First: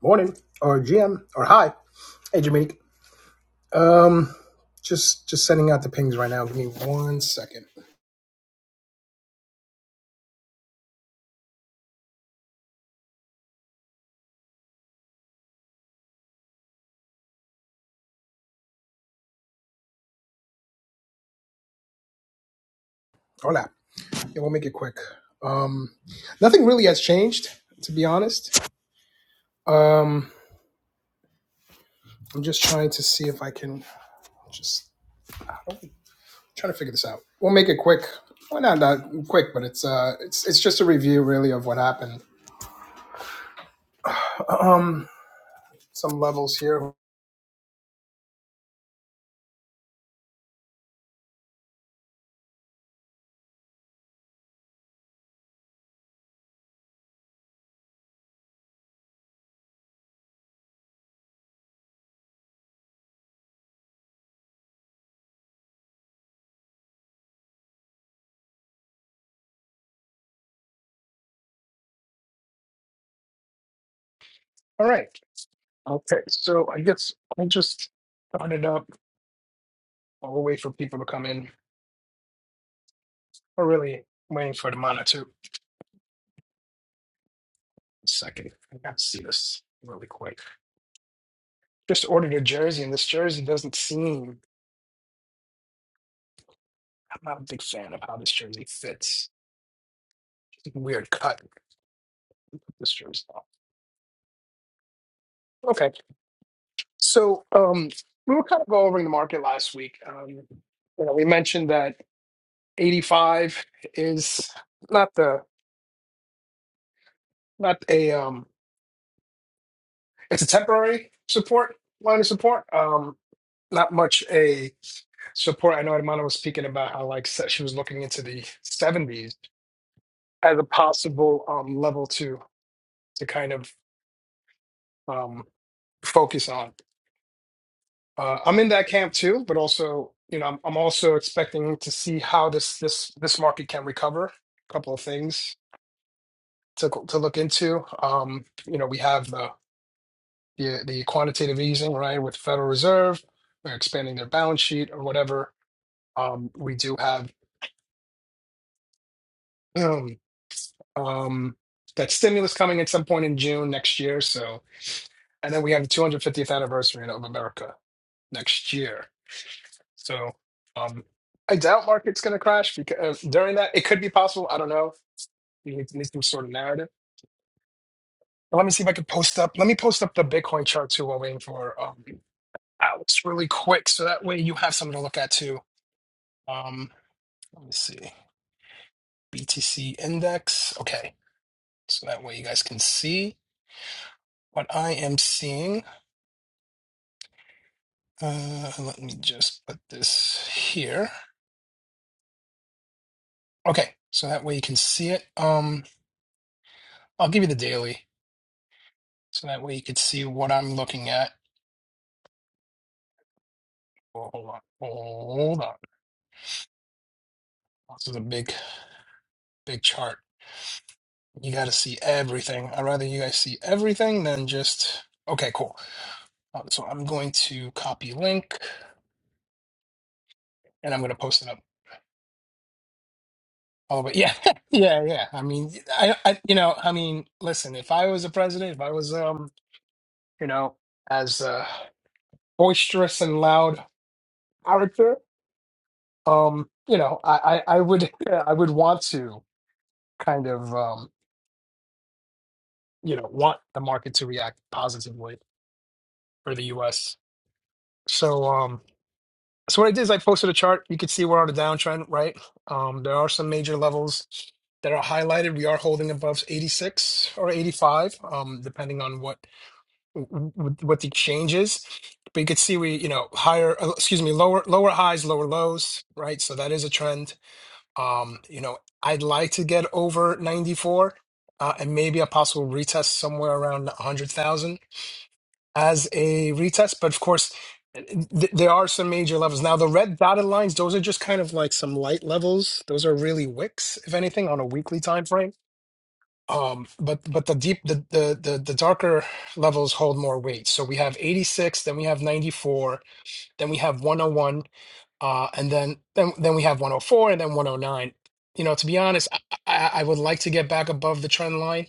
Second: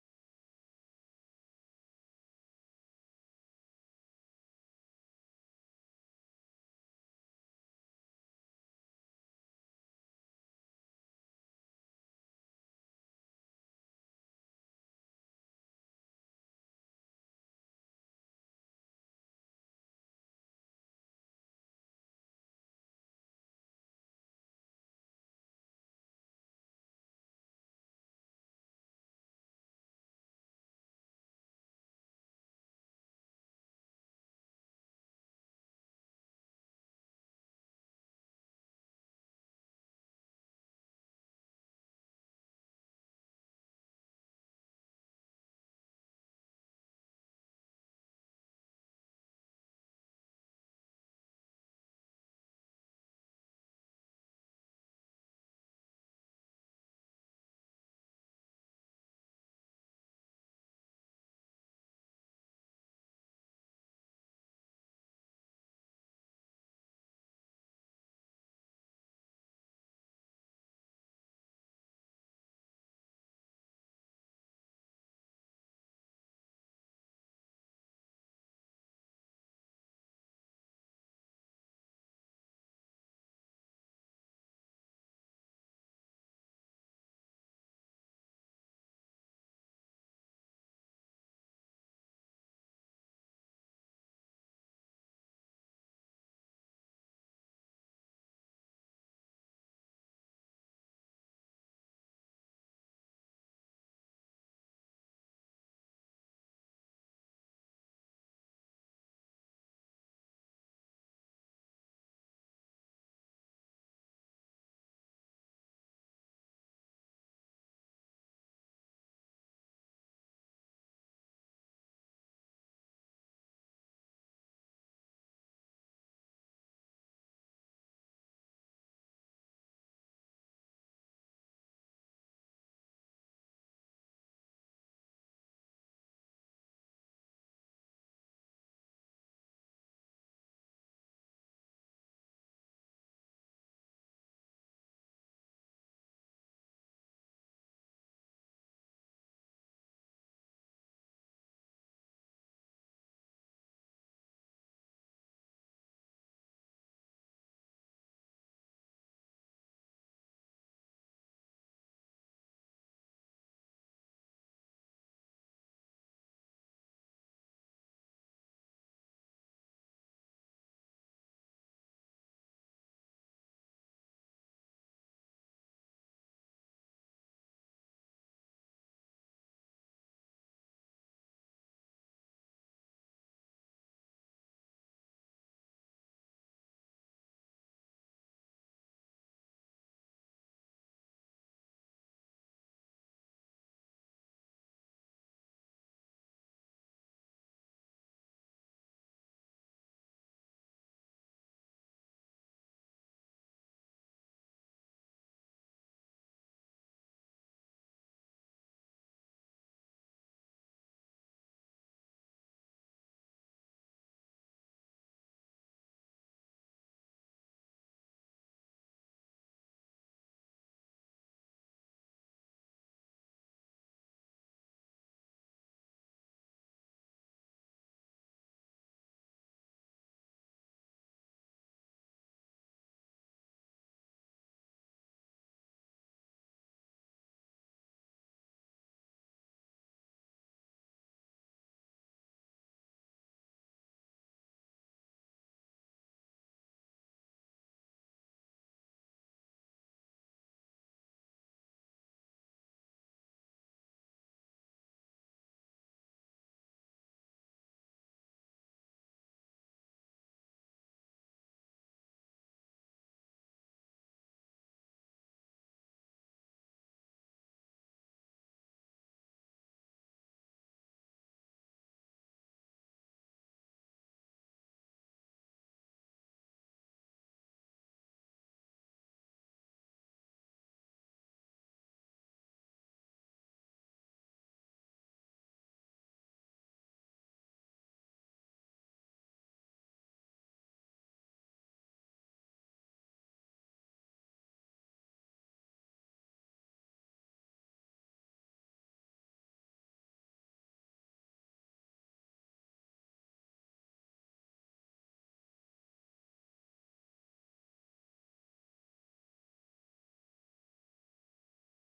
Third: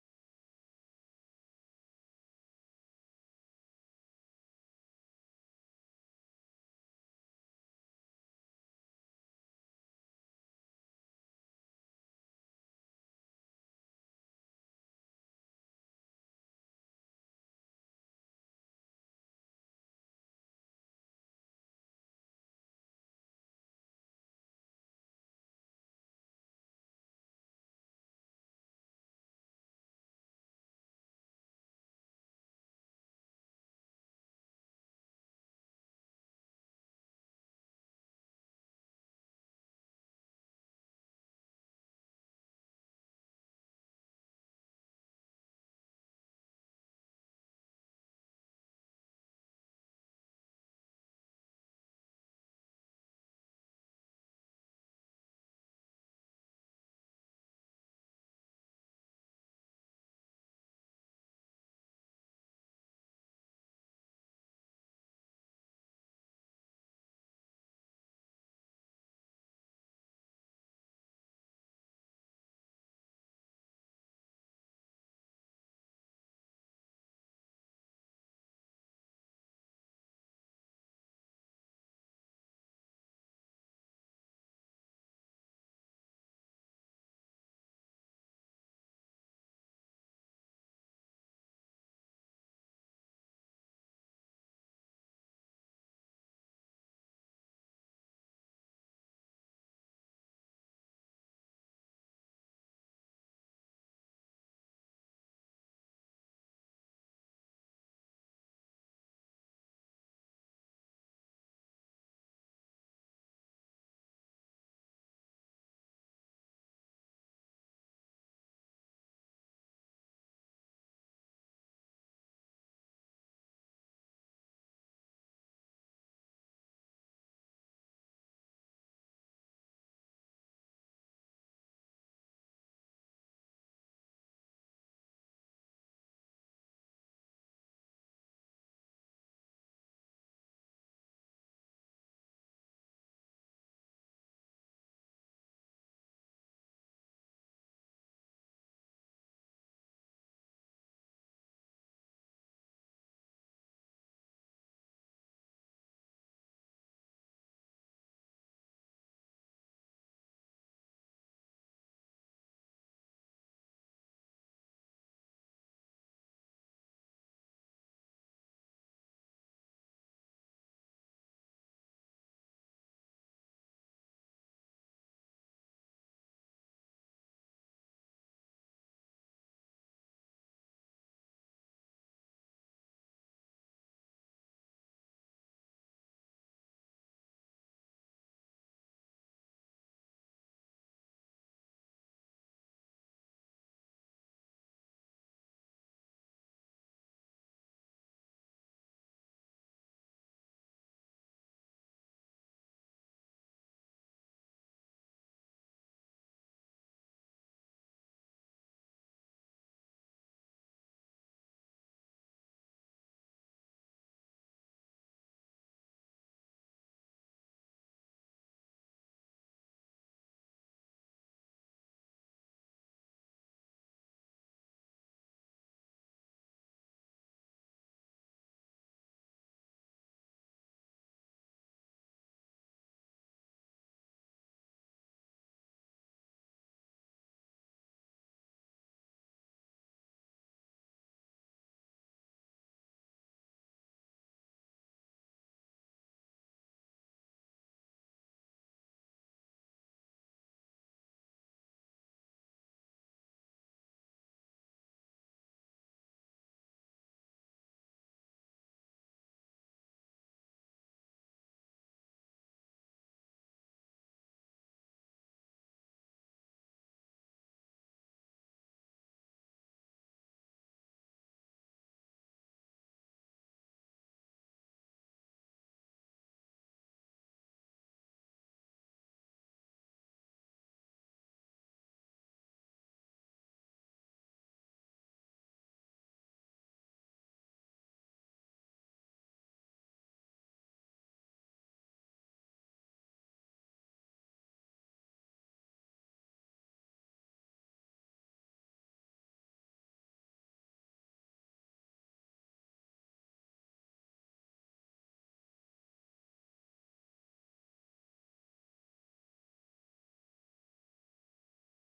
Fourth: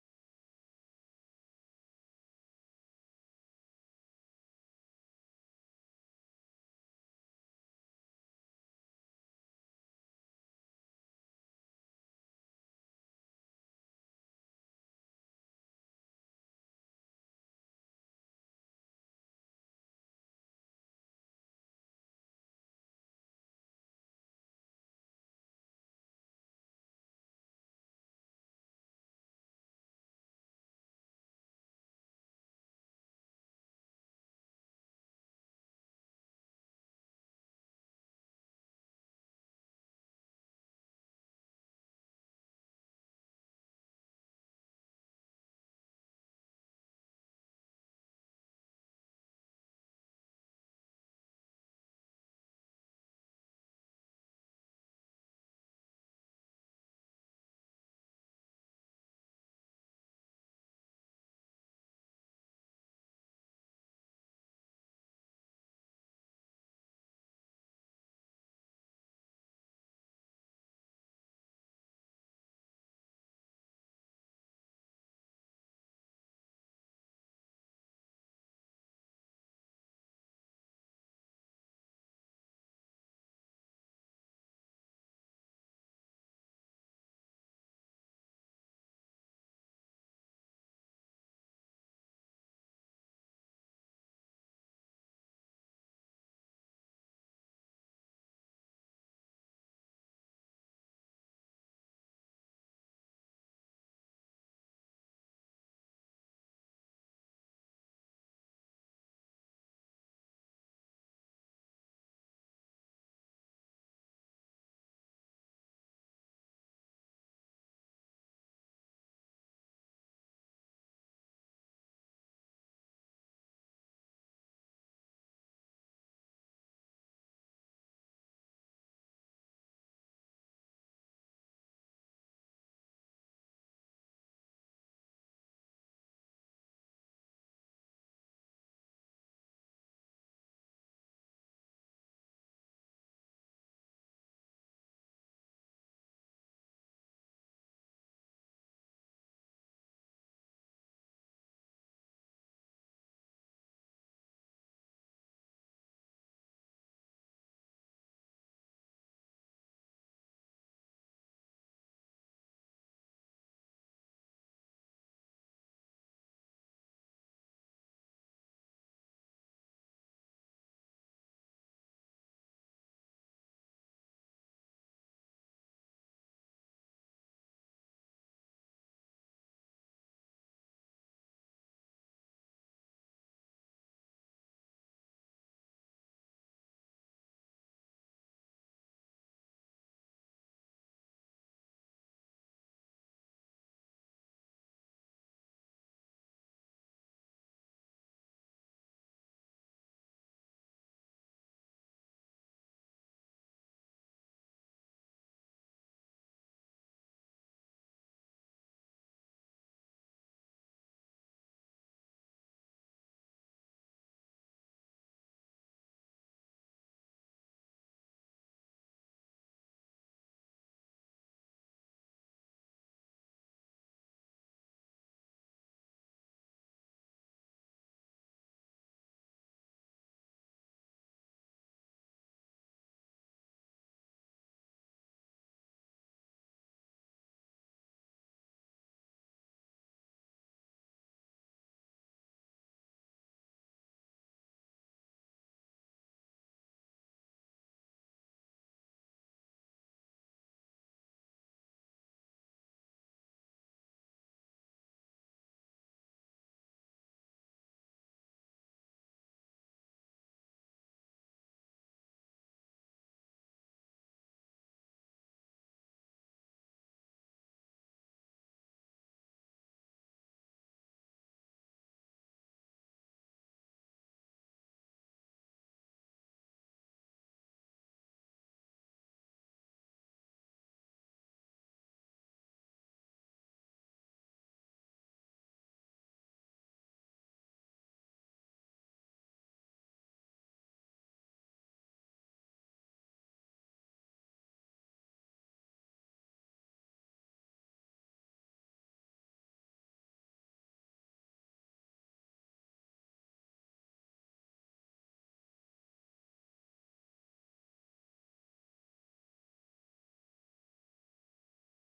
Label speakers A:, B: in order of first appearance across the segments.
A: Morning or GM or hi. Hey Jameek. Um just just sending out the pings right now. Give me one second. Hola. Yeah, we'll make it quick. Um nothing really has changed, to be honest. Um I'm just trying to see if I can just I don't, trying to figure this out. We'll make it quick. Well not not quick, but it's uh it's it's just a review really of what happened. Um some levels here. All right. Okay. So I guess I'll just turn it up. I'll wait for people to come in. We're really waiting for the monitor. A Second, I got to see this really quick. Just ordered a jersey, and this jersey doesn't seem. I'm not a big fan of how this jersey fits. Weird cut. This jersey. off. Okay, so um, we were kind of going over the market last week. Um, you know, we mentioned that 85 is not the not a um, it's a temporary support line of support. Um, not much a support. I know Hermana was speaking about how like se- she was looking into the 70s as a possible um, level to to kind of um, focus on. Uh, I'm in that camp too, but also you know I'm, I'm also expecting to see how this this this market can recover. A couple of things to to look into. Um, you know we have the the, the quantitative easing right with Federal Reserve. They're expanding their balance sheet or whatever. Um, we do have um, that stimulus coming at some point in June next year. So, and then we have the 250th anniversary of America next year. So, um, I doubt market's going to crash because during that it could be possible. I don't know. We need, need some sort of narrative. But let me see if I can post up. Let me post up the Bitcoin chart too while waiting for um, Alex really quick, so that way you have something to look at too. Um, let me see BTC index. Okay, so that way you guys can see what I am seeing. Uh, let me just put this here. Okay, so that way you can see it. Um, I'll give you the daily, so that way you could see what I'm looking at. Oh, hold on, hold on. This is a big, big chart. You got to see everything. I'd rather you guys see everything than just. Okay, cool. Uh, so I'm going to copy link, and I'm going to post it up. Oh, but yeah, yeah, yeah. I mean, I, I, you know, I mean, listen. If I was a president, if I was, um, you know, as uh, boisterous and loud character, um, you know, I, I, I would I would want to kind of um, you know want the market to react positively for the U.S. So um, so what I did is I posted a chart. You can see we're on a downtrend, right? Um, there are some major levels that are highlighted. We are holding above 86 or 85, um, depending on what what the exchange is. But you could see we, you know, higher, uh, excuse me, lower lower highs, lower lows, right? So that is a trend Um, you know, I'd like to get over 94 uh, and maybe a possible retest somewhere around 100,000 as a retest. But of course, th- there are some major levels. Now, the red dotted lines, those are just kind of like some light levels. Those are really wicks, if anything, on a weekly time frame. Um, but but the deep the, the the the darker levels hold more weight. So we have 86, then we have 94, then we have 101, uh, and then then then we have 104 and then 109. You know, to be honest, I, I, I would like to get back above the trend line.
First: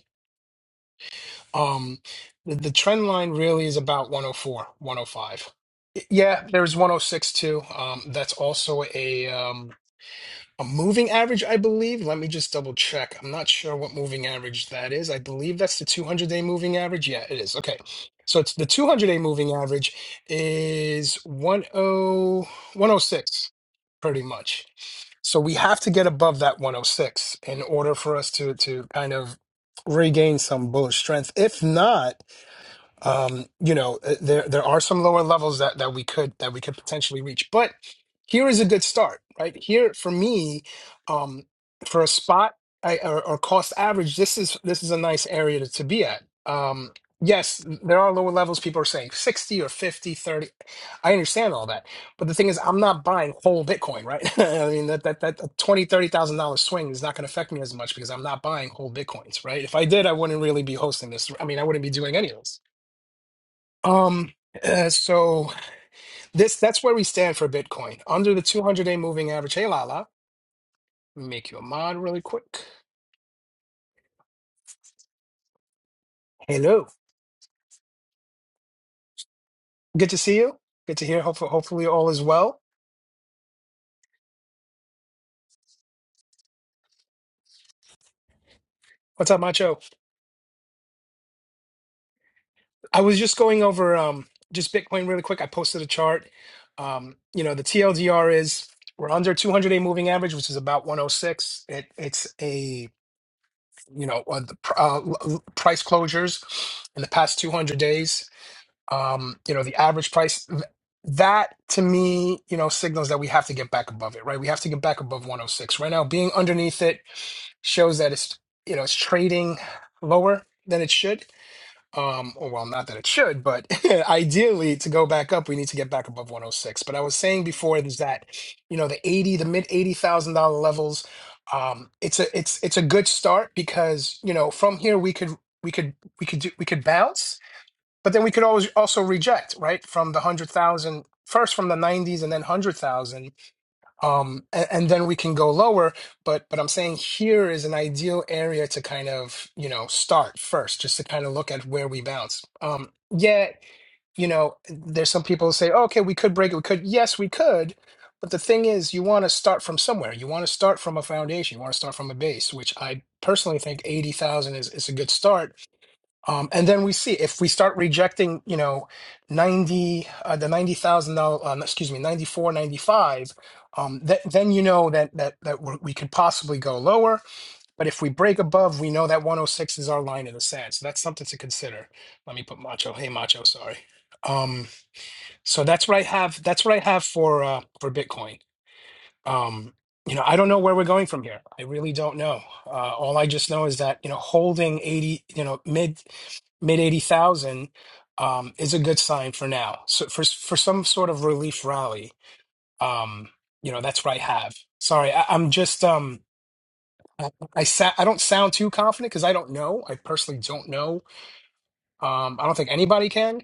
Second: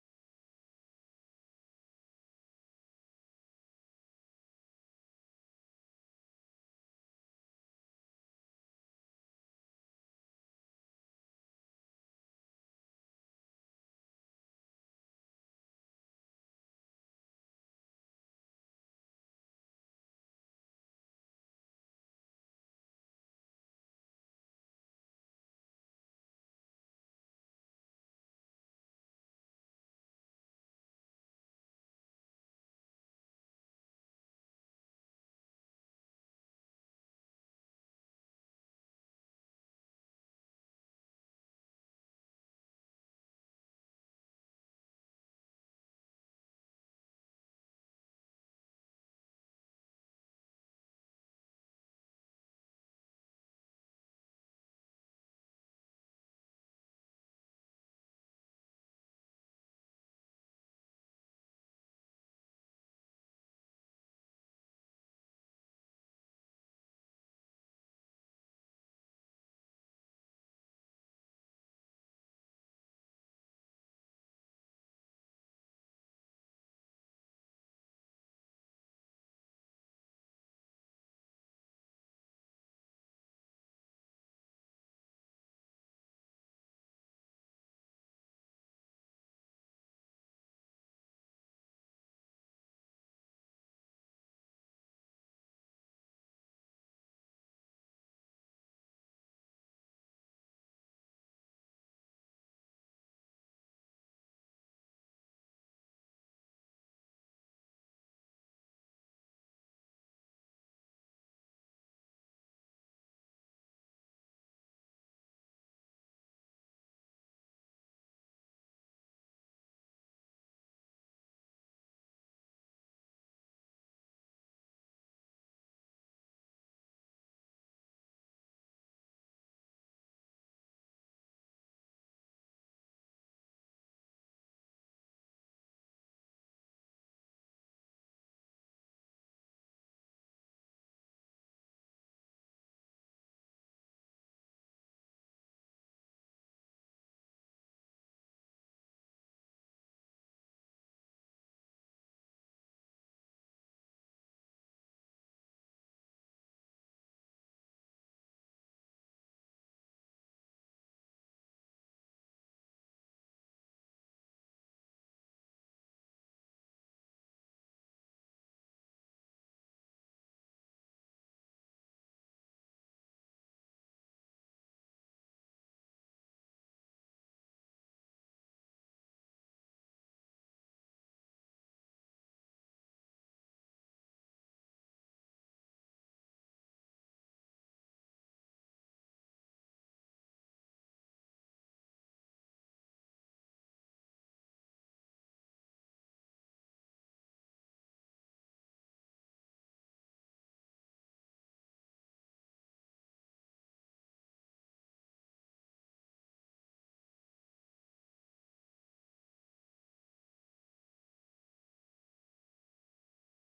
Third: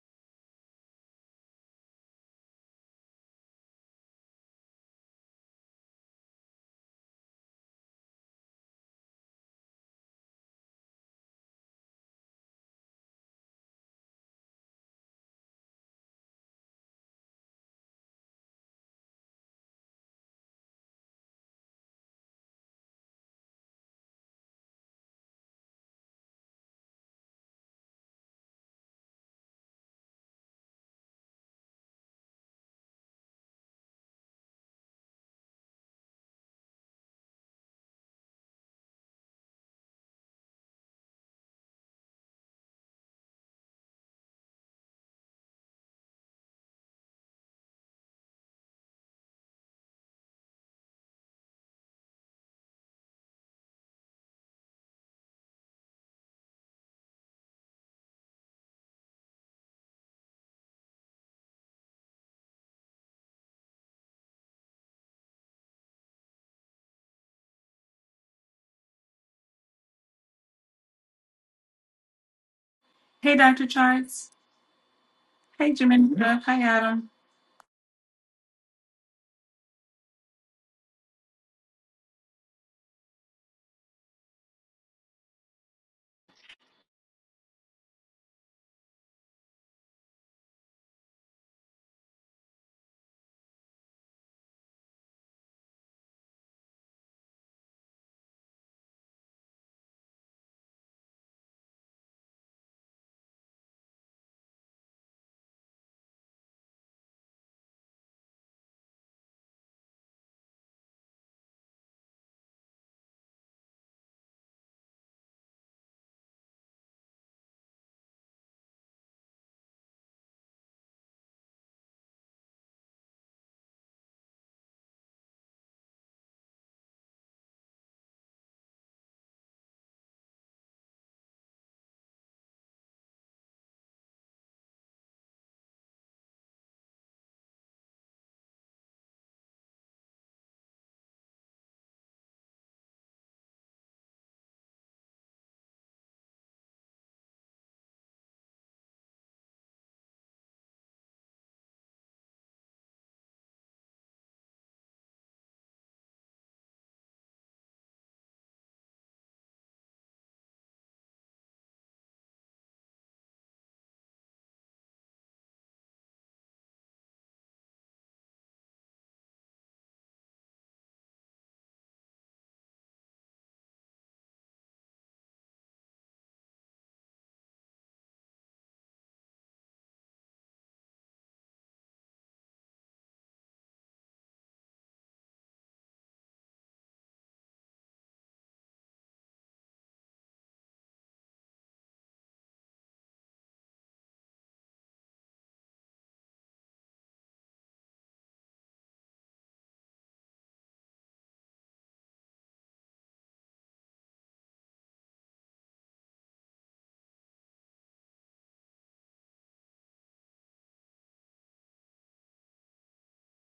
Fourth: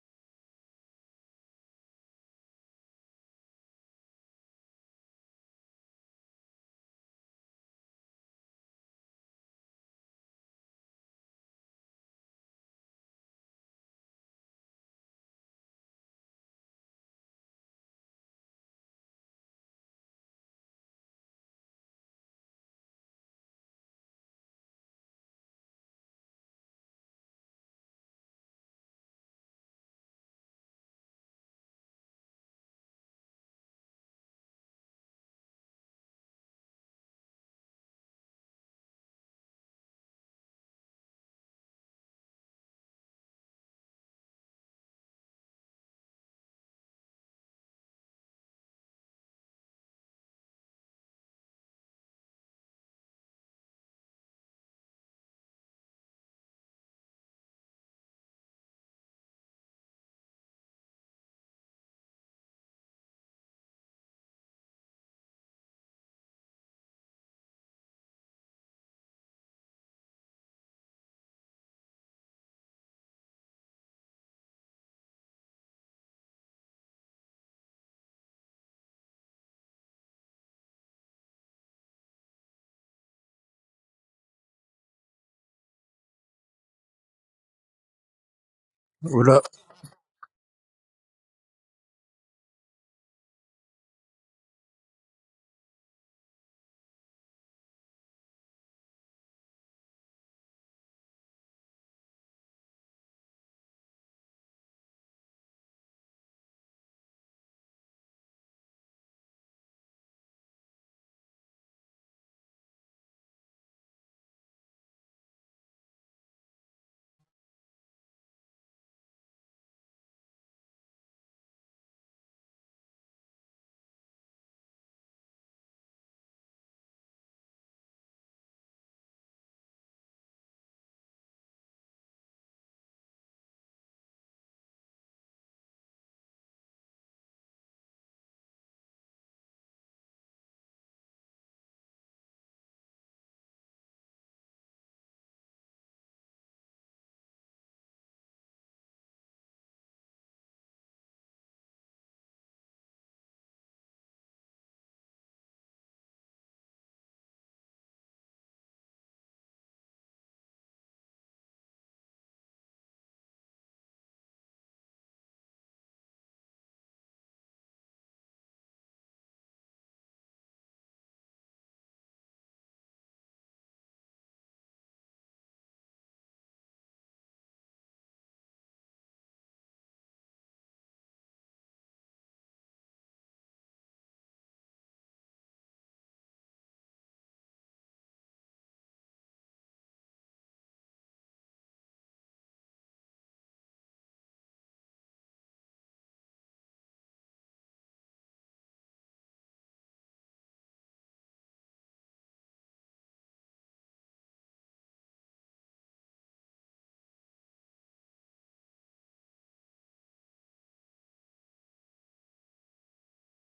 A: Um, the, the trend line really is about 104, 105. Yeah, there's 106 too. Um, that's also a um, a moving average, I believe. Let me just double check. I'm not sure what moving average that is. I believe that's the 200 day moving average. Yeah, it is. Okay. So it's the 200 day moving average is 10106, pretty much. So we have to get above that 106 in order for us to to kind of regain some bullish strength. If not, um, you know, uh, there there are some lower levels that that we could that we could potentially reach. But here is a good start, right? Here for me, um, for a spot I, or, or cost average, this is this is a nice area to, to be at. Um, yes, there are lower levels. People are saying 60 or 50, 30. I understand all that. But the thing is, I'm not buying whole Bitcoin, right? I mean, that that that twenty, thirty thousand dollar swing is not going to affect me as much because I'm not buying whole Bitcoins, right? If I did, I wouldn't really be hosting this. I mean, I wouldn't be doing any of this um, uh, so this that's where we stand for Bitcoin. Under the 200-day moving average. Hey, Lala, let me make you a mod really quick.
B: Hey, Dr. Charts. Hey, Jamaica. Hi,
A: Hello.
B: Adam.
A: Good to see you. Good to hear. Hopefully, hopefully all is well.
C: What
A: What's up,
C: up?
A: Macho? I was just going over um just Bitcoin really quick. I posted a chart. Um, you know, the TLDR is we're under 200-day moving average, which is about 106. It it's a you know uh, the pr- uh, l- l- price closures in the past 200 days. um, you know, the average price. Th- That to me, you know, signals that we have to get back above it, right? We have to get back above 106. Right now, being underneath it shows that it's, you know, it's trading lower than it should. Um, or well, not that it should, but ideally to go back up, we need to get back above 106. But I was saying before is that, you know, the 80, the mid $80,000 levels, um, it's a, it's, it's a good start because, you know, from here we could, we could, we could do, we could bounce but then we could always also reject, right, from the hundred thousand first from the nineties and then hundred thousand, um, and, and then we can go lower. But but I'm saying here is an ideal area to kind of you know start first, just to kind of look at where we bounce. Um, yeah, you know, there's some people who say, oh, okay, we could break it, we could, yes, we could. But the thing is, you want to start from somewhere. You want to start from a foundation. You want to start from a base, which I personally think eighty thousand is is a good start um, and then we see if we start rejecting, you know, 90, uh, the 90,000, uh, no, excuse me, 94, 95. um, th- then you know that, that, that we're, we could possibly go lower. But if we break above, we know that 106 is our line in the sand. So that's something to consider. Let me put macho. Hey, macho, sorry. Um, so that's what I have. That's what I have for, uh, for Bitcoin um you know i don't know where we're going from here i really don't know uh all i just know is that you know holding 80 you know mid mid 80,000 um is a good sign for now so for for some sort of relief rally um you know that's what i have sorry I, i'm just um I, I sa- I don't sound too confident because I don't know. I personally don't know. Um, I don't think anybody can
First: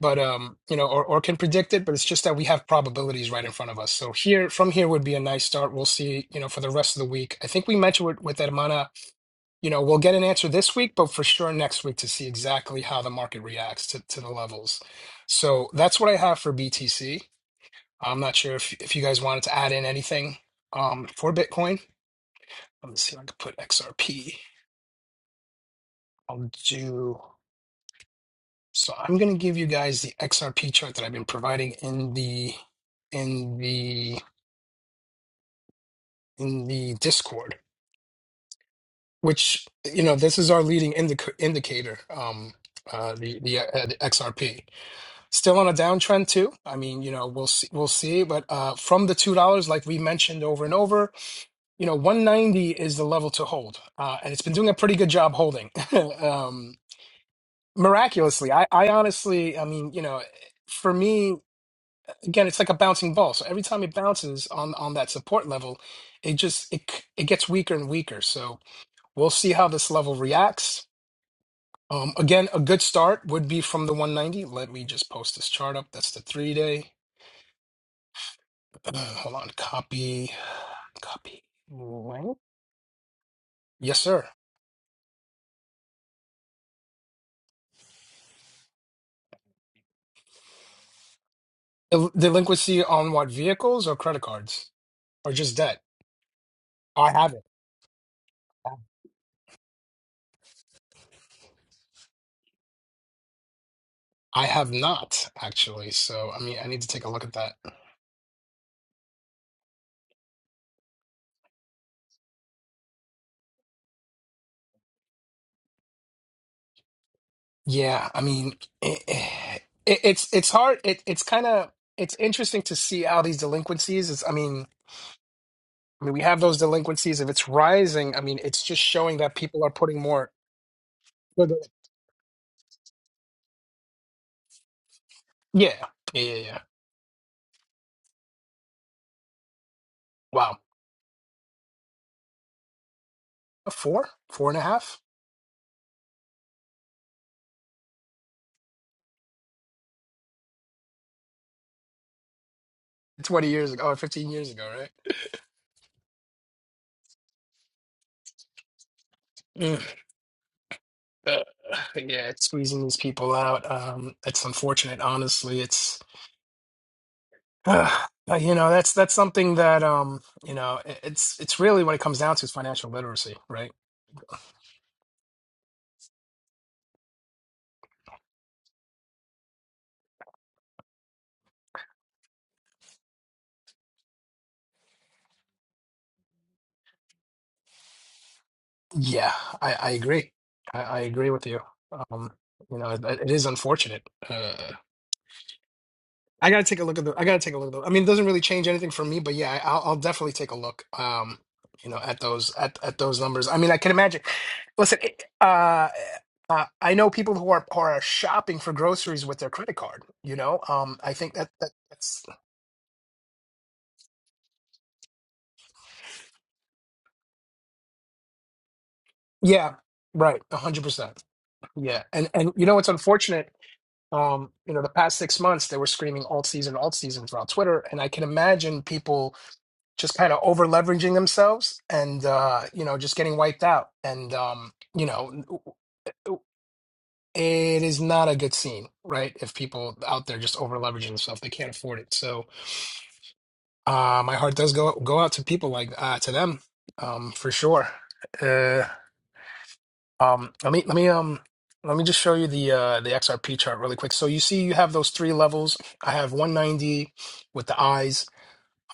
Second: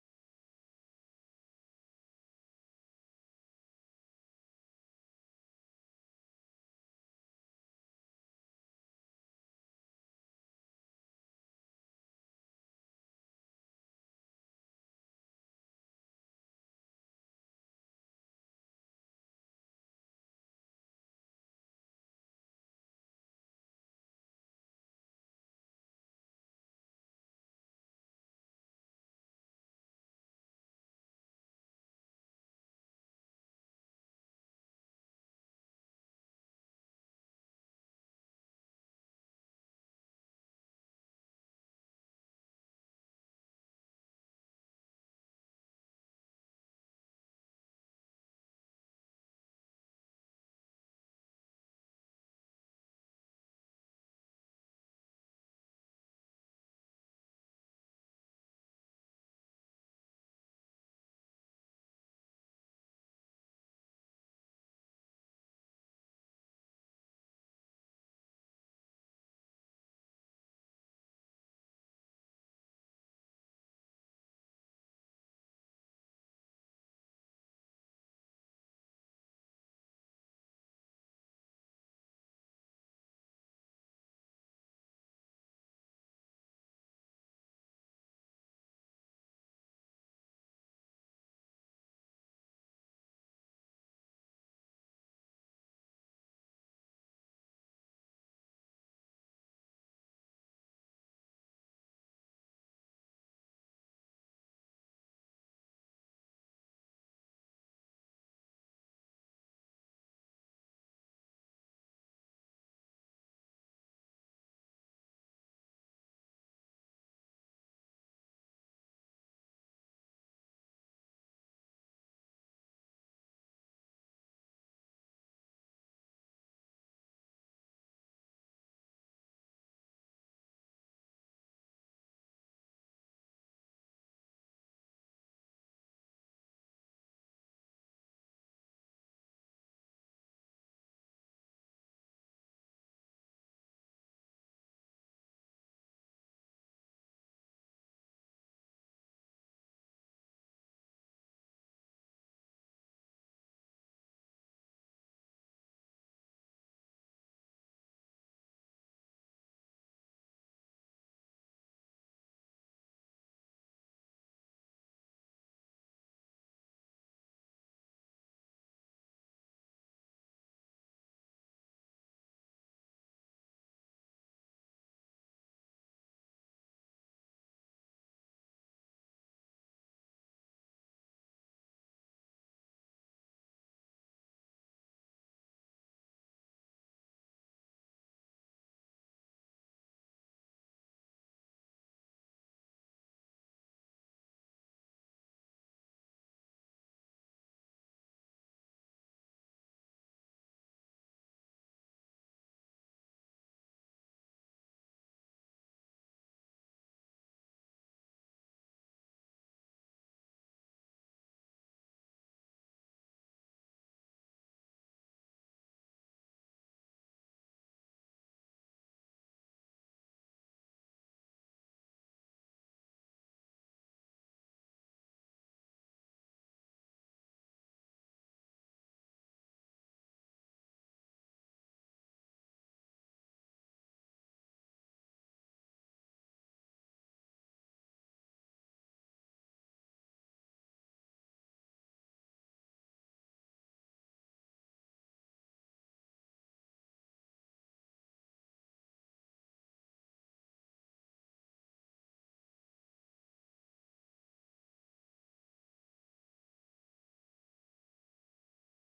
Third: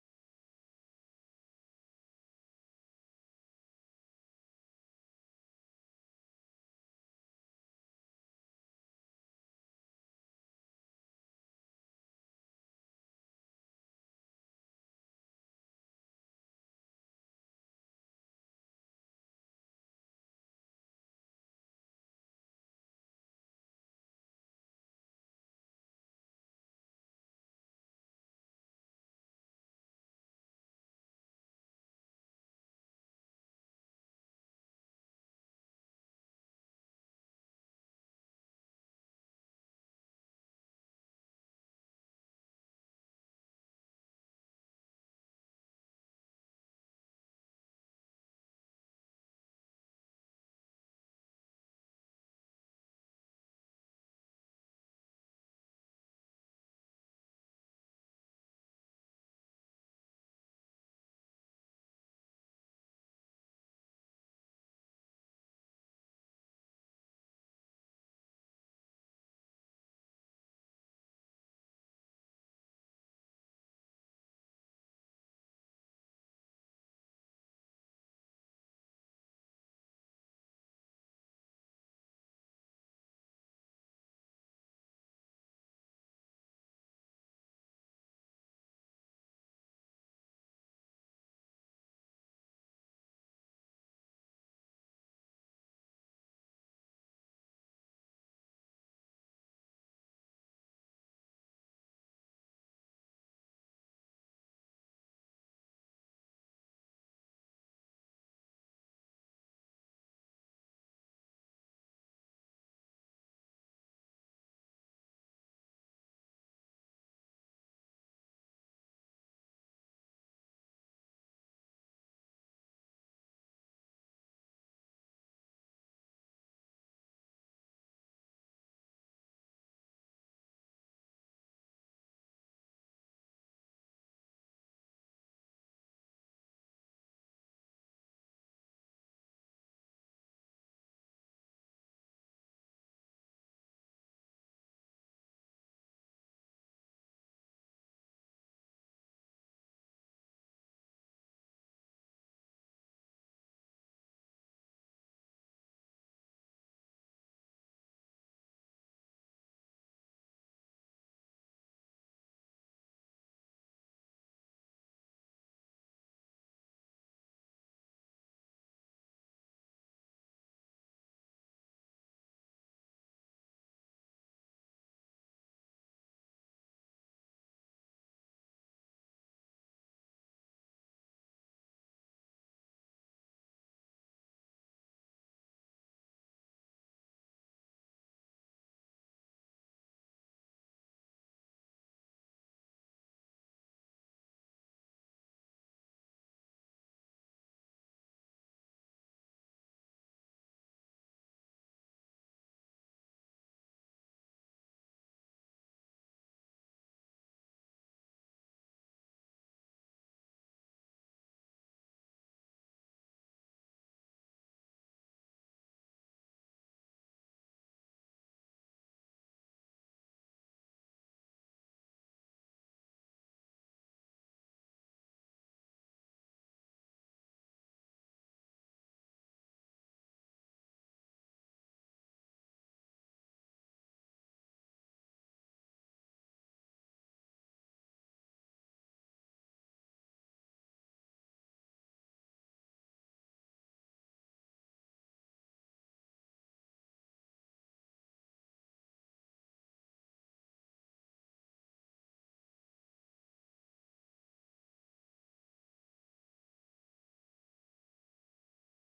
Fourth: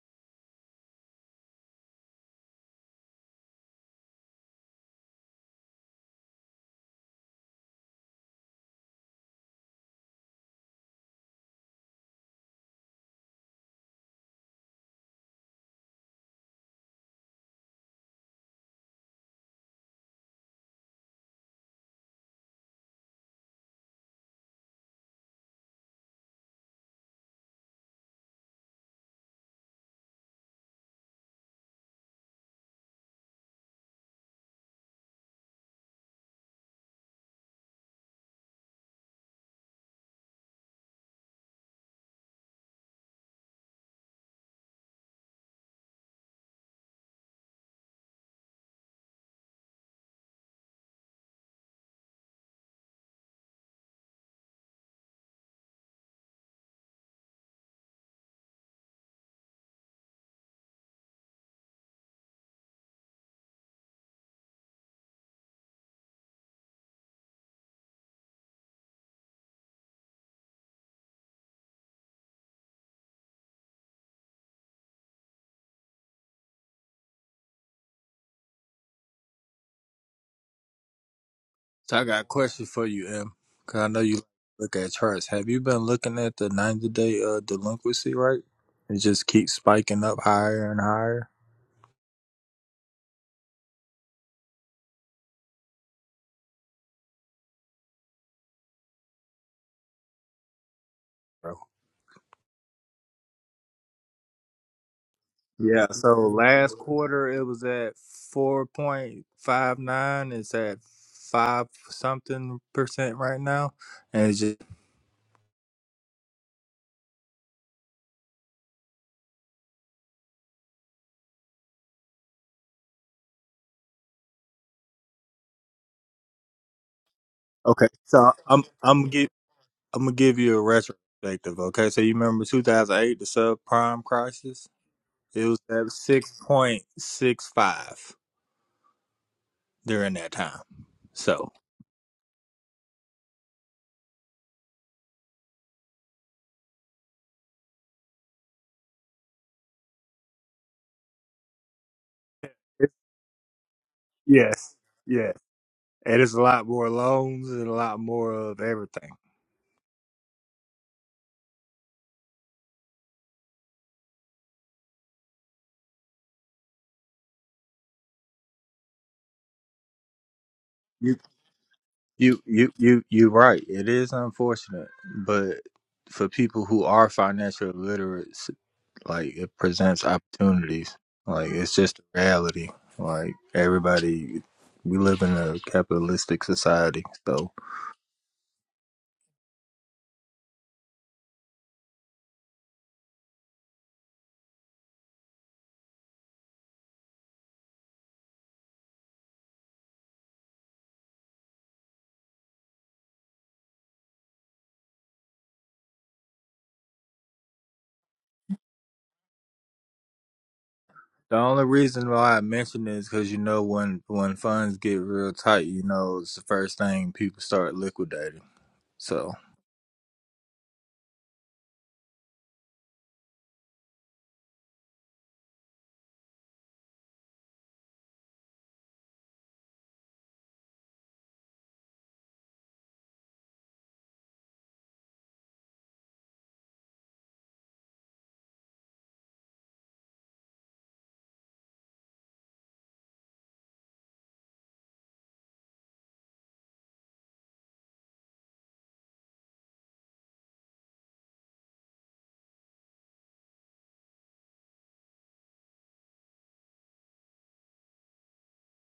A: but um you know or, or can predict it but it's just that we have probabilities right in front of us so here from here would be a nice start we'll see you know for the rest of the week i think we mentioned with, with hermana you know we'll get an answer this week but for sure next week to see exactly how the market reacts to, to the levels so that's what i have for btc i'm not sure if, if you guys wanted to add in anything um for bitcoin let me see if i can put xrp i'll do so i'm going to give you guys the xrp chart that i've been providing in the in the in the Discord, which you know this is our leading indic- indicator. Um, uh, the the, uh, the XRP still on a downtrend too. I mean, you know, we'll see, we'll see. But uh, from the two dollars, like we mentioned over and over, you know, one ninety is the level to hold, uh, and it's been doing a pretty good job holding. um, miraculously, I, I honestly, I mean, you know, for me, again, it's like a bouncing ball. So every time it bounces on on that support level, it just it c- it gets weaker and weaker. So We'll see how this level reacts. Um, again, a good start would be from the 190. Let me just post this chart up. That's the three day. Uh, hold on. Copy. Copy.
C: So I got a
A: link.
C: question for you, M. Cause I
A: Yes,
C: know you
A: sir.
C: look at charts. Have you been looking at the ninety day uh delinquency rate? It just keeps spiking up higher and higher.
A: Del- delinquency on what vehicles or credit cards or just debt? I have it.
C: Bro.
A: I have not
C: Yeah.
A: actually.
C: So
A: So I mean, I
C: last
A: need to take a look
C: quarter
A: at
C: it
A: that.
C: was at four point five nine. It's at five something percent right now, and it's just
A: Yeah, I mean, it, it, it's it's hard. It, it's kind of it's interesting to see how these delinquencies. Is I mean. I mean, we have those delinquencies. If it's
C: okay.
A: rising, I
C: So
A: mean, it's
C: I'm
A: just
C: I'm
A: showing
C: give
A: that people are putting
C: I'm gonna
A: more.
C: give you a retrospective.
A: Yeah,
C: Okay. So you remember two thousand eight, the subprime crisis? It was
A: yeah,
C: at six
A: yeah, yeah.
C: point six five. during that
A: Wow,
C: time. So
A: four, four and a half.
C: It's,
A: Twenty years ago, or fifteen years ago,
C: yes,
A: right?
C: yes, and it's a lot more loans and a lot more of everything.
A: Mm. Uh, yeah, it's squeezing these people out. Um, it's unfortunate, honestly. It's uh, you know that's that's something that um you know it-
C: you
A: it's it's really when it comes down
C: you
A: to is
C: you
A: financial
C: you you're
A: literacy,
C: right.
A: right?
C: It is unfortunate, but for people who are financial illiterate, like it presents opportunities. Like it's just a reality. Like everybody, we live in a capitalistic society, so.
A: Yeah, I, I agree. I, I agree with you. Um, you know, it, it is unfortunate. Uh, I gotta take a look at the. I gotta take a look at the. I mean, it doesn't really change anything for me, but yeah, I- I'll, I'll definitely take a look. Um, you know, at those at, at those numbers. I mean, I can imagine. Listen, it, uh, uh, I know people who are who are shopping for groceries with their credit card. You know, um, I think
C: The
A: that,
C: only
A: that
C: reason
A: that's
C: why I mention is because you know when when funds get real tight, you know it's the first thing people start liquidating. So
A: yeah, right, a hundred percent. Yeah, and and you know what's unfortunate. Um, you know, the past six months they were screaming alt season, alt season throughout Twitter, and I can imagine people just kind of over leveraging themselves and uh, you know just getting wiped out and um, you know it is not a good scene right if people out there just over leveraging themselves they can't afford it so uh, my heart does go go out to people like uh, to them um, for sure uh, um, let me let me um let me just show you the uh, the XRP chart really quick so you see you have those three levels I have 190 with the eyes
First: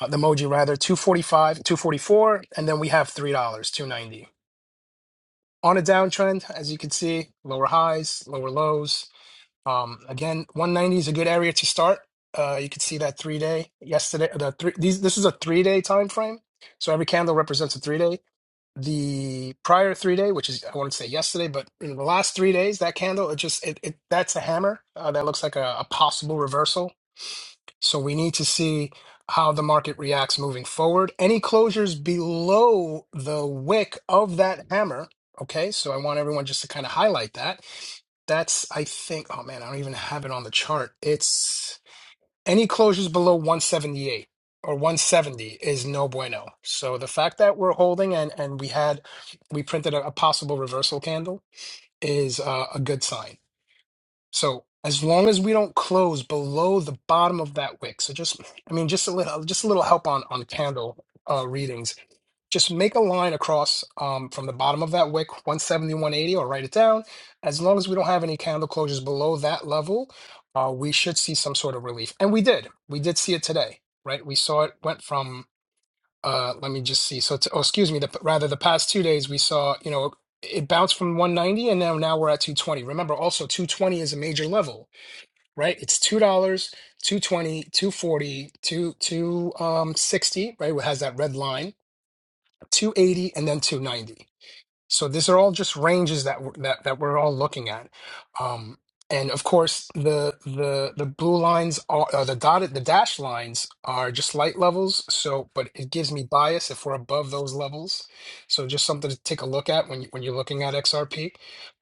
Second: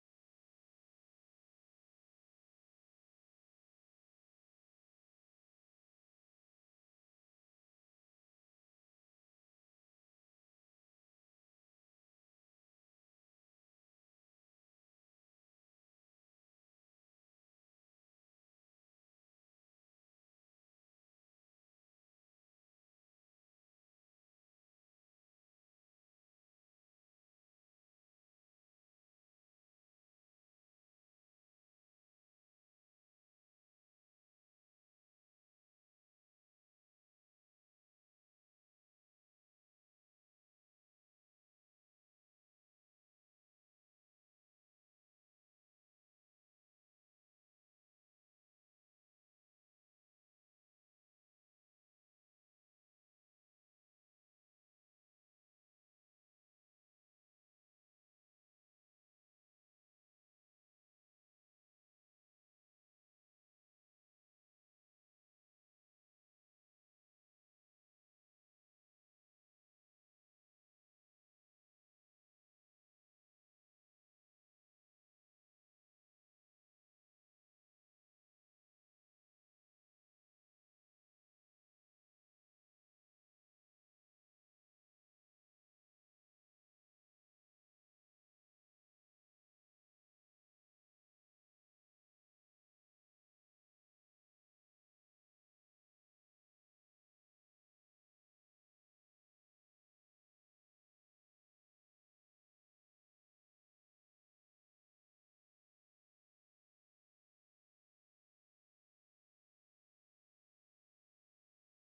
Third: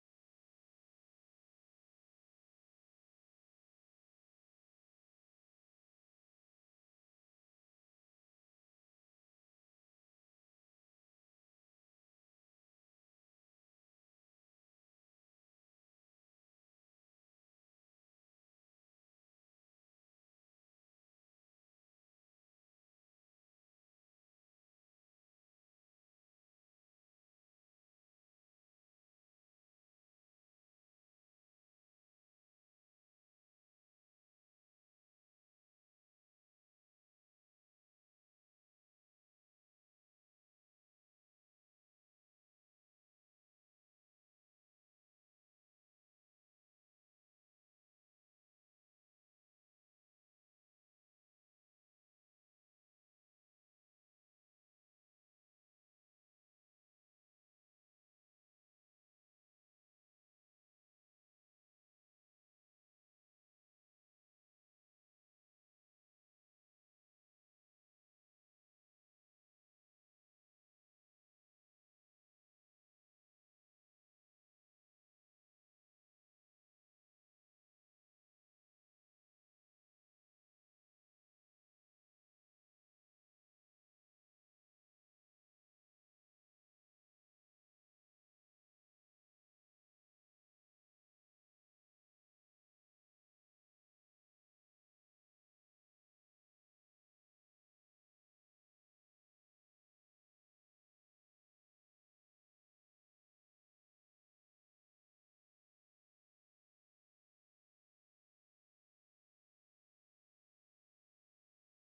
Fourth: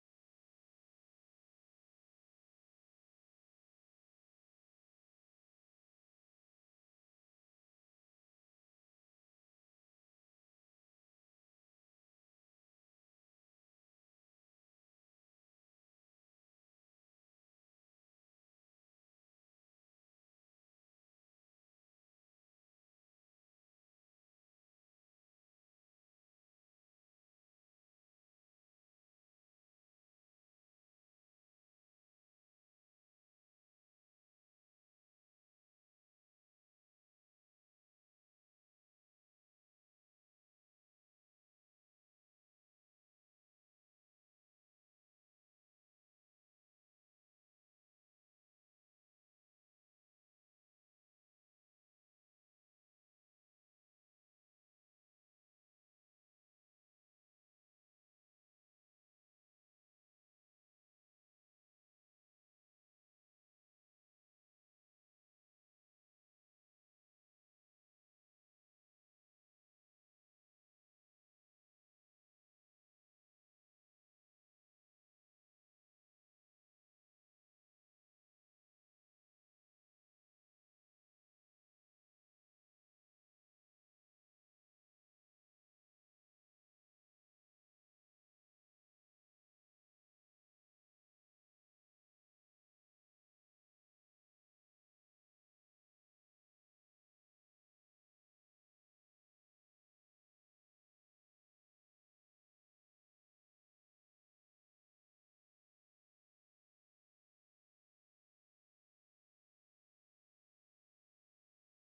A: uh, the emoji rather 245 244 and then we have $3 290 on a downtrend, as you can see, lower highs, lower lows. Um, again, 190 is a good area to start. Uh, you can see that three day yesterday. The three these this is a three day time frame, so every candle represents a three day. The prior three day, which is I wouldn't say yesterday, but in the last three days, that candle it just it, it that's a hammer. Uh, that looks like a, a possible reversal. So we need to see how the market reacts moving forward. Any closures below the wick of that hammer. Okay, so I want everyone just to kind of highlight that. That's, I think, oh man, I don't even have it on the chart. It's any closures below 178 or 170 is no bueno. So the fact that we're holding and and we had we printed a, a possible reversal candle is uh, a good sign. So as long as we don't close below the bottom of that wick, so just I mean just a little just a little help on on candle uh, readings. Just make a line across um, from the bottom of that wick, one 180, or write it down. As long as we don't have any candle closures below that level, uh, we should see some sort of relief. And we did. We did see it today, right? We saw it went from, uh, let me just see. So, it's, oh, excuse me, the, rather the past two days, we saw, you know, it bounced from 190 and now now we're at 220 remember also 220 is a major level right? It's two dollars, two twenty, two forty, two two um sixty, right? It has that red line, two eighty, and then two ninety. So these are all just ranges that we're, that that we're all looking at, um, and of course the the the blue lines are uh, the dotted the dashed lines are just light levels. So, but it gives me bias if we're above those levels. So just something to take a look at when you, when you're looking at XRP.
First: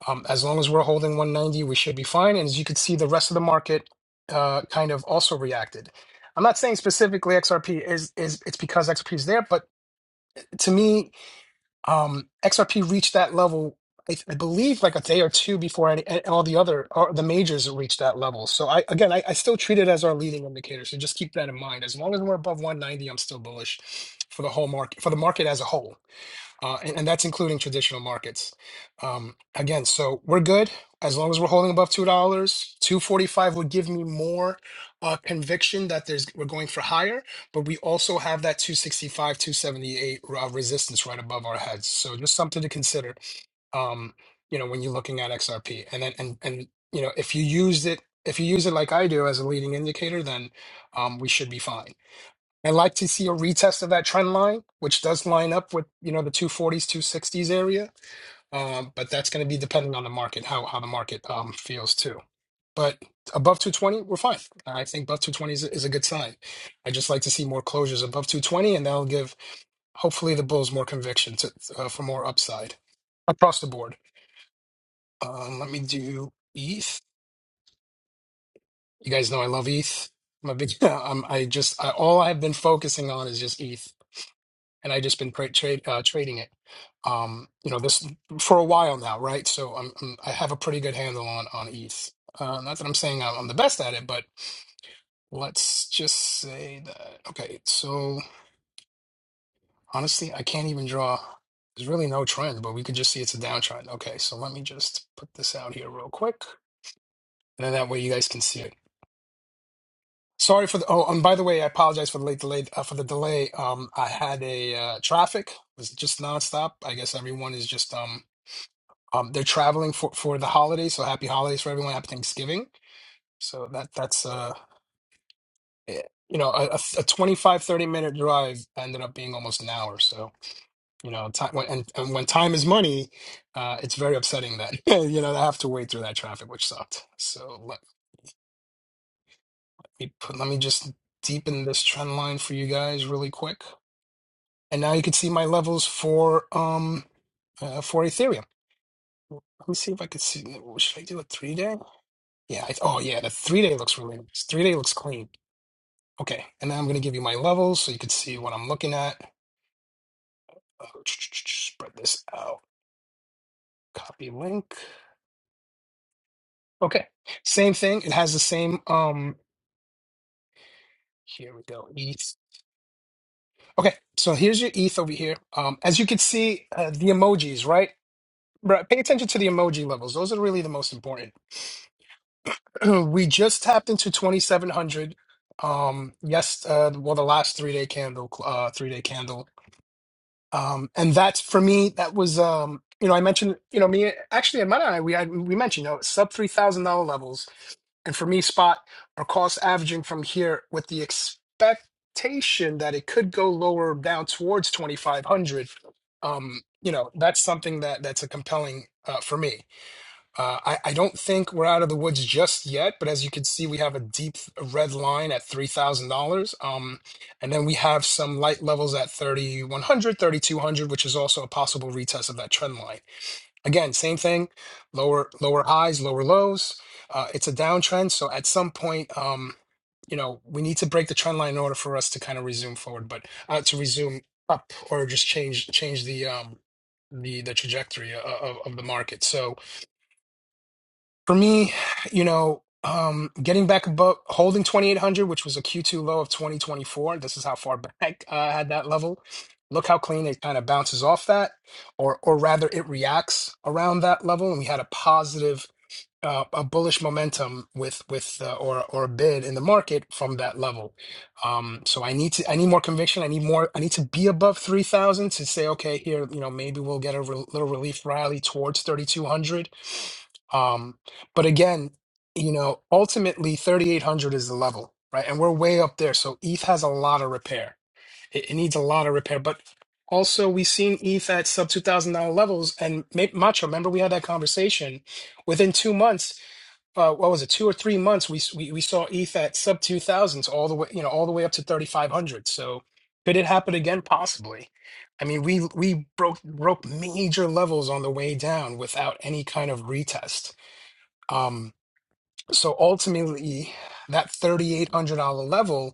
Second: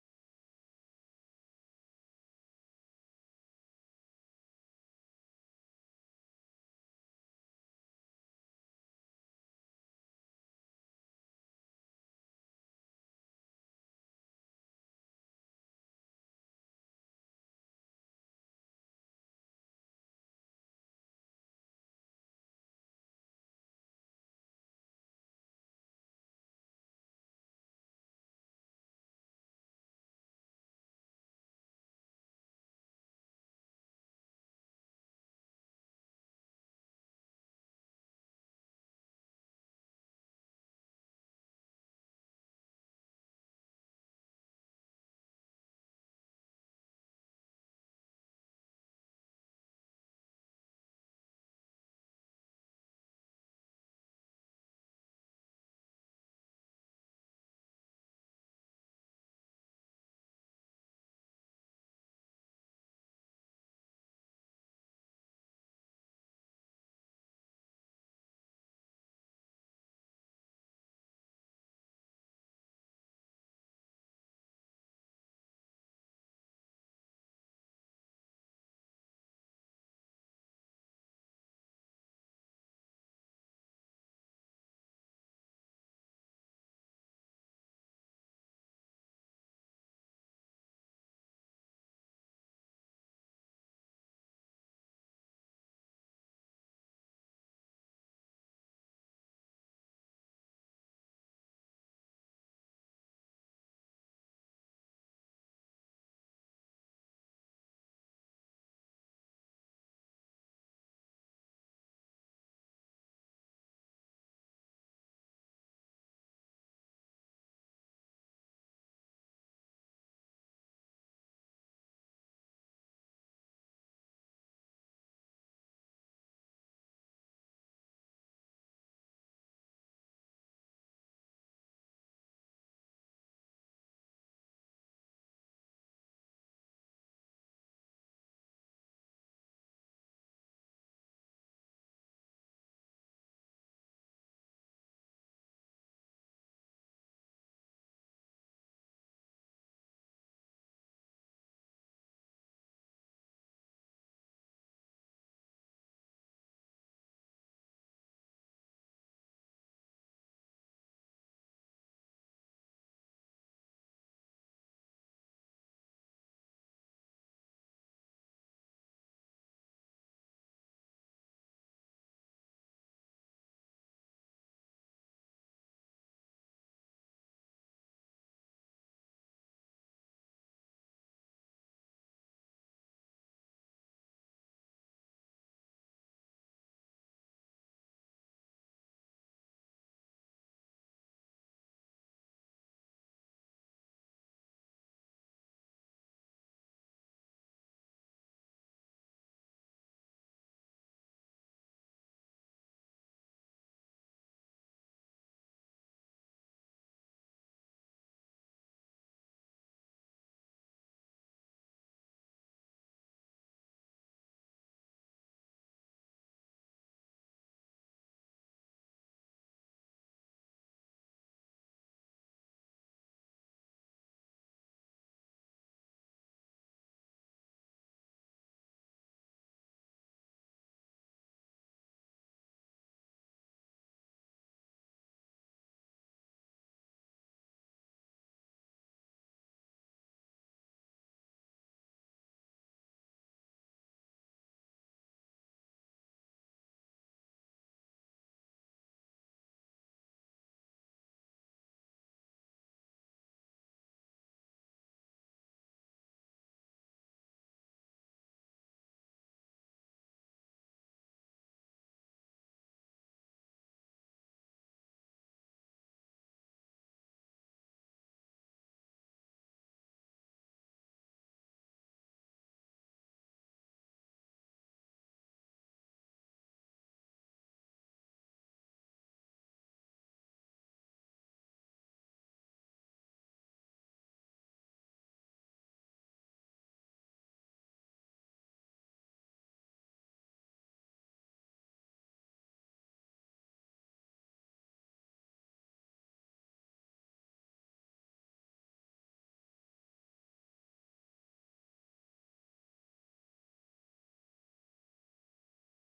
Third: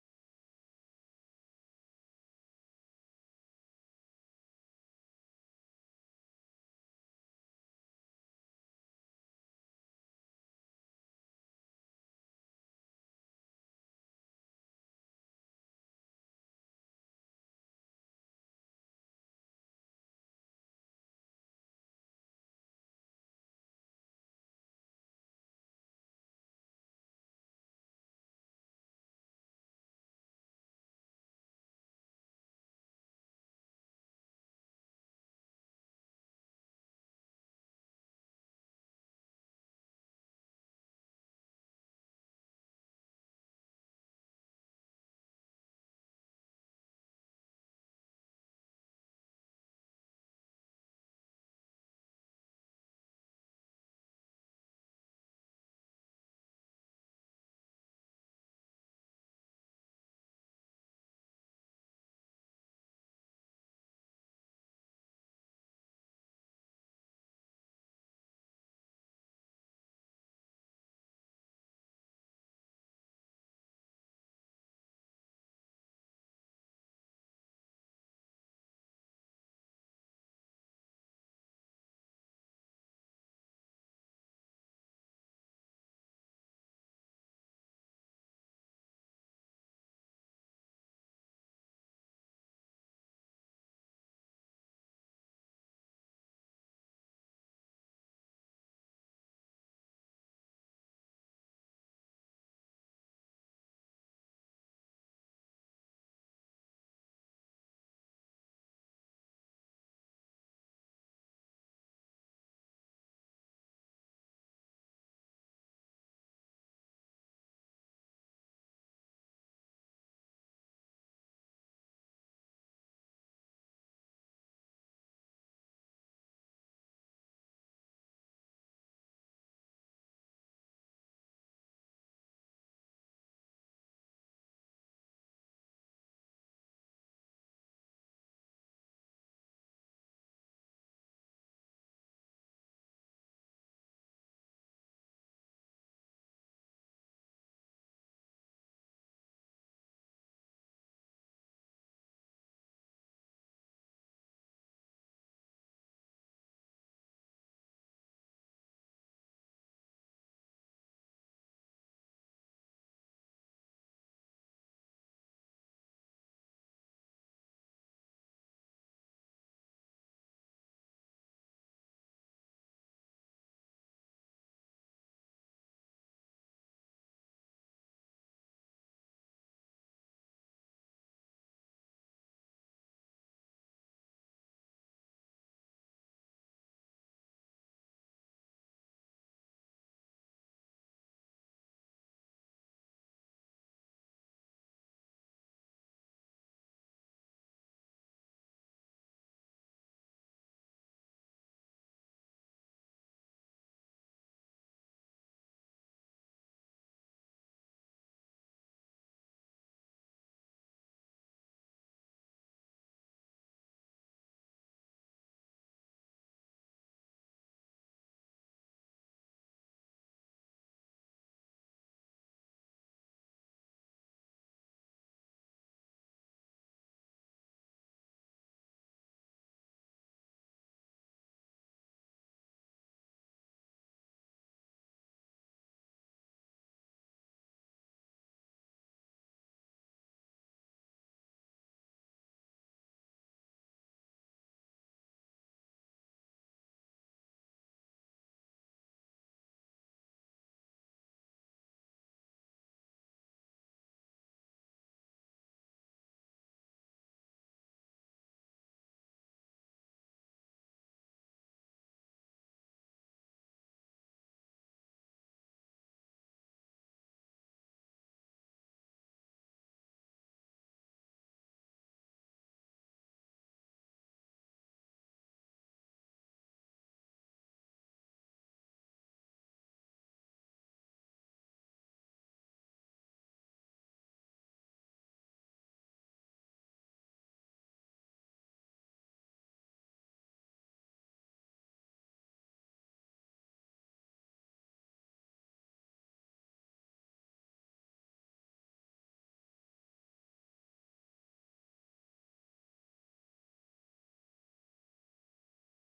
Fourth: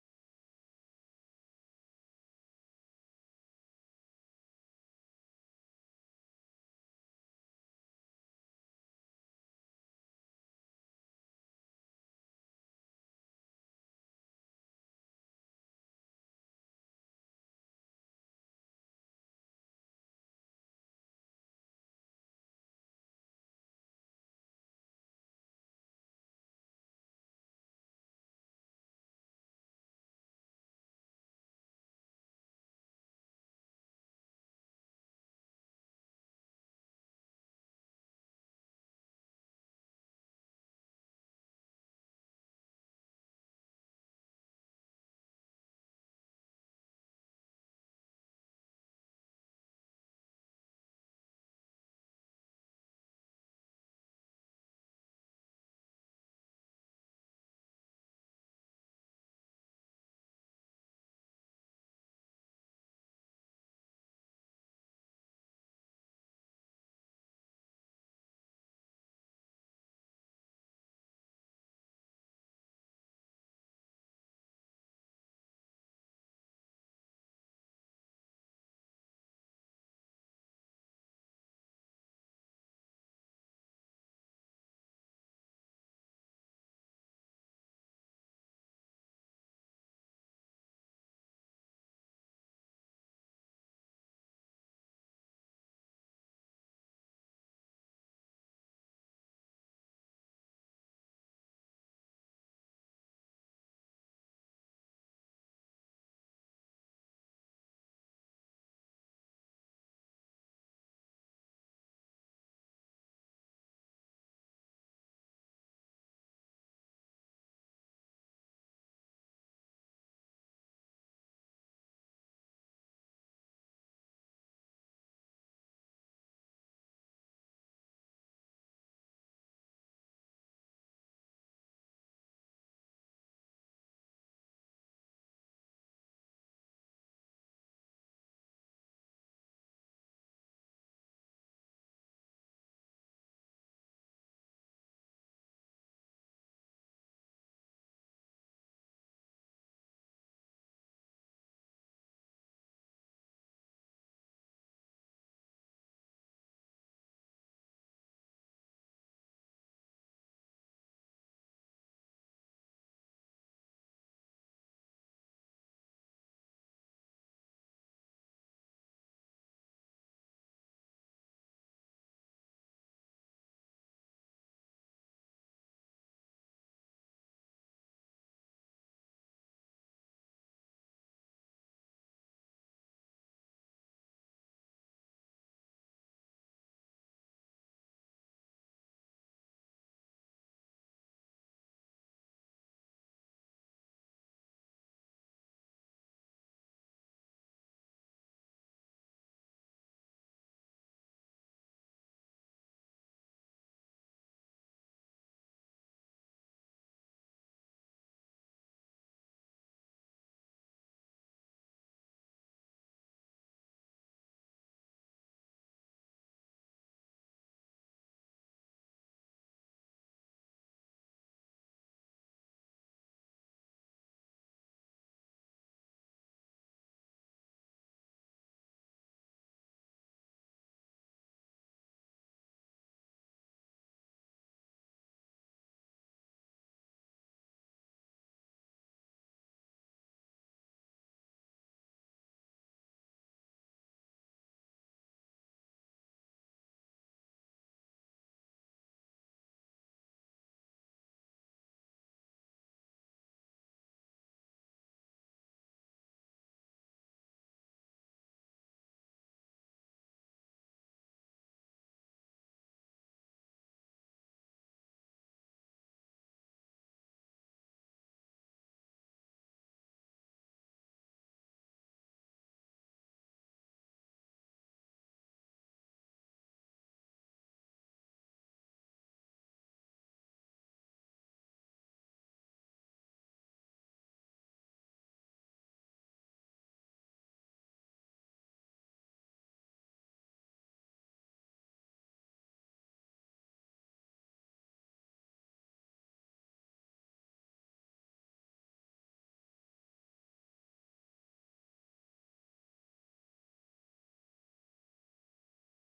A: Um, as long as we're holding 190, we should be fine. And as you can see, the rest of the market uh, kind of also reacted. I'm not saying specifically XRP is is it's because XRP is there, but to me um, XRP reached that level, I, I believe, like a day or two before any, a- all the other or the majors reached that level. So I again, I, I still treat it as our leading indicator. So just keep that in mind. As long as we're above 190, I'm still bullish for the whole market, for the market as a whole uh, and, and that's including traditional markets. Um, again, so we're good as long as we're holding above two dollars. Two forty five would give me more uh, conviction that there's we're going for higher, but we also have that two sixty five, two seventy eight uh, resistance right above our heads. So just something to consider. Um, you know, when you're looking at XRP, and then and and you know, if you use it. If you use it like I do as a leading indicator, then um, we should be fine and like to see a retest of that trend line, which does line up with you know the 240s, 260s area. Um, but that's going to be dependent on the market, how how the market um, feels too. But above 220, we're fine. I think above 220 is, is a good sign. I just like to see more closures above 220, and that'll give hopefully the bulls more conviction to uh, for more upside across the board. Um, let me do ETH. You guys know I love ETH. I'm a big. I'm, I just I, all I've been focusing on is just ETH and I just been pra- trade uh, trading it. Um, you know this for a while now, right? So I'm, I'm I have a pretty good handle on on ETH. Uh, not that I'm saying I'm, I'm the best at it, but let's just say that. Okay, so honestly, I can't even draw. There's really no trend, but we could just see it's a downtrend. Okay, so let me just put this out here real quick, and then that way you guys can see it. Sorry for the. Oh, and by the way, I apologize for the late delay. Uh, for the delay, um, I had a uh, traffic was just nonstop. I guess everyone is just um Um, they're traveling for for the holidays, so happy holidays for everyone. Happy Thanksgiving. So that that's uh eh, you know a, a a 25 thirty minute drive ended up being almost an hour. So you know time when, and, and when time is money, uh, it's very upsetting that you know I have to wait through that traffic, which sucked. So let me put let me just deepen this trend line for you guys really quick, and now you can see my levels for um uh, for Ethereum. Let me see if I could see. Should I do a three day? Yeah. I, oh, yeah. The three day looks really nice. Three day looks clean. Okay. And then I'm going to give you my levels so you can see what I'm looking at. Uh, Spread this out. Copy link. Okay. Same thing. It has the same. Um. Here we go. ETH. Okay. So here's your ETH over here. Um. As you can see, uh, the emojis, right? Right. Pay attention to the emoji levels. Those are really the most important. we just tapped into 2,700. Um. Yes. Uh. Well, the last three day candle. Uh. Three day candle. um and that's for me that was um you know i mentioned you know me actually and Mara and i we I, we mentioned you know sub three thousand dollar levels and for me spot or cost averaging from here with the expectation that it could go lower down towards 2500 um you know that's something that that's a compelling uh for me uh, I, I don't think we're out of the woods just yet, but as you can see, we have a deep red line at $3,000. Um, and then we have some light levels at thirty, one hundred, thirty-two hundred, which is also a possible retest of that trend line. Again, same thing, lower lower highs, lower lows. Uh, it's a downtrend. So at some point, um, you know, we need to break the trend line in order for us to kind of resume forward, but uh, to resume up or just change change the um, the the trajectory uh, of, of the market. So for me, you know, um, getting back above holding 2800, which was a Q2 low of 2024. This is how far back uh, I had that level. Look how clean it kind of bounces off that, or or rather, it reacts around that level. And we had a positive uh, a bullish momentum with with uh, or or a bid in the market from that level. Um, so I need to I need more conviction. I need more. I need to be above three thousand to say okay here. You know maybe we'll get a re- little relief rally towards thirty two hundred. Um, but again, you know ultimately thirty eight hundred is the level, right? And we're way up there. So ETH has a lot of repair. It, it needs a lot of repair, but also we've seen ETH at sub two thousand dollar levels. And Ma- Macho, remember we had that conversation within two months uh, what was it, two or three months, we s- we, we saw ETH at sub two thousands all the way, you know, all the way up to thirty five hundred. So could it happen again? Possibly. I mean, we we broke broke major levels on the way down without any kind of retest. Um, so ultimately, that thirty eight hundred dollar level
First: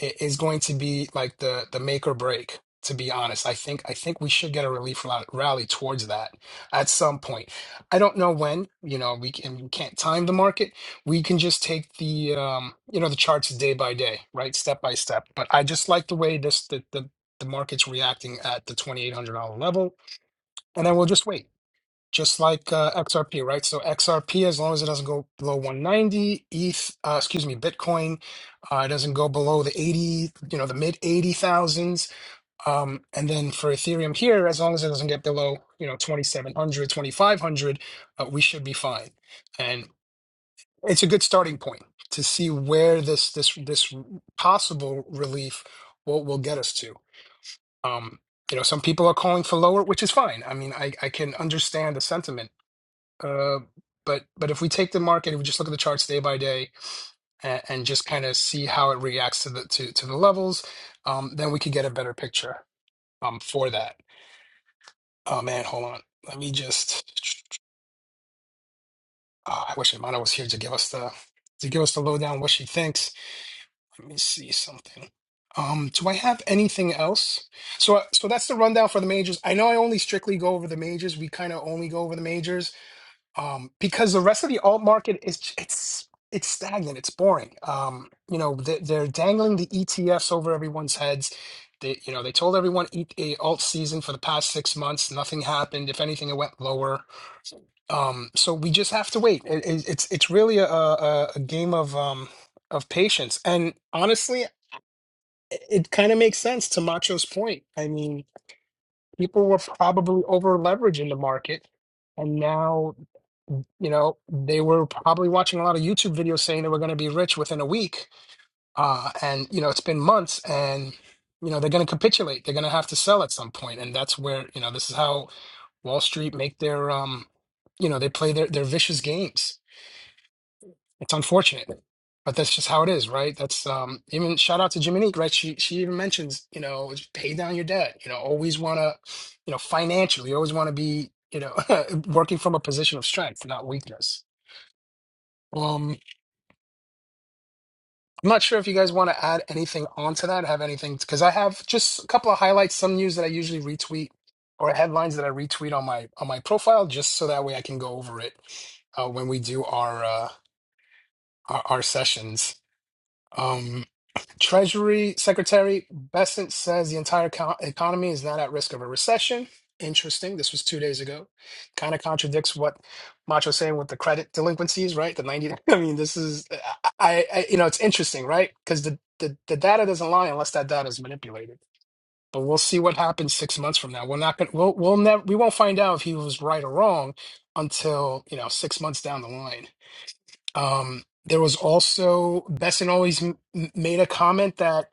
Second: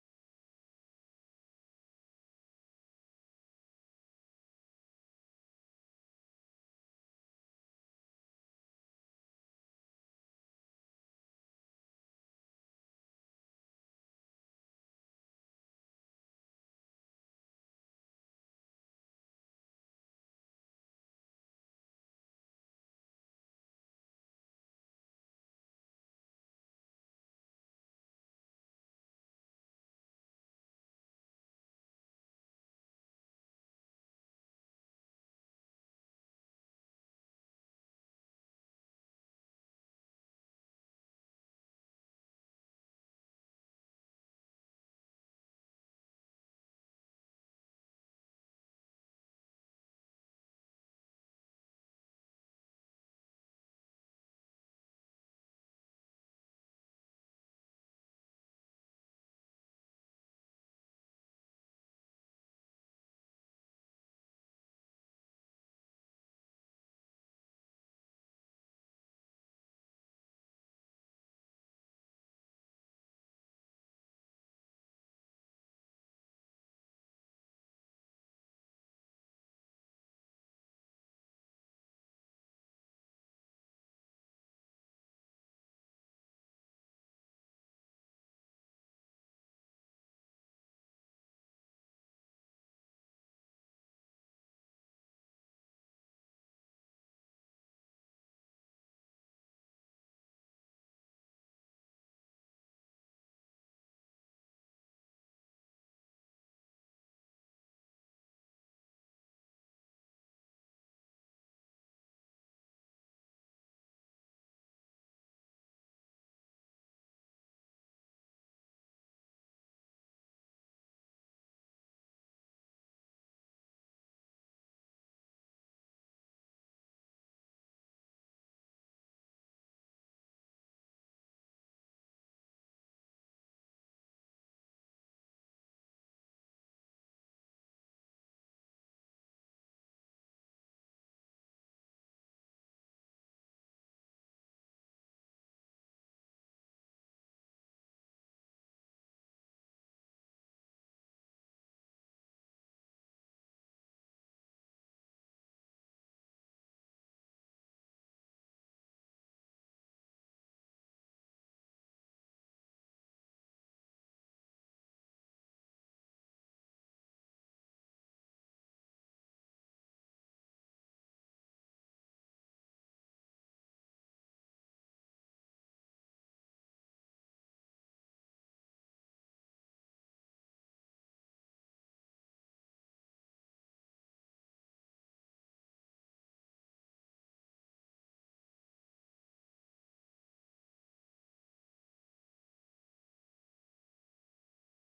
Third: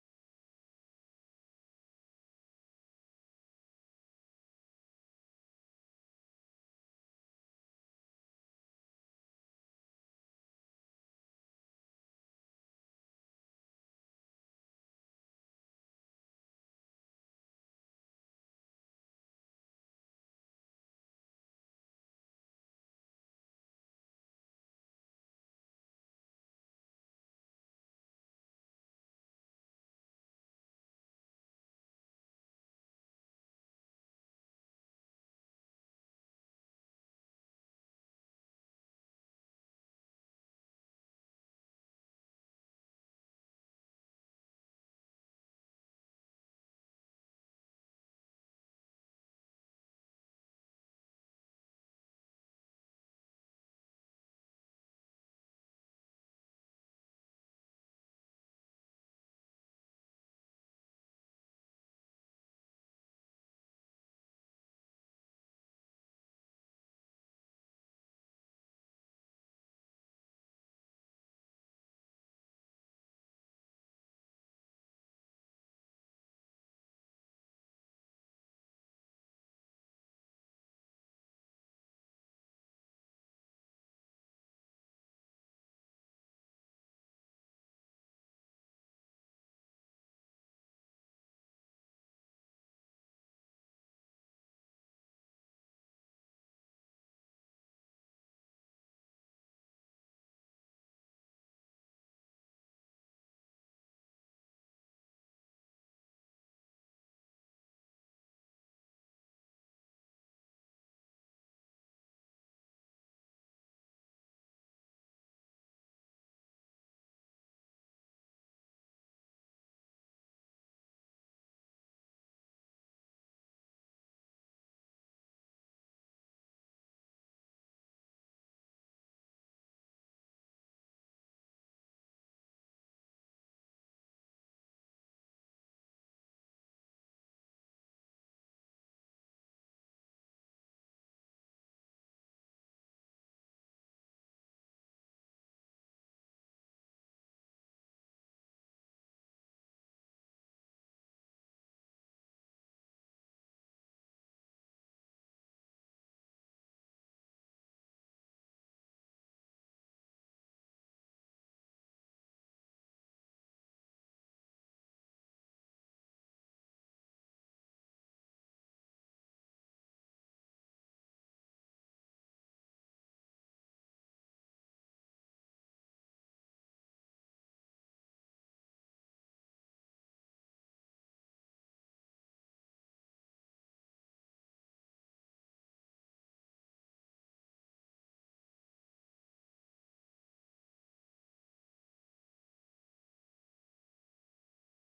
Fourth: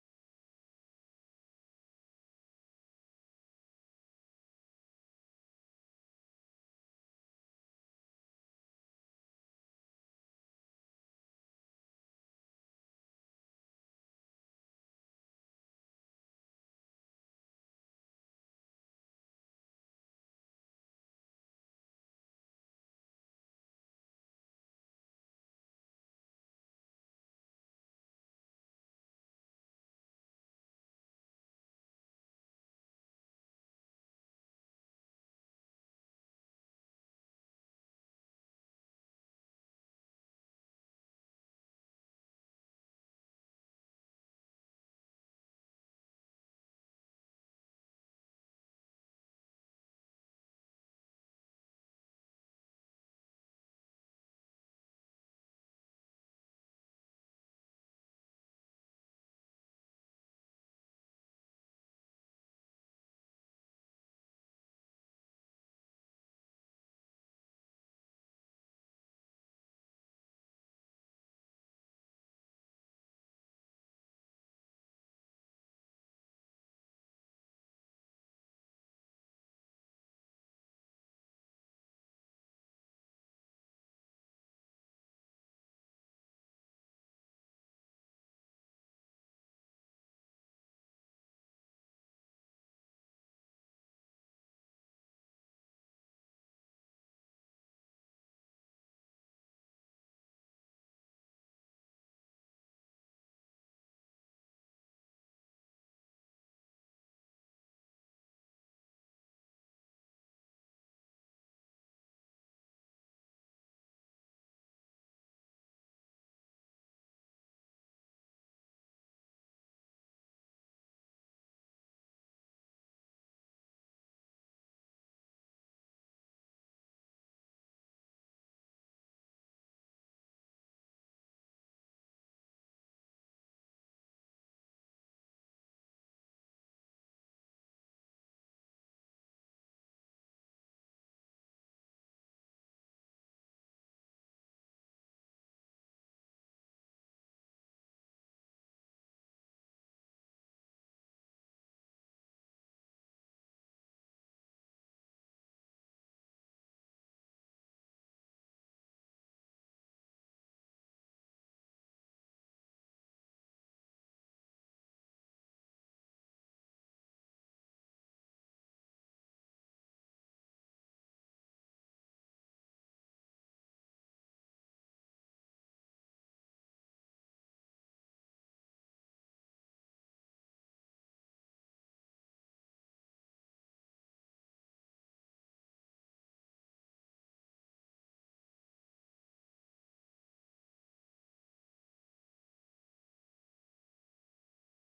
A: i- is going to be like the the make or break. To be honest, I think I think we should get a relief rally rally towards that at some point. I don't know when. You know, we can we can't time the market. We can just take the um, you know the charts day by day, right, step by step. But I just like the way this the the, the market's reacting at the twenty eight hundred dollar level, and then we'll just wait just like uh, XRP, right? So XRP, as long as it doesn't go below 190, ETH, uh, excuse me, Bitcoin, uh, it doesn't go below the 80, you know, the mid 80,000s. Um, and then for Ethereum here, as long as it doesn't get below, you know, 2,700, 2,500, uh, we should be fine. And it's a good starting point to see where this this this possible relief will will get us to. Um, you know, some people are calling for lower, which is fine. I mean, I, I can understand the sentiment uh, but but if we take the market, if we just look at the charts day by day and, and just kind of see how it reacts to the to, to the levels, um, then we could get a better picture um, for that. Oh man, hold on. Let me just. ah, I wish Imana was here to give us the to give us the lowdown what she thinks. Let me see something. Um, do I have anything else? So so that's the rundown for the majors. I know I only strictly go over the majors. We kind of only go over the majors um, because the rest of the alt market is j- it's it's stagnant, it's boring. Um, you know, they, they're dangling the ETFs over everyone's heads. They, you know, they told everyone eat a alt season for the past six months. Nothing happened. If anything, it went lower. Um, so we just have to wait. It, it, it's it's really a, a, a game of um, of patience. And honestly, it kind of makes sense to Macho's point. I mean, people were probably over leveraged in the market, and now you know, they were probably watching a lot of YouTube videos saying they were going to be rich within a week. Uh, and, you know, it's been months and, you know, they're going to capitulate. They're going to have to sell at some point. And that's where, you know, this is how Wall Street make their, um, you know, they play their, their vicious games. It's unfortunate, but that's just how it is, right? That's um, even shout out to Jiminique, right? She, she even mentions, you know, pay down your debt, you know, always want to, you know, financially, always want to be, you know, working from a position of strength, not weakness. Um, I'm not sure if you guys want to add anything onto that, have anything, because I have just a couple of highlights, some news that I usually retweet or headlines that I retweet on my on my profile, just so that way I can go over it uh, when we do our uh, our, our sessions. Um, Treasury Secretary Bessent says the entire co- economy is not at risk of a recession. Interesting. This was two days ago. Kind of contradicts what Macho's saying with the credit delinquencies, right? The 90. I mean, this is, I, I I- you know, it's interesting, right? Because the, the, the data doesn't lie unless that data is manipulated. But we'll see what happens six months from now. We're not going to, we'll, we'll never, we won't find out if he was right or wrong until, you know, six months down the line. Um, there was also, Bessent always m- m- made a comment that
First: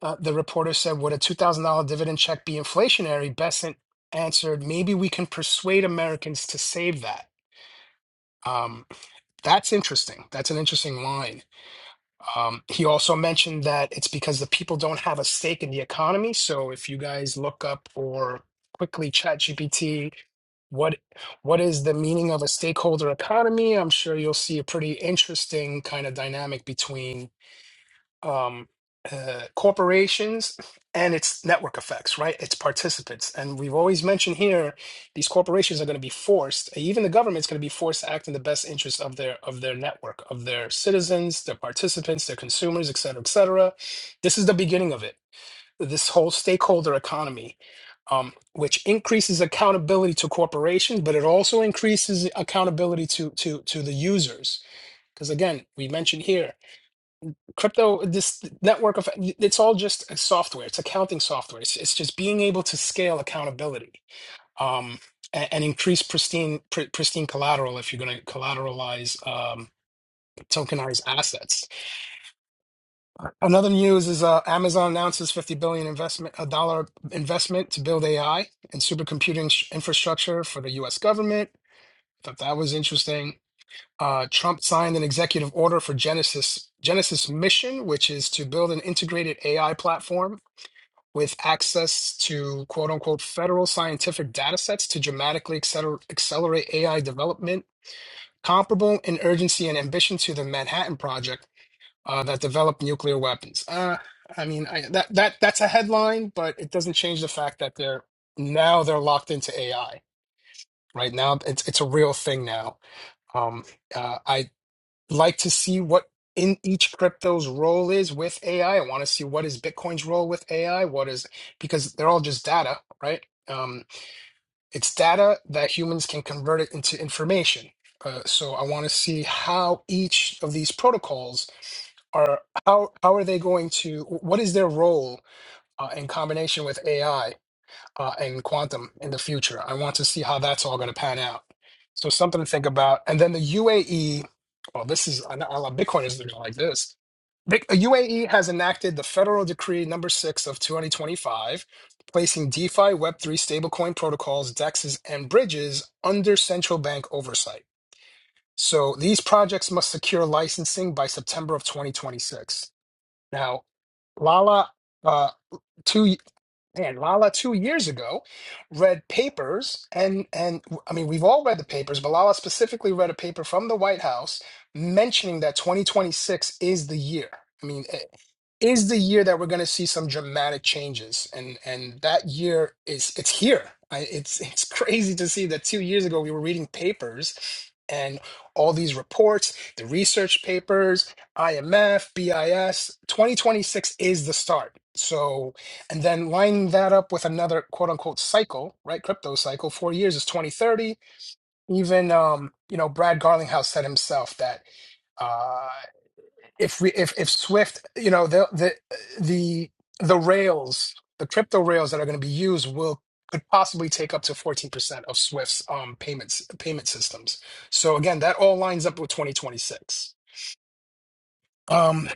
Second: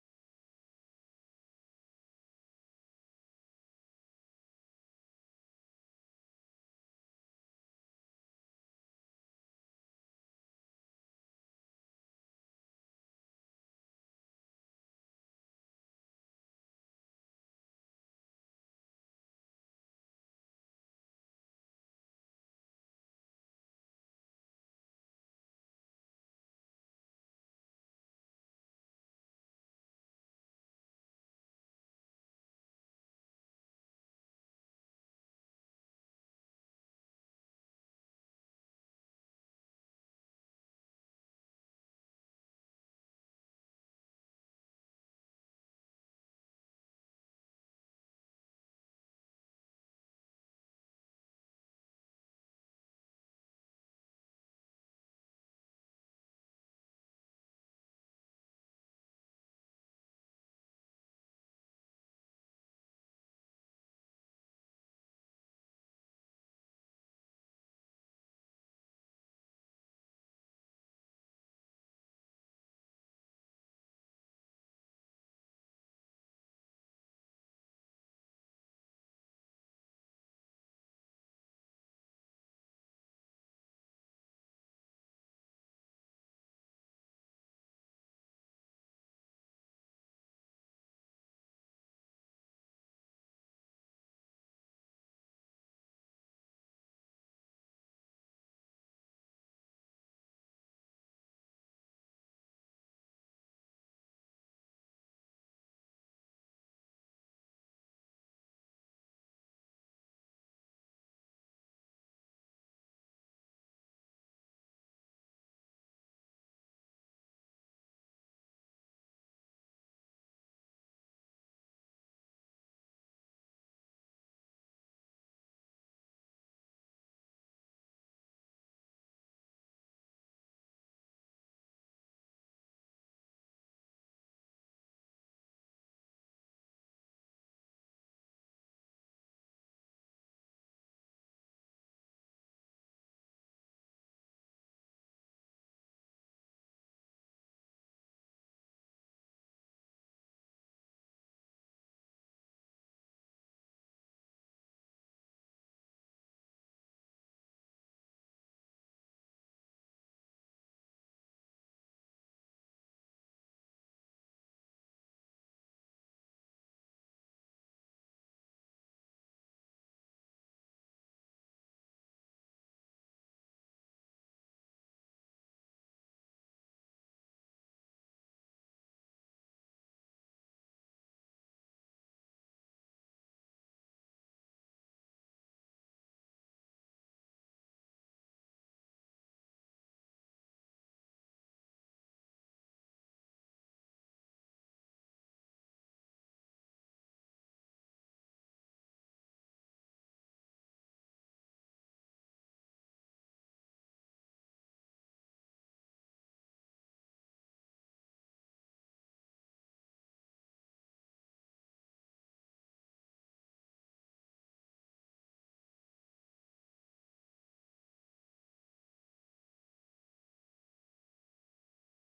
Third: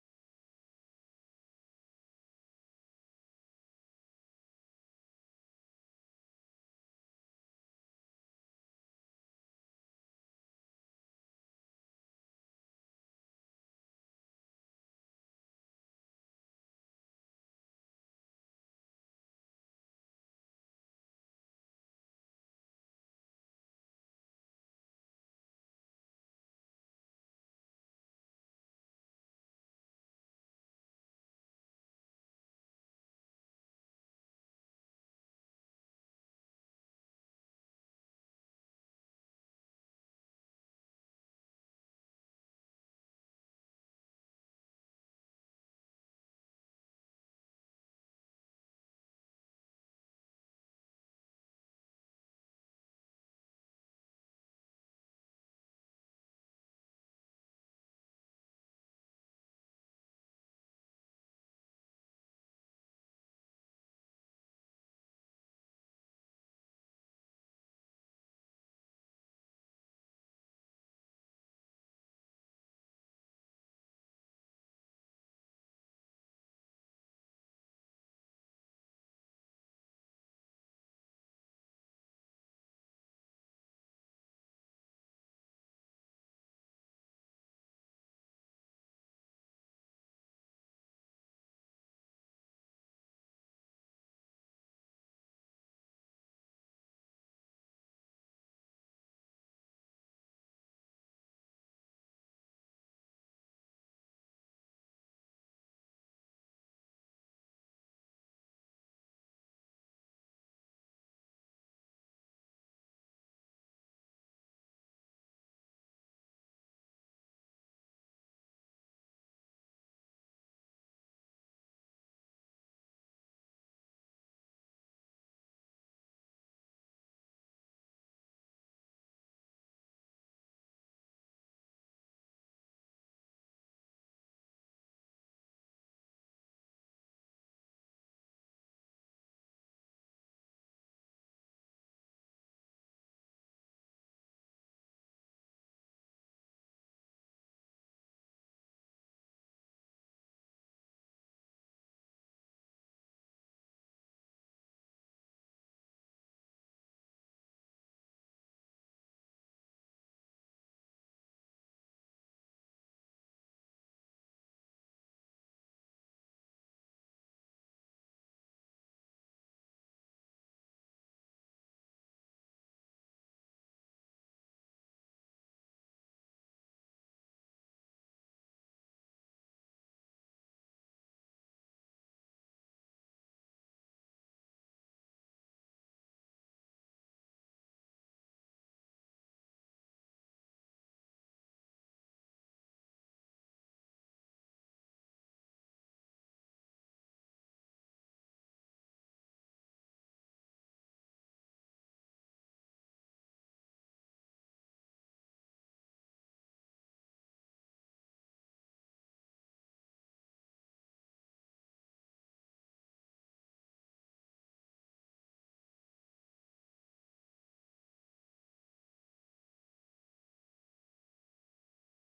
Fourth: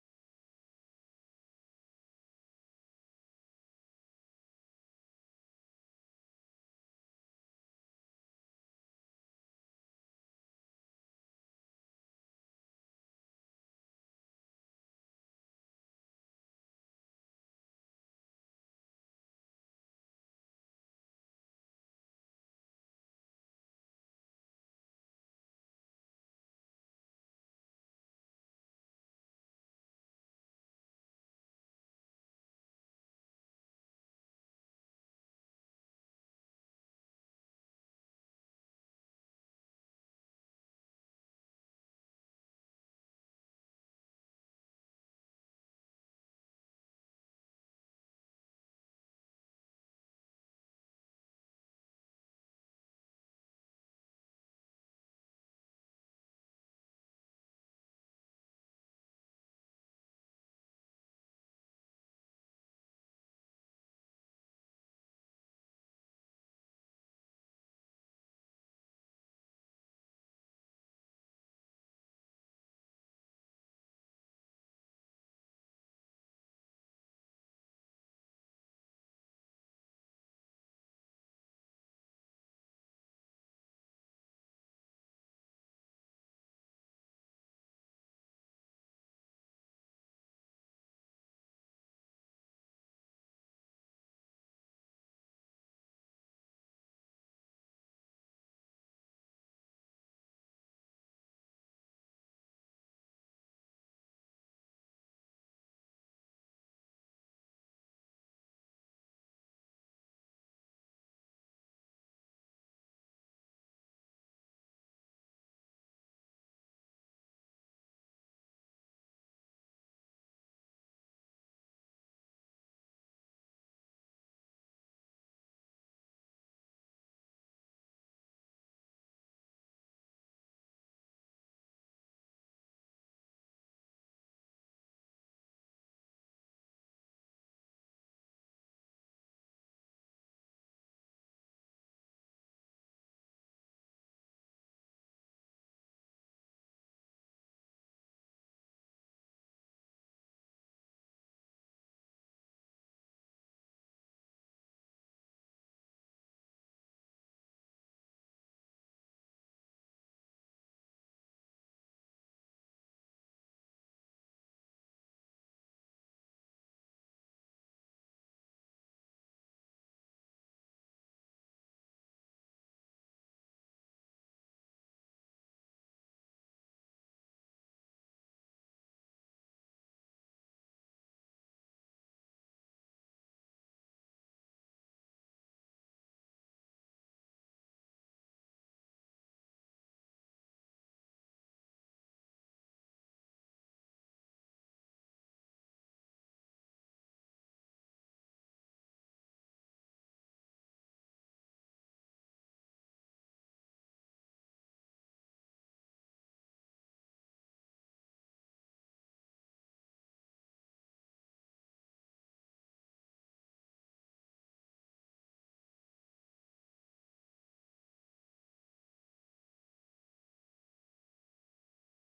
A: uh, the reporter said, Would a $2,000 dividend check be inflationary? Besant answered, Maybe we can persuade Americans to save that. Um, that's interesting. That's an interesting line. Um, he also mentioned that it's because the people don't have a stake in the economy. So if you guys look up or quickly chat GPT, what what is the meaning of a stakeholder economy? I'm sure you'll see a pretty interesting kind of dynamic between um, uh, corporations and its network effects, right? Its participants. And we've always mentioned here, these corporations are going to be forced, even the government's going to be forced to act in the best interest of their of their network, of their citizens, their participants, their consumers, et cetera, et cetera. This is the beginning of it. This whole stakeholder economy. Um, which increases accountability to corporations, but it also increases accountability to to to the users. Because again, we mentioned here crypto this network of it's all just a software it's accounting software it's, it's just being able to scale accountability um a- and, increase pristine pr- pristine collateral if you're going to collateralize um tokenize assets another news is uh amazon announces 50 billion investment a dollar investment to build ai and supercomputing sh- infrastructure for the us government thought that was interesting uh, Trump signed an executive order for Genesis Genesis Mission, which is to build an integrated AI platform with access to quote unquote federal scientific data sets to dramatically acceler- accelerate AI development, comparable in urgency and ambition to the Manhattan Project uh, that developed nuclear weapons. Uh, I mean, I, that that that's a headline, but it doesn't change the fact that they're now they're locked into AI. Right now, it's it's a real thing now. Um, uh, I like to see what in each crypto's role is with AI. I I want to see what is Bitcoin's role with AI. What is because they're all just data, right? Um, it's data that humans can convert it into information. Uh, so I want to see how each of these protocols are how how are they going to what is their role uh, in combination with AI uh, and quantum in the future. I want to see how that's all going to pan out. So something to think about. And then the UAE, well, this is I know I love Bitcoin is gonna like this. Big- UAE has enacted the federal decree number six of 2025, placing DeFi, Web3, stablecoin protocols, DEXs, and bridges under central bank oversight. So these projects must secure licensing by September of 2026. Now, Lala, uh, two and Lala two years ago read papers and and I mean we've all read the papers, but Lala specifically read a paper from the White House mentioning that 2026 is the year. I mean, is the year that we're going to see some dramatic changes and and that year is it's here I, it's it's crazy to see that two years ago we were reading papers and all these reports the research papers imf bis 2026 is the start so and then lining that up with another quote unquote cycle right crypto cycle four years is 2030 even um you know brad garlinghouse said himself that uh, if we if if Swift, you know, the the the the rails, the crypto rails that are going to be used will could possibly take up to 14% of Swift's um payments payment systems. So again, that all lines up with 2026. Um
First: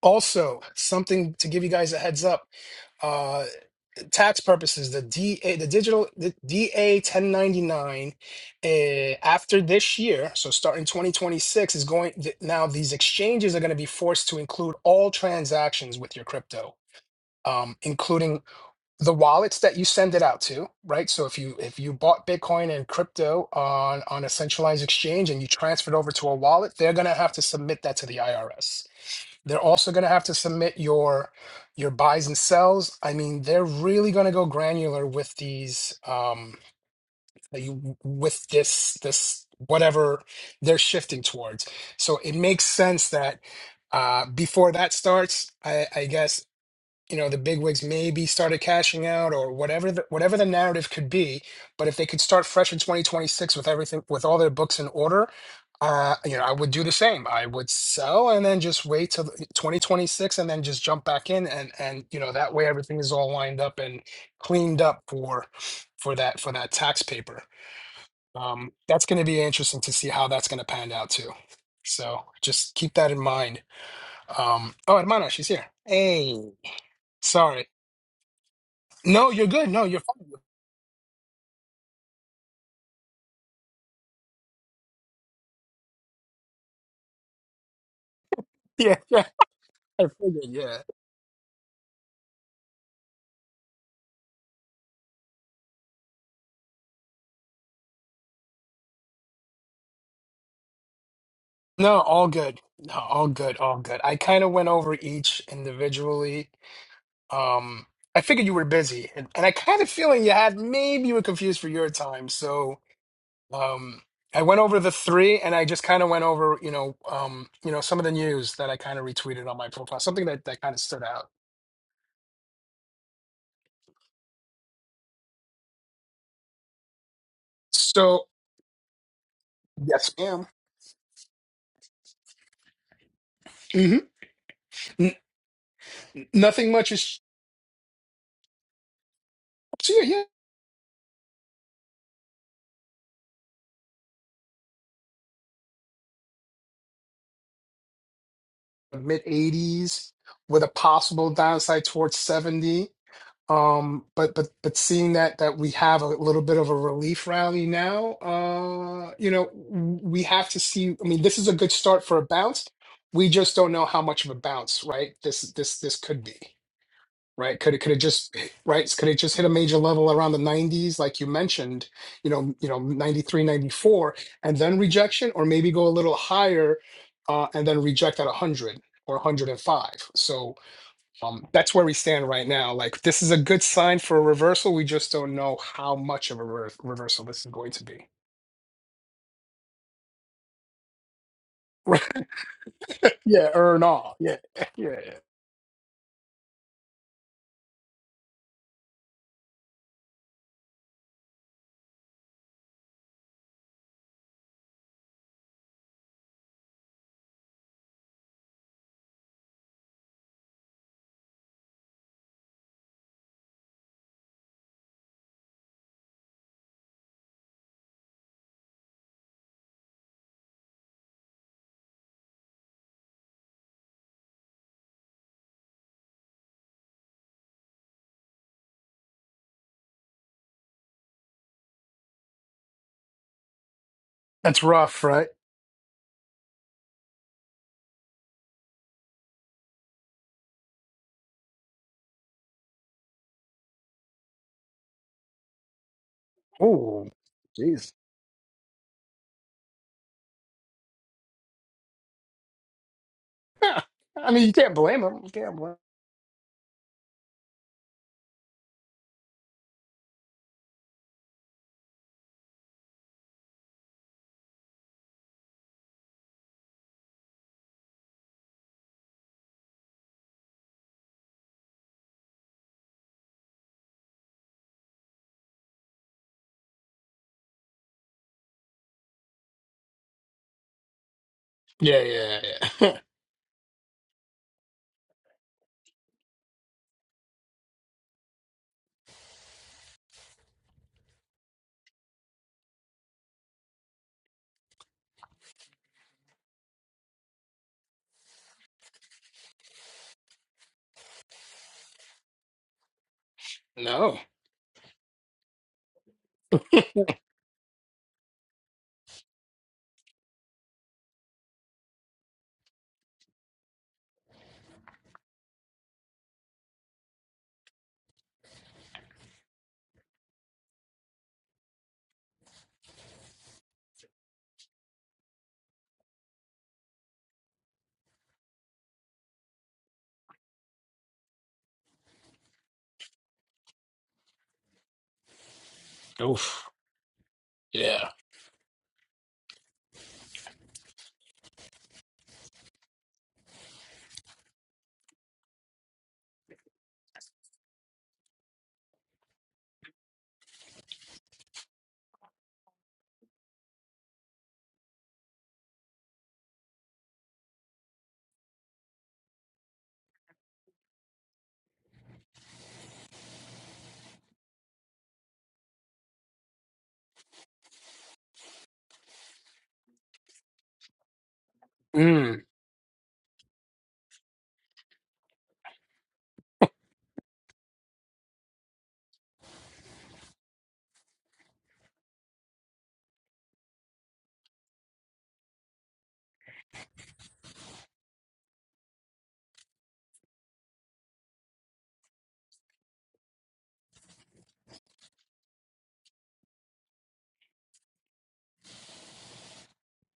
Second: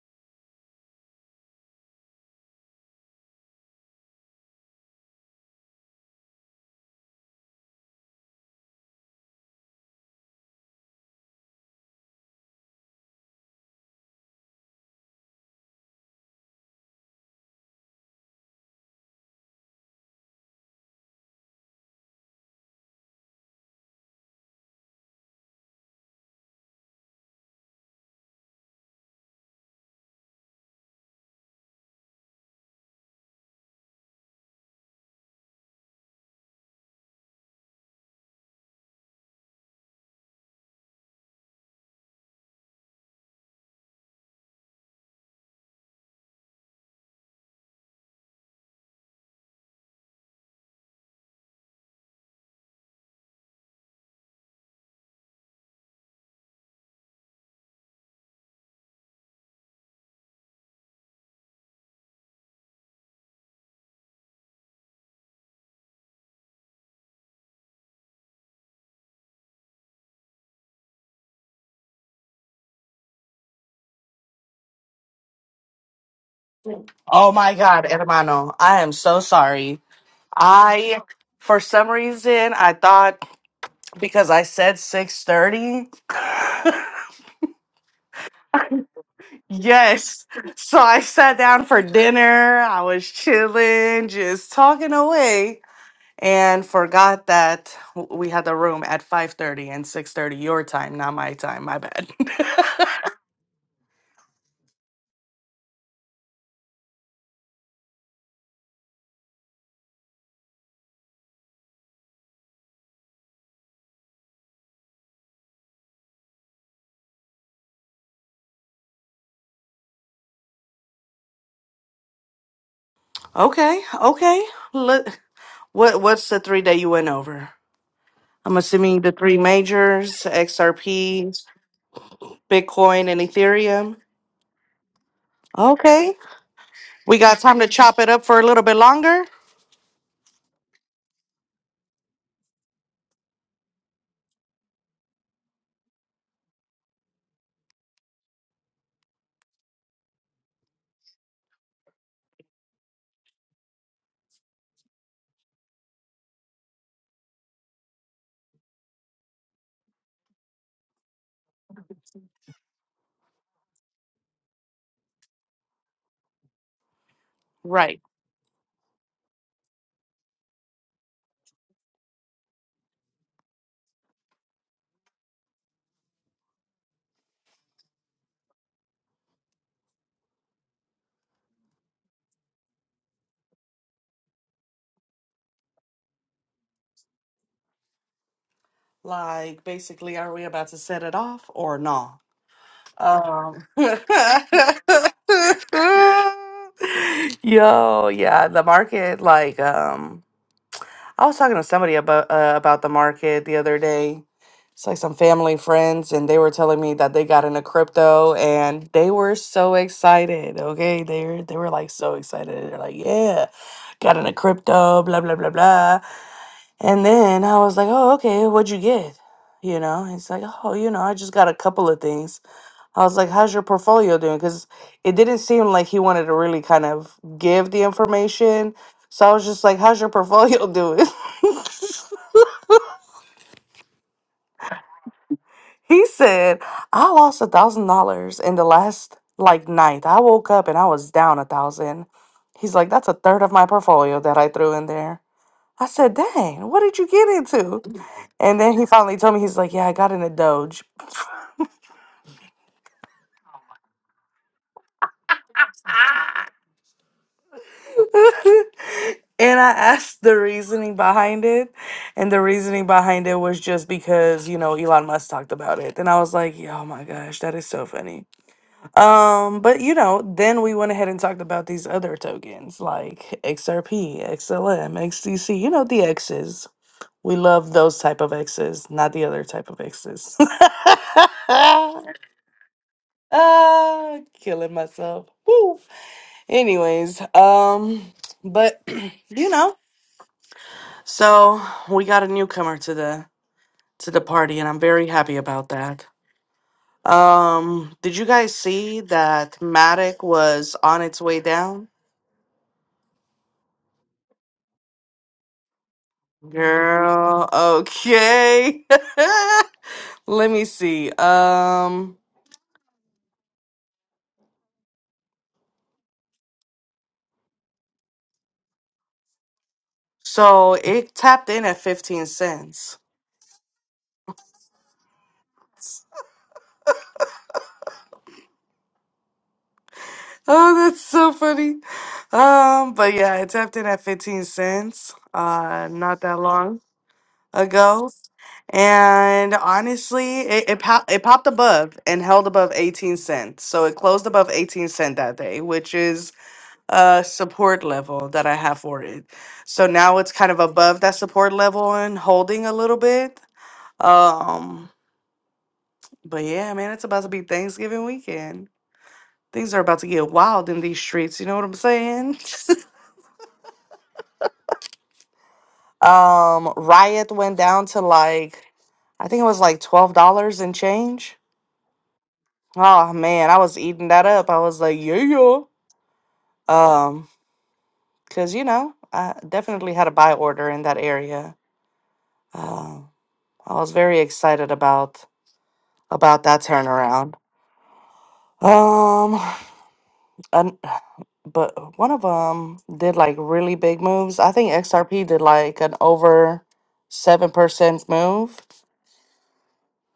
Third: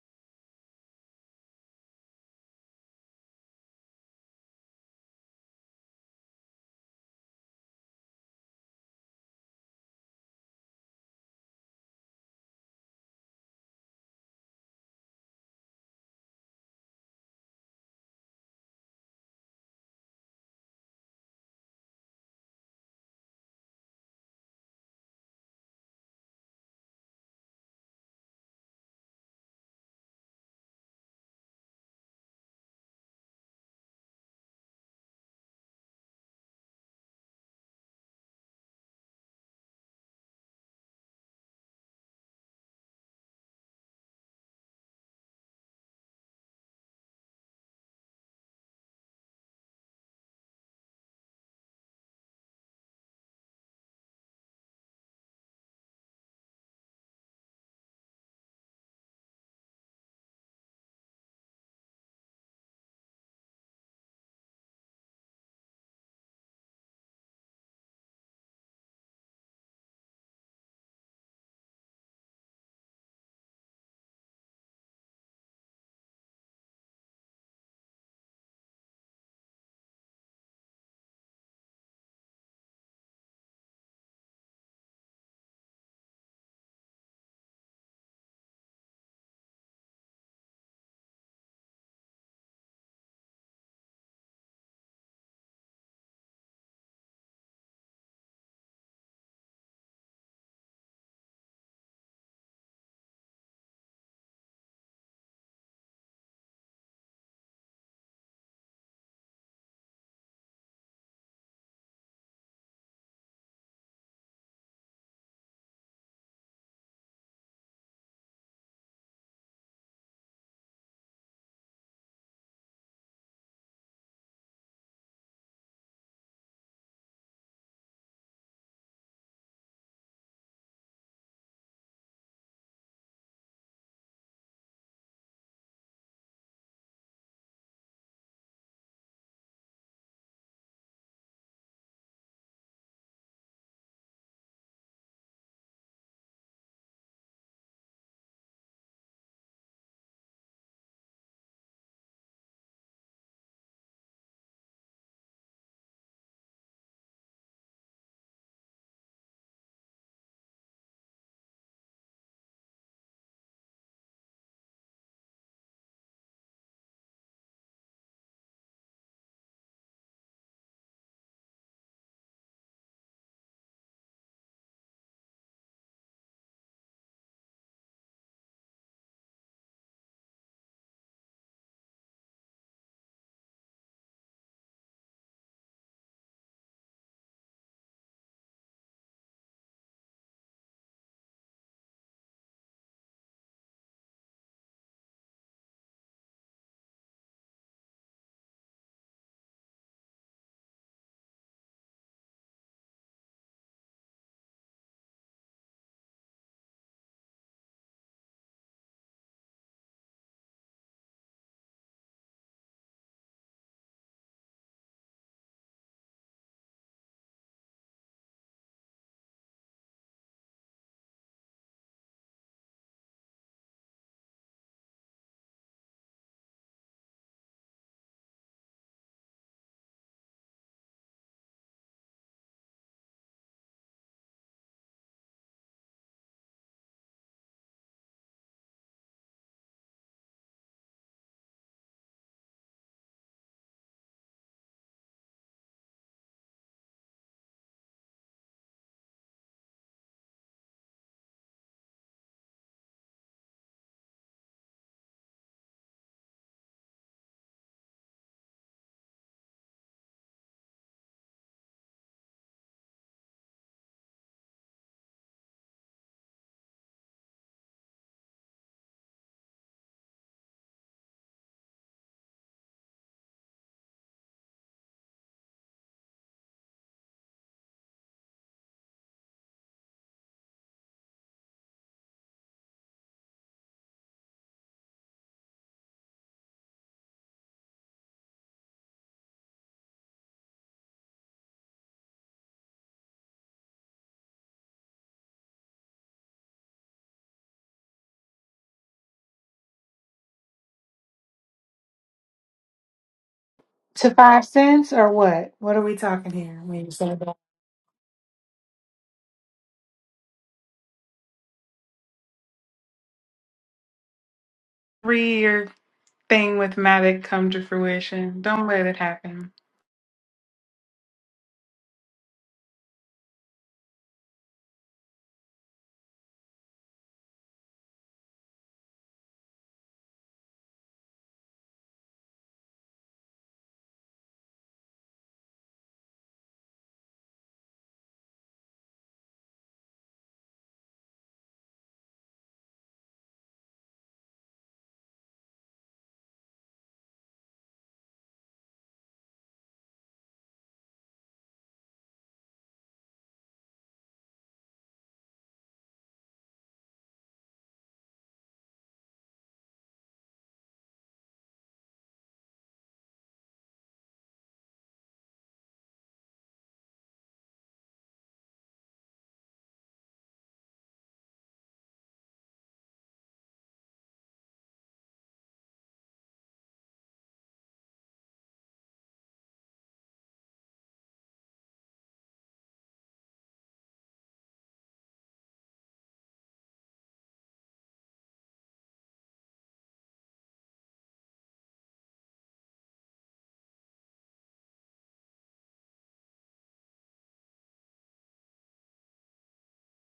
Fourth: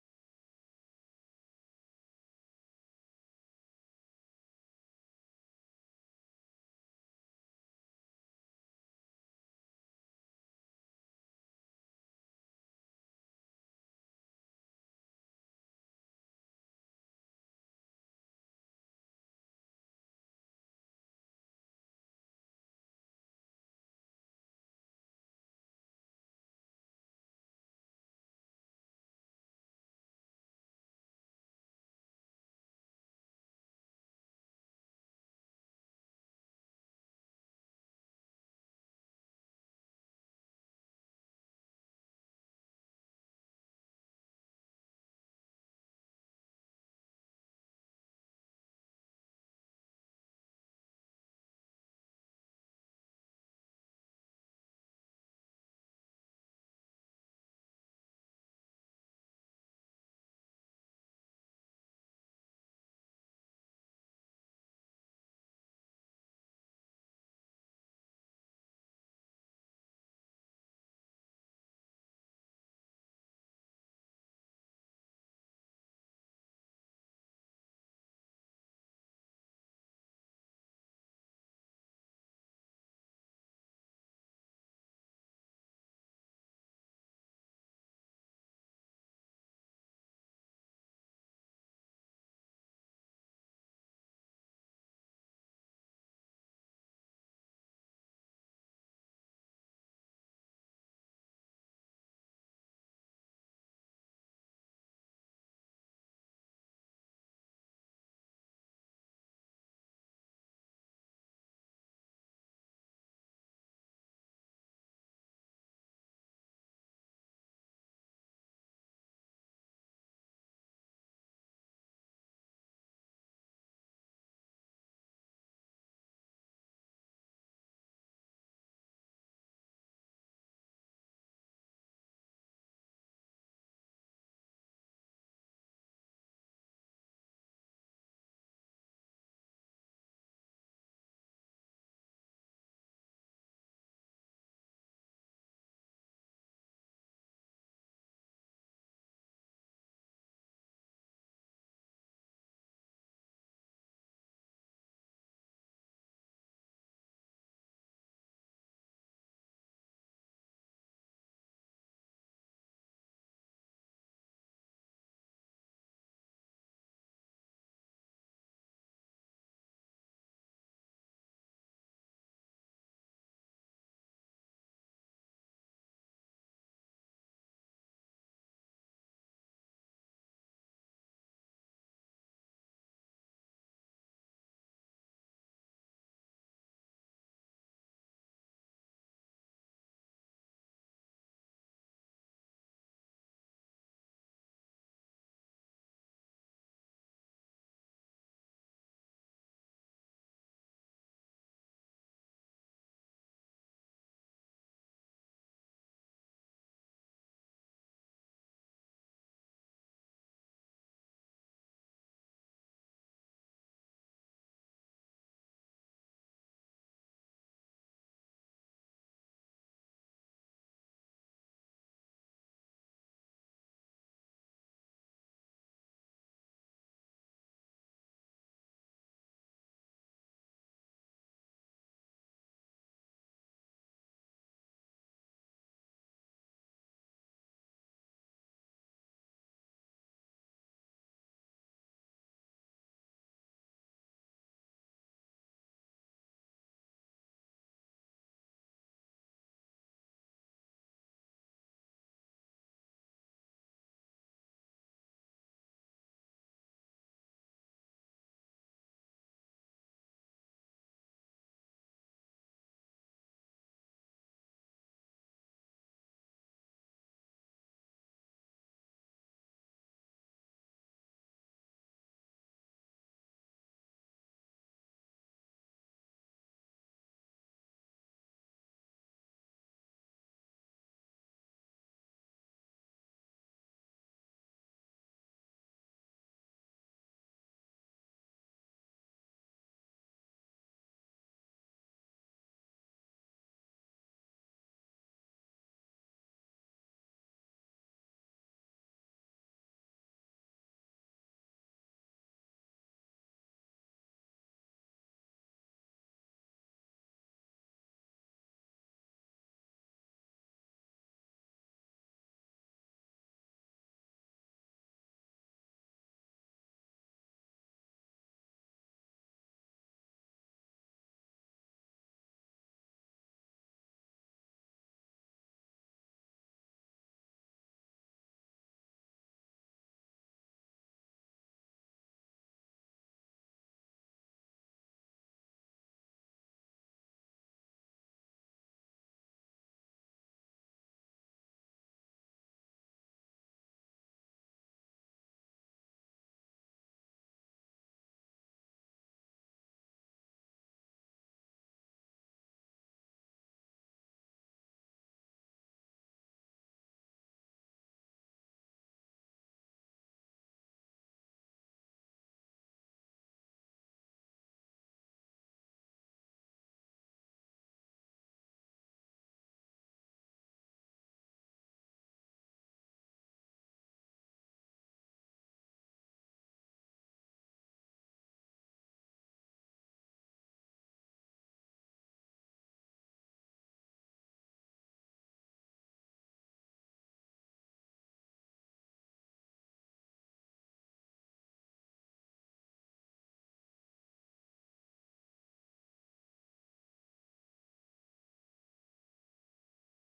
A: also, something to give you guys a heads up. uh, tax purposes, the DA, the digital, the DA 1099, uh, after this year, so starting 2026, is going th- now. These exchanges are going to be forced to include all transactions with your crypto, um, including the wallets that you send it out to, right? So if you if you bought Bitcoin and crypto on on a centralized exchange and you transferred over to a wallet, they're going to have to submit that to the IRS. They're also going to have to submit your your buys and sells. I mean, they're really going to go granular with these um that you- with this this whatever they're shifting towards. So it makes sense that uh before that starts, I I guess you know the bigwigs maybe started cashing out or whatever the, whatever the narrative could be but if they could start fresh in 2026 with everything with all their books in order uh you know i would do the same i would sell and then just wait till the- 2026 and then just jump back in and and you know that way everything is all lined up and cleaned up for for that for that tax paper um that's going to be interesting to see how that's going to pan out too so just keep that in mind um oh hermana she's here hey
D: Oh my
A: Sorry.
D: God, hermano, I am so
A: No, you're good.
D: sorry.
A: No, you're fine.
D: I, for some reason, I thought because I said 6:30.
A: Yeah, yeah. I
D: yes.
A: figured.
D: So
A: Yeah.
D: I sat down for dinner. I was chilling, just talking away, and forgot that w- we had the room at 5:30 and 6:30 your time, not my time. My
A: No,
D: bad.
A: all good. No, all good. All good. I kind of went over each individually. Um, I figured you were busy, and, and I kind of feeling you had maybe you were confused for your time. So, um, I went over the three, and I just kind of went over, you know, um, you know, some of the news that I kind of retweeted on my profile, something that that kind of stood out.
D: okay. Okay. Let, what what's the three that you went over?
A: So,
D: I'm assuming the three
A: yes,
D: majors,
A: ma'am.
D: XRP, Bitcoin, and Ethereum.
A: Mm-hmm. N-
D: Okay.
A: nothing much
D: We
A: is.
D: got time to chop it up for a little bit longer?
A: so yeah, yeah, mid 80s with a possible downside towards 70 um but but but seeing that that we have a little bit of a relief rally now uh you know we have to see i mean this is a good start for a bounce we just don't know how much of a bounce right this this this could be right? Could it could it
D: Right.
A: just right? Could it just hit a major level around the 90s, like you mentioned, you know, you know, 93, 94, and then rejection, or maybe go a little higher uh, and then reject at 100 or 105. So um, that's where we stand right now. Like this is a good sign for a reversal. We just don't know how much of a rever- reversal this is going to be.
D: Like, basically, are we about to set it off or not?
A: yeah,
D: Um.
A: or not. Yeah, yeah, yeah.
D: Yo, yeah, the market, like, um, I was talking to somebody about uh, about the market the other day. It's like some family friends, and they were telling me that they got into crypto, and they were so excited. Okay, they were they were like so excited. They're like, "Yeah, got into crypto, blah blah blah blah." And then I was like, "Oh, okay, what'd you get?" You know, it's like, "Oh, you know, I just got a couple of things." I was like, "How's your portfolio doing?" Because it didn't seem like he wanted to really kind of give the information. So I was just like, "How's your portfolio doing?"
A: That's rough, right?
D: He said, I lost a thousand dollars in the last like night. I woke up and I was down a thousand. He's like, that's a third of my portfolio that I threw in there. I said, dang, what did
A: Oh,
D: you get into?
A: jeez.
D: And then he finally told me, he's like, yeah, I got in a Doge.
A: I mean, you can't blame them. You can't blame.
D: and I asked the reasoning behind it. And the reasoning behind it was just because, you know, Elon Musk talked about it. And I was like, oh my gosh, that is so funny. Um, but you know, then we went ahead and talked about these other tokens like XRP, XLM, XDC, you know, the X's. We love those type of X's, not the other type of X's.
A: Yeah, yeah, yeah.
D: Ah, killing myself. Woo. Anyways, um, but you know, so we got a newcomer to the to the party, and I'm very happy about that. Um, did you guys see that Matic was on its way down?
B: To
A: No.
B: five cents or what? What are we talking here when you say that?
D: Girl, okay. Let me see. Um,
B: Three year thing with Mavic come to fruition. Don't let it happen.
D: so it tapped in at 15 cents. Oh, that's so funny. Um, but yeah, it tapped in at 15 cents, uh, not that
A: Oof.
D: long
A: Yeah.
D: ago. And honestly, it it, pop, it popped above and held above 18 cents. So it closed above 18 cent that day, which is uh support level that I have for it. So now it's kind of above that support level and holding a little bit. Um but yeah, man, it's about to be Thanksgiving weekend. Things are about to get wild in these streets, you know what I'm saying? um riot went down to like I think it was like $12 and change.
A: Mm.
D: Oh man, I was eating that up. I was like, "Yeah." yeah, Um cuz you know, I definitely had a buy order in that area. Um I was very excited about. about that turnaround. Um, and, but one of them did like really big moves. I think XRP did like an over seven percent move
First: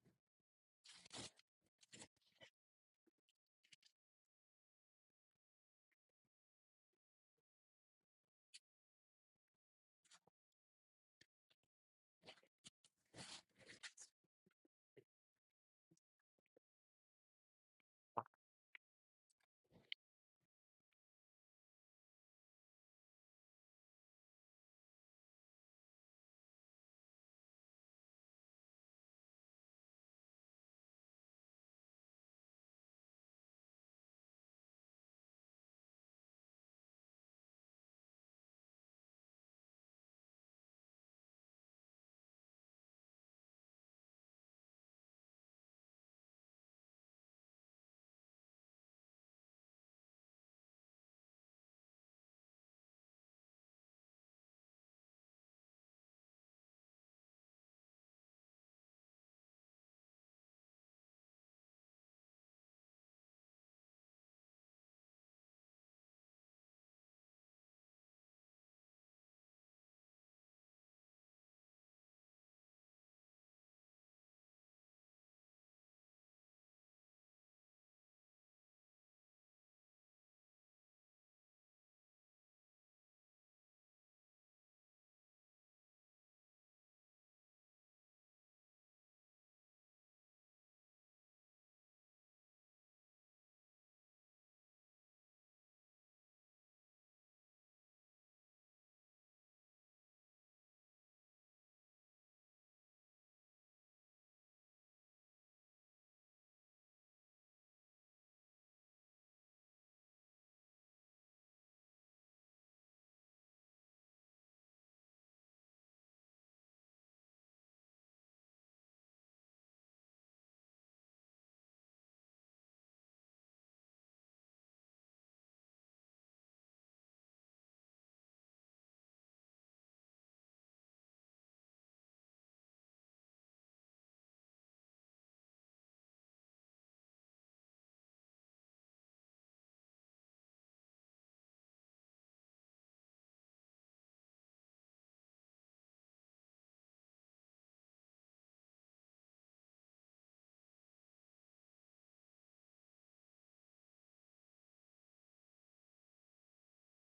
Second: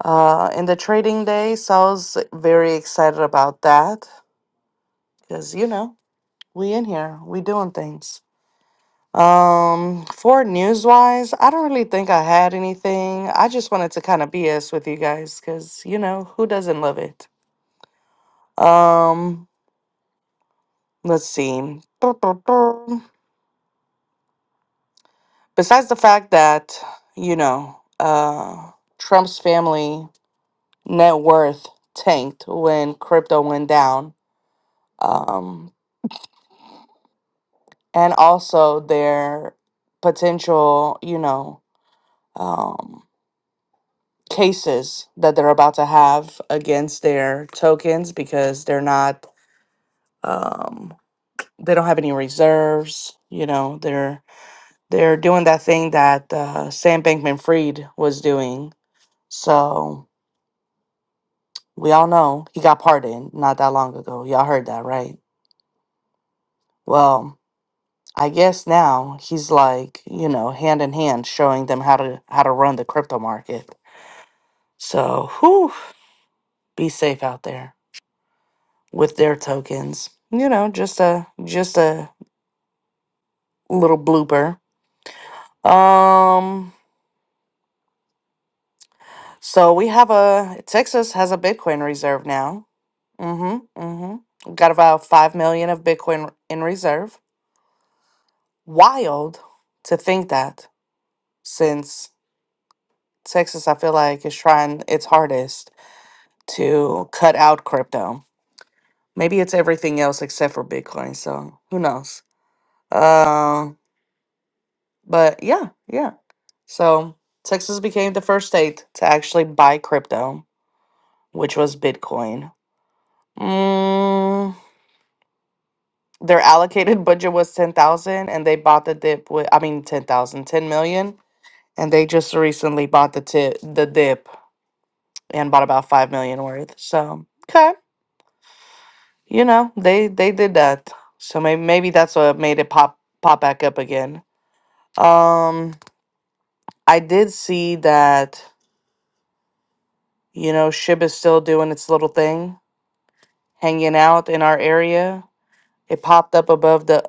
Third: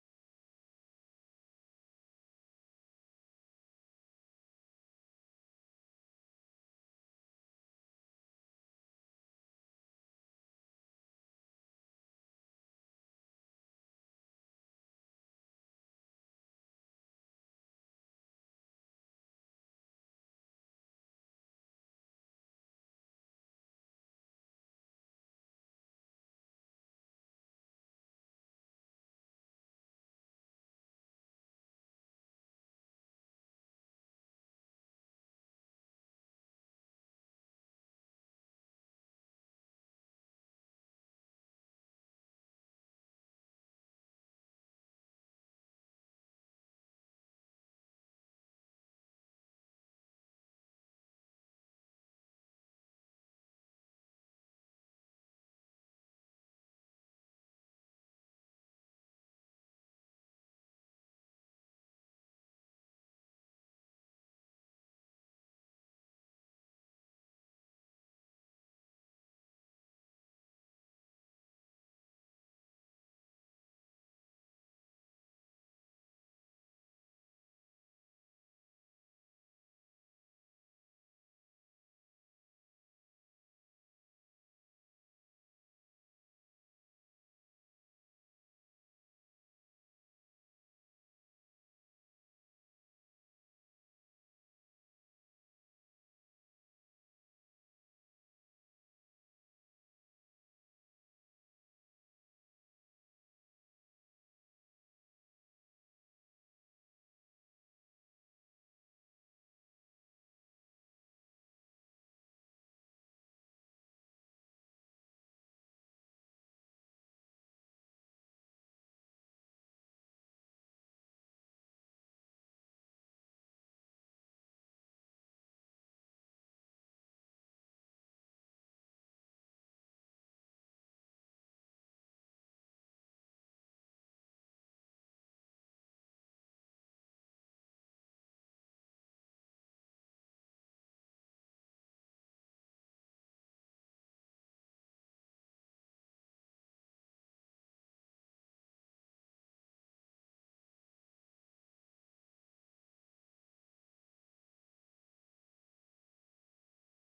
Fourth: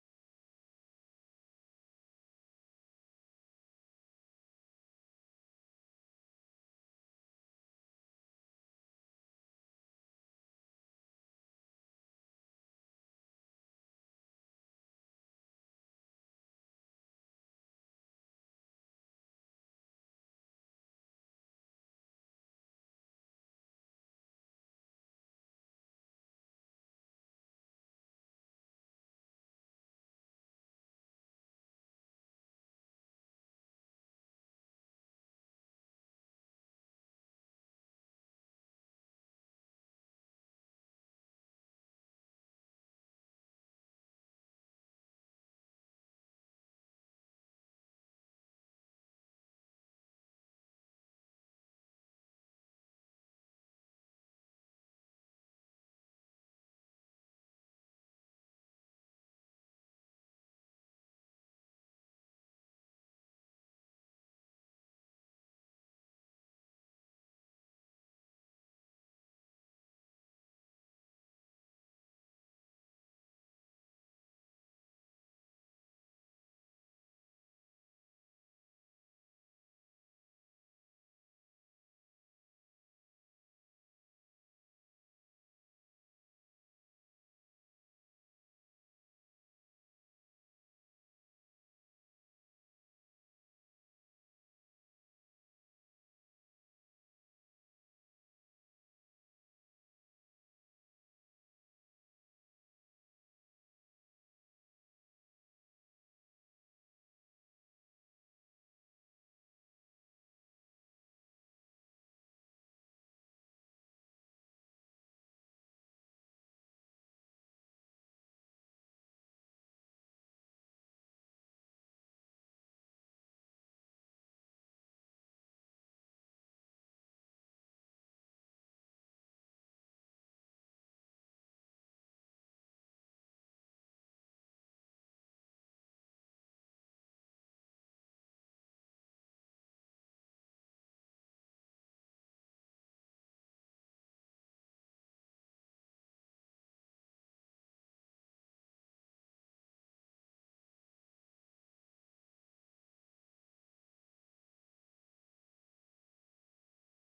D: uh in the trading day. So I was very excited about that because you know we in here we doing things. Um, for news wise, I don't really think I had anything. I just wanted to kind of BS with you guys because you know who doesn't love it. Um, let's see. besides the fact that you know uh, Trump's family net worth tanked when crypto went down, um, and also their potential, you know, um, cases that they're about to have against their tokens because they're not um, they don't have any reserves. You know, they're they're doing that thing that uh, Sam Bankman Fried was doing. So We all know he got pardoned not that long ago. Y'all heard that, right? Well, I guess now he's like, you know, hand in hand showing them how to how to run the crypto market. So, whew, be safe out there with their tokens. You know, just a just a little blooper. Um so we have a Texas has a Bitcoin reserve now. Mhm. Mhm. We've got about 5 million of Bitcoin in reserve. Wild to think that since Texas, I feel like, is trying its hardest to cut out crypto. Maybe it's everything else except for Bitcoin. So who knows? Um, but yeah, yeah. So Texas became the first state to actually buy crypto, which was Bitcoin. Mm, their allocated budget was 10,000 and they bought the dip with, I mean, ten thousand, ten million, And they just recently bought the tip, the dip and bought about 5 million worth. So, okay. you know they they did that so maybe maybe that's what made it pop pop back up again um i did see that you know shib is still doing its little thing hanging out in our area it popped up above the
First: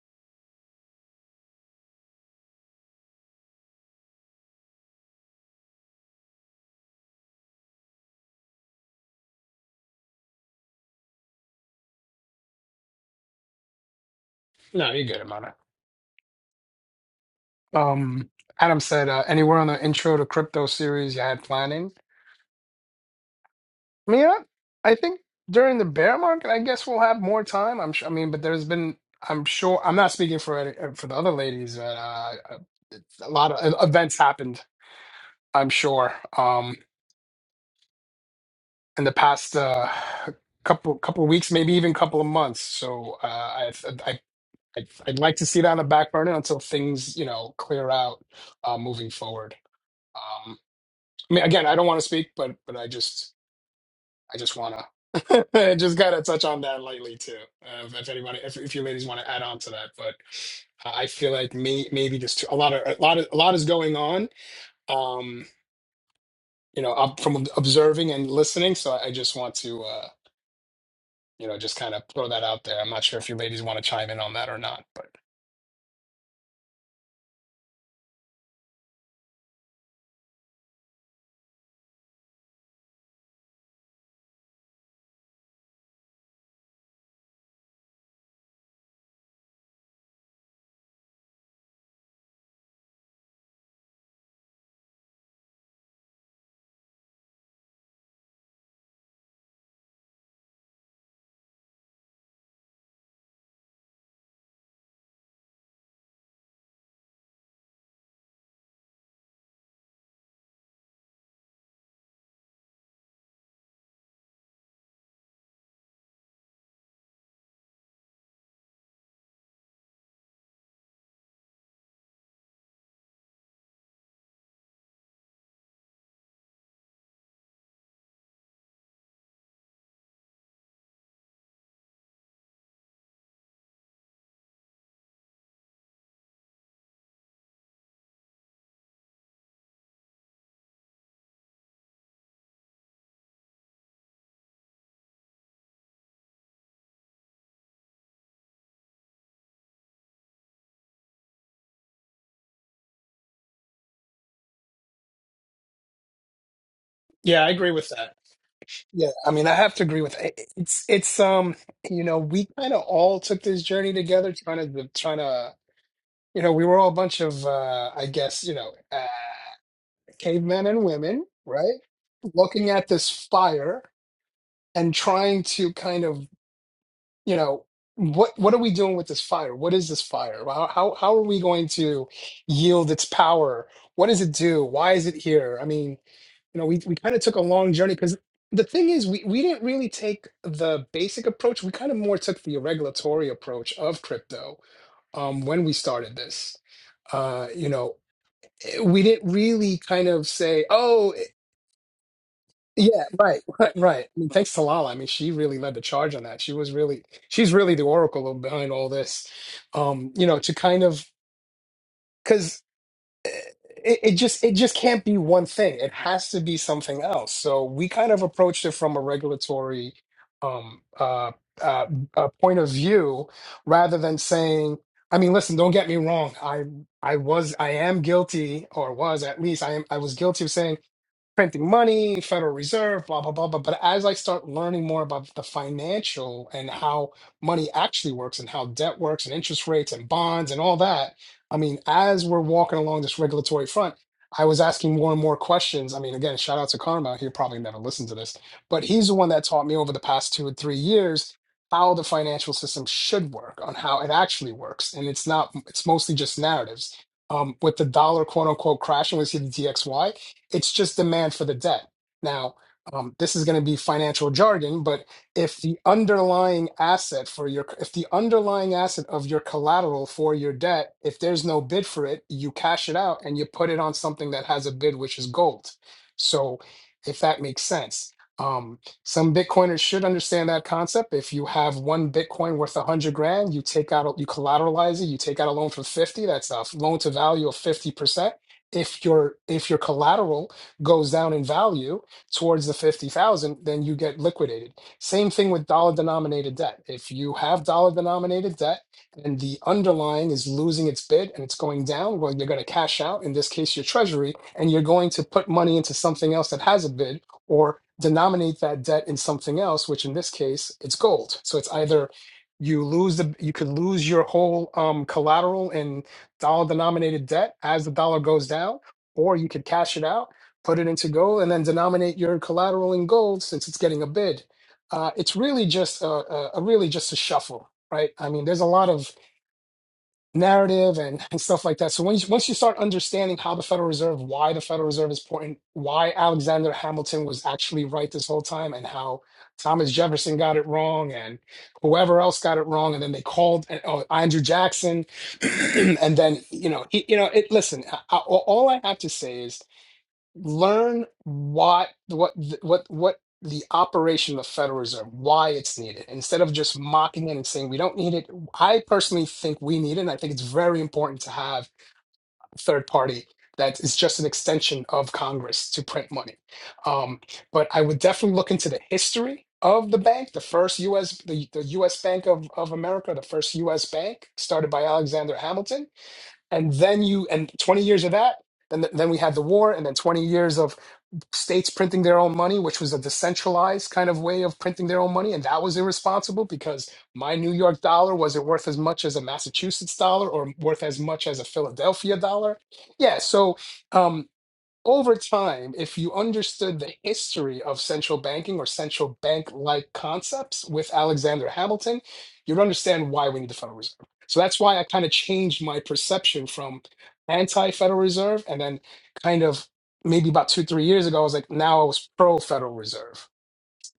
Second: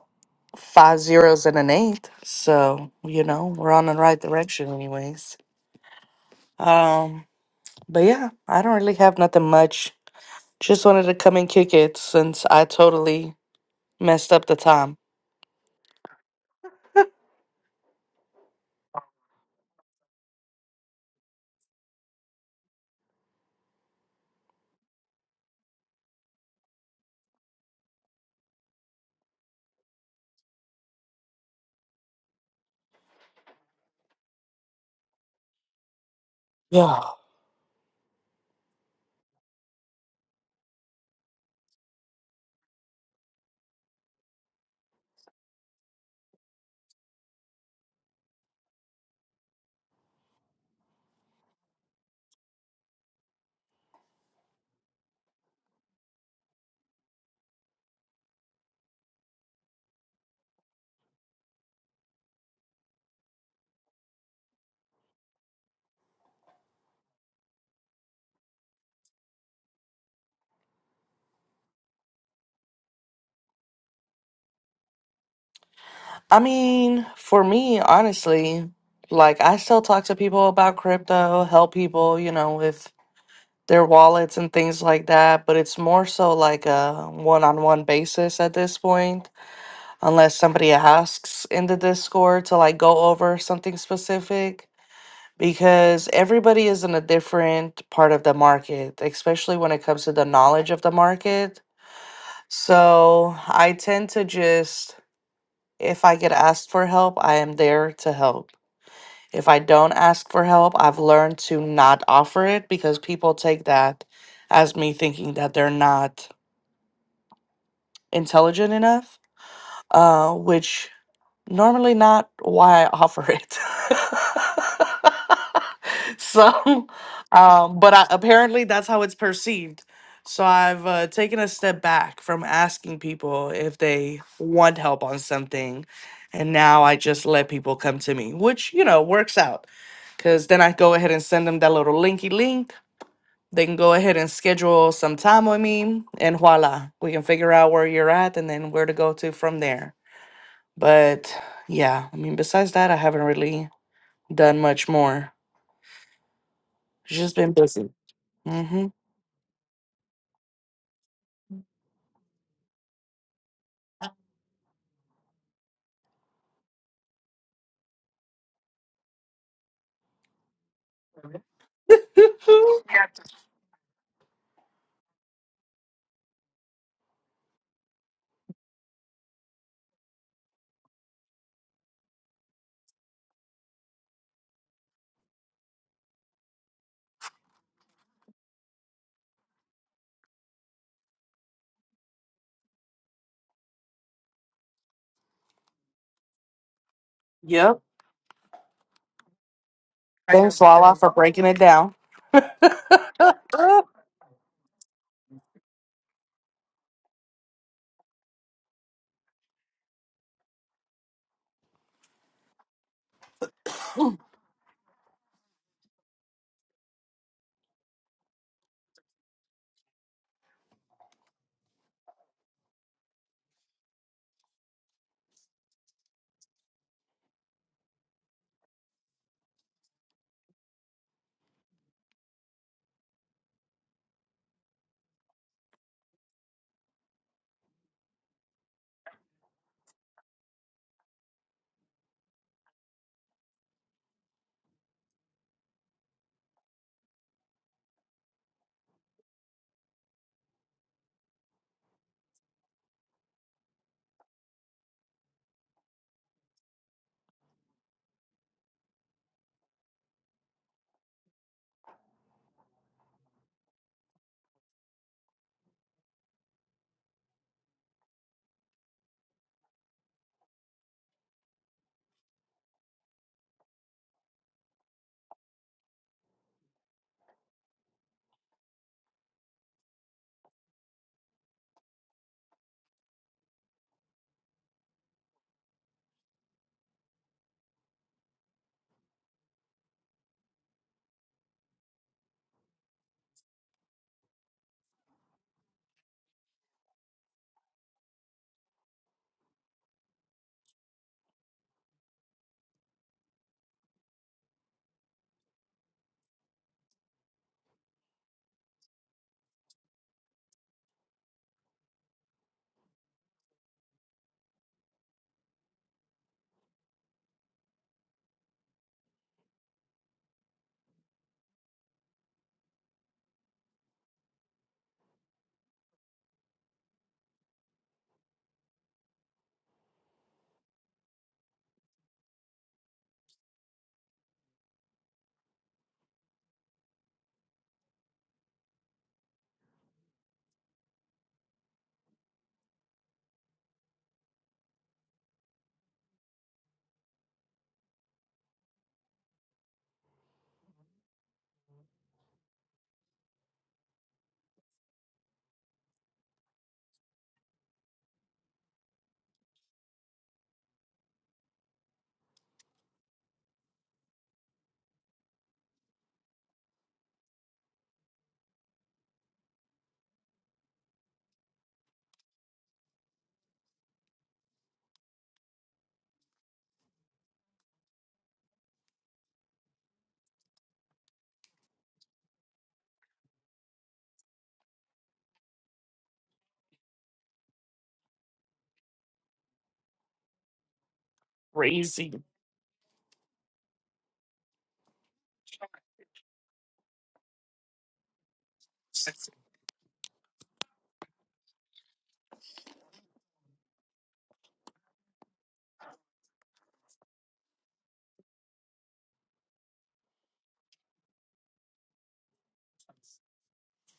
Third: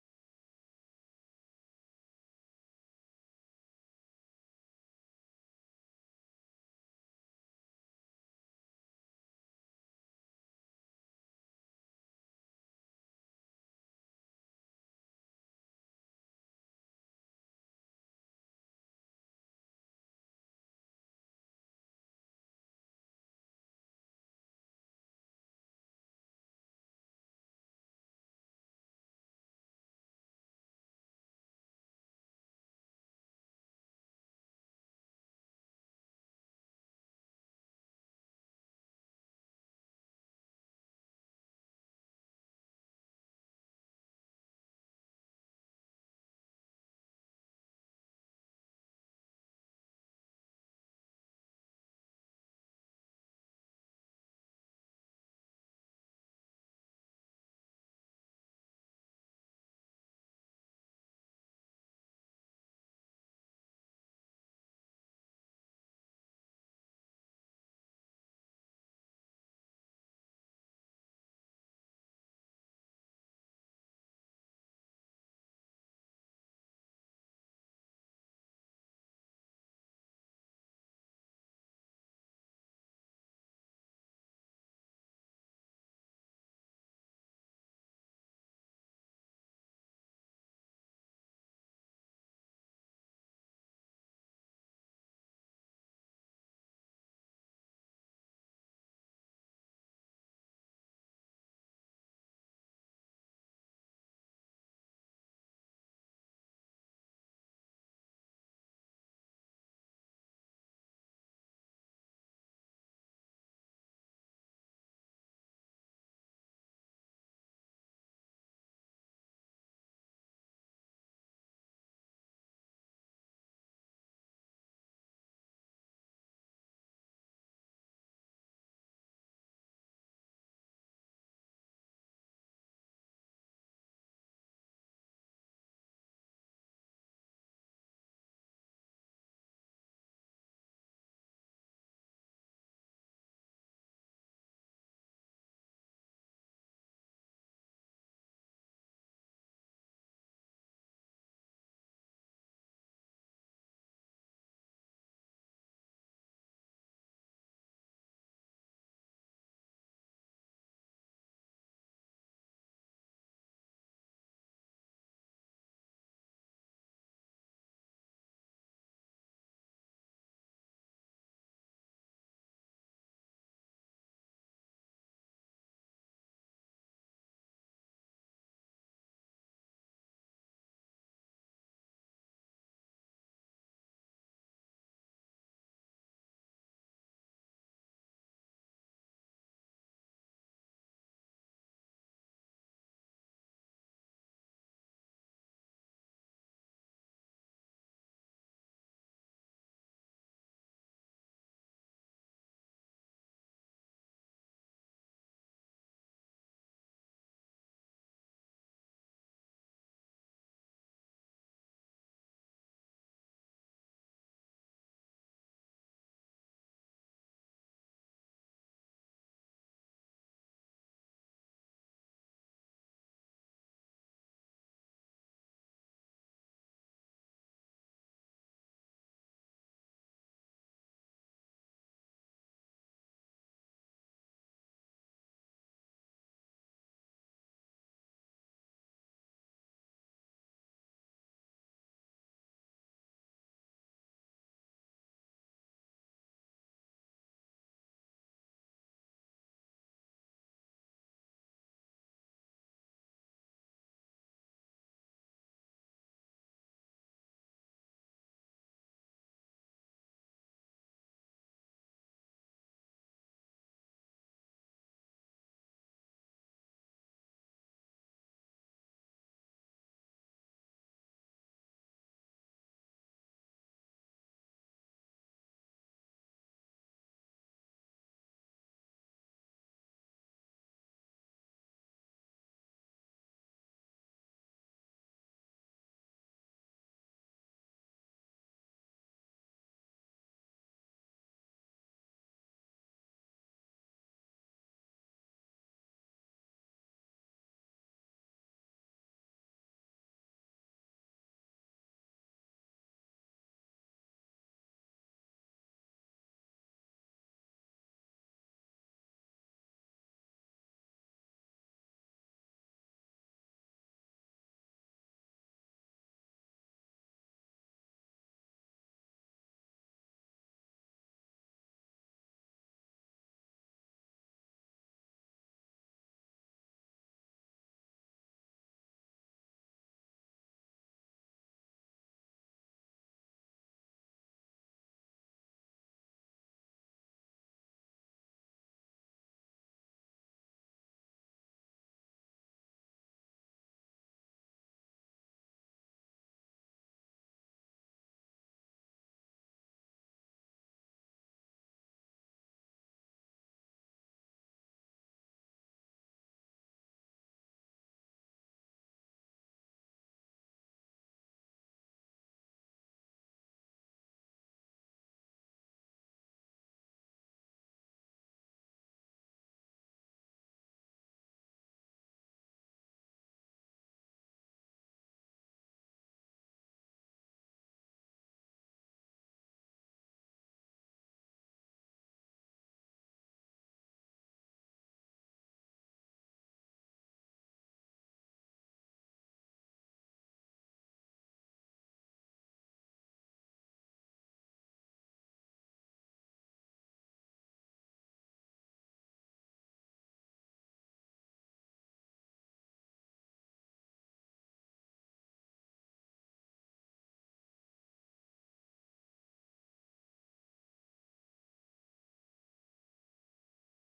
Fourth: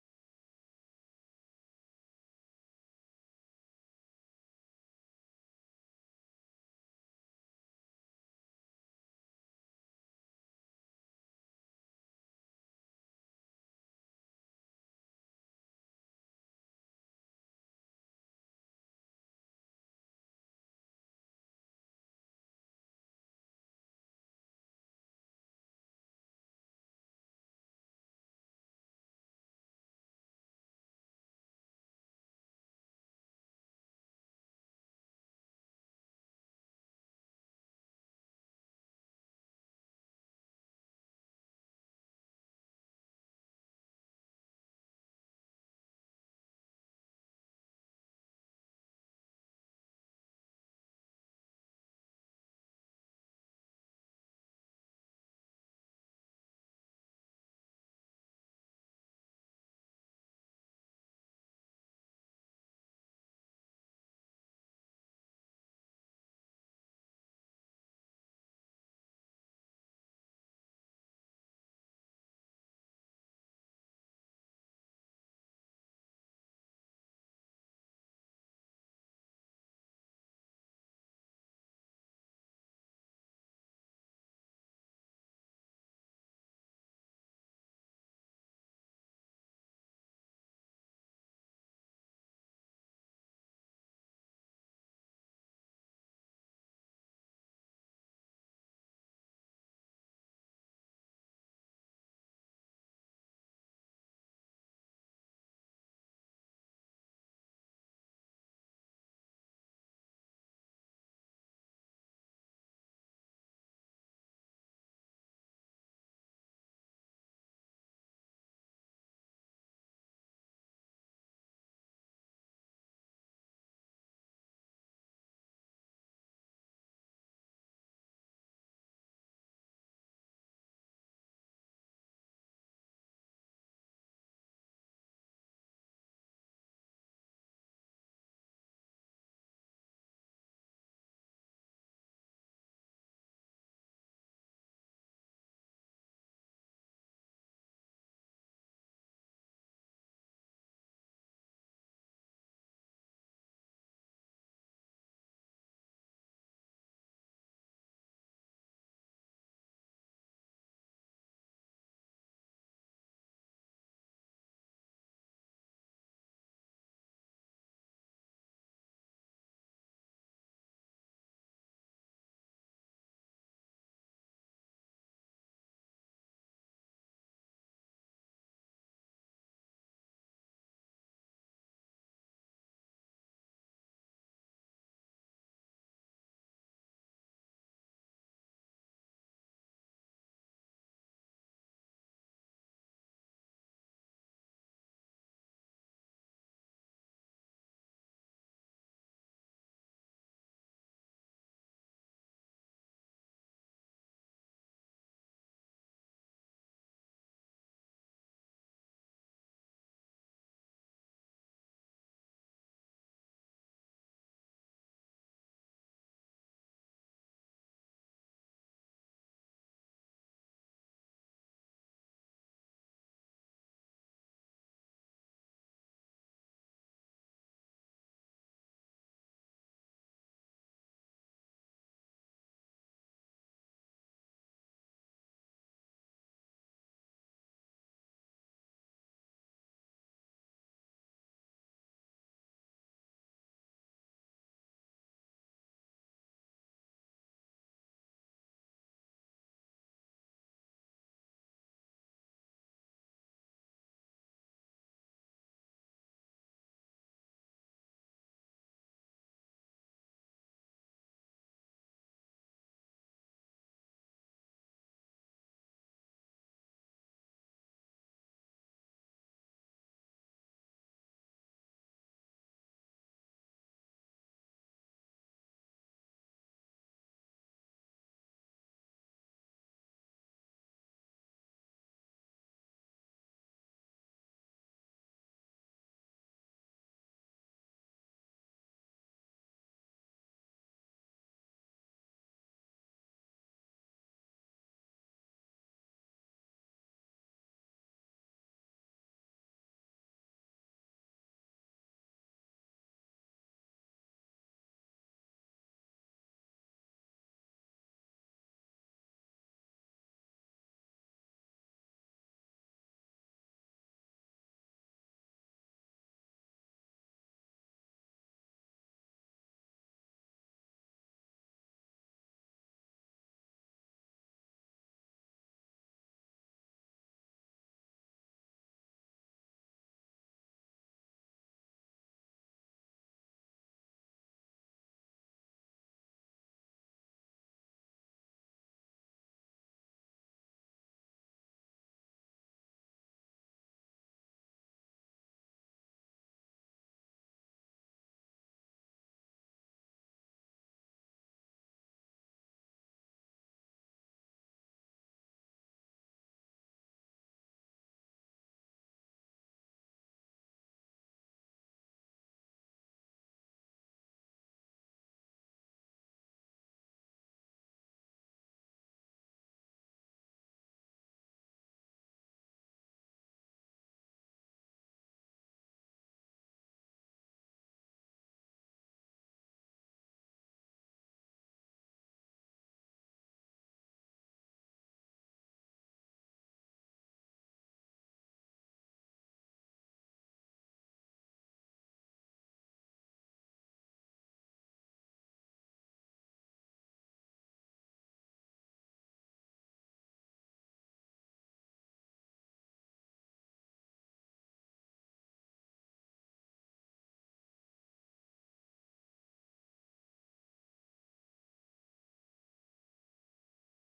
D: five zeros and an eight so you know we're on the right direction anyways um but yeah i don't really have nothing much just wanted to come and kick it since i totally messed up the
A: No,
D: time
A: you're good about it. Um, Adam said, uh, anywhere on the intro to crypto series you had planning? I mean, I, I think during the bear market, I guess we'll have more time. I'm sure. I mean, but there's been, I'm sure, I'm not speaking for any- uh, for the other ladies, but uh, a lot of uh, events happened. I'm sure. Um,
D: yeah
A: in the past uh, couple couple weeks, maybe even couple of months. So uh, I I'd, I'd like to see it on the back burner until things, you know, clear out uh, moving forward. Um, I mean, again, I don't want to speak, but but I just I just wanna I just gotta touch on that lightly too. Uh, if, if anybody, if, if you ladies want to add on to that, but I I feel like may, maybe just a lot of a lot of a lot is going on. Um, you know, up from observing and listening. So I just want to uh, you know just kind of throw that out there. I'm not sure if you ladies want to chime in on that or not, but
D: I mean, for me, honestly, like I still talk to people about crypto, help people, you know, with their wallets and things like that, but it's more so like a one-on-one basis at this point, unless somebody asks in the Discord to like go over something specific, because everybody is in a different part of the market, especially when it comes to the knowledge of the market. So I tend to just, if I get asked for help, I am there to help If I don't ask for help, I've learned to not offer it because people take that as me thinking that they're not intelligent enough, uh, which normally not why I offer it. so, um, but I, apparently that's how it's perceived. So I've uh, taken a step back from asking people if they want help on something, and now I just let people come to me, which you know works out, because then I go ahead and send them that little linky link. They can go ahead and schedule some time with me, and voila, we can figure out where you're at and then where to go to from there. But yeah, I mean, besides that, I haven't really done much more. It's just
A: yeah, I
D: been
A: agree with
D: busy.
A: that.
D: Mm-hmm.
A: Yeah, I mean, I have to agree with eh, it's it's um you know we kind of all took this journey together trying to trying to you know we were all a bunch of uh I guess you know uh, cavemen and women right looking at this fire and trying to kind of you know what what are we doing with this fire what is this fire how how how are we going to yield its power what does it do why is it here I mean you know, we, we kind of took a long journey because the thing is, we, we didn't really take the basic approach. We kind of more took the regulatory approach of crypto um, when we started this. Uh, you
D: Yep.
A: know, eh, we didn't really kind of
D: Thanks,
A: say,
D: Lala,
A: oh,
D: for
A: eh,
D: breaking it down.
A: yeah, right, right,
D: Oh,
A: right. I mean, thanks to Lala. I mean, she really led the charge on that. She was really, she's really the oracle behind all this. Um, you know, to kind of, because it, it just it just can't be one thing. It has to be something else. So we kind of approached it from a regulatory um, uh, uh, uh, point of view, rather than saying, I mean, listen, don't get me wrong. I I was I am guilty, or was at least I am I was guilty of saying printing money, Federal Reserve, blah, blah, blah, blah. But as I start learning more about the financial and how money actually works and how debt works and interest rates and bonds and all that, I mean, as we're walking along this regulatory front, I was asking more and more questions. I mean, again, shout out to Karma. He'll probably never listen to this, but he's the one that taught me over the past two or three years how the financial system should work, on how it actually works. And it's not, it's mostly just narratives. Um, with the dollar quote unquote crashing, we see the DXY. It's just demand for the debt. Now, um, this is going to be financial jargon, but if the underlying asset for your if the underlying asset of your collateral for your debt, if there's no bid for it, you cash it out and you put it on something that has a bid, which is gold. So, if that makes sense. Um, some Bitcoiners should understand that concept. If you have one Bitcoin worth a hundred grand, you take out, a- you collateralize it, you take out a loan for 50, that's a loan to value of 50% if your if your collateral goes down in value towards the 50,000 then you get liquidated same thing with dollar denominated debt if you have dollar denominated debt and the underlying is losing its bid and it's going down well you're going to cash out in this case your treasury and you're going to put money into something else that has a bid or denominate that debt in something else which in this case it's gold so it's either you lose the you could lose your whole um collateral and dollar denominated debt as the dollar goes down, or you could cash it out, put it into gold, and then denominate your collateral in gold since it's getting a bid. Uh, it's really just a, a, a really just a shuffle, right? I mean, there's a lot of narrative and, and stuff like that. So once once you start understanding how the Federal Reserve, why the Federal Reserve is important, why Alexander Hamilton was actually right this whole time, and how Thomas Jefferson got it wrong, and whoever else got it wrong, and then they called and, oh, Andrew Jackson, and then you know he, you know it. Listen, I, I, all I have to say is learn what what th- what what the operation of the Federal Reserve, why it's needed, instead of just mocking it and saying we don't need it. I personally think we need it. And I think it's very important to have a third party that is just an extension of Congress to print money. Um, but I would definitely look into the history of the bank, the first U.S. the, the U.S. Bank of, of America, the first U.S. bank started by Alexander Hamilton, and then you and 20 years of that. Then, then we had the war, and then 20 years of states printing their own money, which was a decentralized kind of way of printing their own money. And that was irresponsible because my New York dollar wasn't worth as much as a Massachusetts dollar or worth as much as a Philadelphia
D: crazy.
A: dollar. Yeah. So, um, over time, if you understood the history of central banking or central bank like concepts with Alexander Hamilton, you'd understand why we need the Federal Reserve. So that's why I kind of changed my perception from anti Federal Reserve and then kind of maybe about two, three years ago, I was like, now I was pro Federal Reserve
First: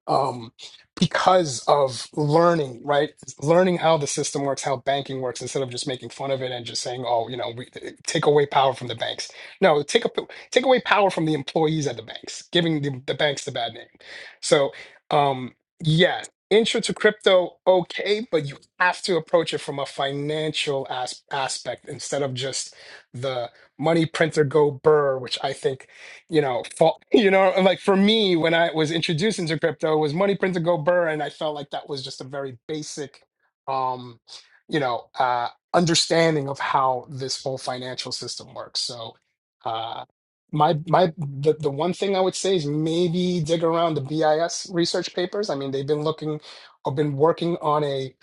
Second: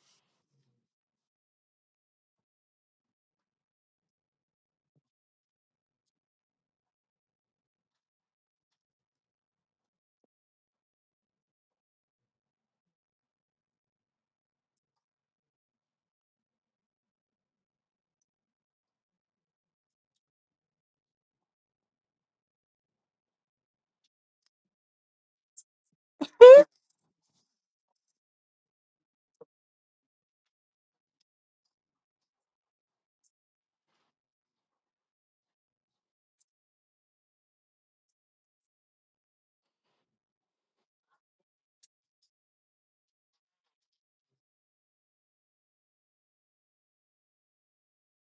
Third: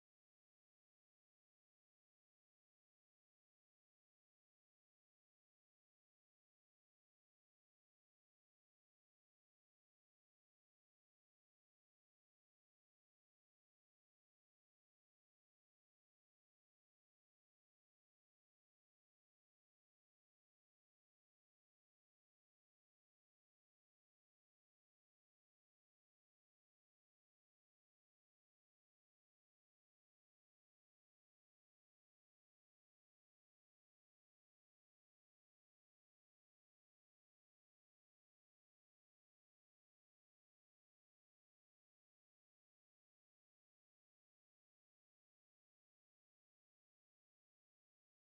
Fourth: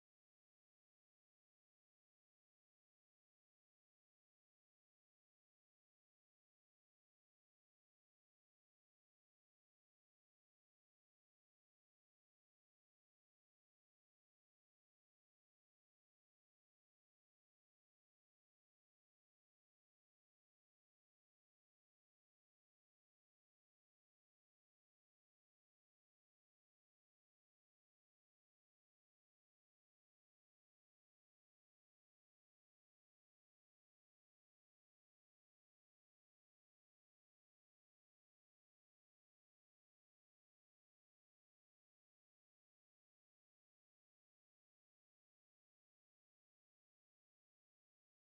A: um, because of learning, right? Learning how the system works, how banking works, instead of just making fun of it and just saying, "Oh, you know, we take away power from the banks." No, take up take away power from the employees at the banks, giving the, the banks the bad name. So, um, yeah, intro to crypto, okay, but you have to approach it from a financial as- aspect instead of just the money printer go burr, which I think you know, fall, you know, like for me, when I was introduced into crypto, it was money print to go burr, and I felt like that was just a very basic, um, you know, uh, understanding of how this whole financial system works. So, uh, my my the, the one thing I would say is maybe dig around the BIS research papers. I mean, they've been looking or been working on a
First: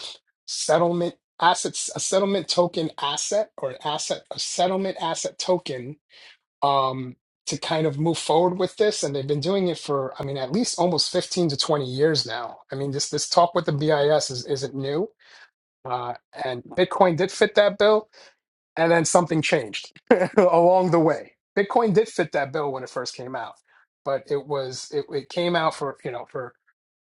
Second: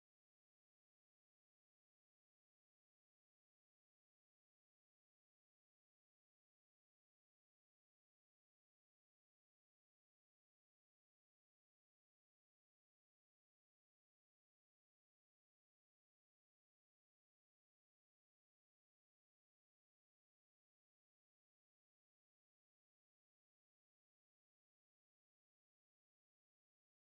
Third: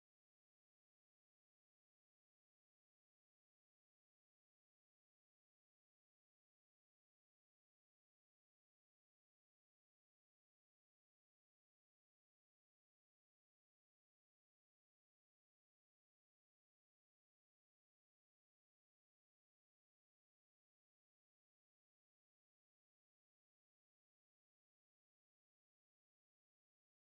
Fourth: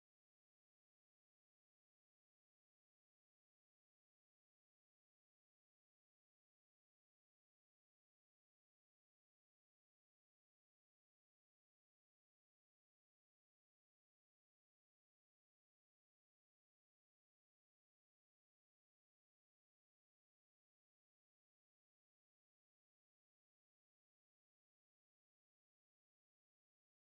A: settlement assets, a settlement token asset or an asset, a settlement asset token um, to kind of move forward with this. And they've been doing it for, I mean, at least almost 15 to 20 years now. I mean, this this talk with the BIS is, isn't new. Uh, and Bitcoin did fit that bill, and then something changed along the way. Bitcoin did fit that bill when it first came out, but it was it, it came out for you know for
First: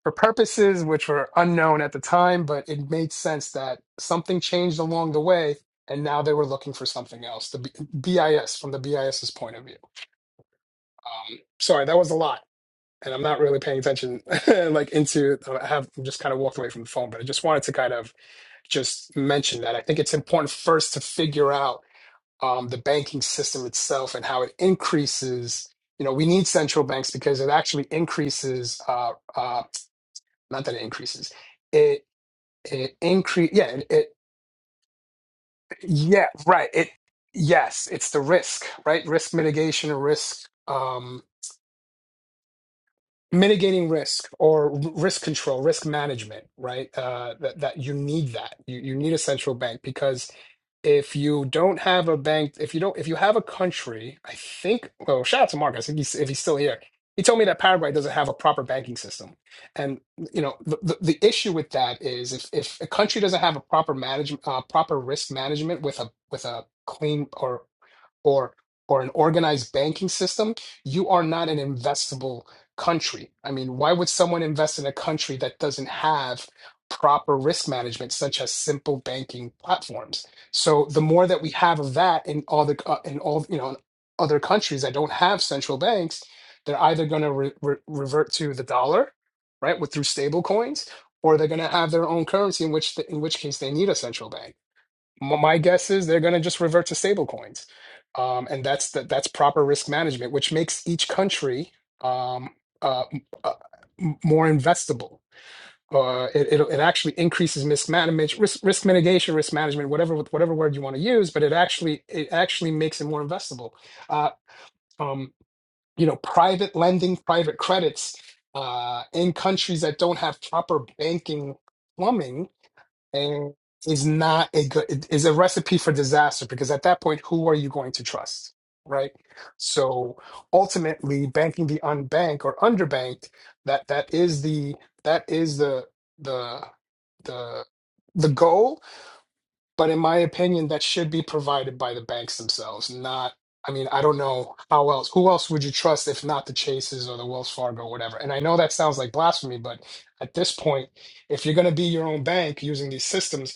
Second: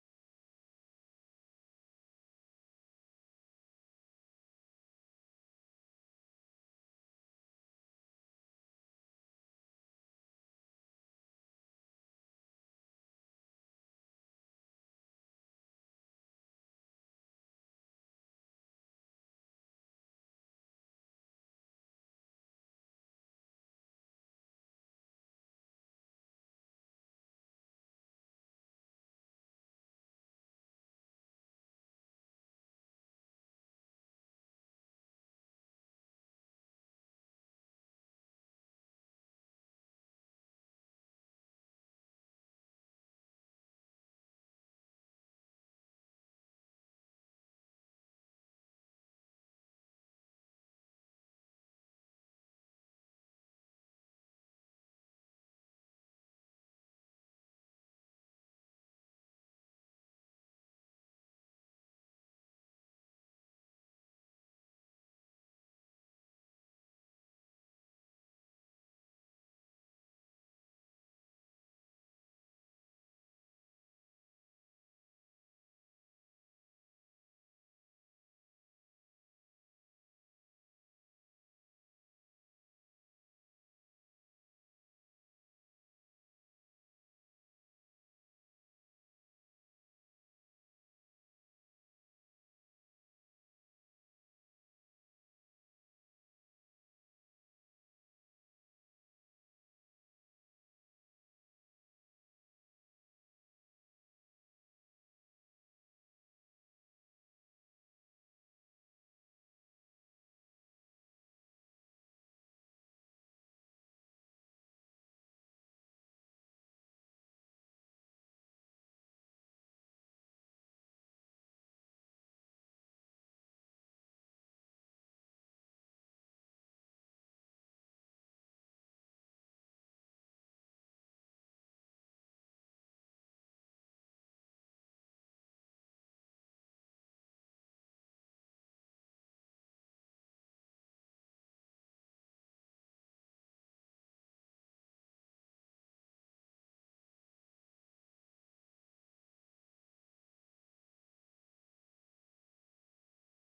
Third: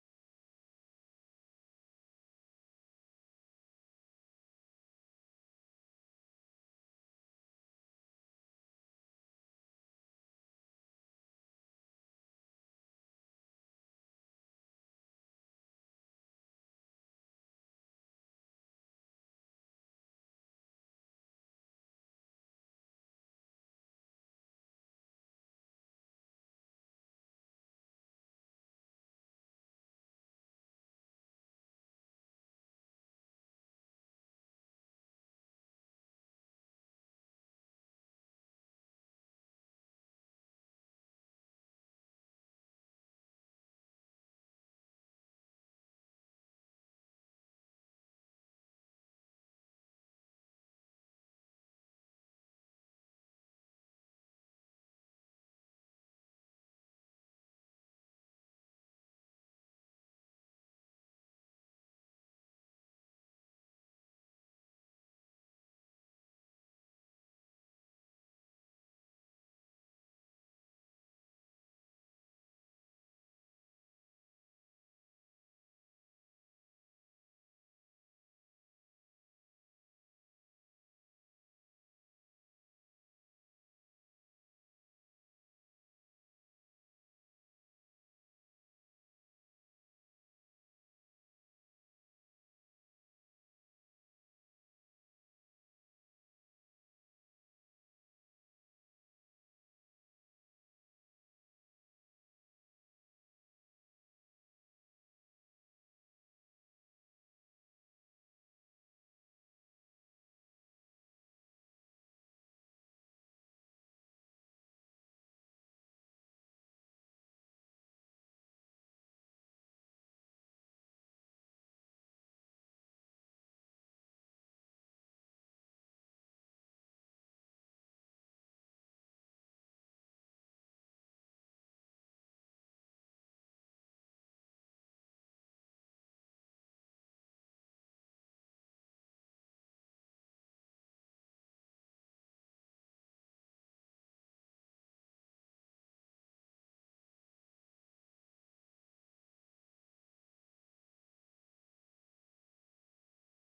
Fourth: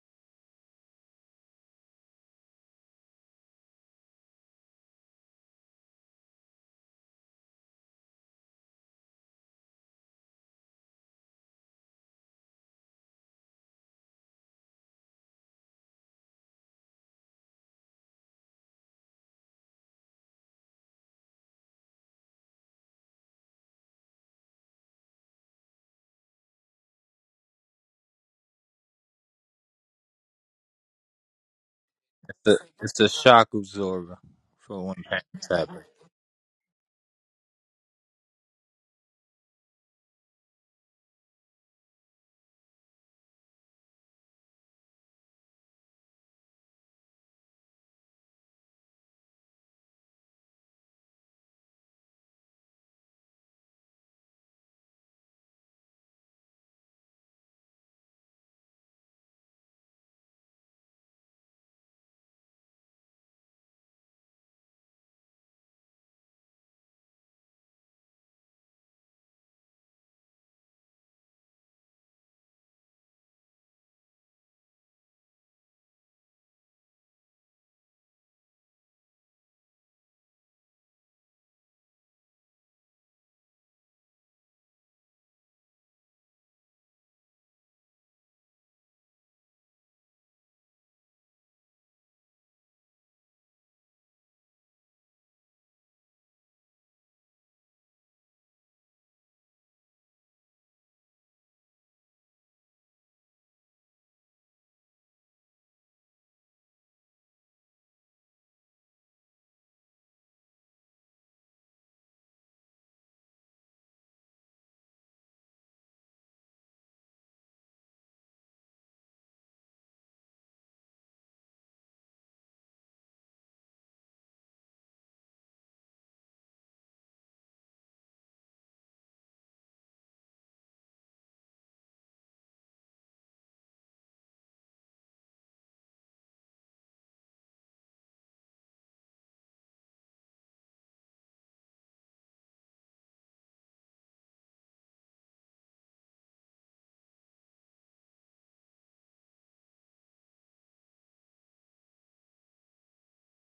A: for purposes which were unknown at the time, but it made sense that something changed along the way, and now they were looking for something else. The B- BIS from the BIS's point of view. Um, sorry, that was a lot, and I'm not really paying attention. like into, uh, I have I'm just kind of walked away from the phone, but I just wanted to kind of just mention that I think it's important first to figure out um, the banking system itself and how it increases. You know, we need central banks because it actually increases. Uh, uh, not that it increases, it
C: it's a,
A: it
C: it's a shock
A: increase. Yeah, it, it
C: absorber for when things happen.
A: yeah right. It yes, it's the risk right, risk mitigation, risk. Um, mitigating risk or r- risk control, risk management, right? Uh, that that you need that you you need a central bank because if you don't have a bank, if you don't, if you have a country, I think. Well, shout out to Mark. I think he's if he's still here. He told me that Paraguay doesn't have a proper banking system, and you know the, the, the issue with that is if, if a country doesn't have a proper management, uh, proper risk management with a with a clean or or or an organized banking system, you are not an investable country. I mean, why would someone invest in a country that doesn't have proper risk management, such as simple banking platforms? So the more that we have of that in all the uh, in all you know in other countries that don't have central banks, they're either going to re- re- revert to the dollar, right, with through stable coins, or they're going to have their own currency, in which the, in which case they need a central bank. M- My guess is they're going to just revert to stable coins. Um, and that's the, that's proper risk management, which makes each country um, uh, m- uh, m- more investable. Uh, it, it, it actually increases risk management, risk, risk mitigation, risk management, whatever whatever word you want to use, but it actually it actually makes it more investable. Uh, um, you know, private lending, private credits uh, in countries that don't have proper banking plumbing and is not a good is a recipe for disaster because at that point who are you going to trust right so ultimately banking the unbanked or underbanked that that is the that is the the the the goal but in my opinion that should be provided by the banks themselves not I mean, I don't know how else. Who else would you trust if not the Chases or the Wells Fargo or whatever? And I know that sounds like blasphemy, but at this point, if you're going to be your own bank using these systems,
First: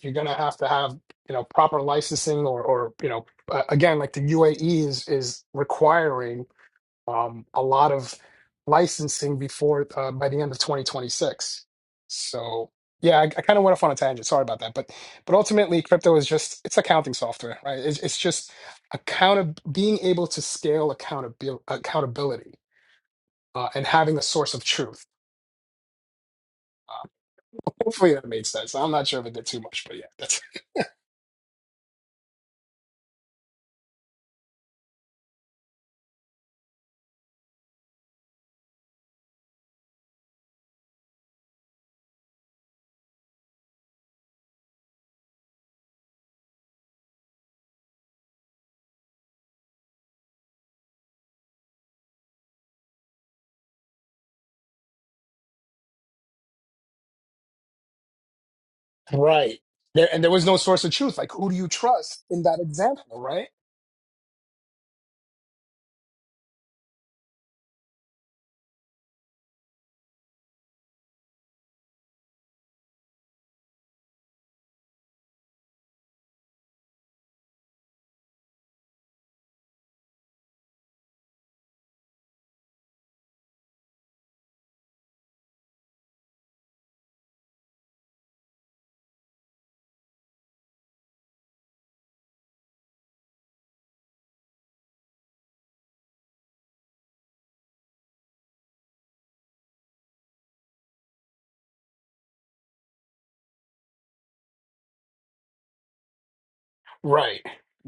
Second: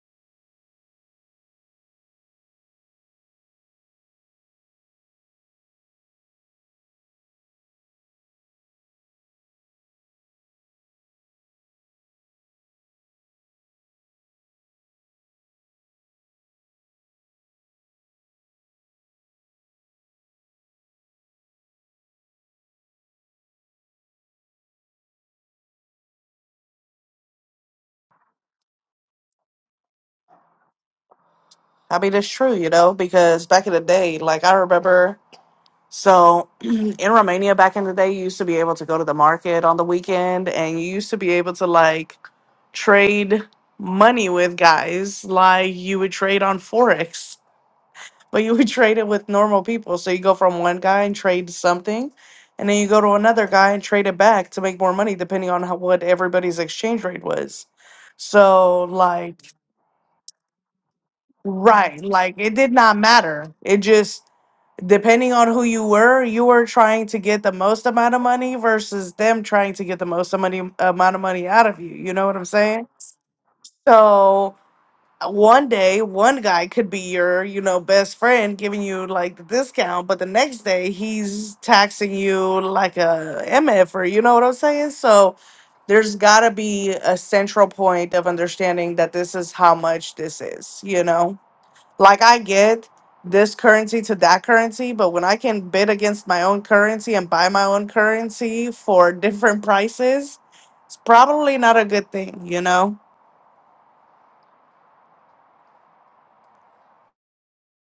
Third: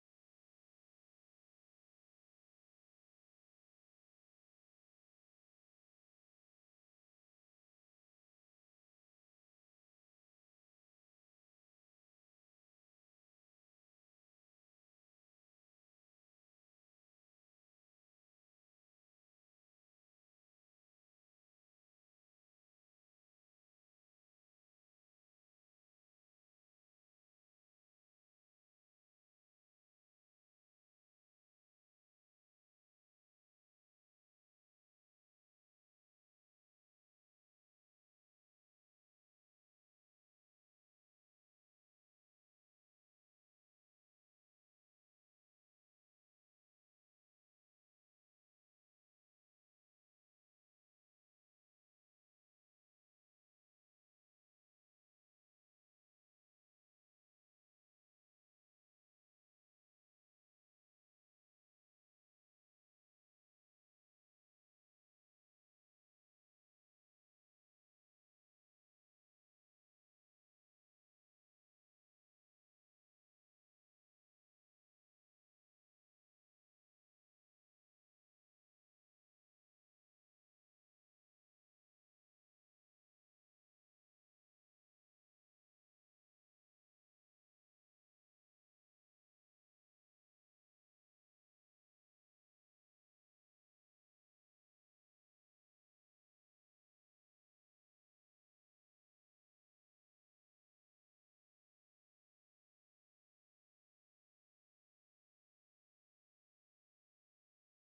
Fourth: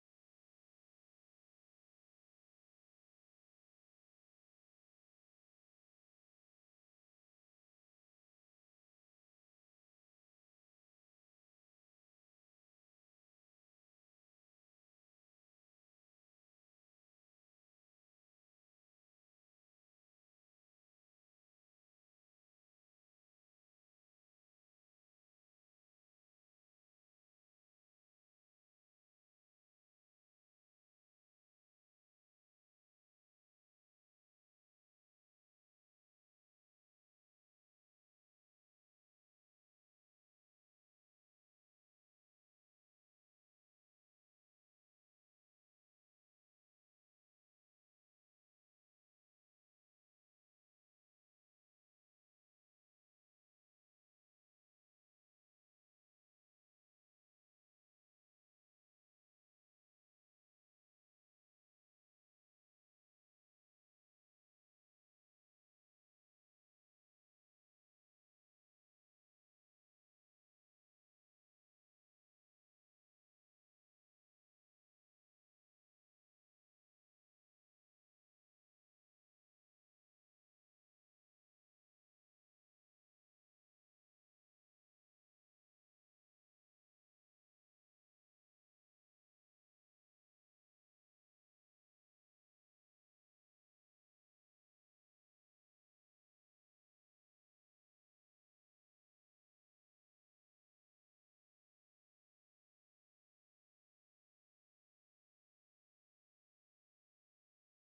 A: you're going to have to have you know proper licensing or or you know uh, again like the UAE is is requiring um, a lot of licensing before uh, by the end of 2026. So yeah, I, I kind of went off on a tangent. Sorry about that, but but ultimately, crypto is just it's accounting software, right? It's, it's just account being able to scale accountabil- accountability uh, and having a source of truth. Uh, hopefully that made sense. I'm not sure if it did too much, but yeah, that's
D: I mean, it's true, you know, because back in the day, like I remember, so in Romania back in the day, you used to be able to go to the market on the weekend and you used to be able to like trade money with guys, like you would trade on Forex. But you would trade it with normal people. So you go from one guy and trade something, and then you go to another guy and trade it back to make more money, depending on how what everybody's exchange rate was. So like
A: Right. There, and there was no source of truth. Like, who do you
D: right,
A: trust
D: like
A: in
D: it
A: that
D: did not
A: example, right?
D: matter. It just depending on who you were, you were trying to get the most amount of money versus them trying to get the most money amount of money out of you. You know what I'm saying? So one day one guy could be your you know best friend giving you like the discount but the next day he's taxing you like a mf or you know what i'm saying so there's gotta be a central point of understanding that this is how much this is you know like i get this currency to that currency but when i can bid against my own currency and buy my own currency for different prices it's probably not a good thing you know
A: Right.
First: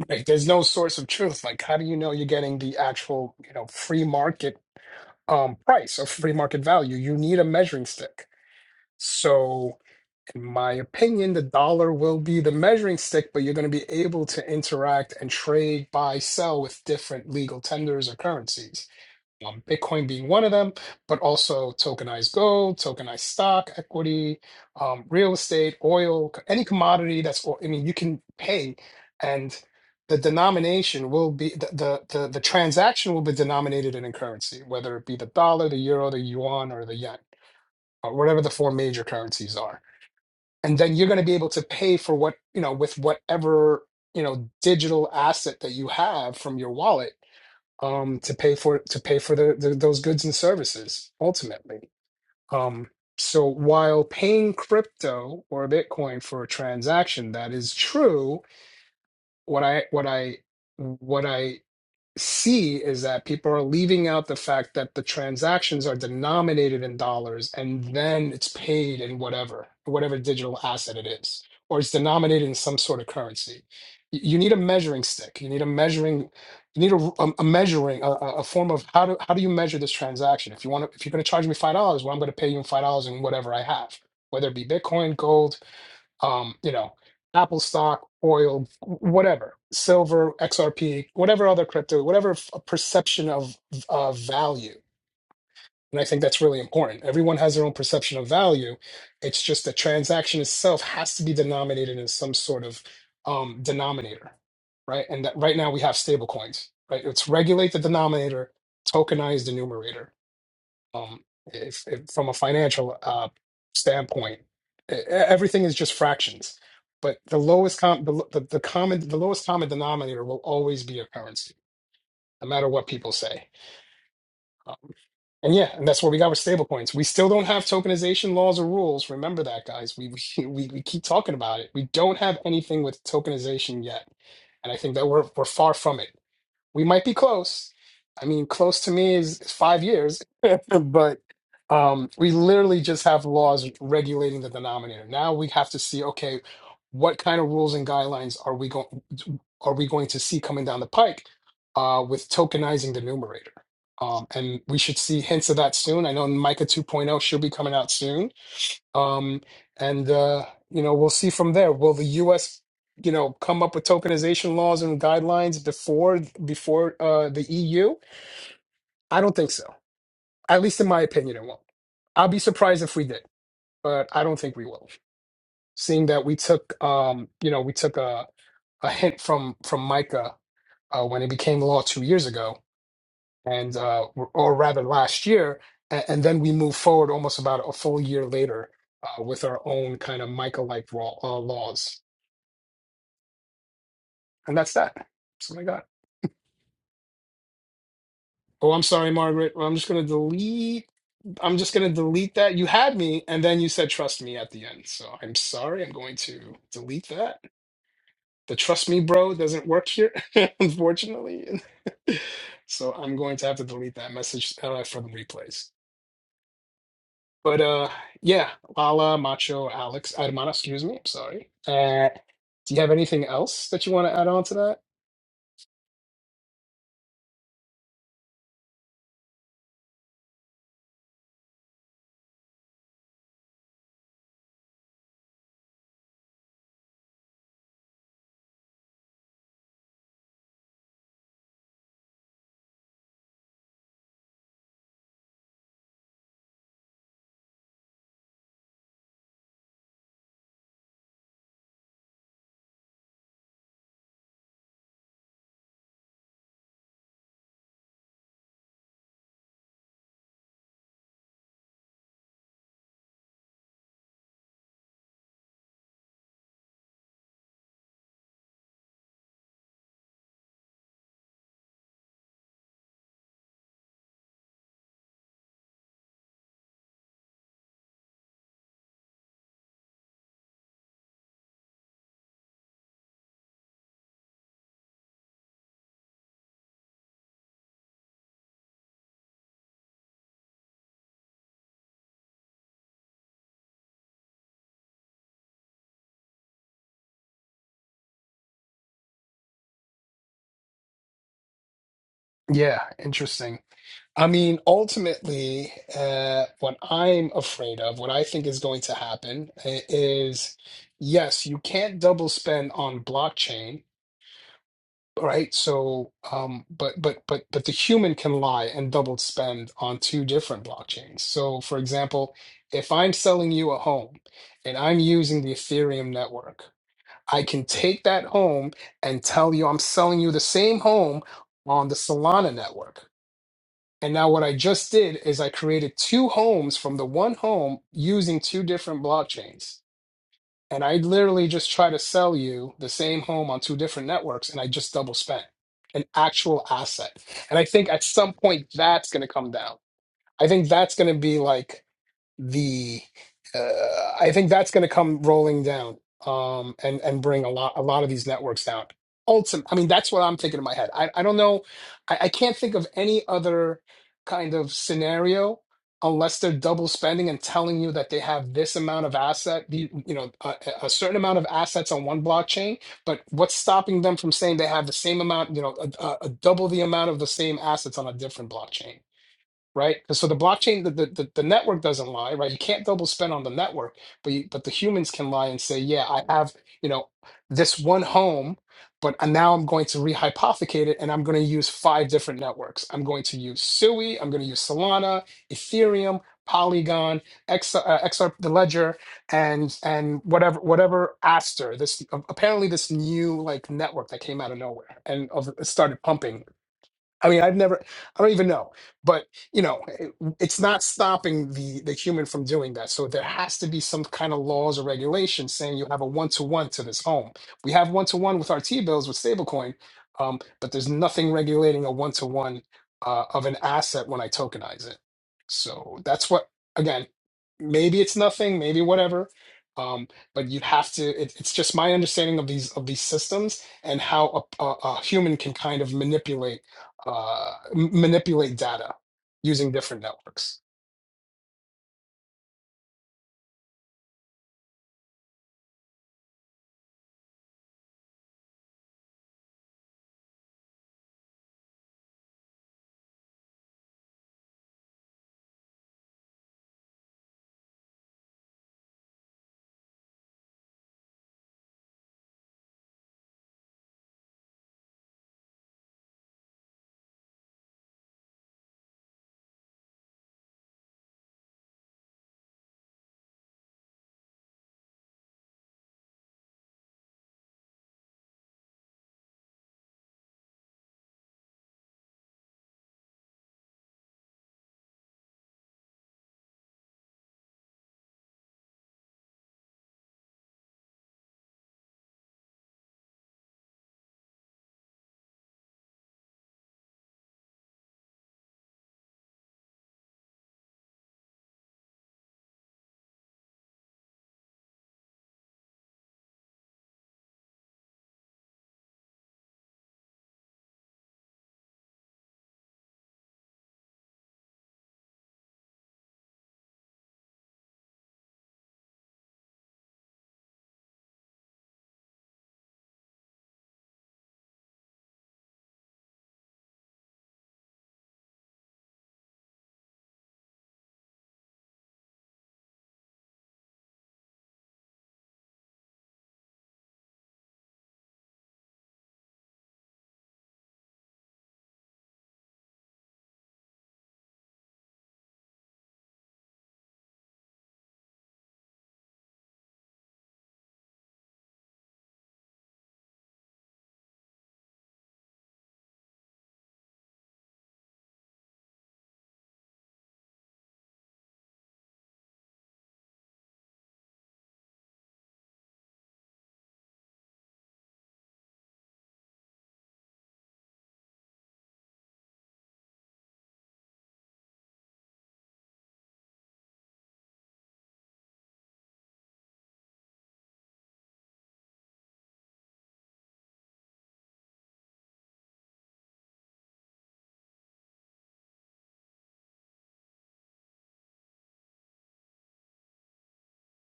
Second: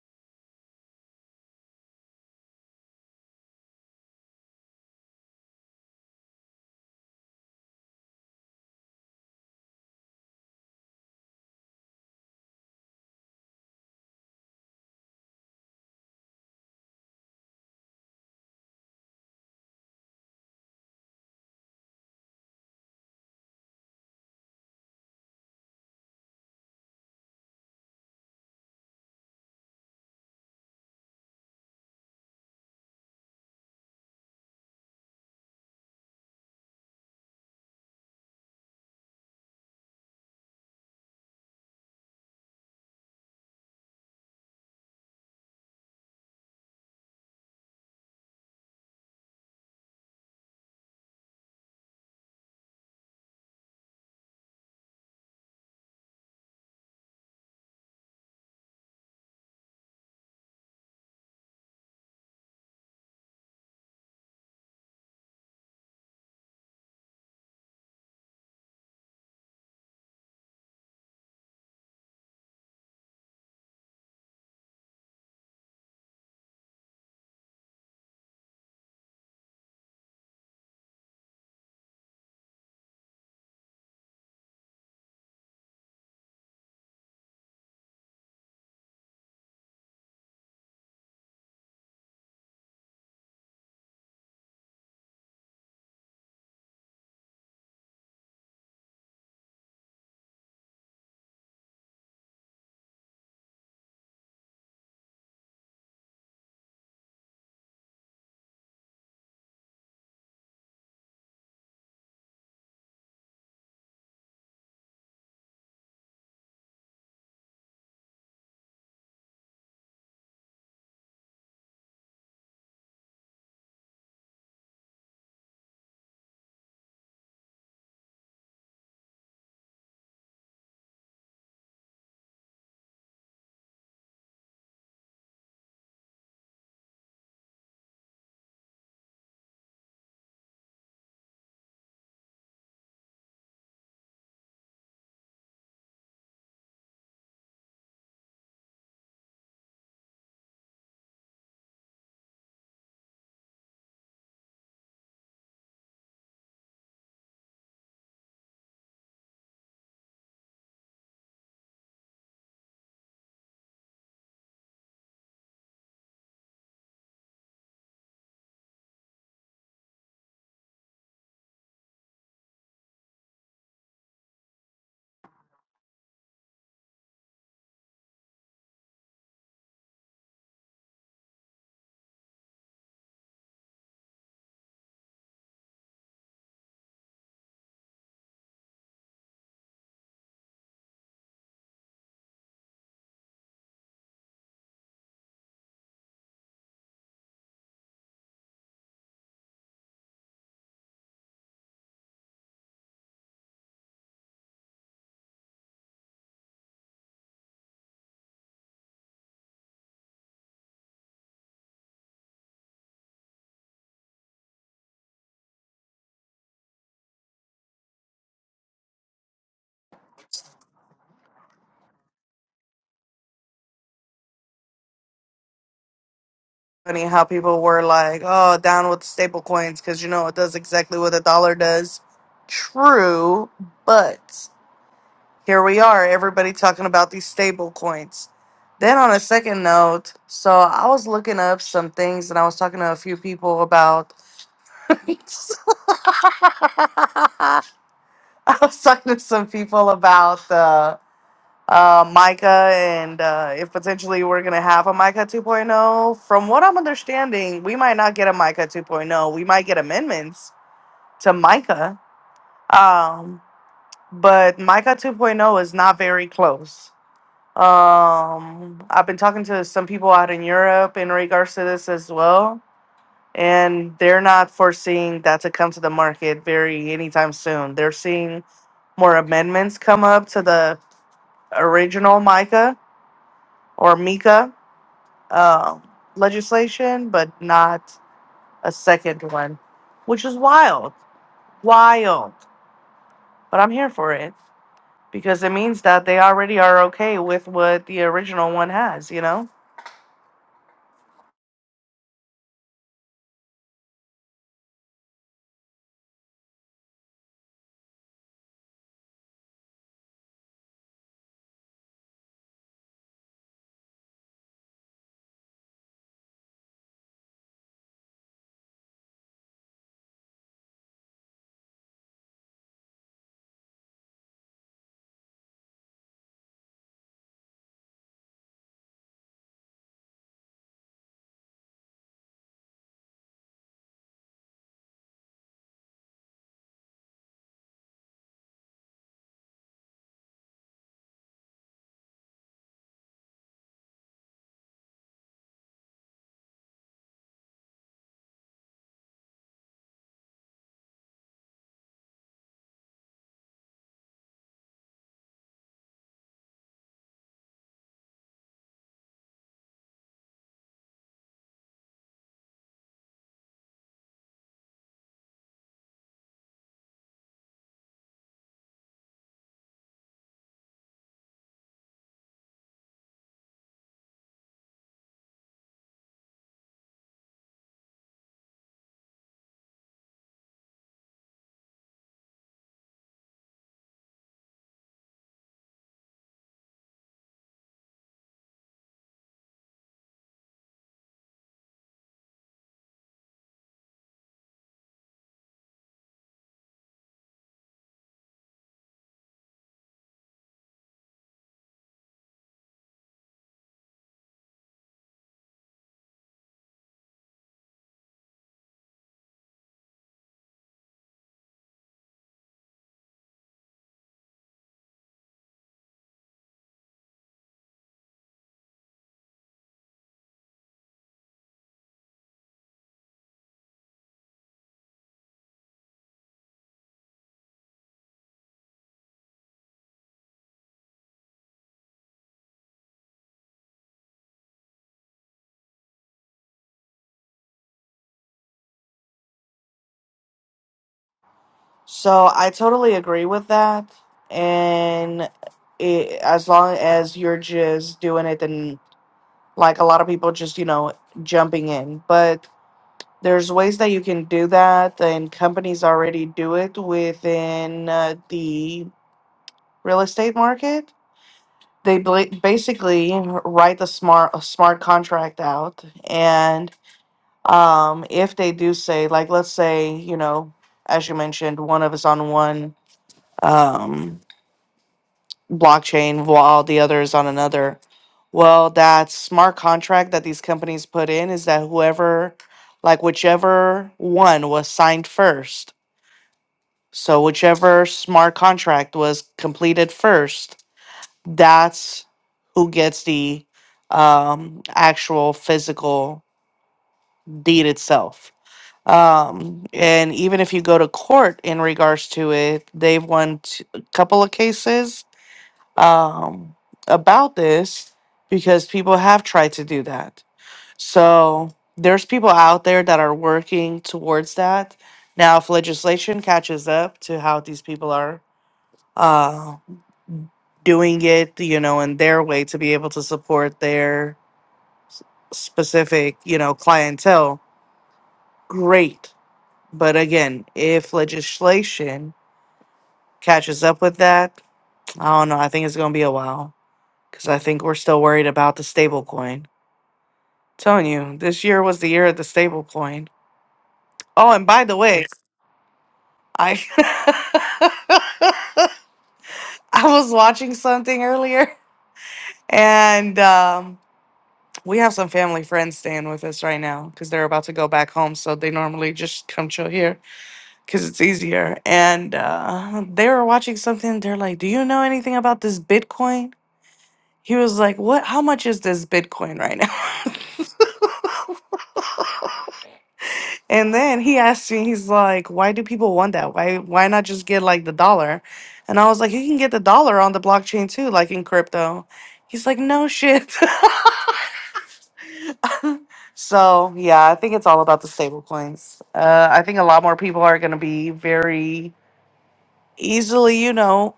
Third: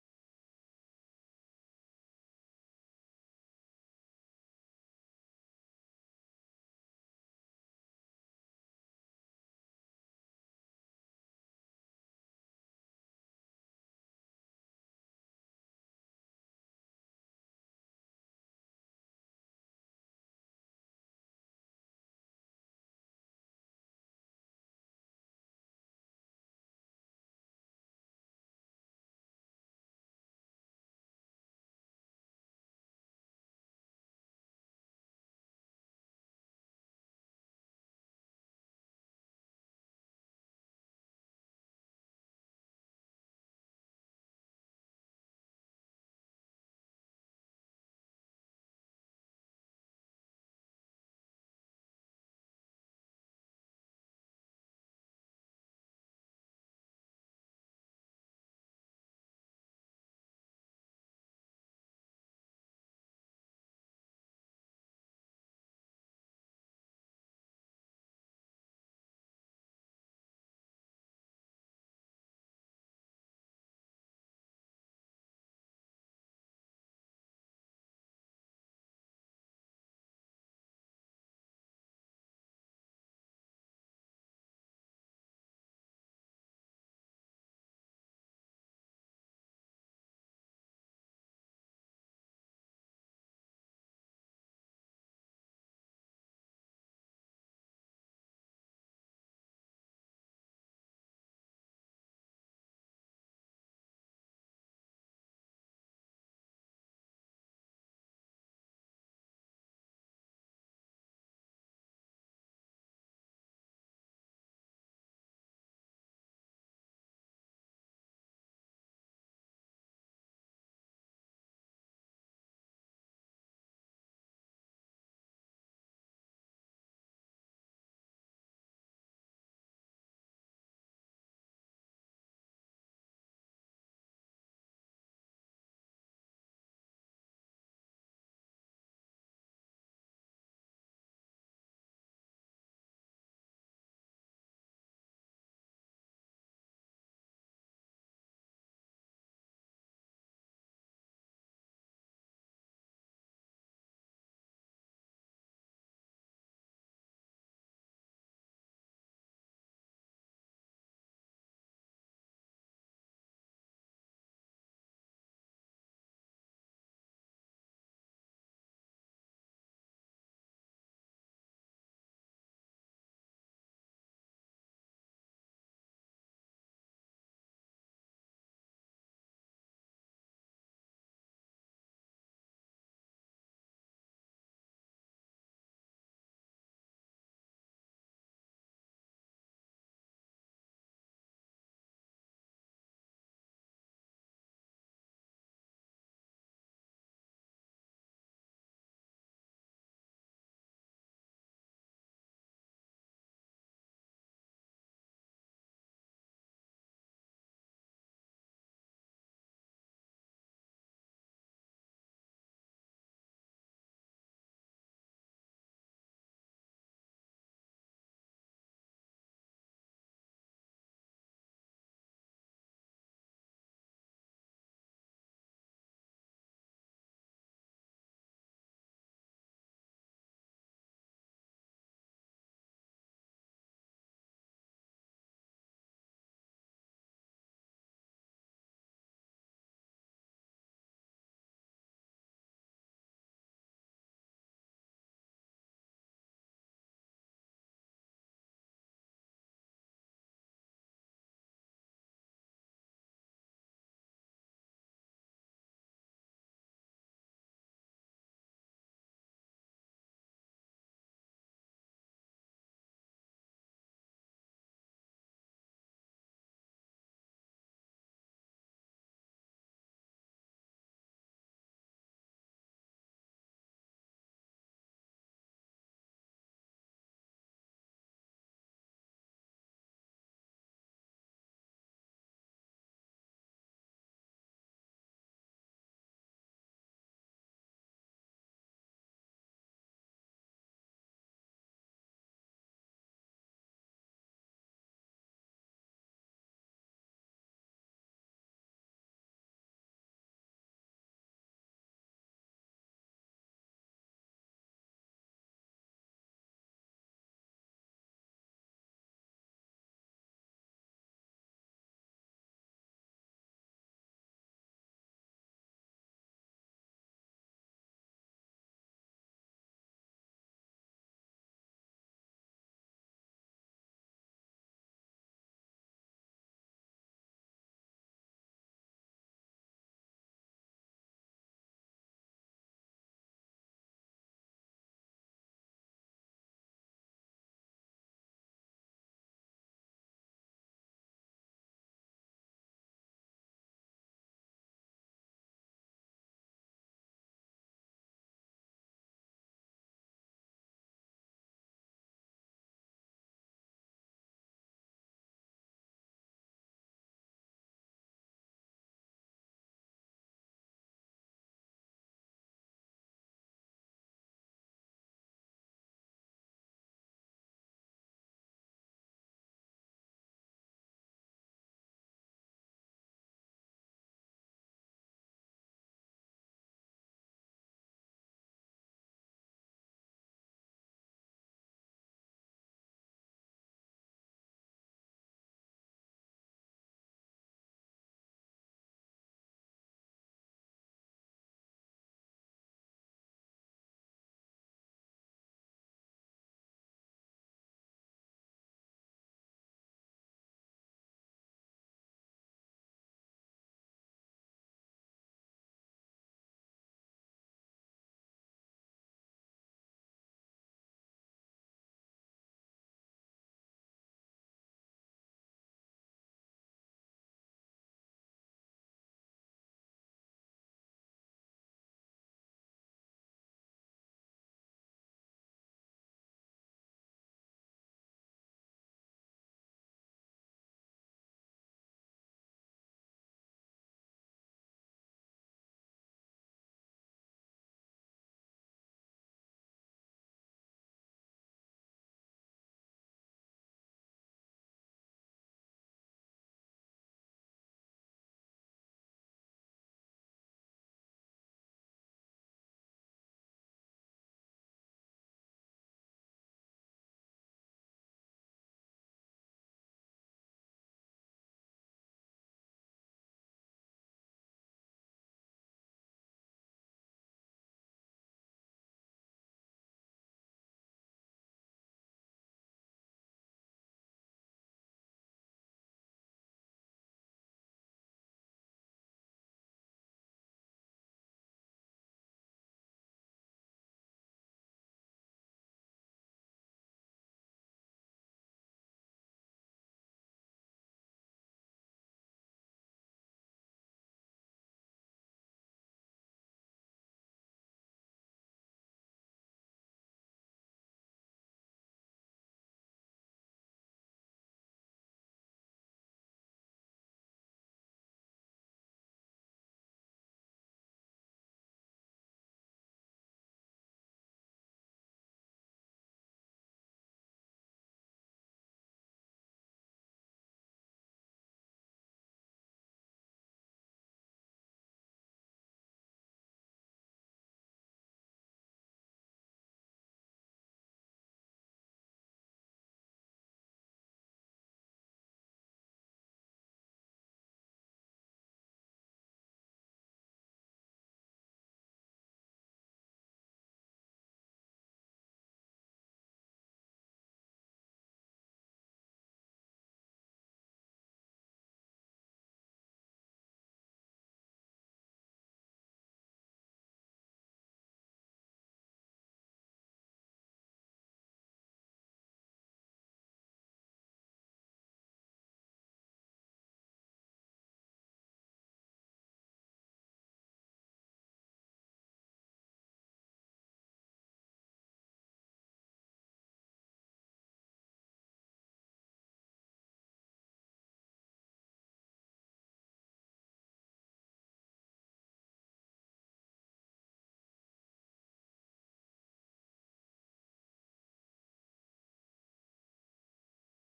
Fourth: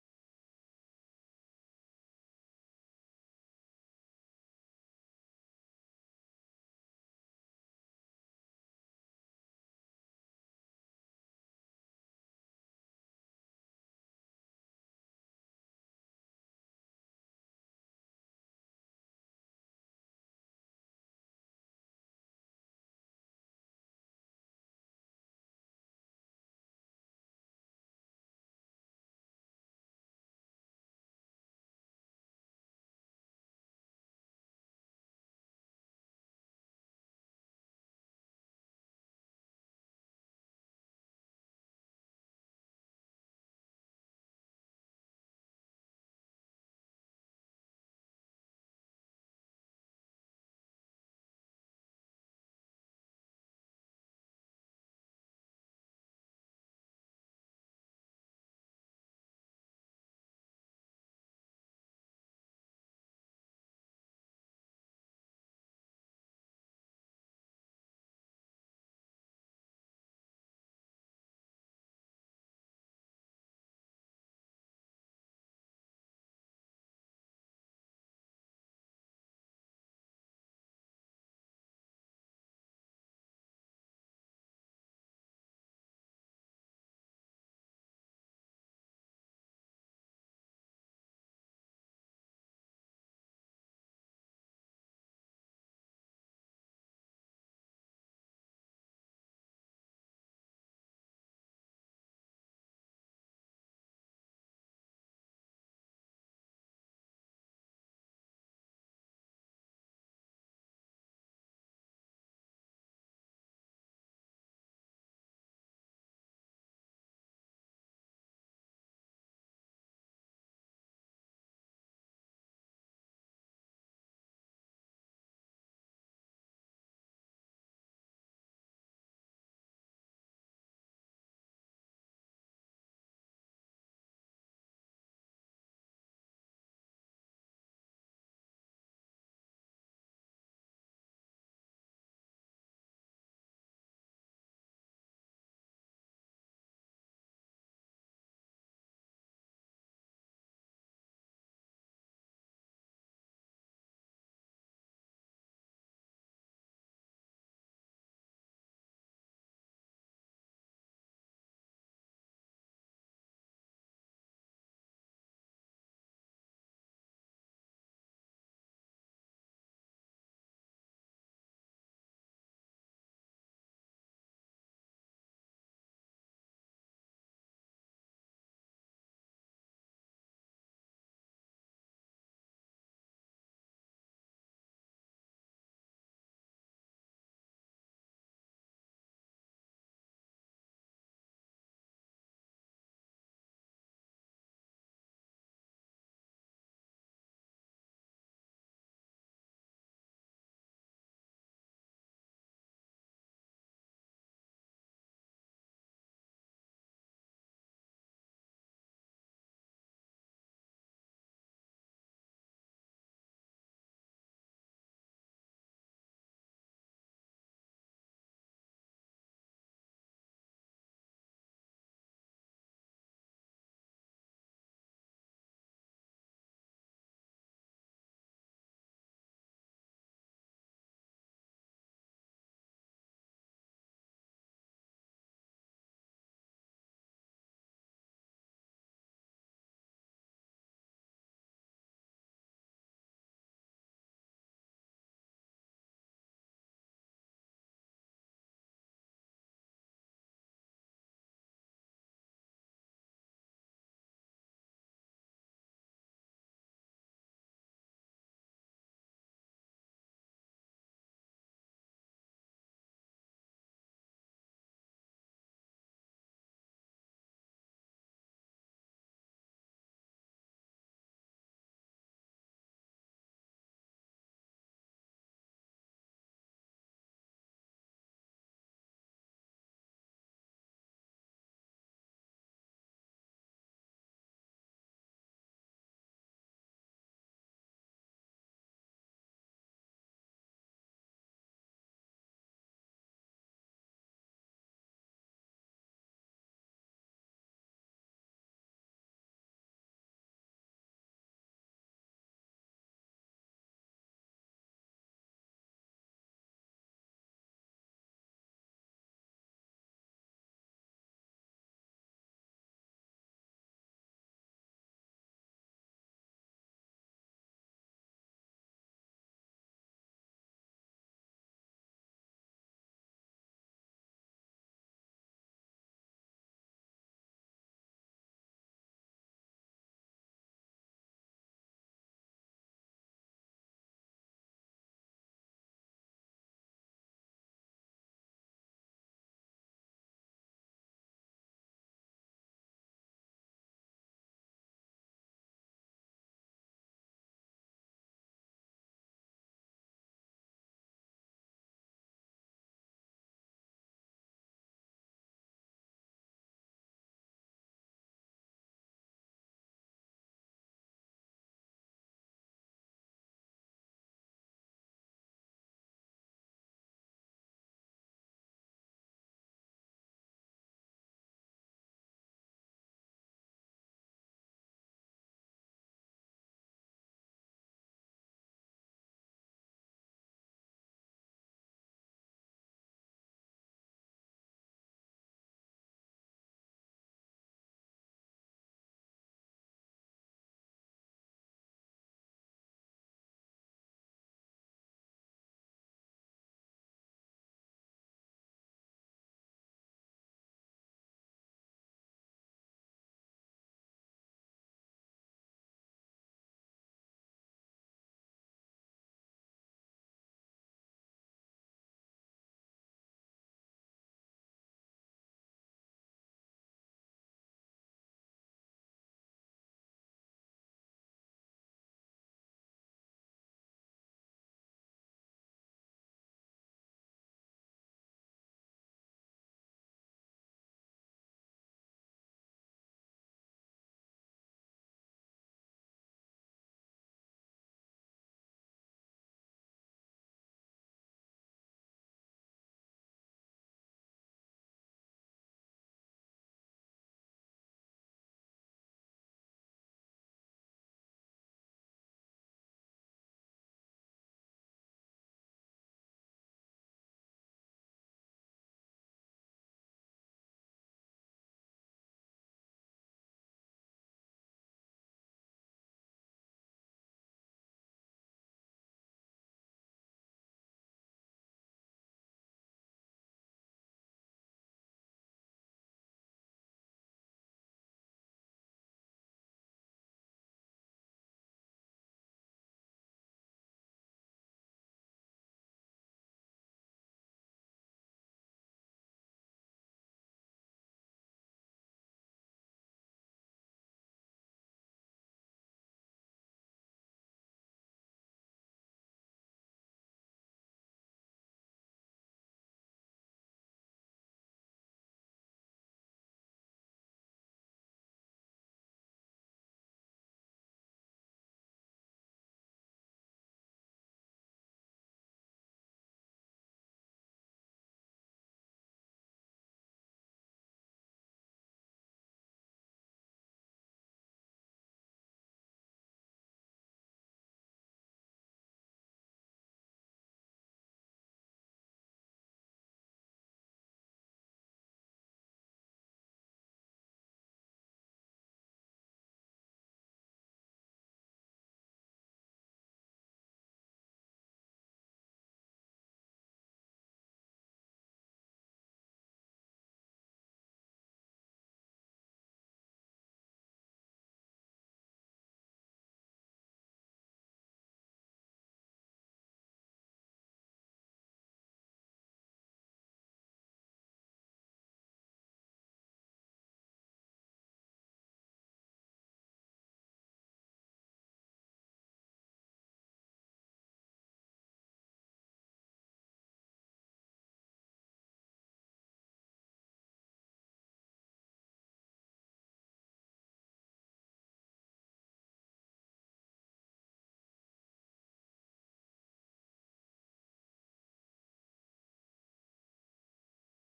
A: Like, there's no source of truth. Like, how do you know you're getting the actual, you know, free market um, price or free market value? You need a measuring stick. So, in my opinion, the dollar will be the measuring stick, but you're going to be able to interact and trade, buy, sell with different legal tenders or currencies. um, Bitcoin being one of them, but also tokenized gold, tokenized stock, equity, um, real estate, oil, any commodity that's, I mean, you can pay and the denomination will be the, the the the transaction will be denominated in a currency, whether it be the dollar, the euro, the yuan, or the yen, or whatever the four major currencies are. And then you're going to be able to pay for what, you know, with whatever, you know, digital asset that you have from your wallet um, to pay for to pay for the, the those goods and services ultimately. Um, so while paying crypto or Bitcoin for a transaction, that is true. What I what I what I see is that people are leaving out the fact that the transactions are denominated in dollars and then it's paid in whatever whatever digital asset it is or it's denominated in some sort of currency Y- you need a measuring stick you need a measuring you need a, a, a measuring a, a a form of how do how do you measure this transaction if you want to if you're going to charge me five dollars well i'm going to pay you in five dollars in whatever i have whether it be bitcoin gold um, you know, Apple stock, oil, whatever, silver, XRP, whatever other crypto, whatever f- perception of of value. And I think that's really important. Everyone has their own perception of value. It's just the transaction itself has to be denominated in some sort of um, denominator, right? And that right now we have stable coins, right? It's regulate the denominator, tokenize the numerator um, if, if from a financial uh, standpoint, e- e, everything is just fractions. But the lowest com the, the, the common the lowest common denominator will always be a currency, no matter what people say. Um, and yeah, and that's what we got with stablecoins. We still don't have tokenization laws or rules. Remember that, guys. We, we we we keep talking about it. We don't have anything with tokenization yet, and I think that we're we're far from it we might be close. I mean, close to me is, is five years, but um, we literally just have laws regulating the denominator. Now we have to see, okay, what kind of rules and guidelines are we going are we going to see coming down the pike uh, with tokenizing the numerator? Um, and we should see hints of that soon. I know in Micah 2.0 should be coming out soon um, and uh, you know, we'll see from there. Will the U.S. you know come up with tokenization laws and guidelines before before uh, the EU? I don't think so. At least in my opinion, it won't. I'll be surprised if we did, but I don't think we will. Seeing that we took um, you know we took a, a hint from from Micah uh, when it became law two years ago, and uh, or rather last year, and, and then we moved forward almost about a full year later uh, with our own kind of Micah like uh, laws. And that's that. That's what I got. Oh, I'm sorry, Margaret. Well, I'm just gonna delete. I'm just gonna delete that. You had me, and then you said trust me at the end. So I'm sorry. I'm going to delete that. The trust me, bro, doesn't work here, unfortunately. so I'm going to have to delete that message uh, for the replays. But uh, yeah, Lala, Macho, Alex, Hermana, excuse me. I'm sorry. Uh, do you have anything else that you want to add on to that?
D: funny how people were like, "Oh, down with staple coins," because you know it does exactly what a dollar does. True, but here we are, everybody talking about these stable coins. Then on a second note, so I was looking up some things and I was talking to a few people about. I was talking to some people about. uh, uh, Micah, and uh, if potentially we're going to have a Micah 2.0. From what I'm understanding, we might not get a Micah 2.0. We might get amendments to Micah, um, but Micah 2.0 is not very close. Um, I've been talking to some people out in Europe in regards to this as well. And they're not foreseeing that to come to the market very anytime soon. They're seeing more amendments come up to the original Micah or Mika um, legislation, but not a second one, which is wild, wild. But I'm here for it because it means that they already are okay with what the original one has, you know?
A: Yeah, interesting. I mean, ultimately, uh, what I'm afraid of, what I think is going to happen i- is yes, you can't double spend on blockchain, right? So, um, but but but but the human can lie and double spend on two different blockchains. So, for example, if I'm selling you a home and I'm using the Ethereum network, I can take that home and tell you I'm selling you the same home on the Solana network. And now what I just did is I created two homes from the one home using two different blockchains. And I literally just try to sell you the same home on two different networks and I just double spent an actual asset. And I think at some point that's going to come down. I think that's going to be like the uh, I think that's going to come rolling down um, and and bring a lot a lot of these networks down. Ultimate, I mean, that's what I'm thinking in my head. I, I don't know, I, I can't think of any other kind of scenario unless they're double spending and telling you that they have this amount of asset, the- you know, a, a certain amount of assets on one blockchain. But what's stopping them from saying they have the same amount, you know, a, a, a double the amount of the same assets on a different blockchain? right? So the blockchain, the, the the the network doesn't lie, right? You can't double spend on the network, but you, but the humans can lie and say, yeah, I have you know this one home, but I- now I'm going to rehypothecate it, and I'm going to use five different networks. I'm going to use Sui, I'm going to use Solana, Ethereum, Polygon, X, uh, XR, the Ledger, and and whatever whatever Aster. This apparently this new like network that came out of nowhere and of, started pumping I mean, I've never, I don't even know, but you know, it- it's not stopping the the human from doing that. So there has to be some kind of laws or regulations saying you have a one to one to this home. We have one to one with our T bills with stablecoin, um, but there's nothing regulating a one to one of an asset when I tokenize it. So that's what again, maybe it's nothing, maybe whatever. Um, but you have to. It, it's just my understanding of these of these systems and how a, a, a human can kind of manipulate uh, m- manipulate data using different networks.
D: So I totally agree with that. And it, as long as you're just doing it, then like a lot of people just, you know, jumping in. But there's ways that you can do that, and companies already do it within uh, the real estate market. They bla- basically write a smart a smart contract out, and um, if they do say, like, let's say, you know, as you mentioned, one of us on one um, blockchain while the other is on another. Well, that smart contract that these companies put in is that whoever, like, whichever one was signed first. So, whichever smart contract was completed first that's who gets the um, actual physical deed itself. Um, and even if you go to court in regards to it, they've won t- a couple of cases um, about this because people have tried to do that. So there's people out there that are working towards that. Now, if legislation catches up to how these people are uh, doing it, you know, in their way to be able to support their s- specific, you know, clientele, great. But again, if legislation catches up with that, I don't know. I think it's going to be a while because I think we're still worried about the stablecoin. Telling you, this year was the year of the stablecoin. Oh, and by the way, I I was watching something earlier, and um, we have some family friends staying with us right now because they're about to go back home, so they normally just come chill here because it's easier. And uh, they were watching something. They're like, "Do you know anything about this Bitcoin?" He was like, "What? How much is this Bitcoin right now?" and then he asked me, he's like, "Why do people want that? Why why not just get like the dollar?" And I was like, "You can get the dollar on the blockchain too, like in crypto." He's like, "No shit." So yeah, I think it's all about the stable coins. Uh, I think a lot more people are going to be very easily, you know.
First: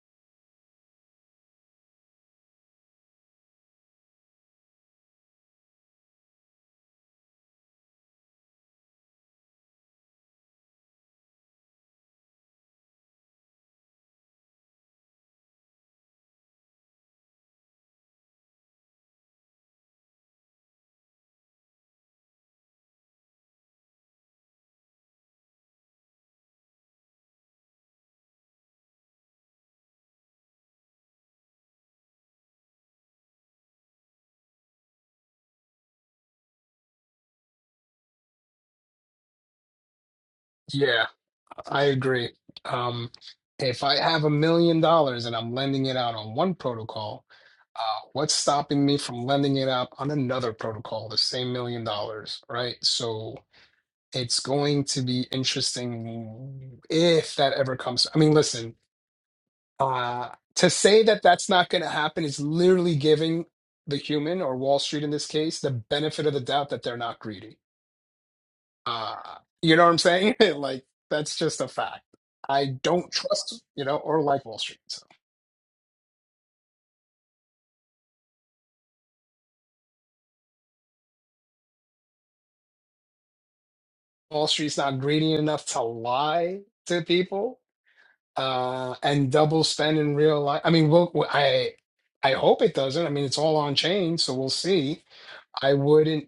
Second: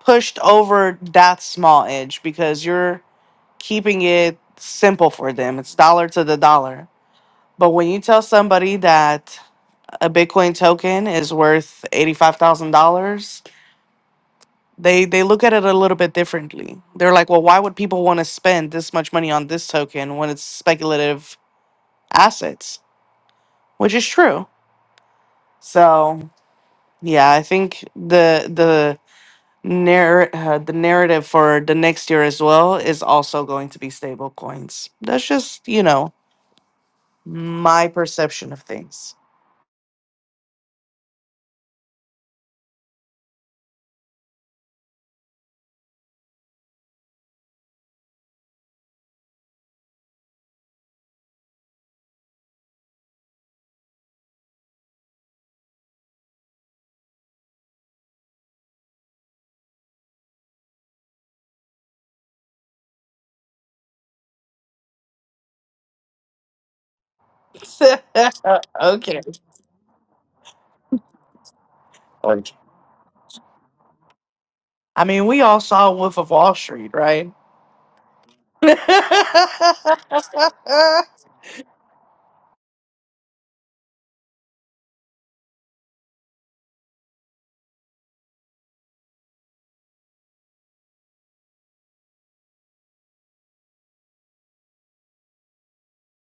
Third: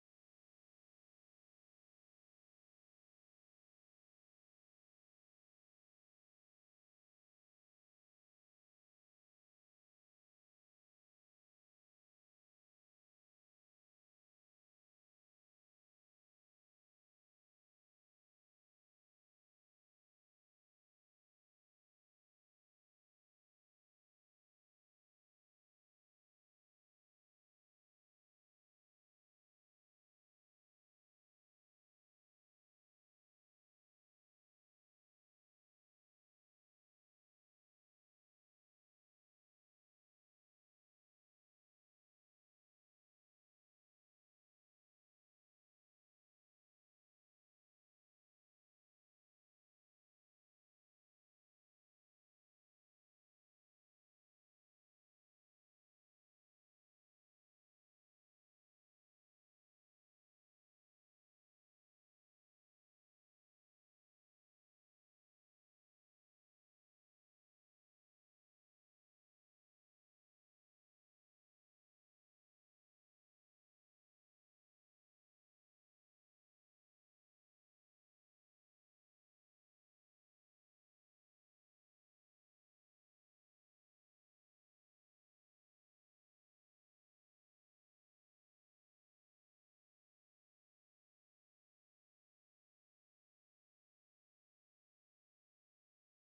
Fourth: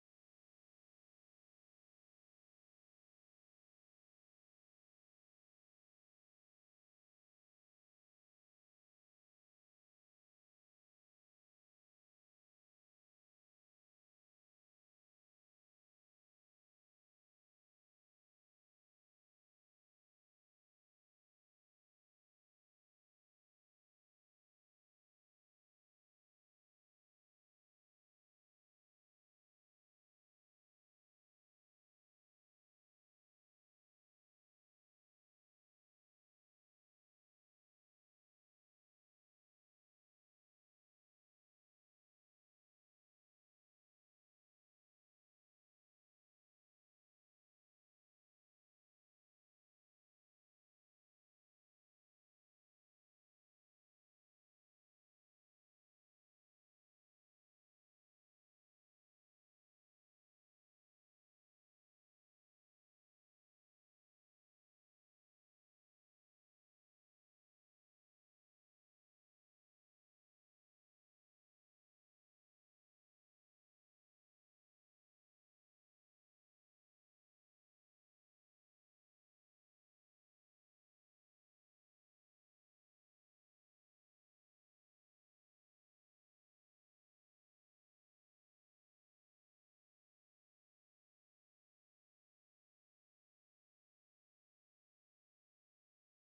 D: pushed over that small edge because you're keeping it simple for them. It's dollar to the dollar. But when you tell somebody that a Bitcoin token is worth $85,000, they they look at it a little bit differently. They're like, "Well, why would people want to spend this much money on this token when it's speculative assets?" Which is true. So, yeah, I think the the narr- uh, the narrative for the next year as well is also going to be stable coins. That's just, you know, my perception of things.
A: Yeah, I agree. Um, if I have a million dollars and I'm lending it out on one protocol, uh, what's stopping me from lending it out on another protocol, the same million dollars, right? So it's going to be interesting if that ever comes. I mean, listen, uh, to say that that's not going to happen is literally giving the human or Wall Street in this case the benefit of the doubt that they're not greedy Uh,
D: okay.
A: you know what I'm saying? Like, that's just a fact. I don't trust, you know, or like Wall Street. So
D: I mean, we all saw Wolf of Wall Street, right?
A: Wall Street's not greedy enough to lie to people uh, and double spend in real life. I mean, we'll, I I hope it doesn't. I mean, it's all on chain, so we'll see. I wouldn't.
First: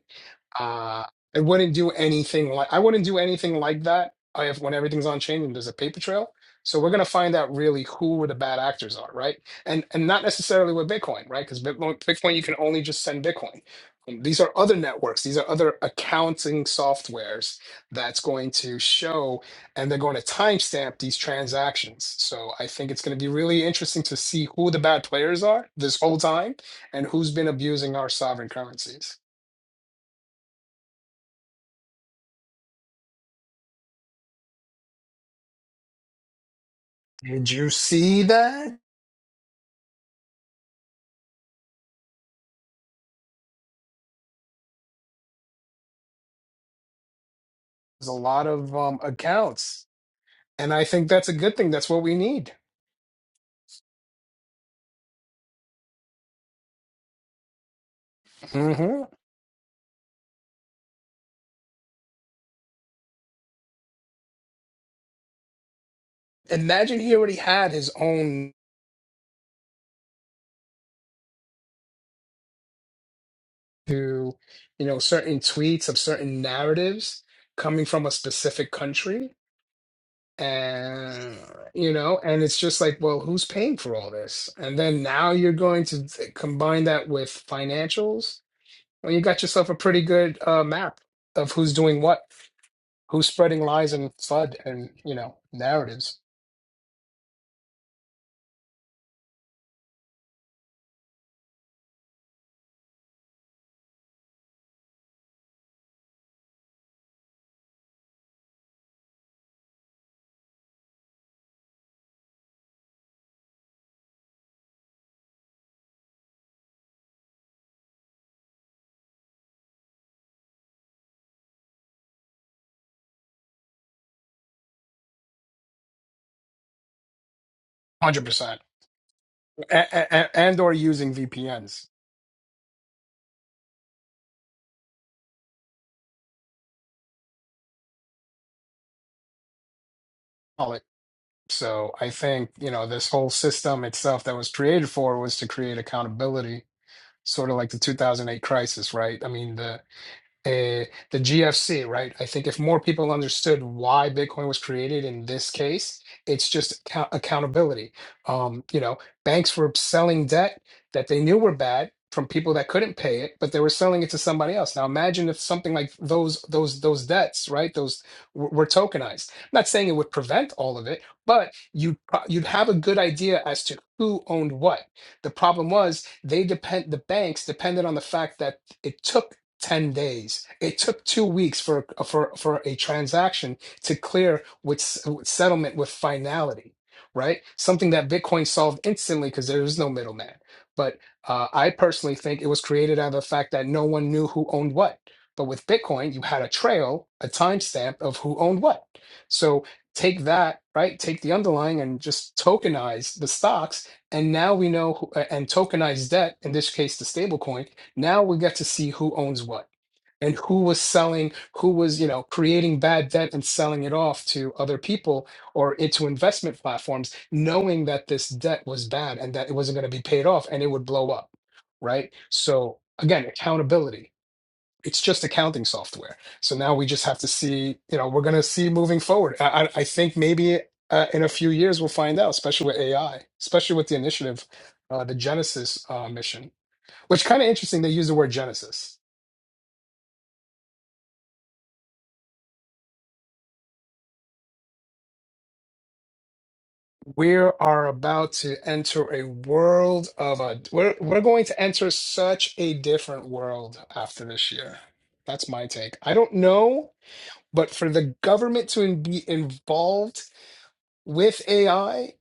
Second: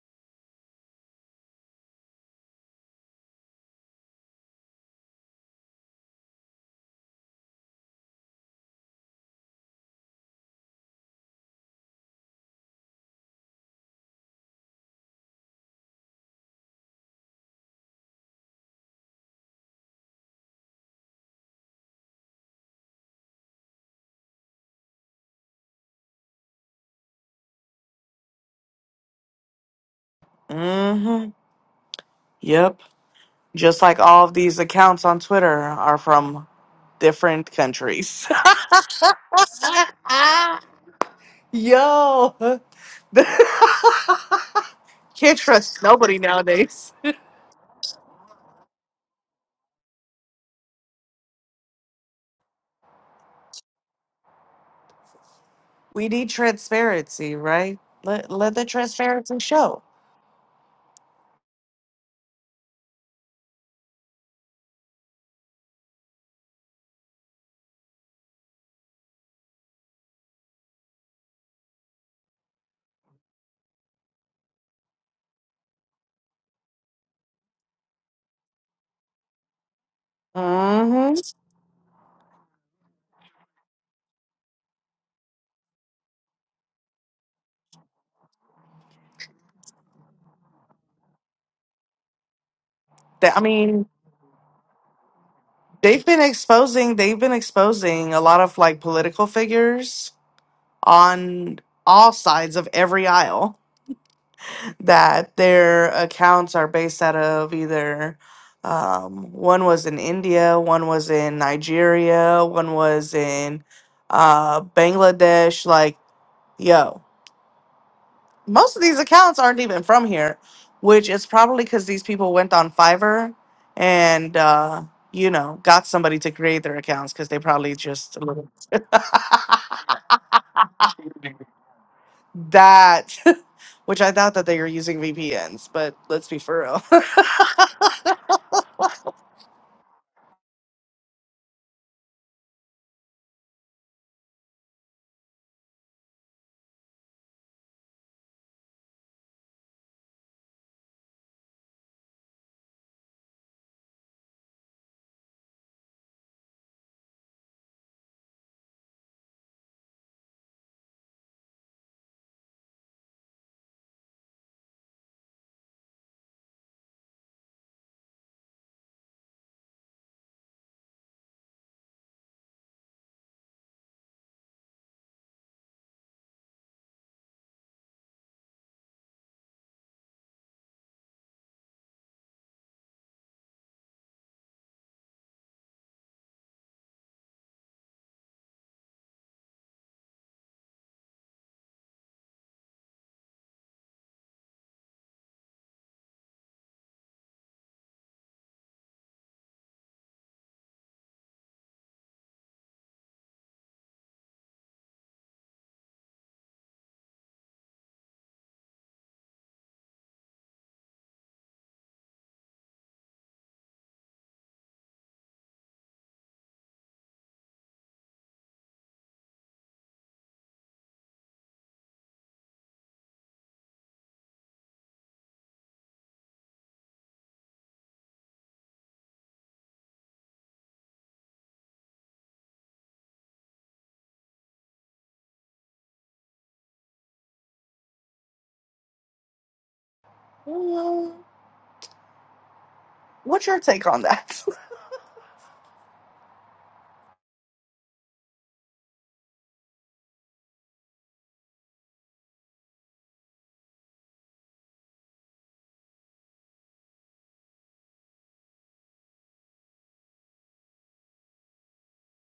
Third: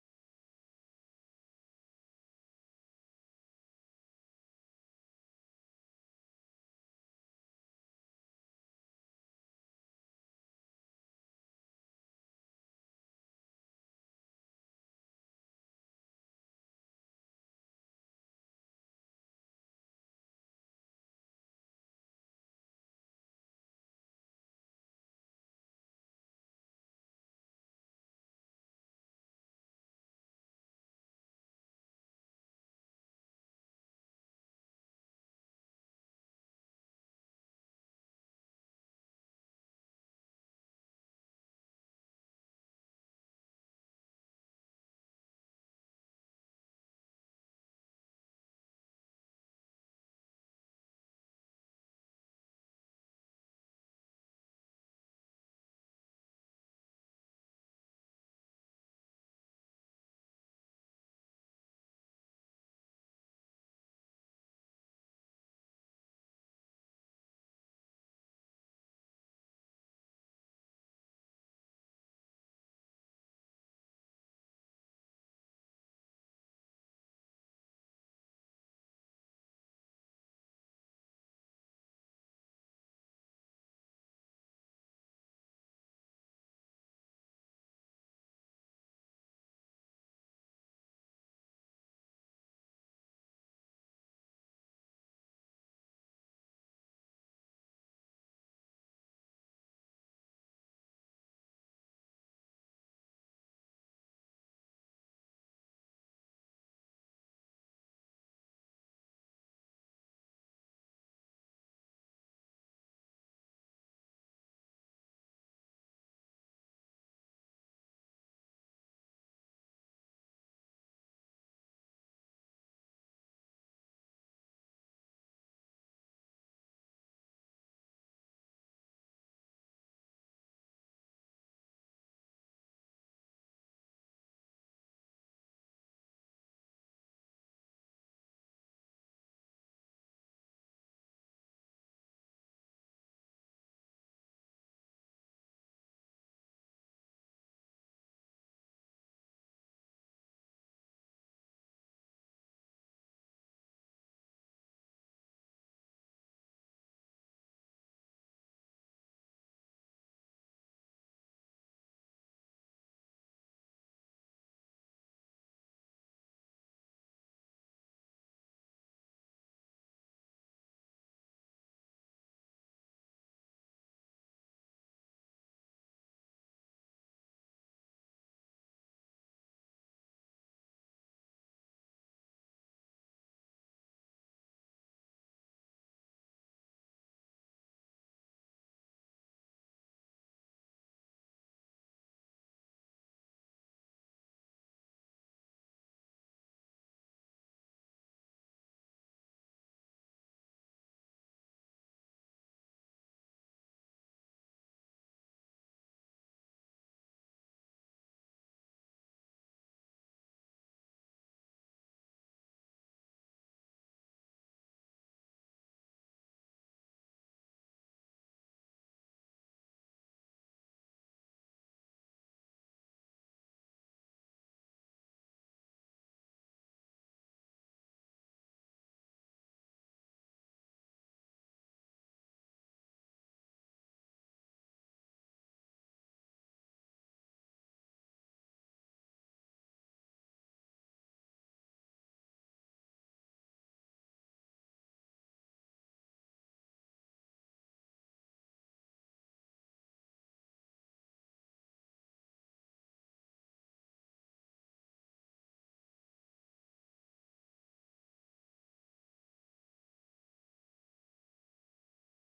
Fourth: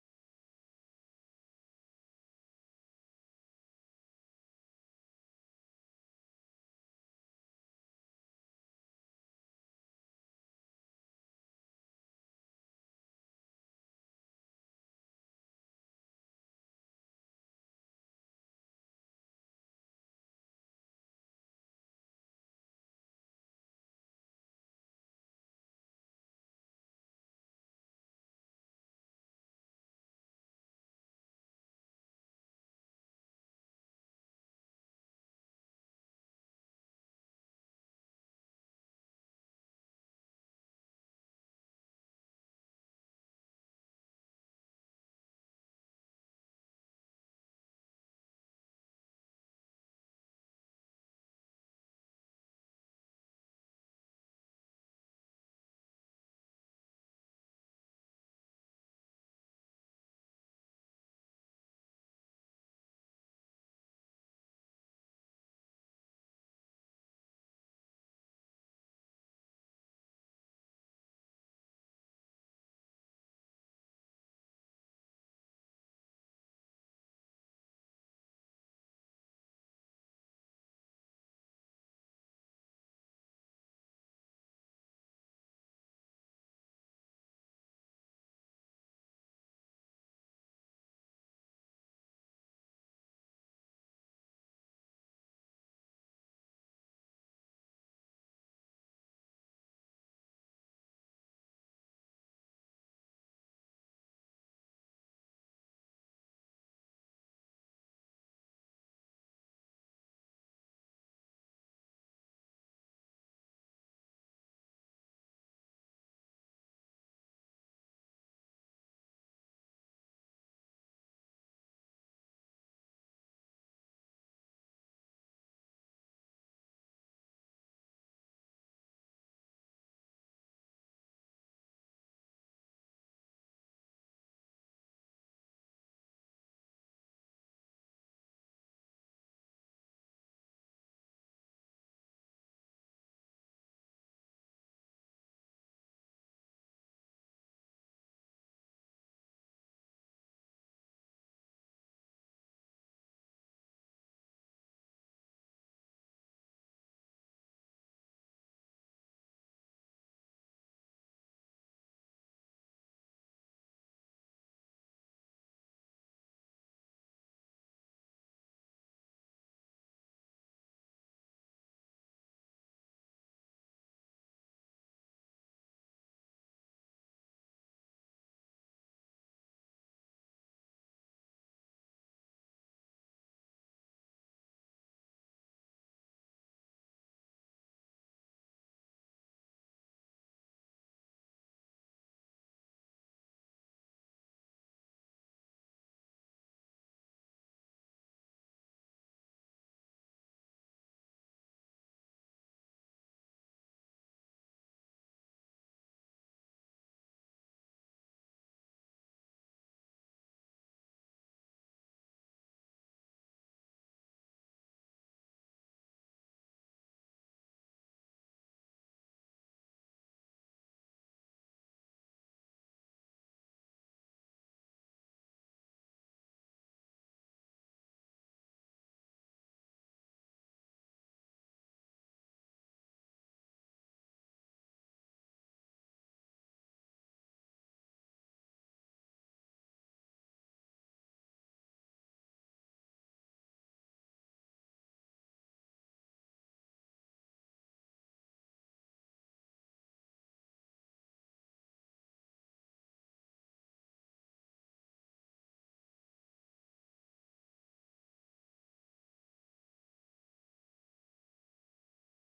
A: Uh, I wouldn't do anything like I wouldn't do anything like that uh, if when everything's on chain and there's a paper trail. So we're gonna find out really who the bad actors are, right? And and not necessarily with Bitcoin, right? Because Bitcoin, Bitcoin, you can only just send Bitcoin. Um, These are other networks. These are other accounting softwares that's going to show, and they're going to timestamp these transactions. So I think it's going to be really interesting to see who the bad players are this whole time, and who's been abusing our sovereign currencies.
D: hmm Yep. Just like all of these accounts on Twitter are from
A: Did
D: different
A: you see
D: countries.
A: that?
D: ah, Yo. Can't trust nobody nowadays.
A: There's a lot of um, accounts. And I think that's a good thing. That's what we need.
D: We need transparency, right? Let let the
A: hmm
D: transparency show.
A: Imagine he already had his own to, you know, certain tweets of certain narratives coming from a specific country.
D: Mm-hmm.
A: And, you know, and it's just like, well, who's paying for all this? And then now you're going to t- combine that with financials. Well, you got yourself a pretty good uh, map of who's doing what, who's
D: I
A: spreading
D: mean,
A: lies and FUD and, you know,
D: they've
A: narratives.
D: been exposing they've been exposing a lot of like political figures on all sides of every aisle that their accounts are based out of either um, one was in India, one was in Nigeria, one was in uh, Bangladesh. Like, yo. most of these accounts aren't even from here, which is probably because these people went on Fiverr and uh, you know got somebody to create their accounts because they probably just a
A: hundred
D: little
A: percent, and or using VPNs.
D: that, which I doubt that they are using VPNs. But let's be for real.
A: Call it. So I think you know this whole system itself that was created for was to create accountability, sort of like the 2008 crisis, right? I mean the uh, the GFC, right? I think if more people understood why Bitcoin was created in this case, it's just account- accountability. Um, you know, banks were selling debt that they knew were bad from people that couldn't pay it, but they were selling it to somebody else. Now imagine if something like those those those debts, right? Those w- were tokenized. I'm not saying it would prevent all of it, but you would pro- you'd have a good idea as to who owned what. The problem was they depend the banks depended on the fact that it took 10 days. It took two weeks for for for a transaction to clear with, s- with settlement with finality, right? Something that Bitcoin solved instantly because there was no middleman. But uh, I personally think it was created out of the fact that no one knew who owned what. But with Bitcoin, you had a trail, a timestamp of who owned what. So take that, right? Take the underlying and just tokenize the stocks. And now we know, who, and tokenize debt, in this case, the stablecoin now we get to see who owns what and who was selling, who was, you know, creating bad debt and selling it off to other people or into investment platforms, knowing that this debt was bad and that it wasn't going to be paid off and it would blow up. Right. So again, accountability. It's just accounting software. So now we just have to see, you know, we're going to see moving forward. I, I I think maybe uh, in a few years we'll find out, especially with AI, especially with the initiative, uh, the Genesis uh, mission. Which kind of interesting they use the word Genesis.
D: Mm, What's your take on that?
A: We are about to enter a world of a we're we're going to enter such a different world after this year. That's my take. I don't know, but for the government to in, be involved with AI,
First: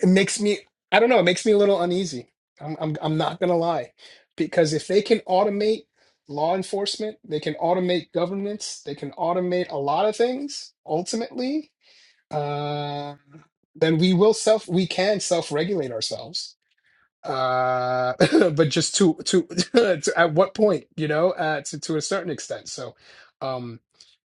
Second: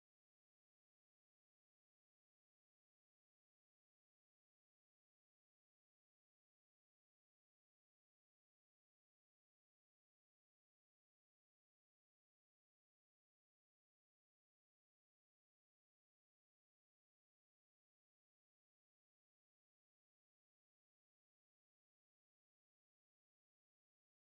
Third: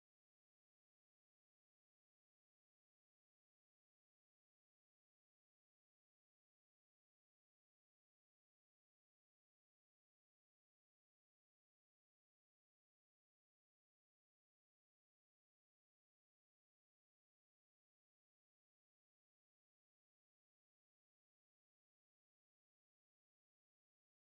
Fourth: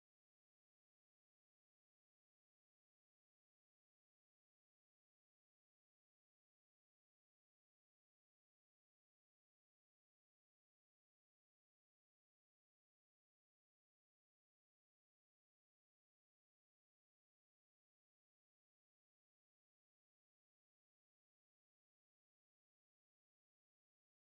A: it makes me I don't know, it makes me a little uneasy. I'm I'm I'm not gonna lie. Because if they can automate law enforcement, they can automate governments, they can automate a lot of things ultimately uh, then we will self we can self regulate ourselves uh but just to to, to at what point you know uh to, to a certain extent so um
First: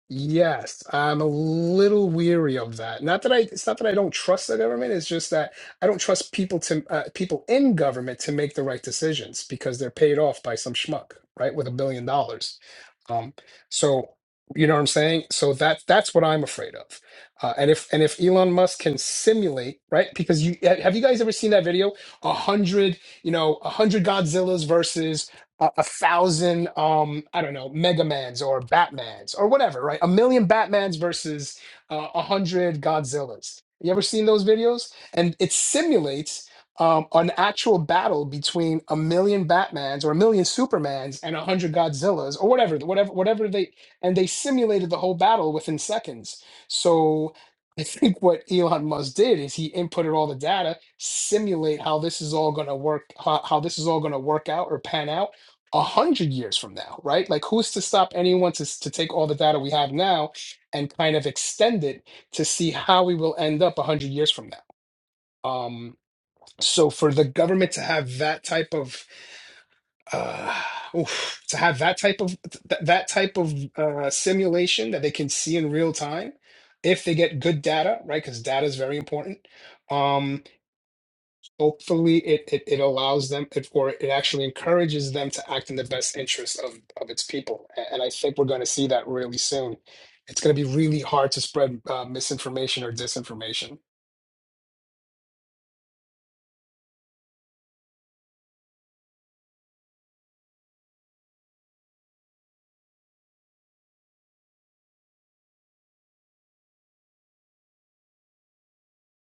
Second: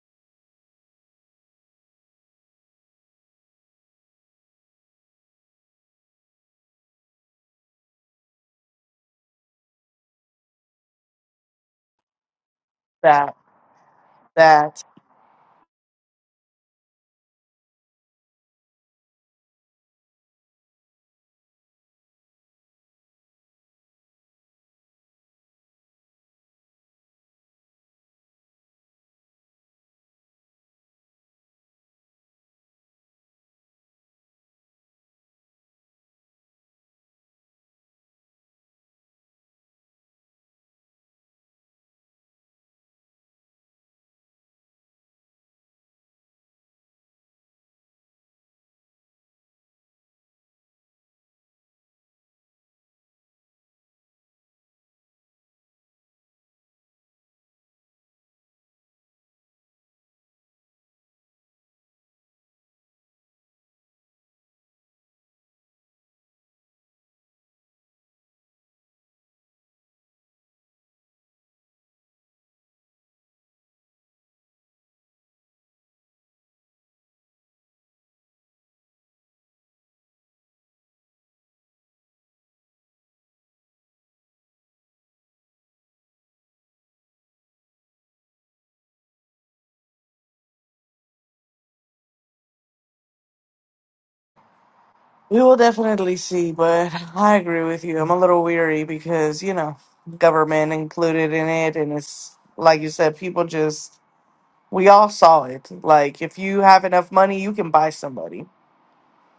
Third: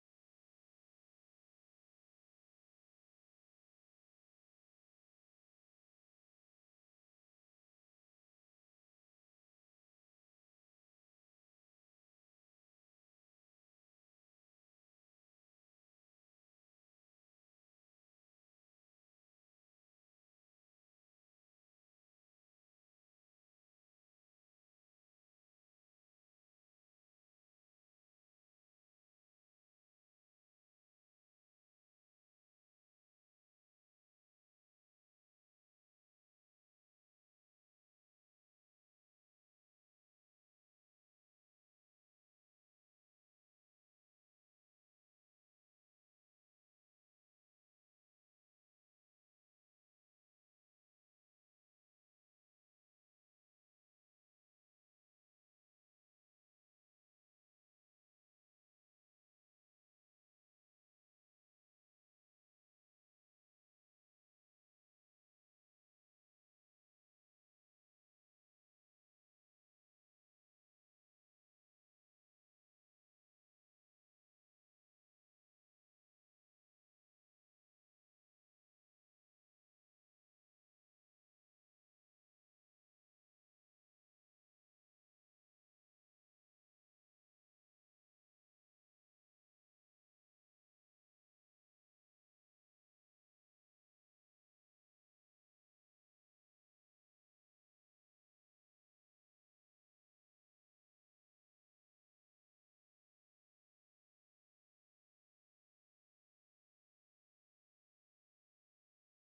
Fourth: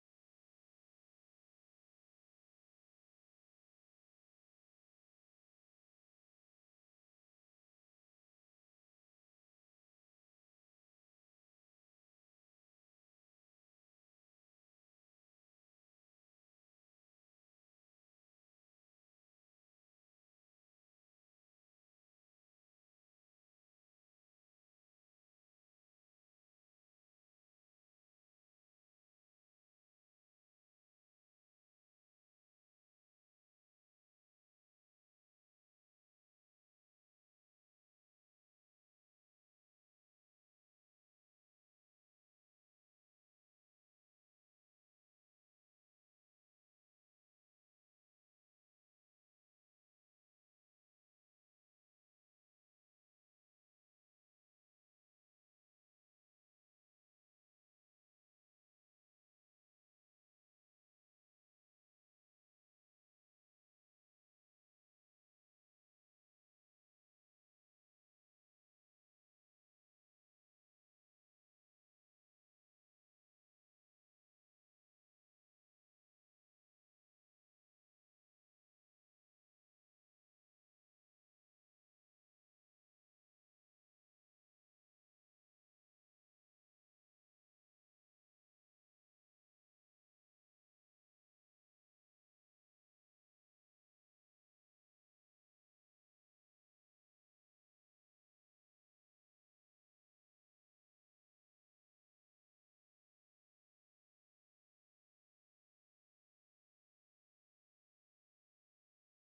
A: Yes, I'm a little weary of that. Not that I, it's not that I don't trust the government. It's just that I don't trust people to uh, people in government to make the right decisions because they're paid off by some schmuck, right, with a billion dollars. Um,
D: that
A: so you know what
D: that
A: I'm saying? So that that's what I'm afraid of. Uh, and if and if Elon Musk can simulate, right? Because you ha- have you guys ever seen that video? A hundred, you know, a hundred Godzillas versus a, a thousand um i don't know mega mans or batmans or whatever right a million batmans versus uh, a hundred godzillas you ever seen those videos and it simulates um, an actual battle between a million batmans or a million supermans and a hundred godzillas or whatever whatever whatever they and they simulated the whole battle within seconds so i think what elon musk did is he inputted all the data simulate how this is all going to work how, how this is all going to work out or pan out a hundred years from now, right? Like, who's to stop anyone to, s- to take all the data we have now and kind of extend it to see how we will end up a hundred years from now? Um, so for the government to have that type of uh, oof, to have that type of th- that type of uh, simulation that they can see in real time, if they get good data, right? Because data is very important. Um, hopefully it, it, it allows them it, or it actually encourages them to act in the best interest of, of its people A- and i think we're going to see that really soon it's going to be really hard to spread uh, misinformation or disinformation
D: we will definitely see, but I agree with you. I'm a little weary because you know government included in it, and it's like you said, people just We all saw it. Like, if you have enough money, you can buy somebody.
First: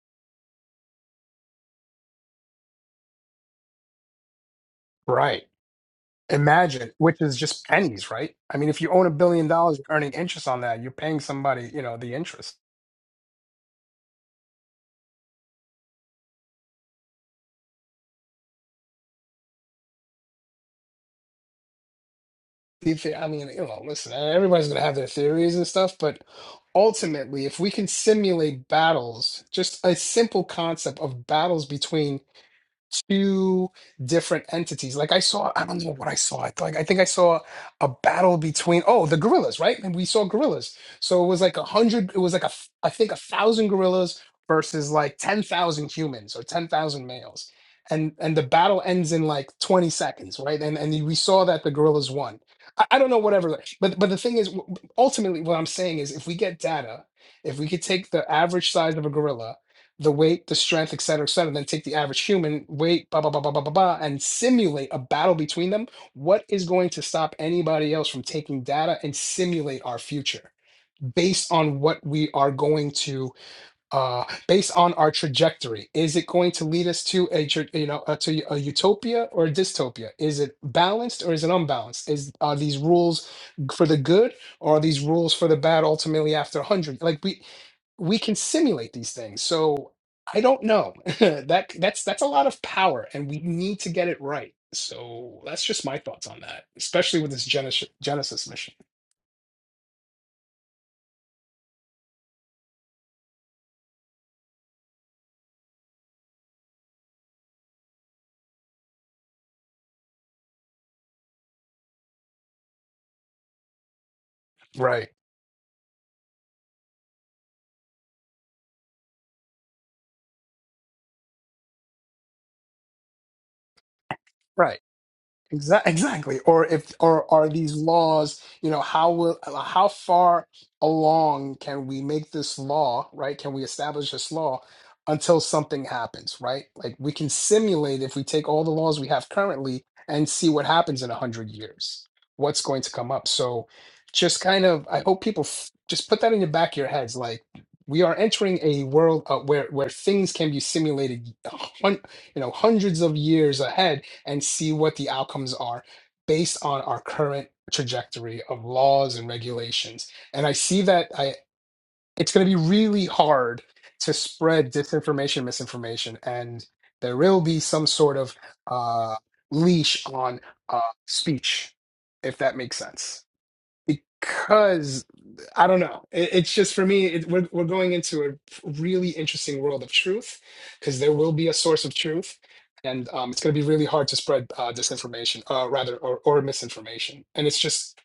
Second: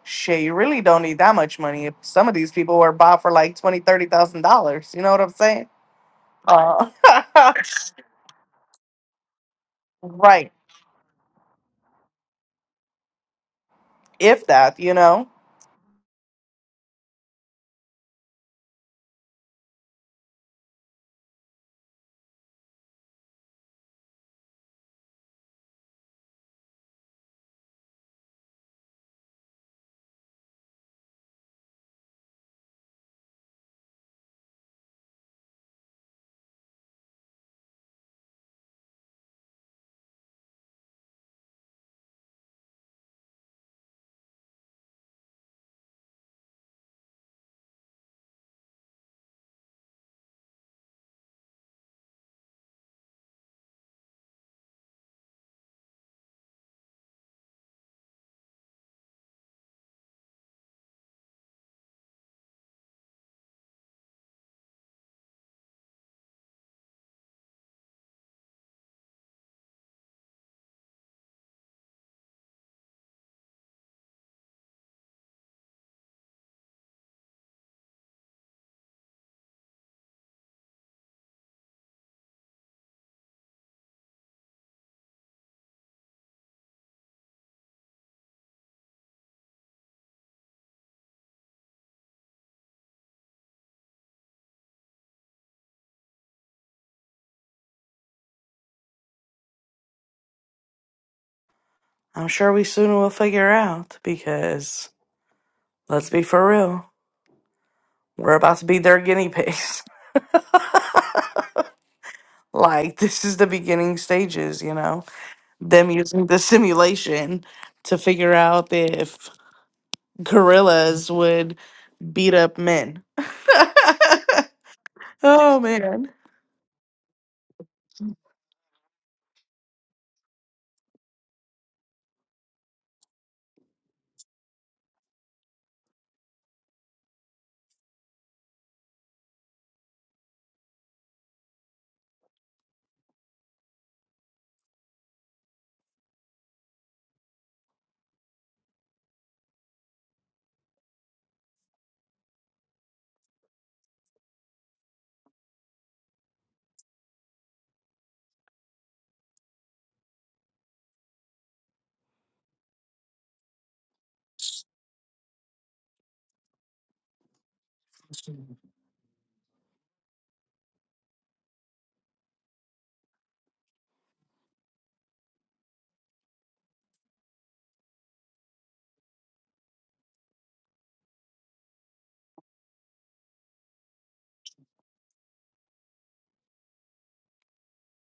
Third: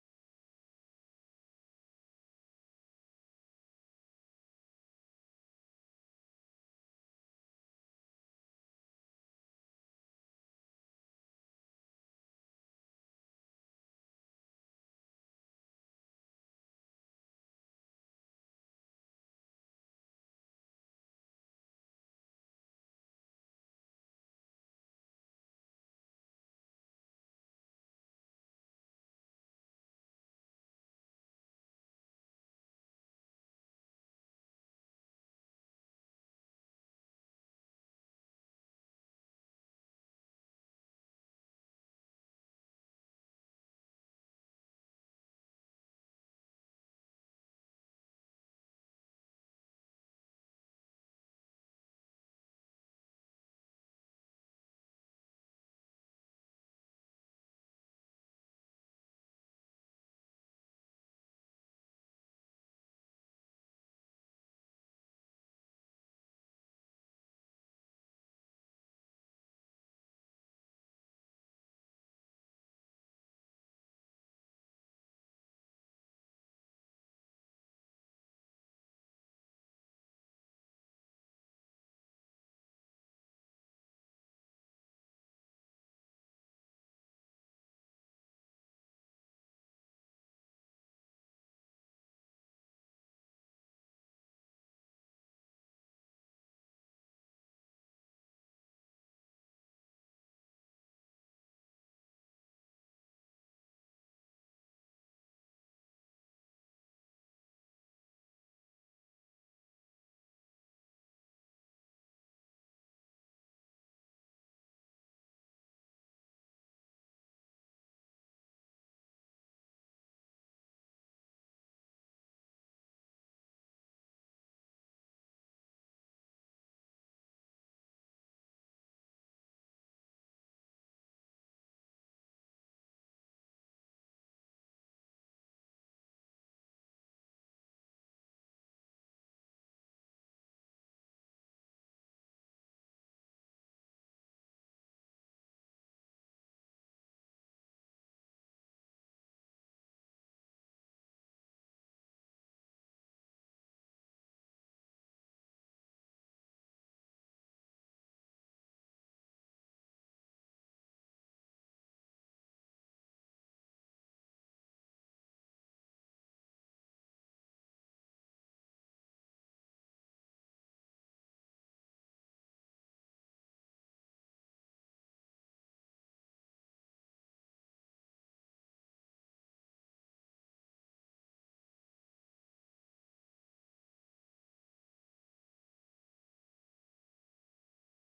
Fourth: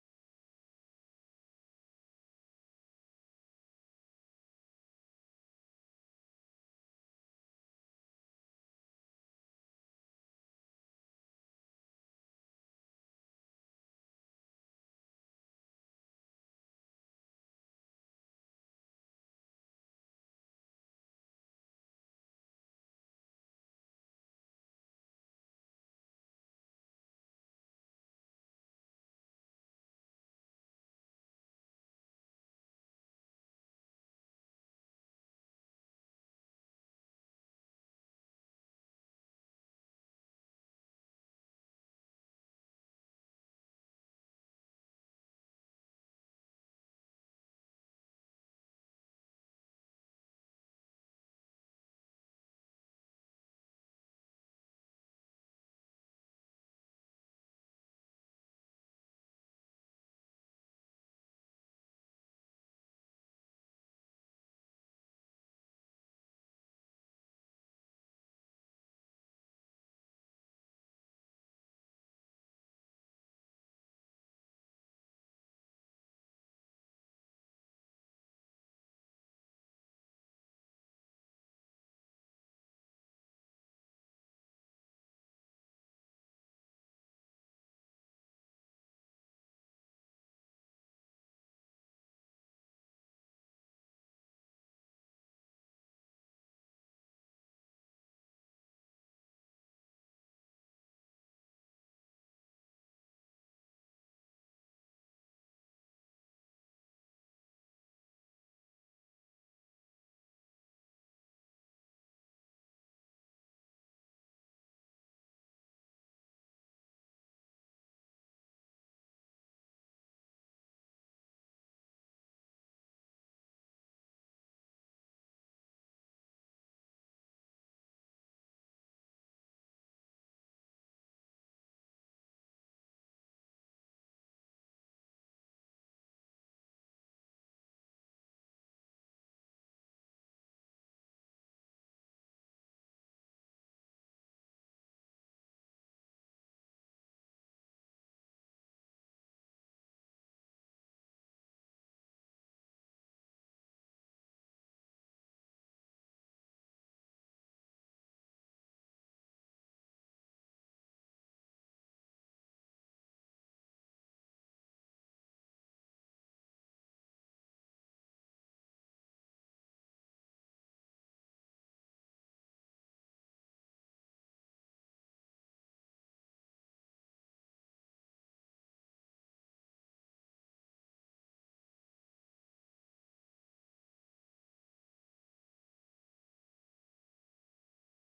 D: Shit, you really don't need that much money. If some of these people were bought for like twenty, thirty thousand dollars, you know what I'm
A: right
D: saying? Uh,
A: imagine which is just pennies right i mean if you own a billion dollars you're earning interest
D: right.
A: on that you're paying somebody you know the interest
D: If that, you know.
A: Do thi- i mean you know listen everybody's going to have their theories and stuff but ultimately if we can simulate battles just a simple concept of battles between two different entities. Like I saw, I don't know what I saw. I like I think I saw a battle between oh the gorillas, right? And we saw gorillas. So it was like a hundred. It was like a f- I think a thousand gorillas versus like ten thousand humans or ten thousand males. And and the battle ends in like twenty seconds, right? And and we saw that the gorillas won. I, I don't know whatever, like, but but the thing is, w- ultimately, what I'm saying is, if we get data, if we could take the average size of a gorilla the weight, the strength, et cetera, et cetera, then take the average human weight, blah, blah, blah, blah, blah, blah, blah, and simulate a battle between them, what is going to stop anybody else from taking data and simulate our future based on what we are going to uh, based on our trajectory. Is it going to lead us to a tr- you know uh, to a utopia or a dystopia? Is it balanced or is it unbalanced? Is are these rules g- for the good or are these rules for the bad? Ultimately, after a hundred, like we we can simulate these things. So I don't know. that that's that's a lot of power, and we need to get it right. So that's just my thoughts on that, especially with this Genesis Genesis mission.
D: I'm sure we soon will figure out because let's be for real. We're about to be their guinea pigs. like this is the beginning stages, you know.
A: Right.
D: Them using the simulation to figure out if gorillas would beat up men.
A: Right.
D: oh
A: Exa-
D: man.
A: Exactly. Or if or are these laws, you know, how will how far along can we make this law, right? Can we establish this law until something happens, right? Like we can simulate if we take all the laws we have currently and see what happens in 100 years. What's going to come up? So just kind of I hope people f- just put that in the back of your heads like we are entering a world uh, where where things can be simulated, uh, hun- you know, hundreds of years ahead and see what the outcomes are based on our current trajectory of laws and regulations. And I see that I it's going to be really hard to spread disinformation, misinformation, and there will be some sort of uh, leash on uh, speech, if that makes sense because I don't know. It, it's just for me, it, we're we're going into a really interesting world of truth because there will be a source of truth, and um, it's going to be really hard to spread uh, disinformation, uh, rather, or, or misinformation. And it's just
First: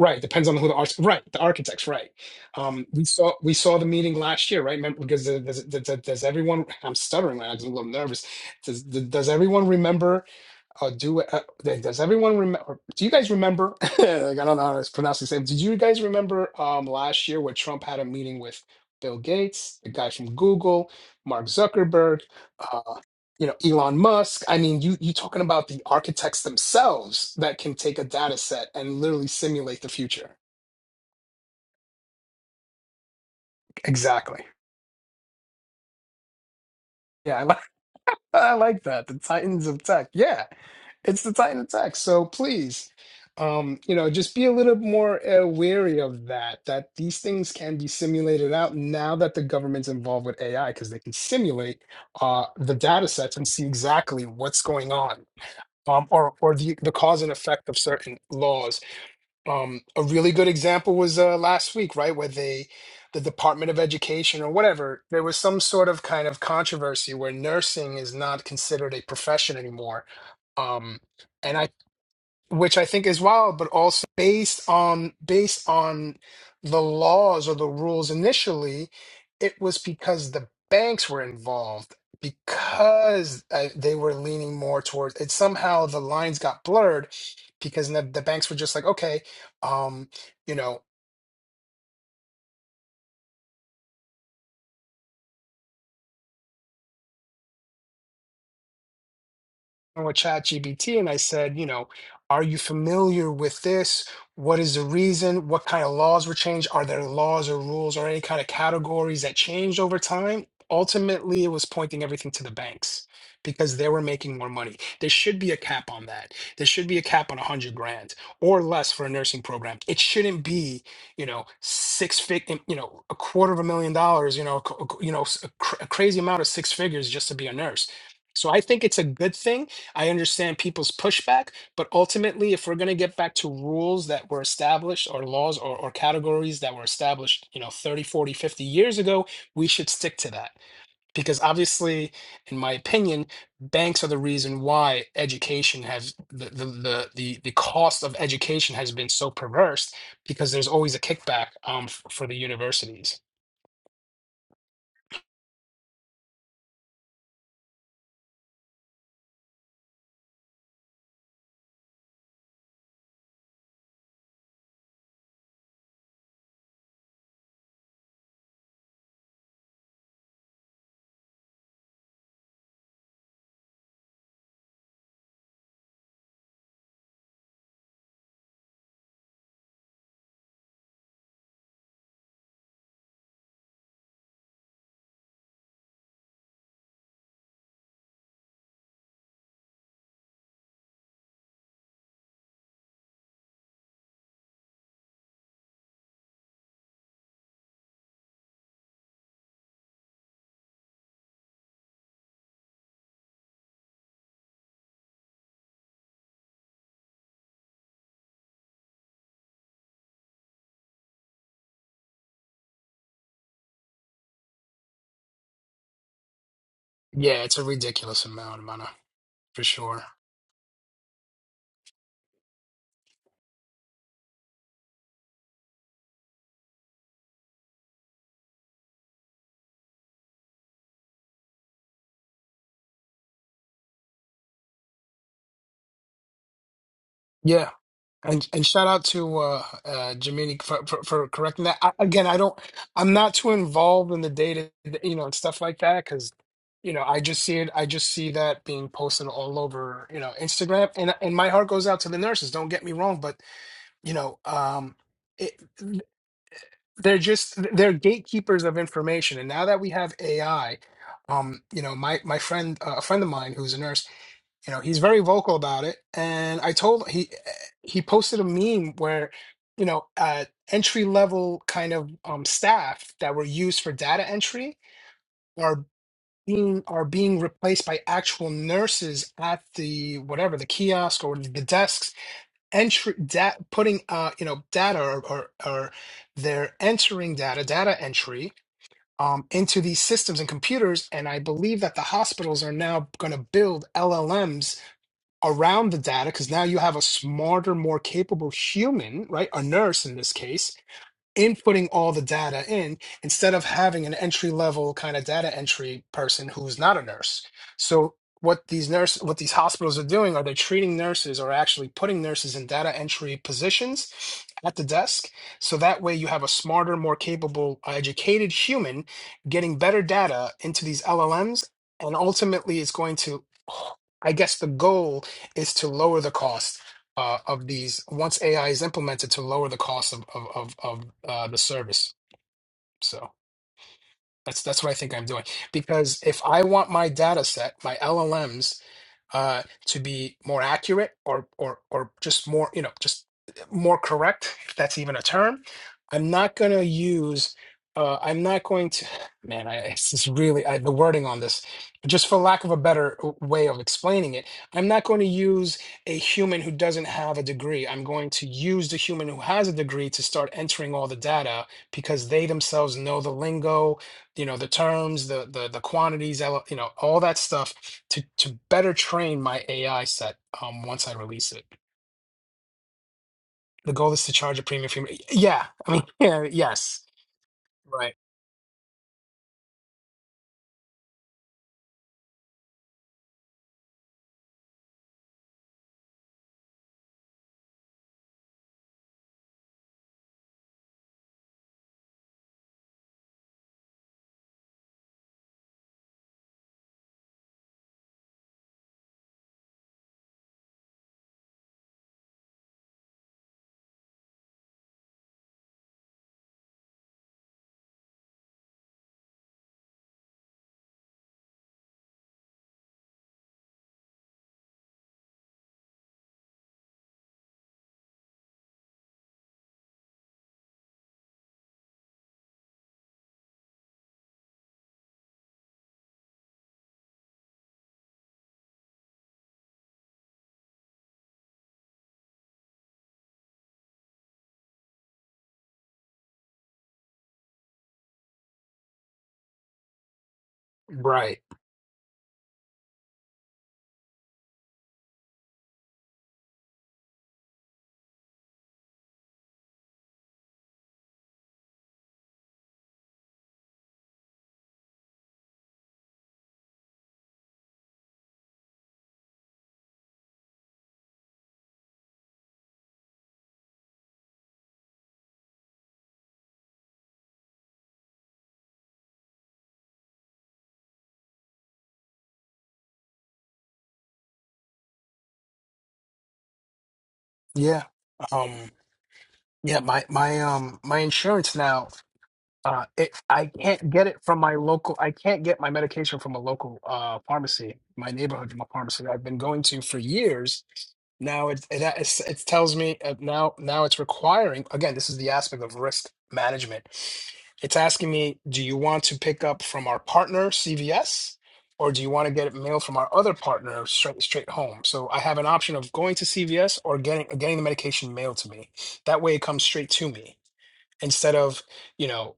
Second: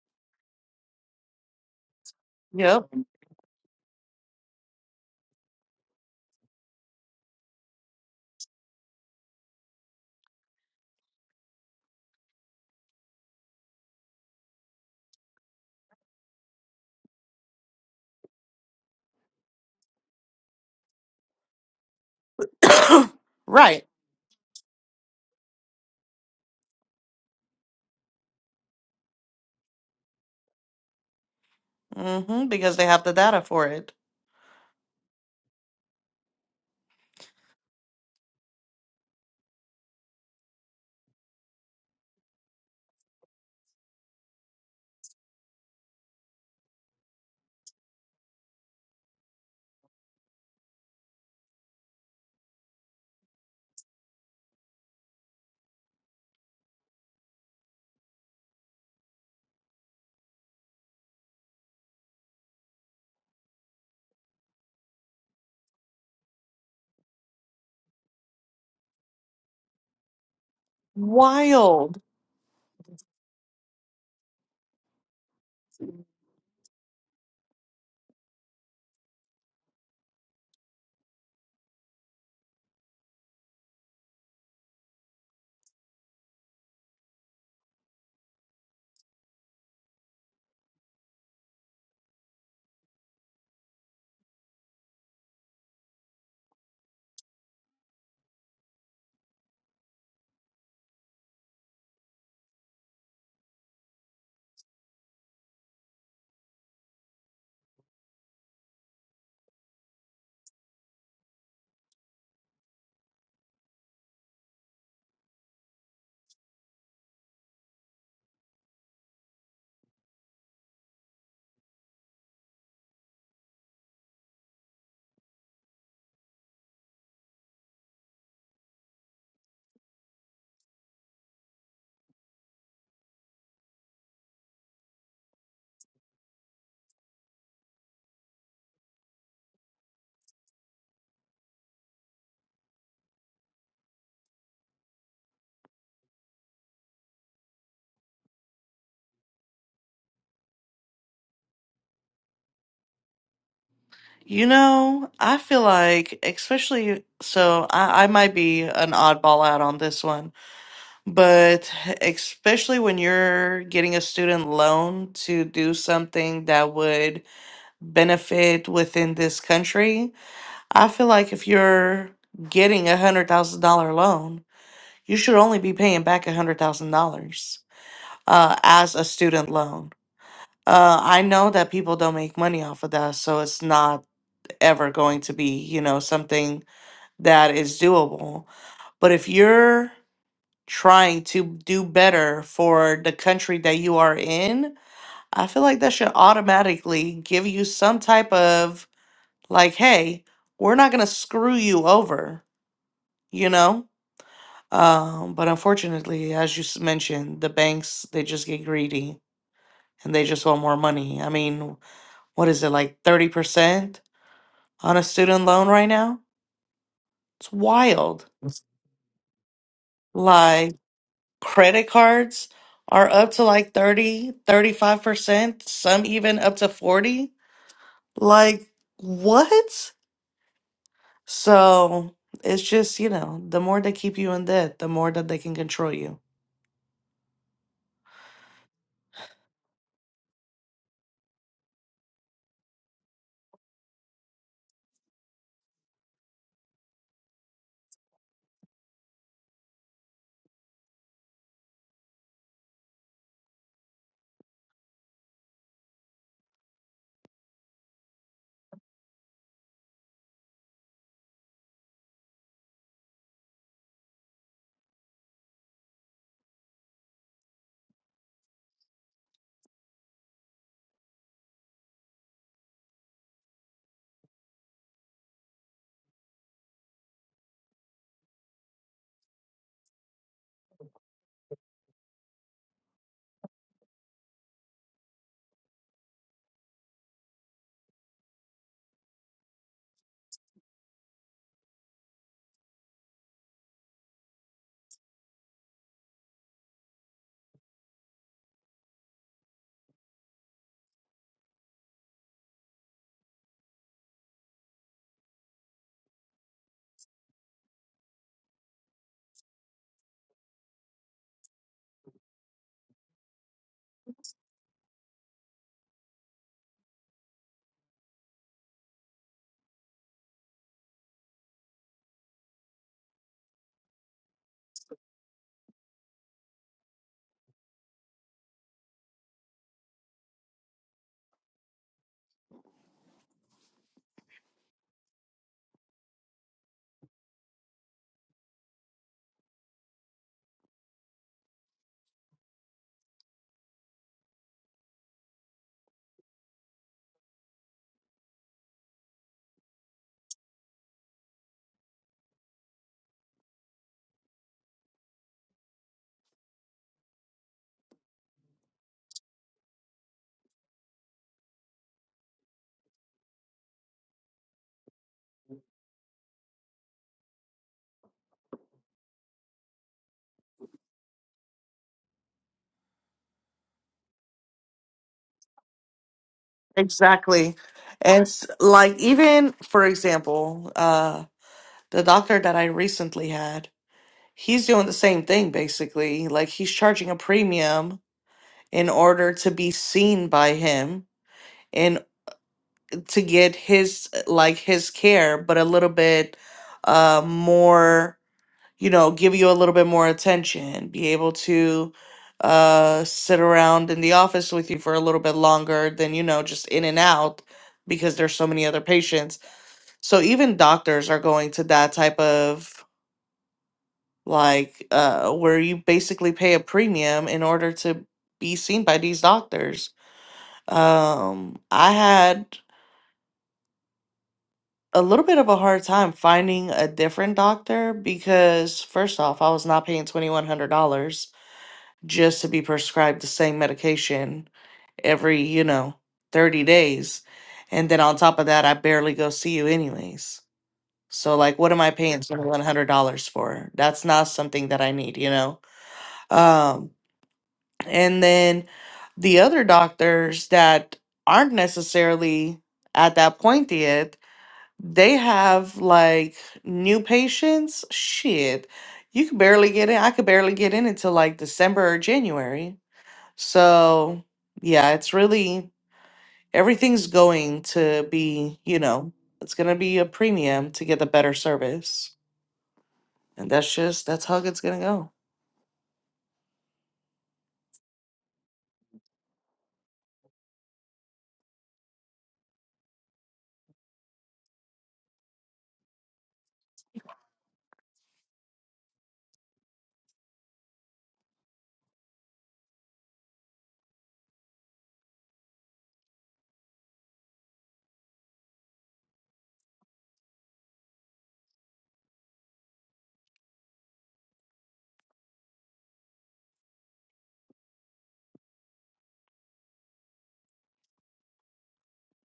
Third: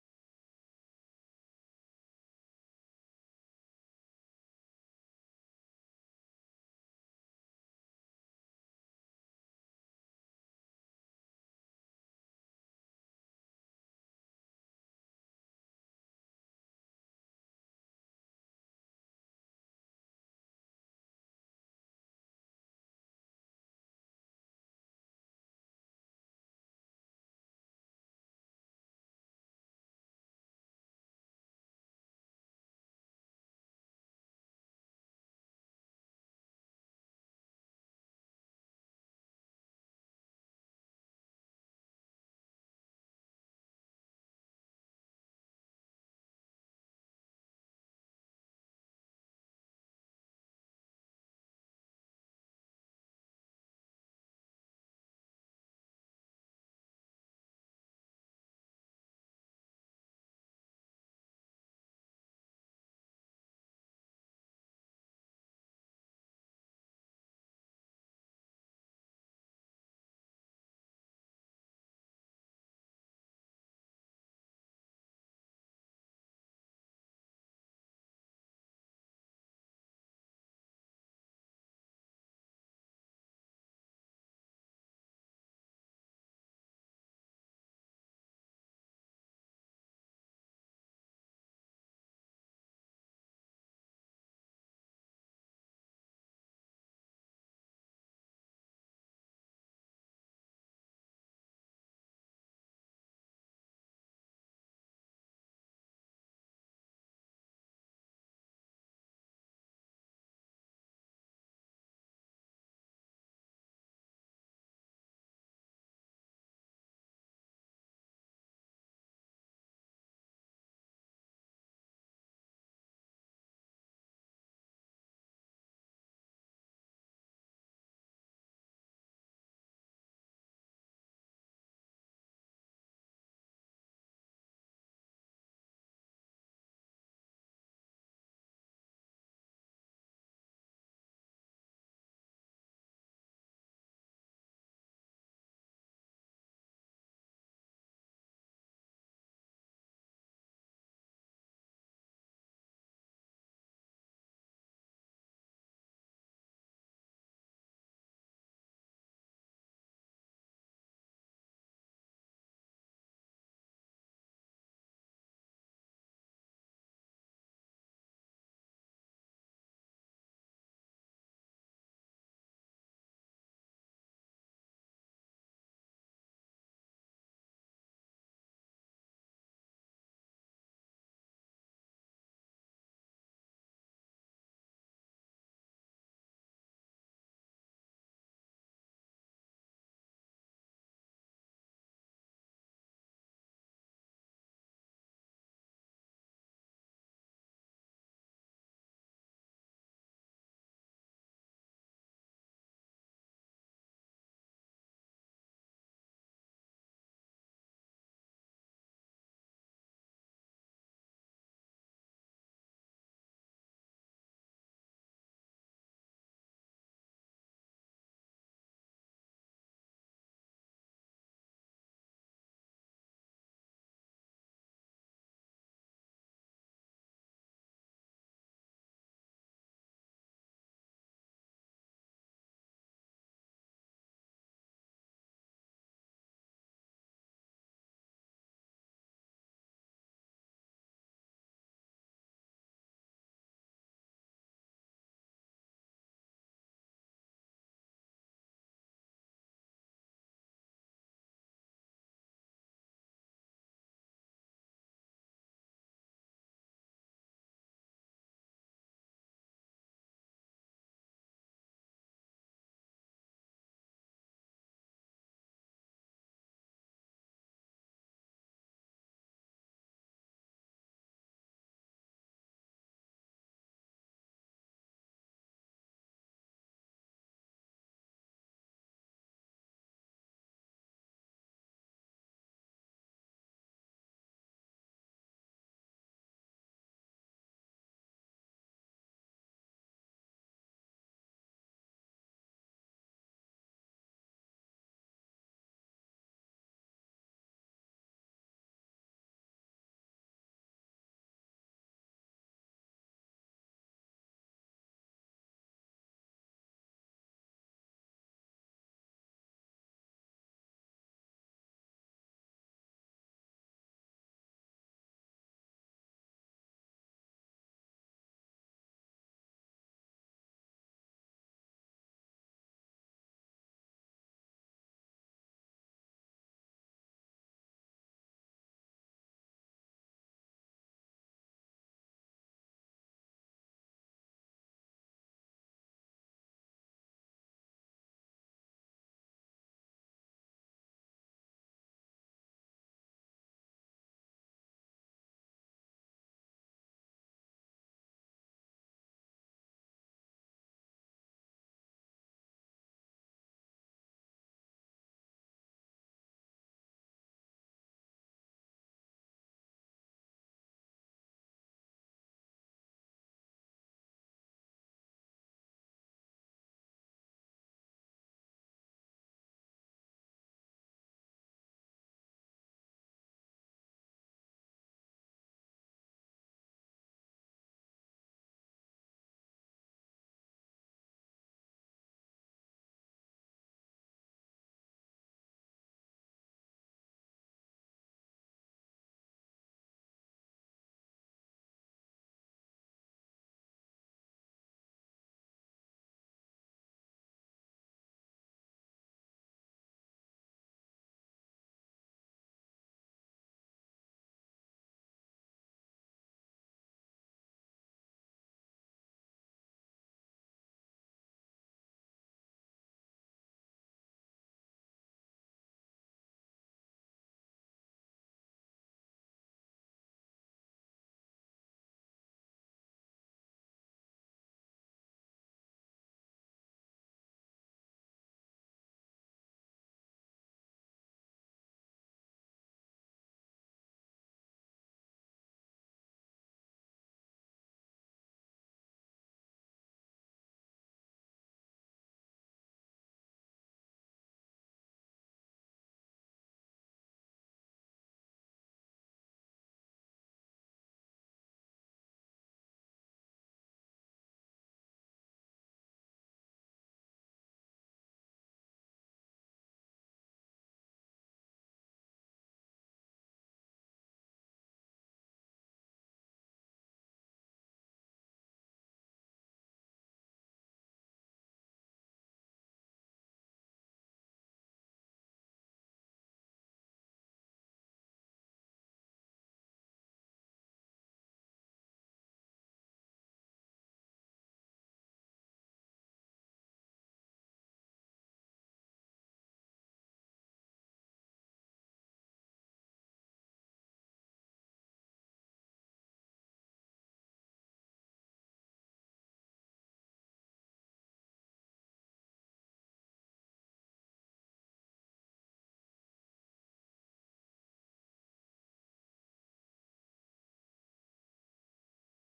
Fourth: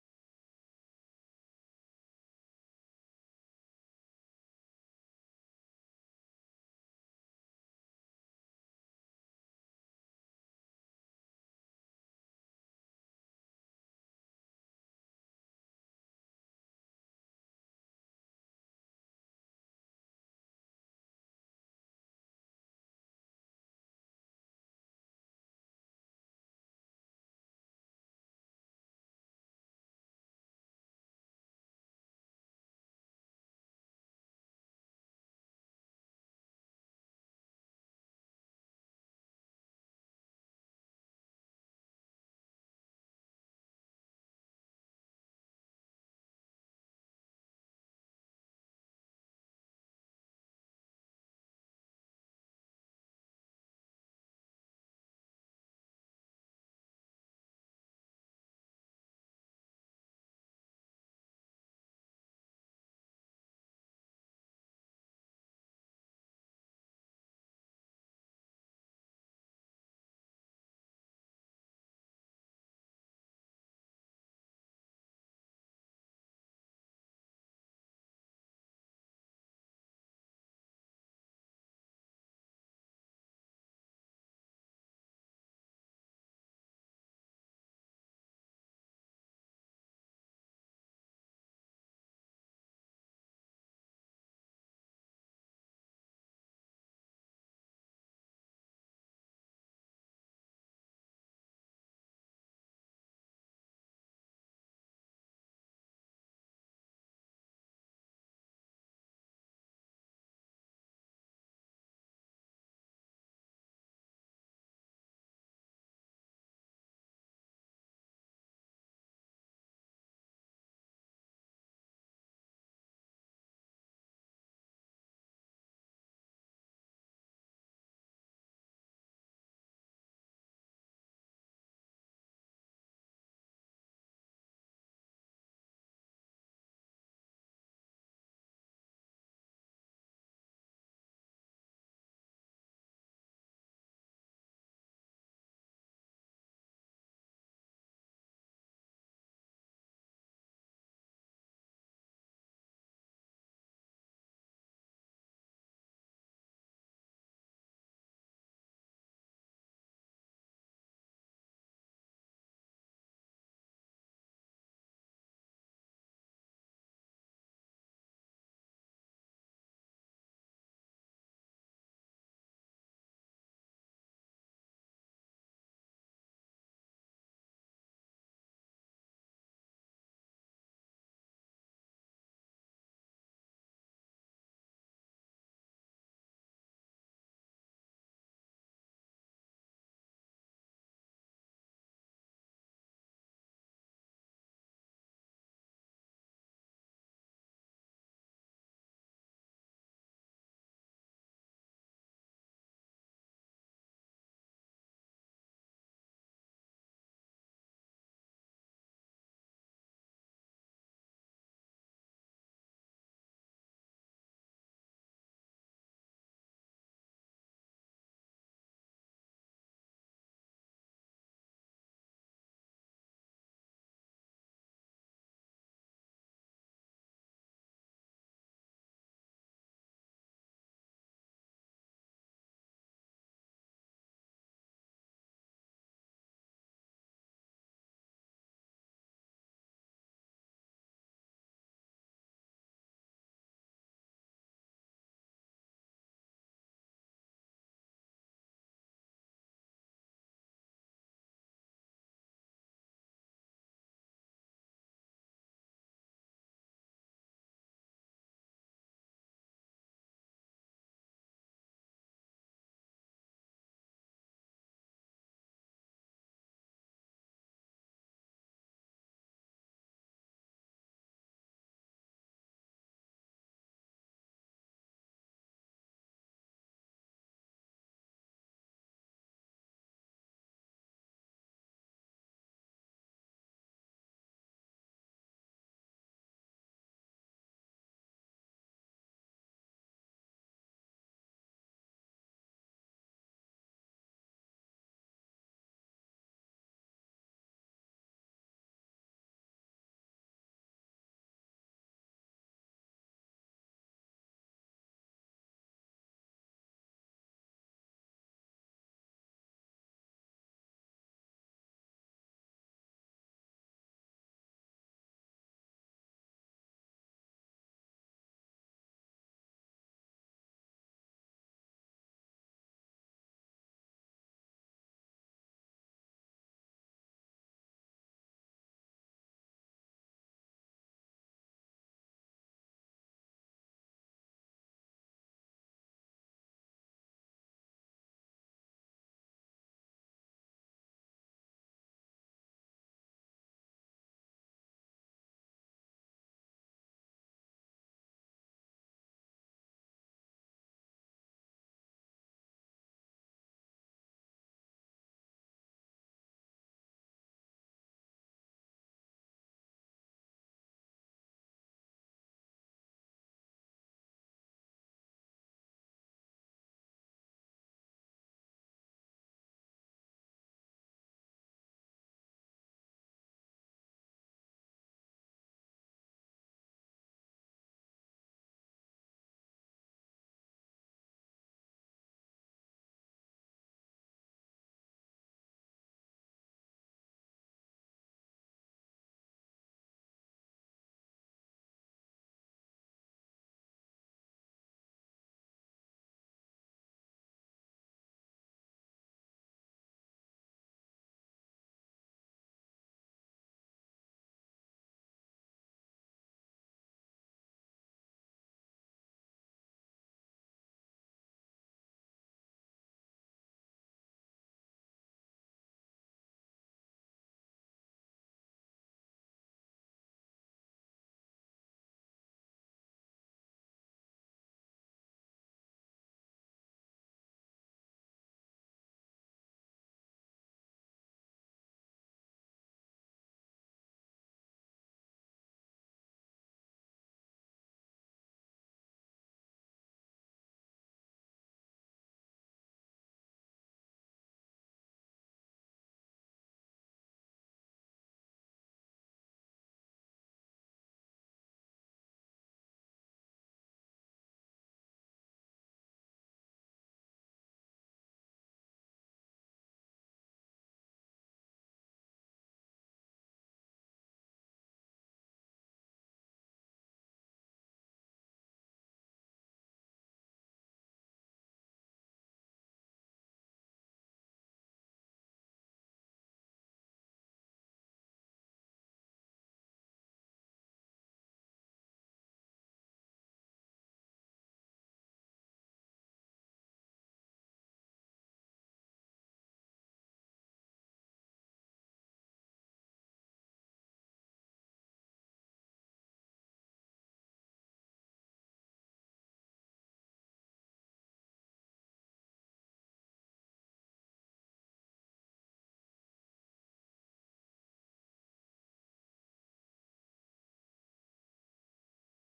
A: right depends on who the arch right the architects right. Um,
D: Yep.
A: we saw we saw the meeting last year, right? Remember, because does, does, does does everyone? I'm stuttering right now. 'cause I'm a little nervous. Does, does everyone remember? Uh, do uh, like, does everyone remember? Do you guys remember? like, I don't know how to pronounce this name. Did you guys remember um, last year where Trump had a meeting with Bill Gates, the guy from Google, Mark Zuckerberg, uh, you know
D: right.
A: Elon Musk? I mean, you you talking about the architects themselves that can take a data set and literally simulate the future?
D: hmm because they have the data for it.
A: Exactly. Yeah, I I like that. The Titans of Tech. Yeah, it's the Titan of Tech. So please, um, you know, just be a little more uh, wary of that, that these things can be simulated out now that the government's involved with AI because they can simulate uh, the data sets and see exactly what's going on um, or, or the, the cause and effect of certain laws um, a really good example was uh, last week, right, where they, the Department of Education or whatever, there was some sort of kind of controversy where nursing is not considered a profession anymore. Um, and I
D: Wild.
A: which I think is wild, but also based on based on the laws or the rules initially, it was because the banks were involved because uh, they were leaning more towards it. Somehow the lines got blurred because the, the banks were just like, okay, um, you know. with ChatGPT and I said, you know, are you familiar with this? What is the reason? What kind of laws were changed? Are there laws or rules or any kind of categories that changed over time? Ultimately, it was pointing everything to the banks because they were making more money. There should be a cap on that. There should be a cap on 100 grand or less for a nursing program. It shouldn't be, you know, six fig, you know, a quarter of a million dollars, you know, a c- a c- you know, s- a cr- a crazy amount of six figures just to be a nurse. So I think it's a good thing I understand people's pushback, but ultimately, if we're going to get back to rules that were established or laws or, or categories that were established, you know, 30, 40, 50 years ago, we should stick to that because obviously in my opinion banks are the reason why education has the the the, the, the cost of education has been so perverse because there's always a kickback um, f- for the universities
D: You know, I feel like, especially, so I, I might be an oddball out on this one, but especially when you're getting a student loan to do something that would benefit within this country, I feel like if you're getting a $100,000 loan, you should only be paying back a $100,000. uh, as a student loan. Uh, I know that people don't make money off of that, so it's not ever going to be, you know, something that is doable. But if you're trying to do better for the country that you are in, I feel like that should automatically give you some type of like, hey, we're not going to screw you over, you know? Um, but unfortunately, as you s- mentioned, the banks, they just get greedy and they just want more money. I mean, what is it like 30% on a student loan right now?
A: yeah
D: It's
A: it's a ridiculous
D: wild.
A: amount of money for sure
D: Like credit cards are up to like thirty, thirty-five percent some even up to 40. Like what? So it's just, you know, the more they keep you in debt, the more that they can control you.
A: yeah And and shout out to uh, uh, Jamini for, for for correcting that. I, again, I don't, I'm not too involved in the data, you know, and stuff like that because, you know, I just see it. I just see that being posted all over, you know, Instagram. And and my heart goes out to the nurses. Don't get me wrong, but you know, um, it, they're just they're gatekeepers of information. And now that we have AI, um, you know, my my friend, uh, a friend of mine who's a nurse you know he's very vocal about it and i told he he posted a meme where you know uh entry level kind of um staff that were used for data entry are being are being replaced by actual nurses at the whatever the kiosk or the desks entry da- putting uh you know data or, or or they're entering data data entry um, into these systems and computers and i believe that the hospitals are now going to build llms around the data because now you have a smarter, more capable human, right? A nurse in this case, inputting all the data in instead of having an entry level kind of data entry person who's not a nurse. So what these nurse what these hospitals are doing are they treating nurses or actually putting nurses in data entry positions at the desk so that way you have a smarter more capable uh, educated human getting better data into these LLMs and ultimately it's going to I guess the goal is to lower the cost uh, of these once AI is implemented to lower the cost of of of, of uh, the service. So that's that's what I think I'm doing because if I want my data set, my LLMs uh, to be more accurate or or or just more you know just more correct if that's even a term i'm not going to use uh, i'm not going to man i it's just really I, the wording on this just for lack of a better way of explaining it i'm not going to use a human who doesn't have a degree i'm going to use the human who has a degree to start entering all the data because they themselves know the lingo you know the terms the the the quantities ele- you know all that stuff to to better train my ai set um once i release it the goal is to charge a premium fee yeah i mean yeah yes
D: Exactly.
A: right
D: And s- like even for example, uh the doctor that I recently had, he's doing the same thing basically. Like he's charging a premium in order to be seen by him and to get his like his care but a little bit uh more you know give you a little bit more attention be able to uh sit around in the office with you for a little bit longer than you know just in and out because there's so many other patients so even doctors are going to that type of like uh where you basically pay a premium in order to be seen by these doctors Um, I had a little bit of a hard time finding a different doctor because, first off, I was not paying $2,100 just to be prescribed the same medication every, you know, 30 days. And then on top of that, I barely go see you anyways. So,
A: right
D: like, what am I paying $2,100 for? That's not something that I need, you know? Um, and then the other doctors that aren't necessarily at that point yet. They have like new patients. Shit, you could barely get in. I could barely get in until like December or January. So yeah, it's really everything's going to be, you know, it's gonna be a premium to get the better service. And that's just that's how it's gonna go.
A: yeah um yeah my my um my insurance now Uh, it, I can't get it from my local. I can't get my medication from a local uh, pharmacy, my neighborhood pharmacy that I've been going to for years. Now it it, it's- it tells me uh, now now it's requiring again. This is the aspect of risk management. It's asking me, do you want to pick up from our partner CVS, or do you want to get it mailed from our other partner straight straight home? So I have an option of going to CVS or getting getting the medication mailed to me. That way, it comes straight to me instead of you know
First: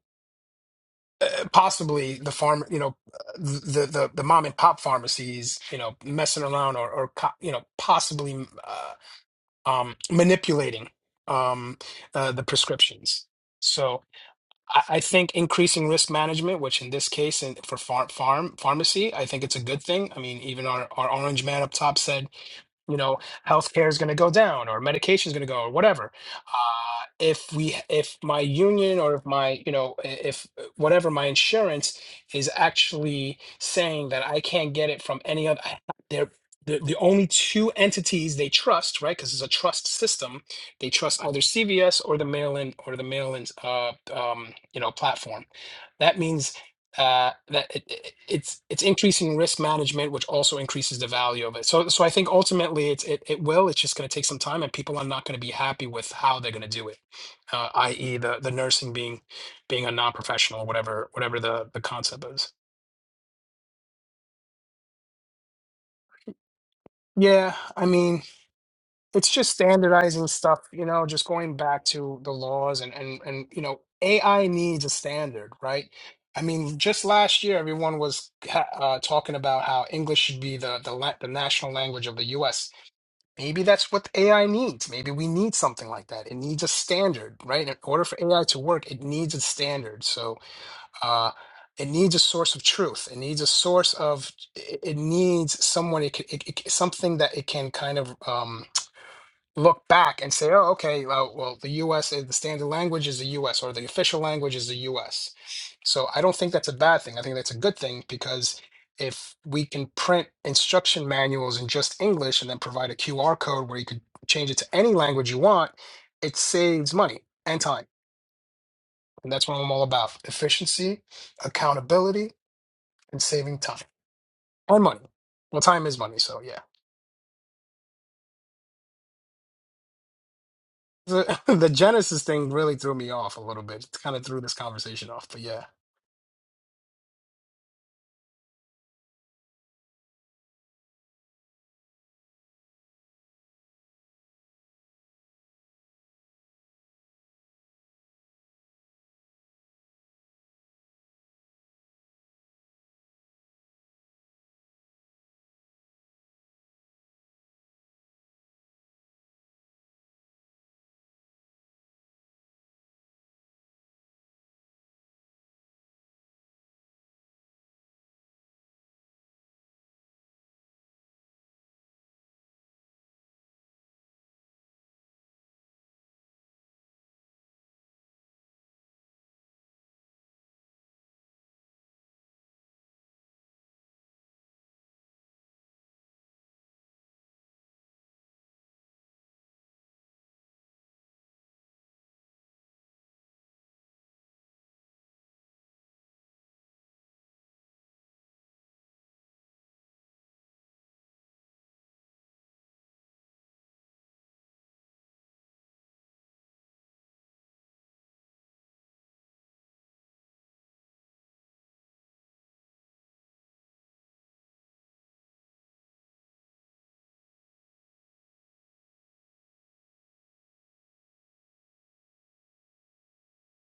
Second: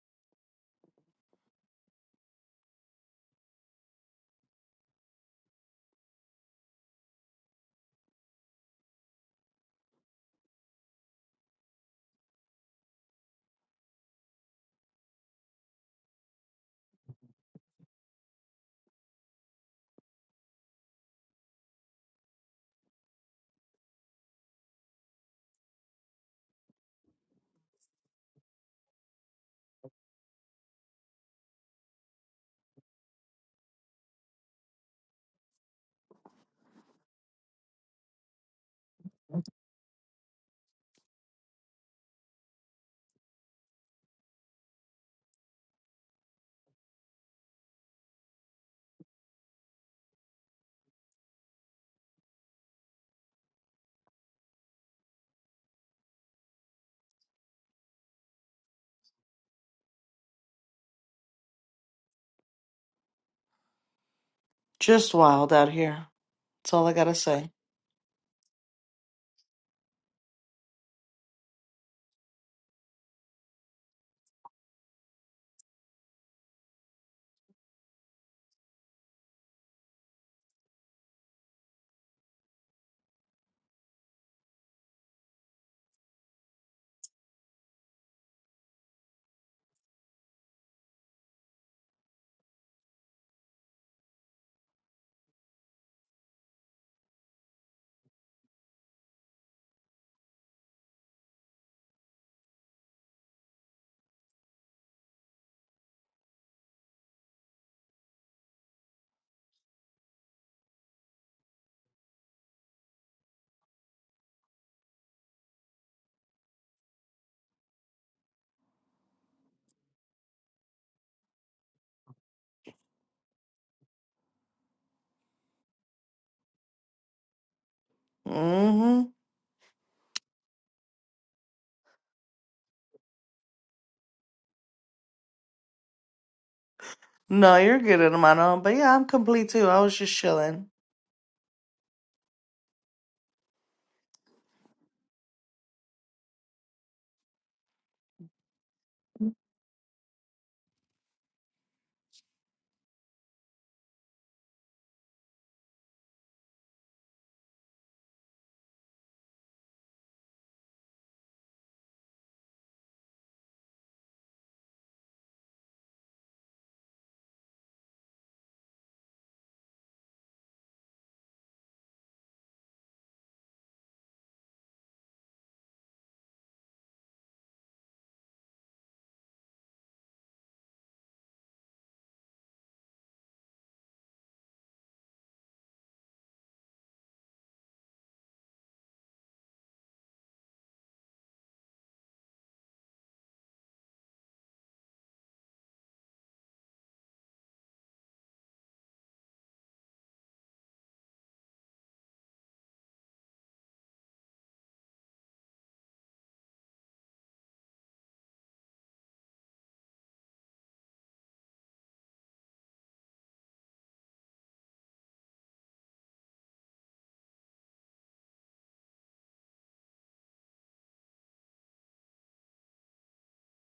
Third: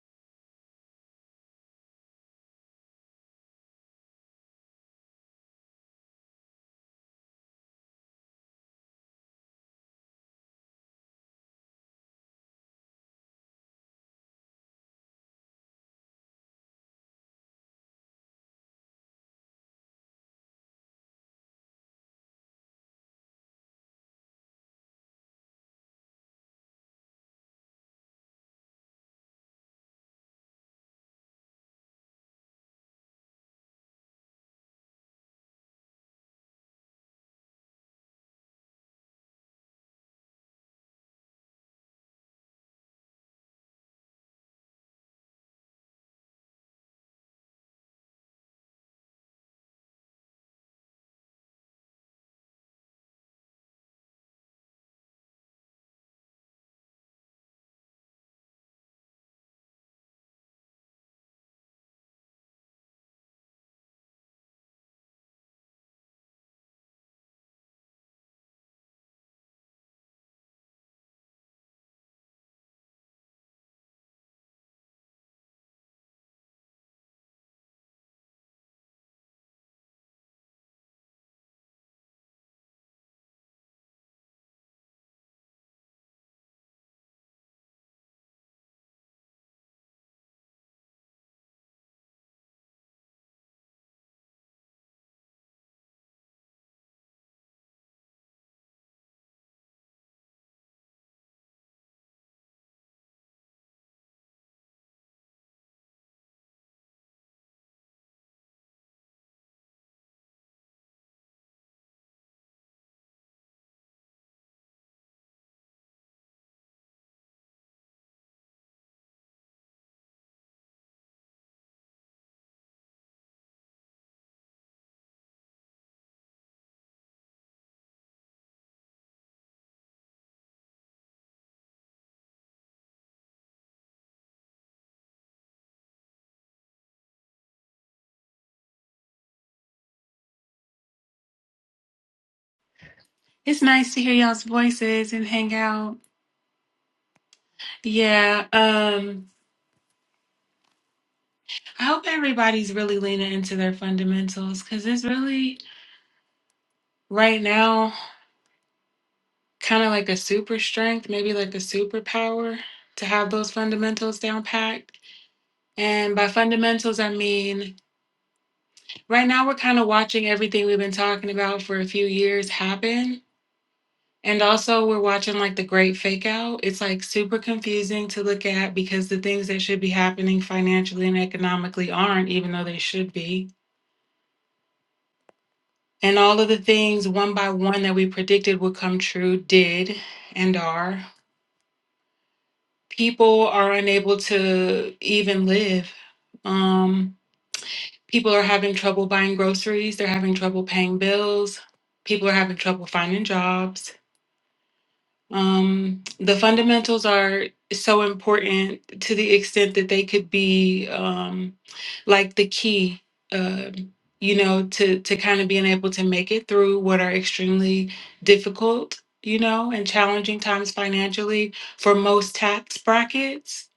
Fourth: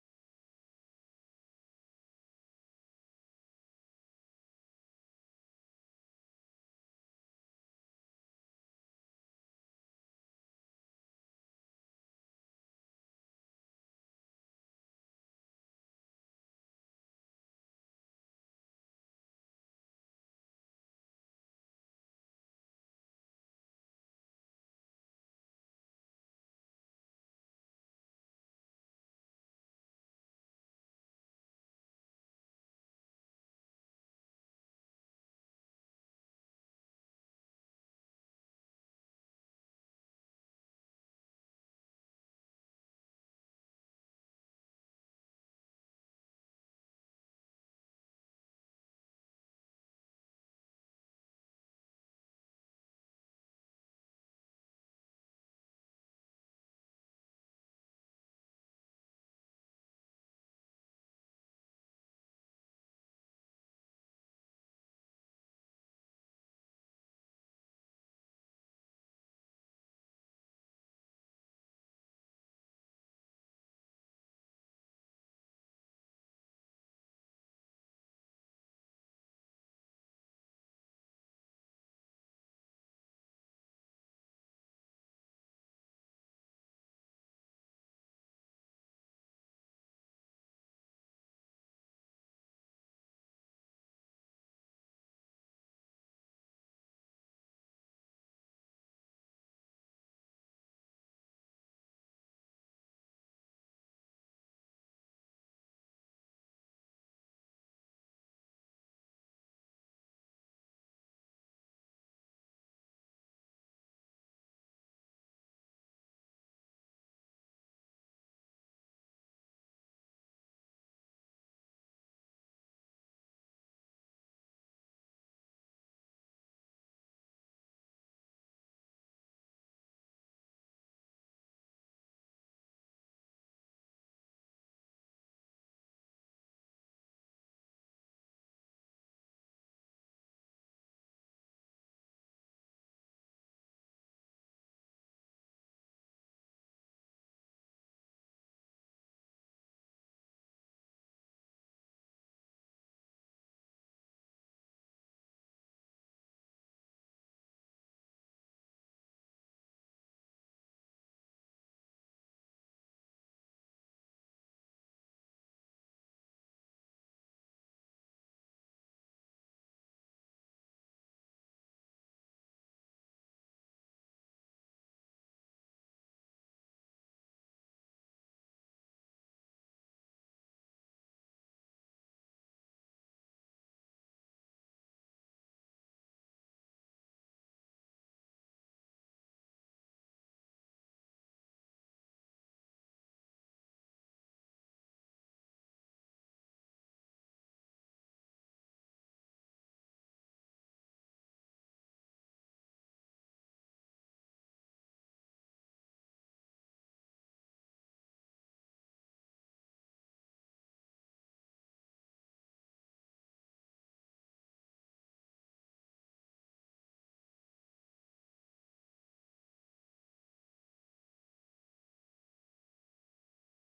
A: uh, possibly the farm, you know, the the the mom and pop pharmacies, you know, messing around or or co- you know, possibly uh, um, manipulating um, uh, the prescriptions. So I, I think increasing risk management, which in this case and for farm farm pharmacy, I think it's a good thing. I mean, even our our orange man up top said you know healthcare is going to go down or medication is going to go or whatever uh, if we if my union or if my you know i- if uh, whatever my insurance is actually saying that i can't get it from any other I- they're the, the only two entities they trust right because it's a trust system they trust either cvs or the mail-in or the mail-in uh, um, you know platform that means uh, that it, it- it's it's increasing risk management, which also increases the value of it. So so I think ultimately it's it, it will. It's just going to take some time, and people are not going to be happy with how they're going to do it, uh, i.e. the the nursing being being a non professional, whatever whatever the the concept is.
D: Just wild out here. That's all I gotta say.
A: Yeah, I mean. it's just standardizing stuff, you know, just going back to the laws and and and you know, AI needs a standard, right? I mean, just last year, everyone was ha- uh, talking about how English should be the the, la- the national language of the U.S. Maybe that's what AI needs. Maybe we need something like that. It needs a standard, right? In order for AI to work, it needs a standard. So, uh, it needs a source of truth. It needs a source of. It it needs someone. It, c- it, it something that it can kind of. um look back and say, oh, okay, well, well, the US, is- the standard language is the US or the official language is the US. So I don't think that's a bad thing. I think that's a good thing because if we can print instruction manuals in just English and then provide a QR code where you could change it to any language you want, it saves money and time. And that's what I'm all about efficiency, accountability, and saving time or money. Well, time is money. So, yeah.
D: Mm-hmm.
A: The, the Genesis thing really threw me off a little bit. It kind of threw this conversation off. But yeah.
D: No, you're good, hermano. But yeah, I'm complete too. I was just chilling.
B: It's nice to hear y'all's voices and hang out. Yeah. Um, I hope everybody's really leaning into their fundamentals because it's really right now kind of like a super strength, maybe like a superpower to have those fundamentals down packed. And by fundamentals, I mean Right now, we're kind of watching everything we've been talking about for a few years happen. And also, we're watching like the great fake out. It's like super confusing to look at because the things that should be happening financially and economically aren't, even though they should be. And all of the things one by one that we predicted would come true did and are. People are unable to even live. Um, people are having trouble buying groceries, they're having trouble paying bills, people are having trouble finding jobs Um, the fundamentals are so important to the extent that they could be um, like the key, um, you know, to to kind of being able to make it through what are extremely difficult, you know, and challenging times financially for most tax brackets.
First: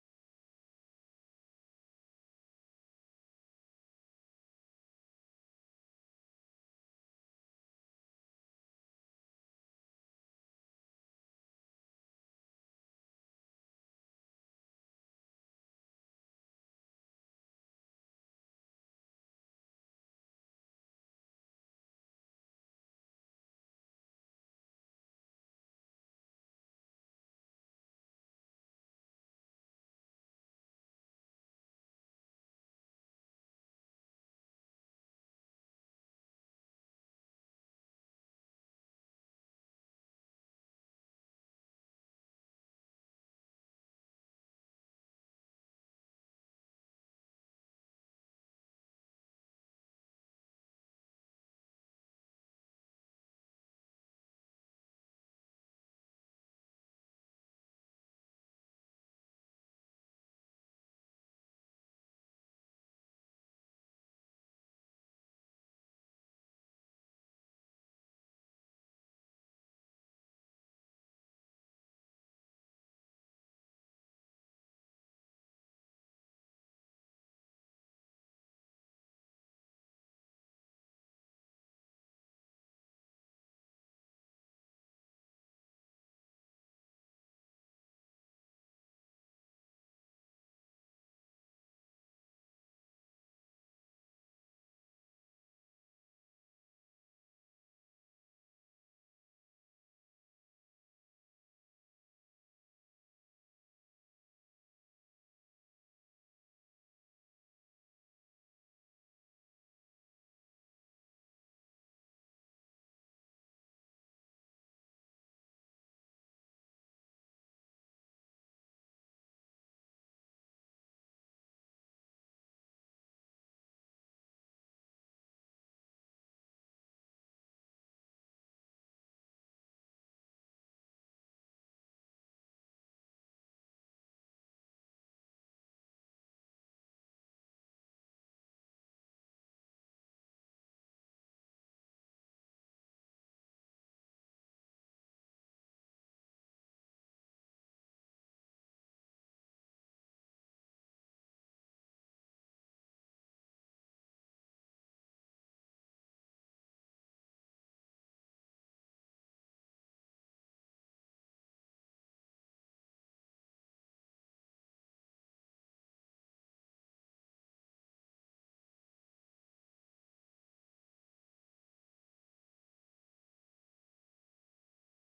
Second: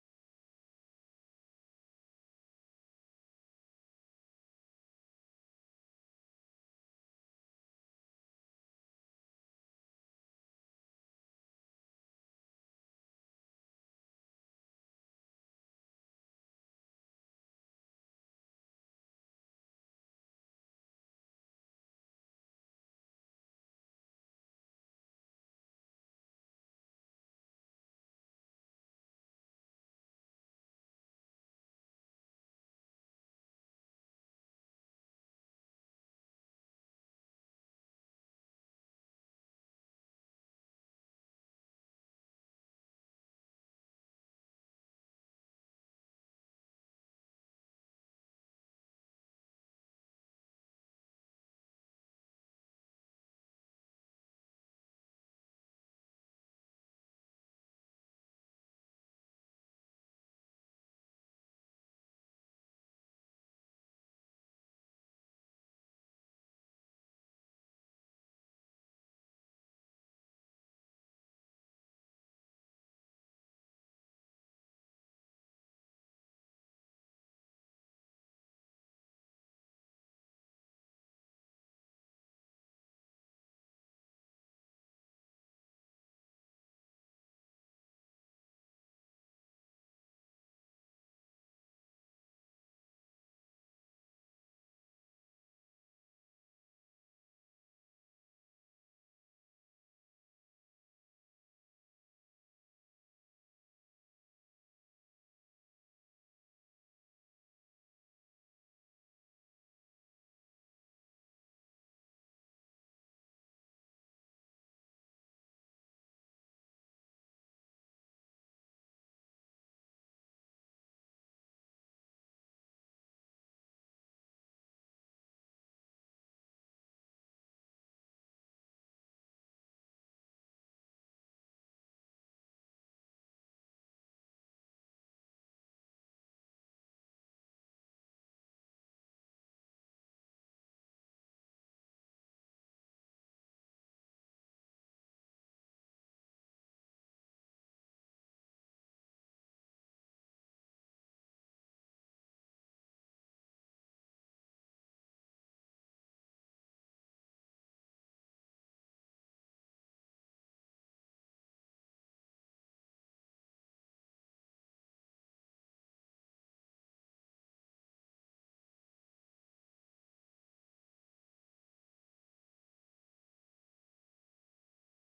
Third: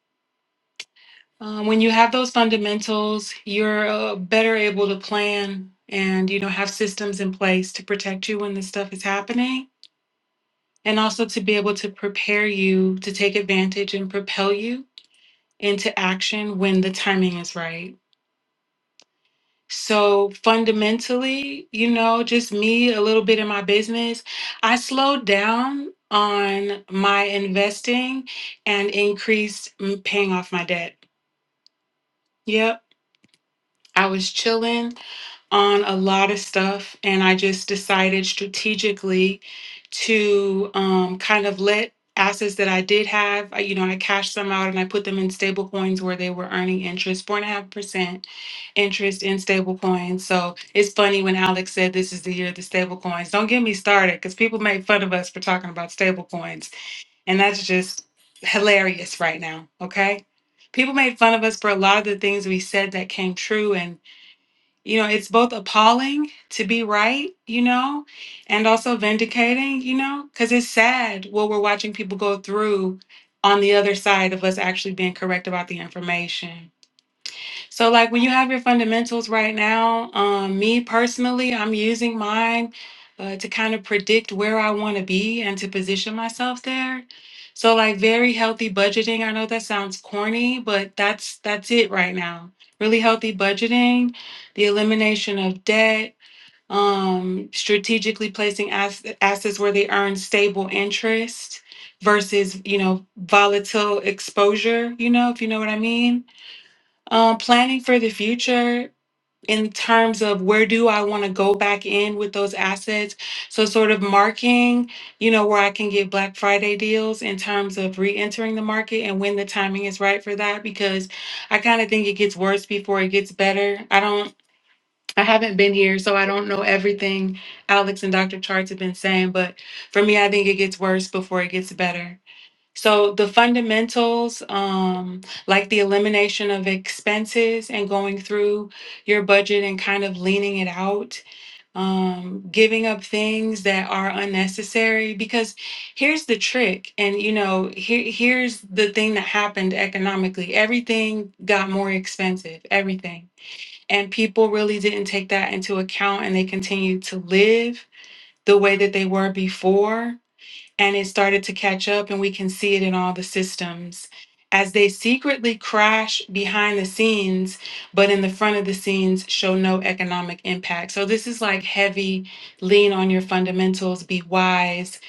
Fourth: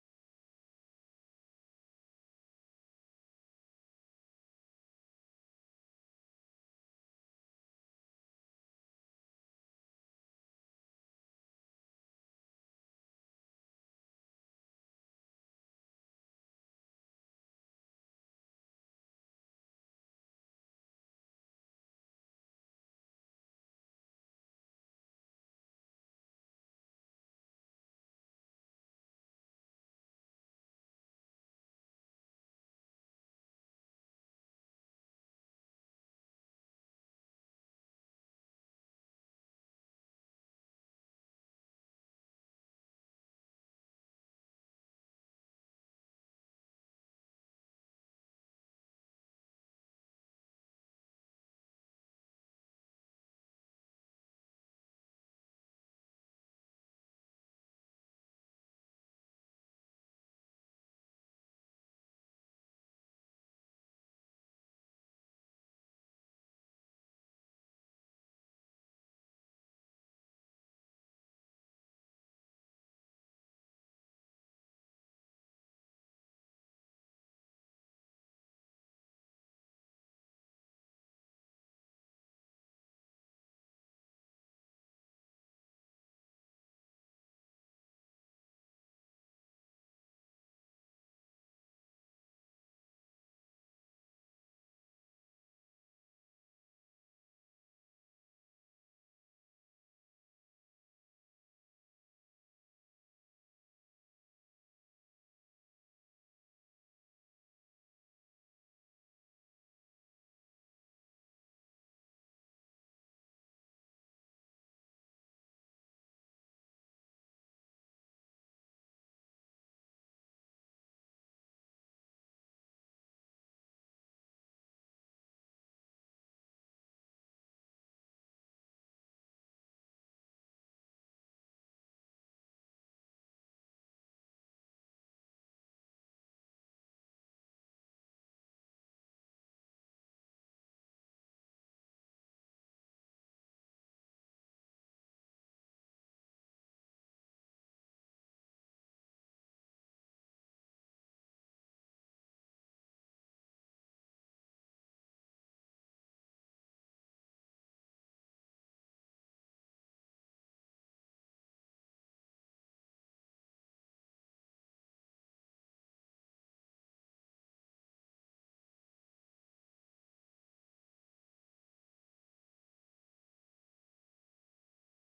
B: Um, when you have those fundamentals, you're uh, better able to plan and you know have systems in place to protect you when this stuff is happening and also to be able to prepare you to take advantage and propel you into action when the timing is right. So fundamentally, you know, just me a little bit in my business, I slowed down on my investing and increased mm, paying off my debt. Yep, I was chilling on a lot of stuff, and I just decided strategically to um, kind of let assets that I did have, I- you know, I cashed some out and I put them in stable coins where they were earning interest, four and a half percent interest in stable coins. So it's funny when Alex said this is the year of the stable coins. Don't get me started because people make fun of us for talking about stable coins, and that's just hilarious right now, okay? People made fun of us for a lot of the things we said that came true and. You know, it's both appalling to be right, you know, and also vindicating, you know, because it's sad what we're watching people go through on the other side of us actually being correct about the information. So, like when you have your fundamentals right now, um, me personally, I'm using mine uh, to kind of predict where I want to be and to position myself there. So, like very healthy budgeting. I know that sounds corny, but that's that's it right now. Really healthy budgeting, the elimination of debt, um, strategically placing ass- assets where they earn stable interest versus you know volatile exposure. You know if you know what I mean um, planning for the future in terms of where do I want to go back in with those assets? So sort of marking, you know, where I can get Black Friday deals in terms of re-entering the market and when the timing is right for that because I kind of think it gets worse before it gets better. I don't I haven't been here, so I don't know everything Alex and Dr. Charts have been saying, but for me, I think it gets worse before it gets better. So the fundamentals, um, like the elimination of expenses and going through your budget and kind of leaning it out, um, giving up things that are unnecessary. Because here's the trick, and you know, here here's the thing that happened economically. Everything got more expensive, everything. And people really didn't take that into account and they continued to live the way that they were before and it started to catch up and we can see it in all the systems as they secretly crash behind the scenes but in the front of the scenes show no economic impact so this is like heavy lean on your fundamentals be wise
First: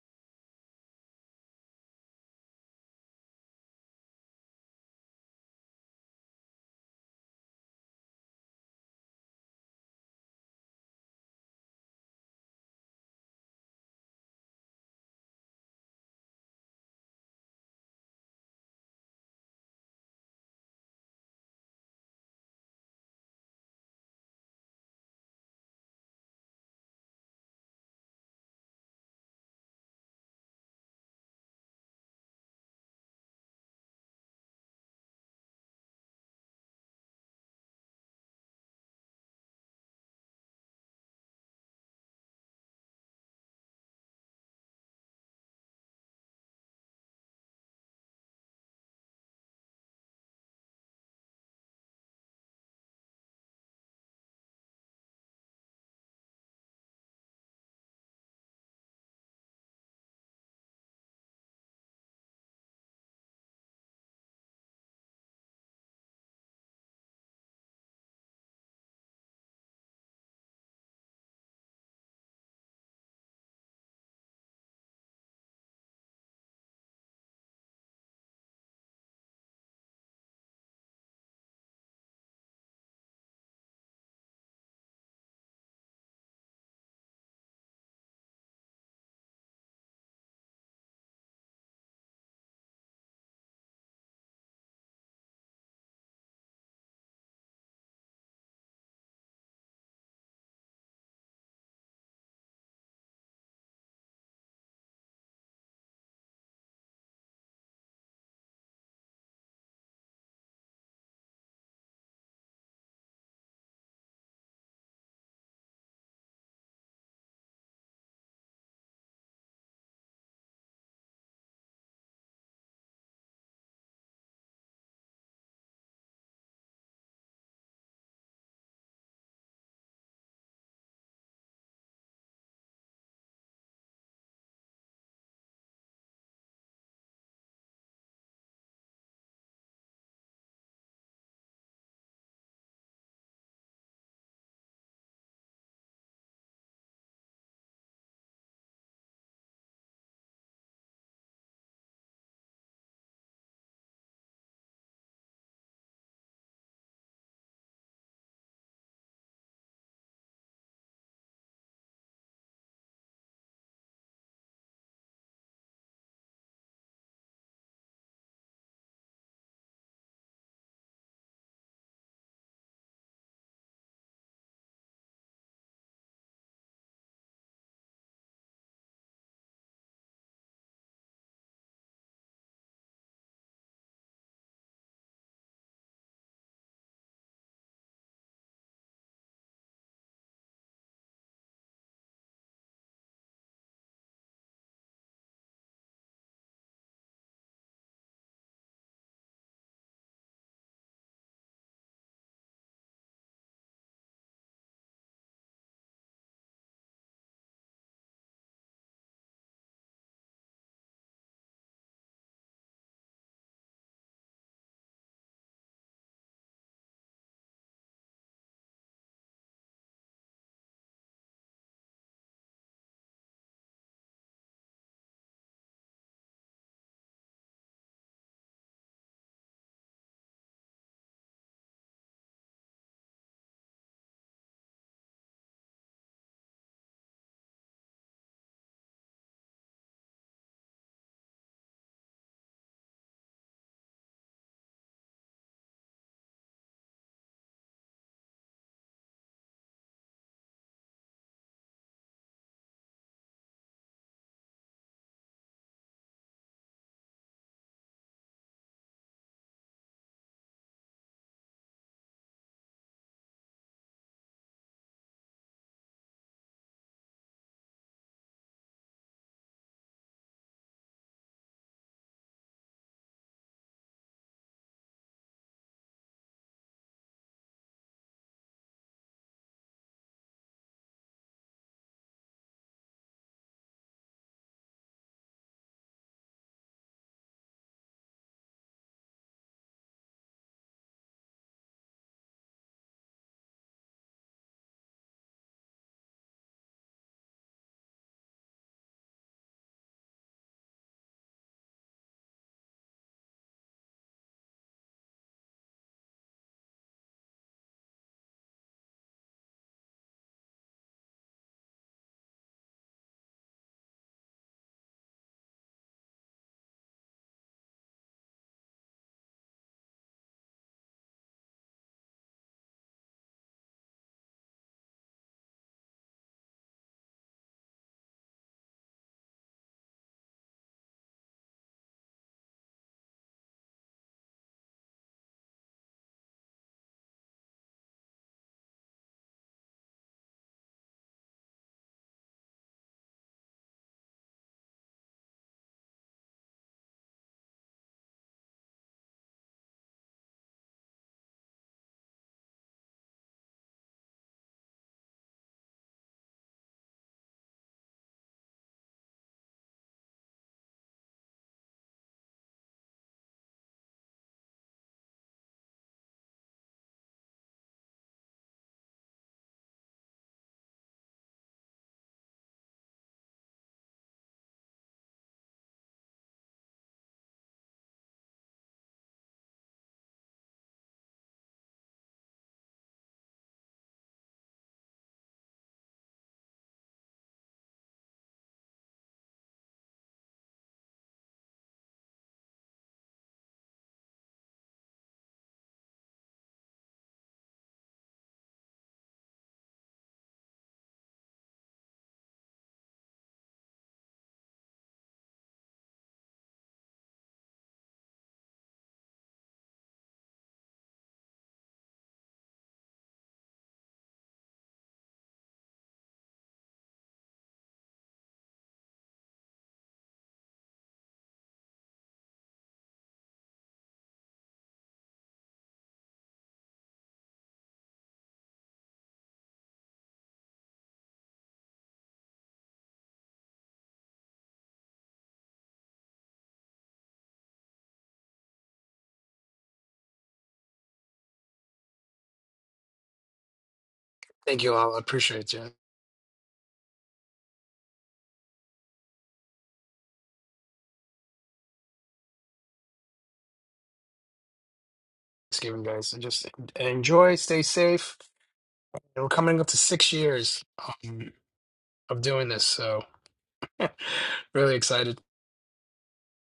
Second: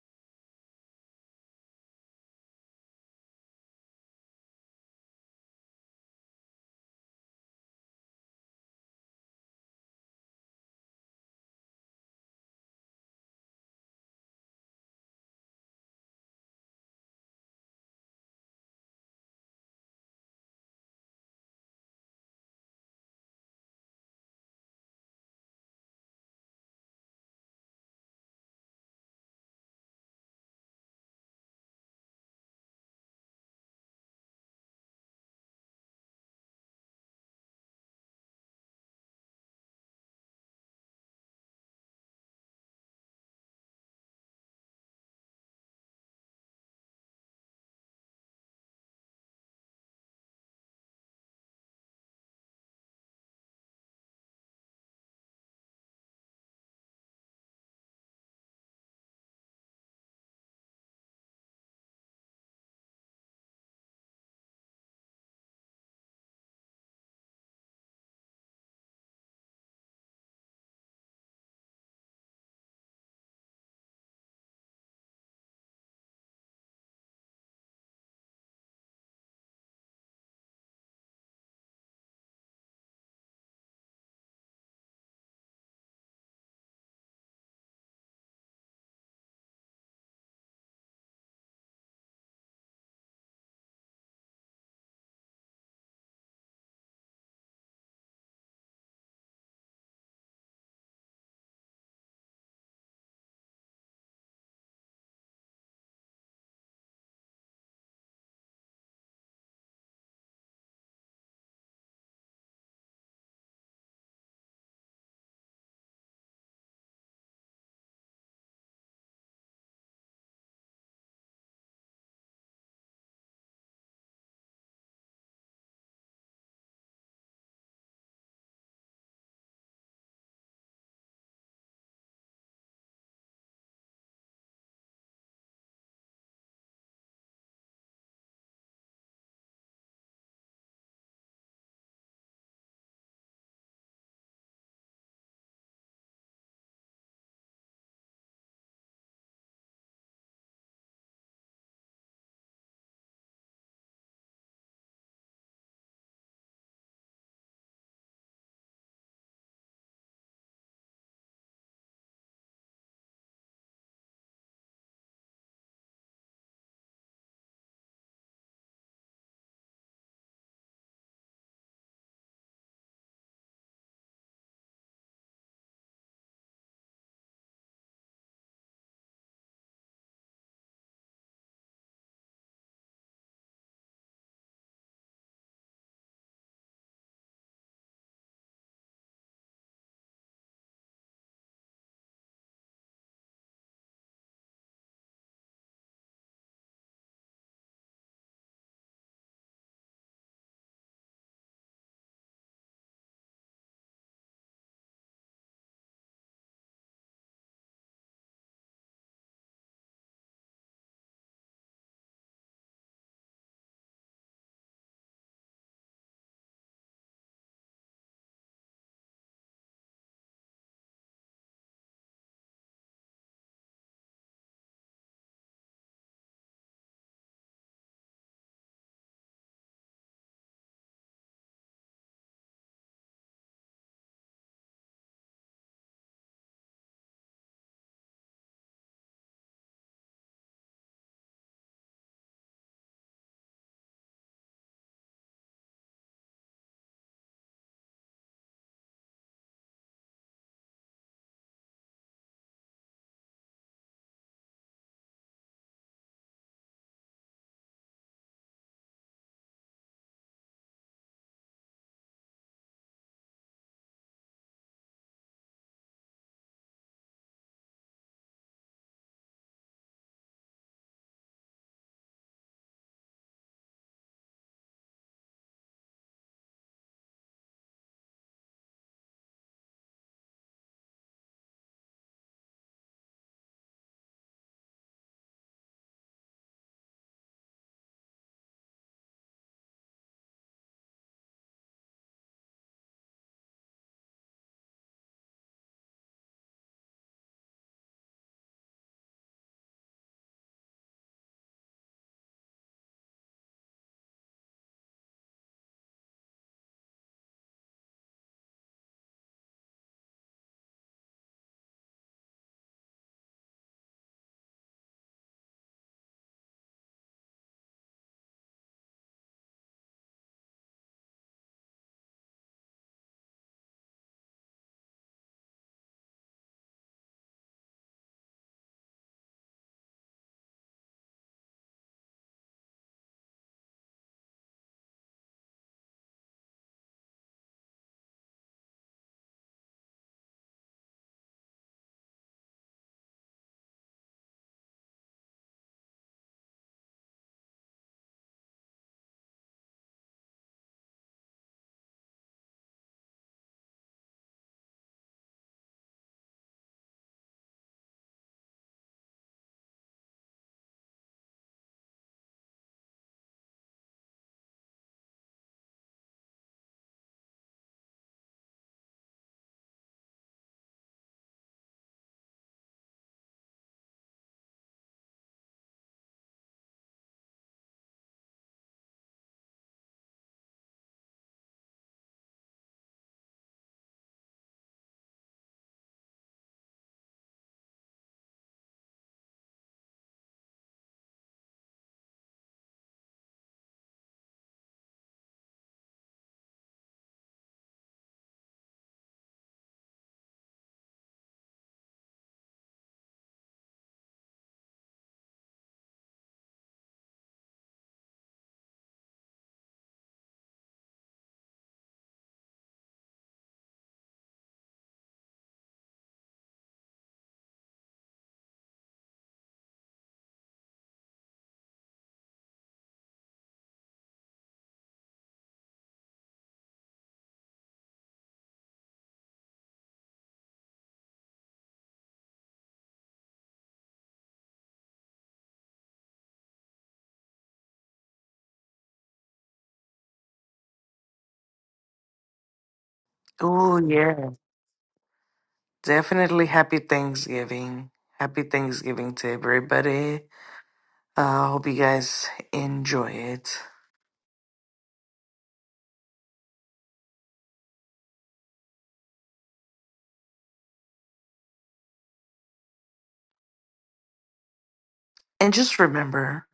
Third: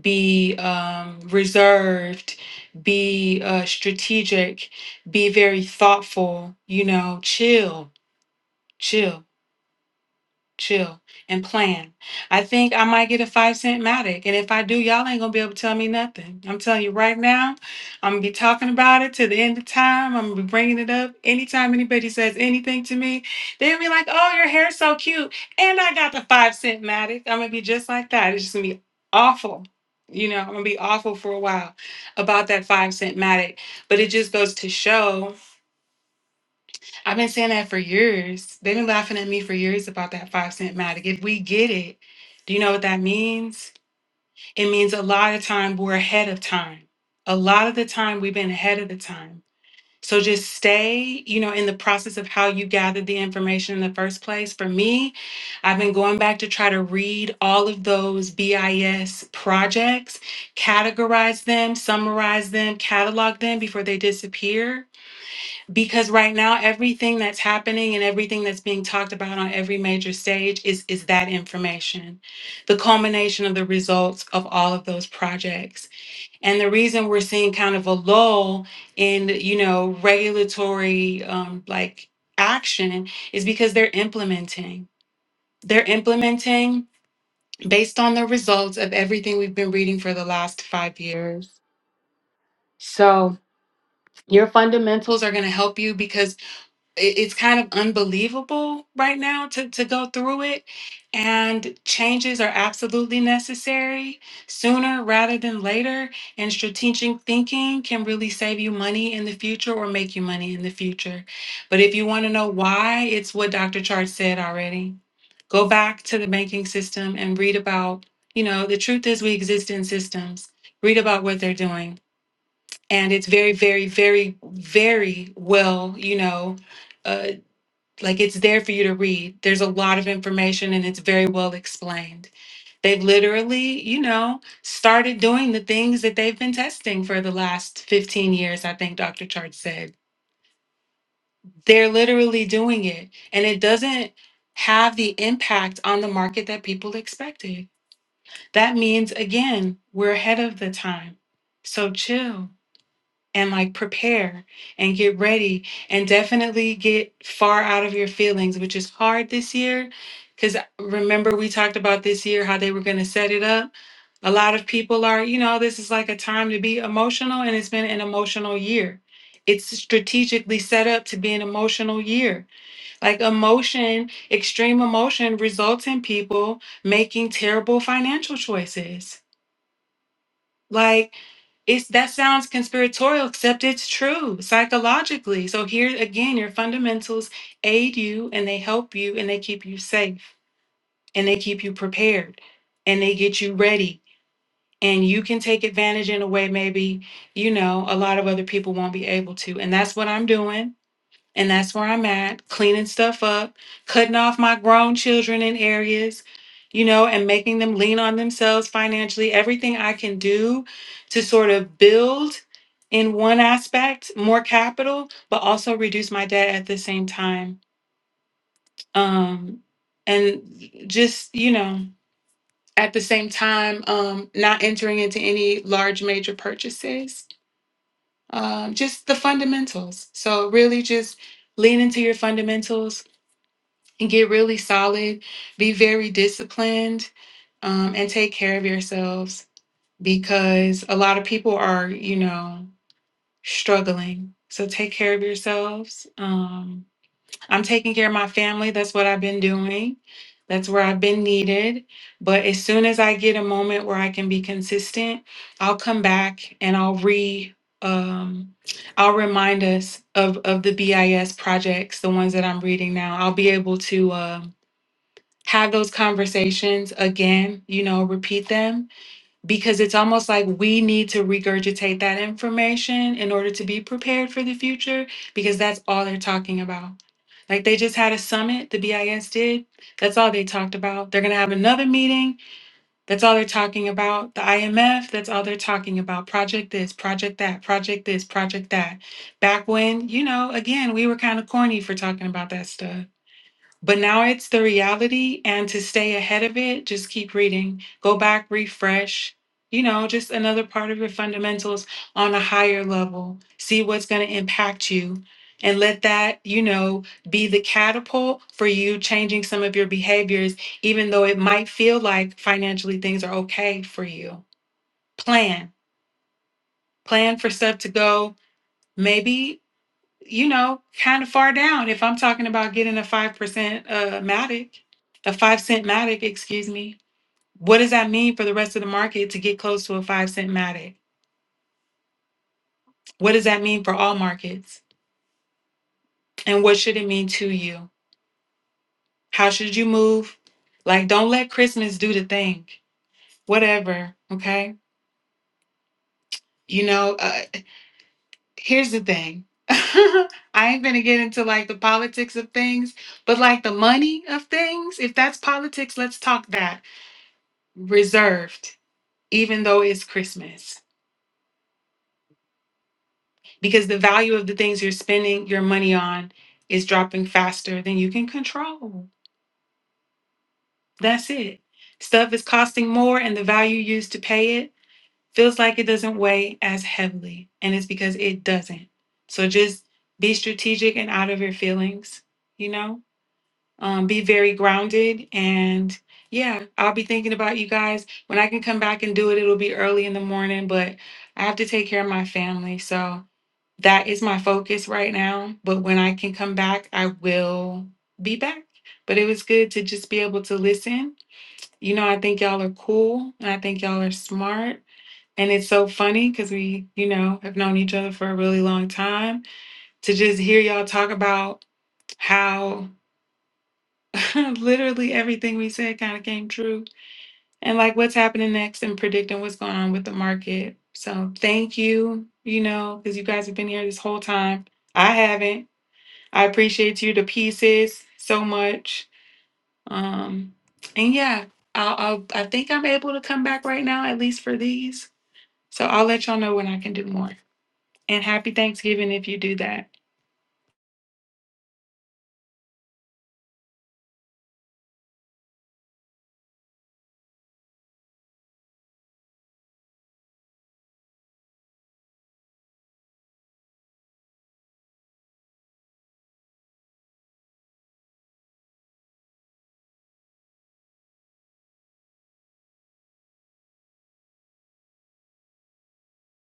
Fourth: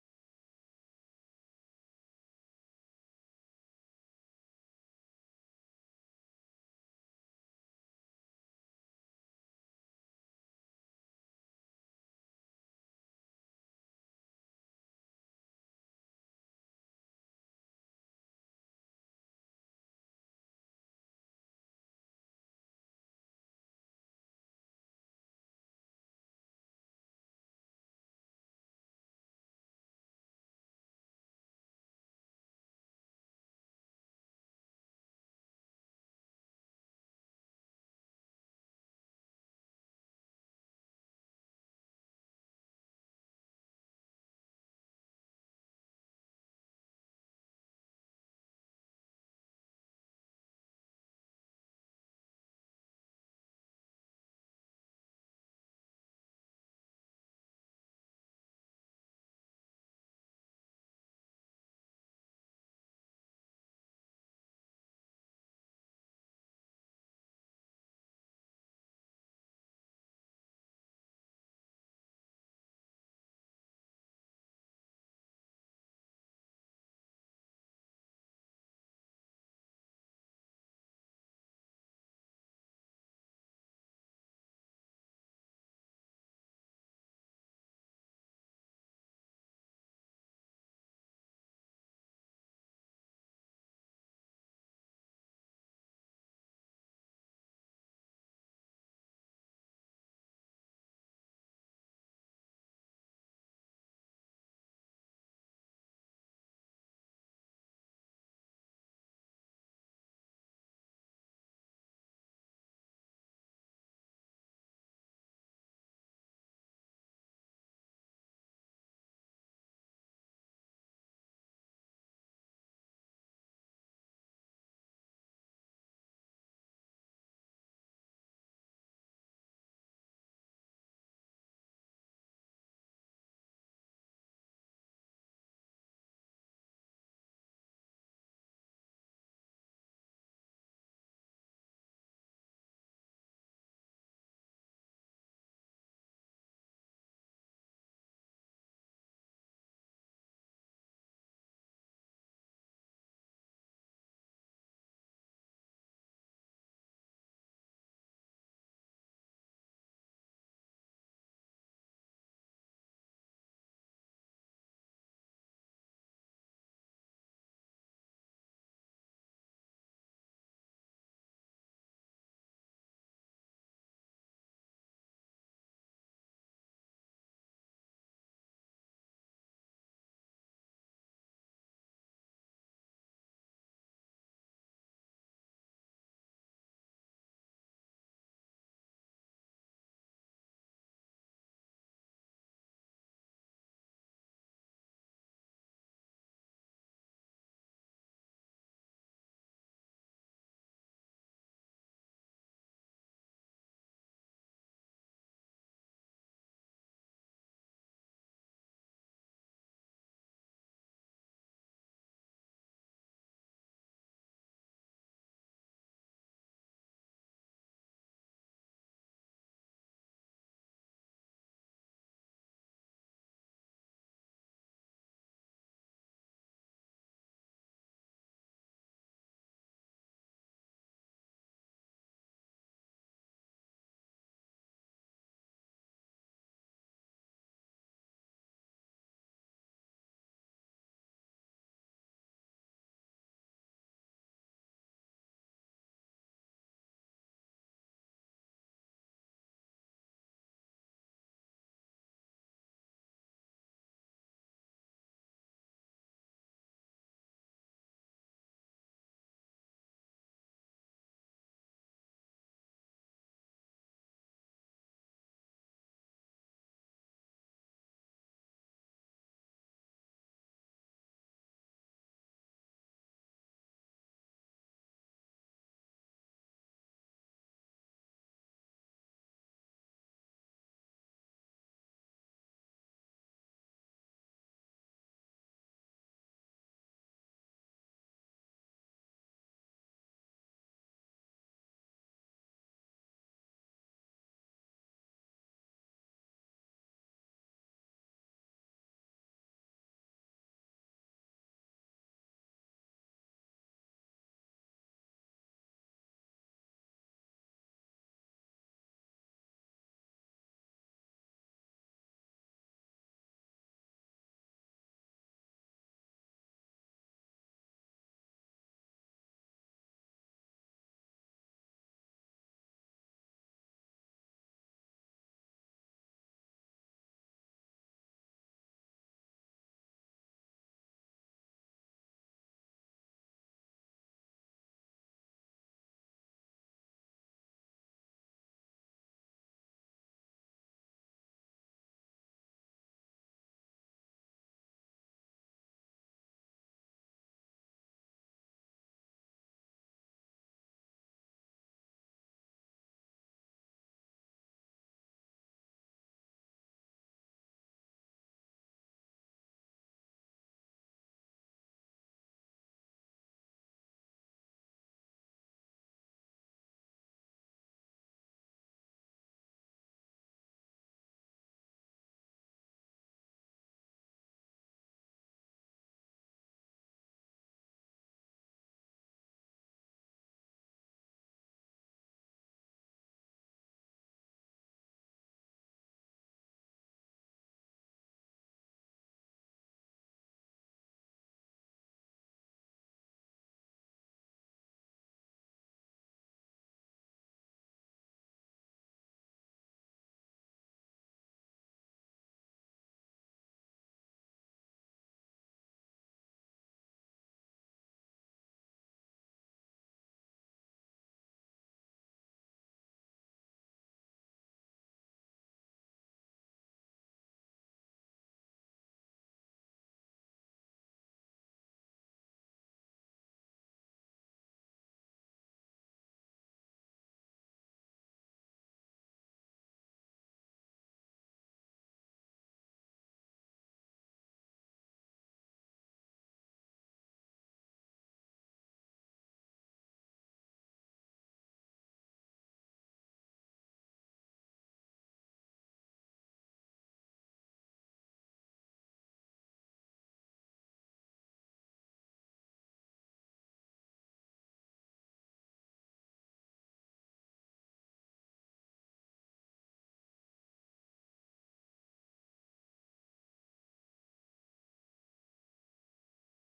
B: be um, reserved be uh, strategic be very thoughtful you know chill chill chill and plan. I think I might get a five cent Matic. And if I do, y'all ain't gonna be able to tell me nothing. I'm telling you right now, I'm gonna be talking about it to the end of time. I'm gonna be bringing it up. Anytime anybody says anything to me, they'll be like, oh, your hair's so cute. And I got the five cent Matic. I'm gonna be just like that. It's just gonna be awful. You know, I'm gonna be awful for a while about that five cent Matic. But it just goes to show I've been saying that for years. They've been laughing at me for years about that five cent Matic. If we get it, do you know what that means? It means a lot of time we're ahead of time. A lot of the time we've been ahead of the time. So just stay, you know, in the process of how you gathered the information in the first place. For me, I've been going back to try to read all of those BIS projects, categorize them, summarize them, catalog them before they disappear because right now everything that's happening and everything that's being talked about on every major stage is is that information the culmination of the results of all of those projects and the reason we're seeing kind of a lull in you know regulatory um, like action is because they're implementing they're implementing based on the results of everything we've been reading for the last five years so your fundamentals are going to help you because it- it's kind of unbelievable right now to, to go through it and changes are absolutely necessary sooner rather than later and strategic thinking can really save you money in the future or make you money in the future but if you want to know why it's what dr chart said already go back to the banking system and read about you know the truth is we exist in systems read about what they're doing and it's very very very very well you know uh, like it's there for you to read. There's a lot of information and it's very well explained. They've literally, you know, started doing the things that they've been testing for the last 15 years, I think Dr. Chart said. They're literally doing it and it doesn't have the impact on the market that people expected. That means, again, we're ahead of the time. So chill. and like prepare and get ready and definitely get far out of your feelings, which is hard this year. Because remember, we talked about this year how they were going to set it up. A lot of people are, you know, this is like a time to be emotional, and it's been an emotional year. It's strategically set up to be an emotional year. Like emotion, extreme emotion results in people making terrible financial choices like it's that sounds conspiratorial, except it's true psychologically. So here again, your fundamentals aid you and they help you and they keep you safe and they keep you prepared and they get you ready. And you can take advantage in a way maybe, you know, a lot of other people won't be able to. And that's what I'm doing. And that's where I'm at, cleaning stuff up, cutting off my grown children in areas, you know, and making them lean on themselves financially. Everything I can do to sort of build in one aspect more capital, but also reduce my debt at the same time. Um, and just, you know, at the same time, um, not entering into any large major purchases. Um, just the fundamentals. So really just lean into your fundamentals and get really solid, be very disciplined, um, and take care of yourselves because a lot of people are, you know, struggling. So take care of yourselves. Um, I'm taking care of my family. That's what I've been doing. That's where I've been needed. But as soon as I get a moment where I can be consistent, I'll come back and I'll re um I'll remind us of of the BIS projects, the ones that I'm reading now. I'll be able to um have those conversations again, you know, repeat them because it's almost like we need to regurgitate that information in order to be prepared for the future because that's all they're talking about. Like they just had a summit, the BIS did. That's all they talked about. They're going to have another meeting. That's all they're talking about. The IMF, that's all they're talking about. Project this, project that, project this, project that. Back when, you know, again, we were kind of corny for talking about that stuff but now it's the reality. And to stay ahead of it, just keep reading, go back, refresh, you know, just another part of your fundamentals on a higher level. See what's going to impact you and let that, you know, be the catapult for you changing some of your behaviors, even though it might feel like financially things are okay for you. Plan, plan for stuff to go. Maybe you know, kind of far down if I'm talking about getting a 5% uh, Matic, a 5 cent Matic, excuse me. What does that mean for the rest of the market to get close to a 5 cent Matic? What does that mean for all markets? And what should it mean to you? How should you move? Like, don't let Christmas do the thing. Whatever, okay? You know, uh, here's the thing. I ain't gonna get into like the politics of things, but like the money of things, if that's politics, let's talk that reserved, even though it's Christmas, because the value of the things you're spending your money on is dropping faster than you can control. That's it. Stuff is costing more, and the value used to pay it feels like it doesn't weigh as heavily, and it's because it doesn't. So just be strategic and out of your feelings, you know? um, be very grounded and yeah i'll be thinking about you guys when i can come back and do it it'll be early in the morning but i have to take care of my family so that is my focus right now but when i can come back i will be back but it was good to just be able to listen you know i think y'all are cool and i think y'all are smart and it's so funny because we you know have known each other for a really long time to just hear y'all talk about how Literally everything we said kind of came true. And like what's happening next and predicting what's going on with the market. So thank you, you know, because you guys have been here this whole time. I haven't. I appreciate you to pieces so much. Um, and yeah, I'll, I'll, I think I'm able to come back right now, at least for these. So I'll let y'all know when I can do more. And happy Thanksgiving if you do that.
D: Oh
A: Thank you all. I appreciate you.
D: Definitely happy Thanksgiving. Happy Thanksgiving to everybody. I uh, hope you guys enjoy it.
A: Thanksgiving, guys. And just enjoy, stay safe. We're coming up to six years um, of doing this, so really excited.
D: And just remember,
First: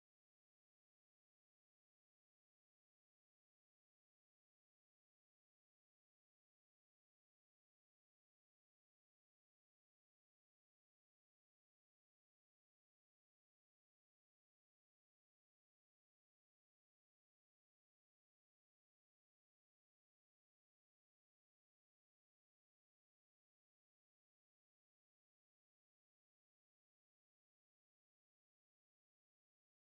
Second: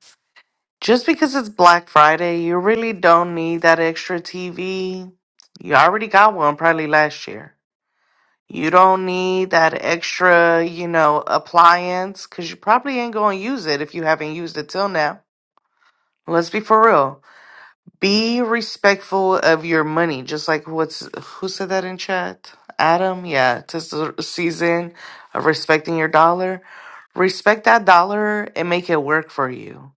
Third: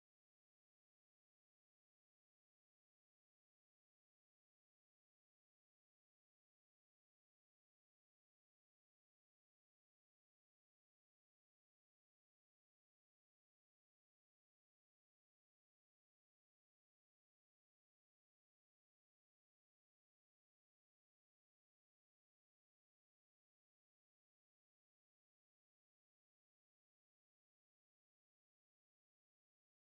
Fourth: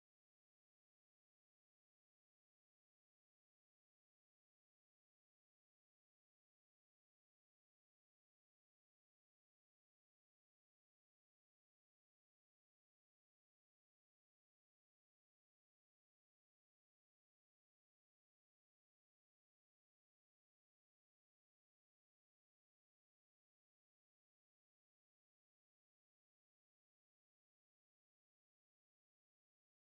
D: just because it's Black Friday, you really don't need that extra TV. You already got one probably last year. You don't need that extra, you know, appliance because you probably ain't going to use it if you haven't used it till now. Let's be for real. Be respectful of your money, just like what's who said that in chat? Adam, yeah, it's the season of respecting your dollar. Respect that dollar and make it work for you.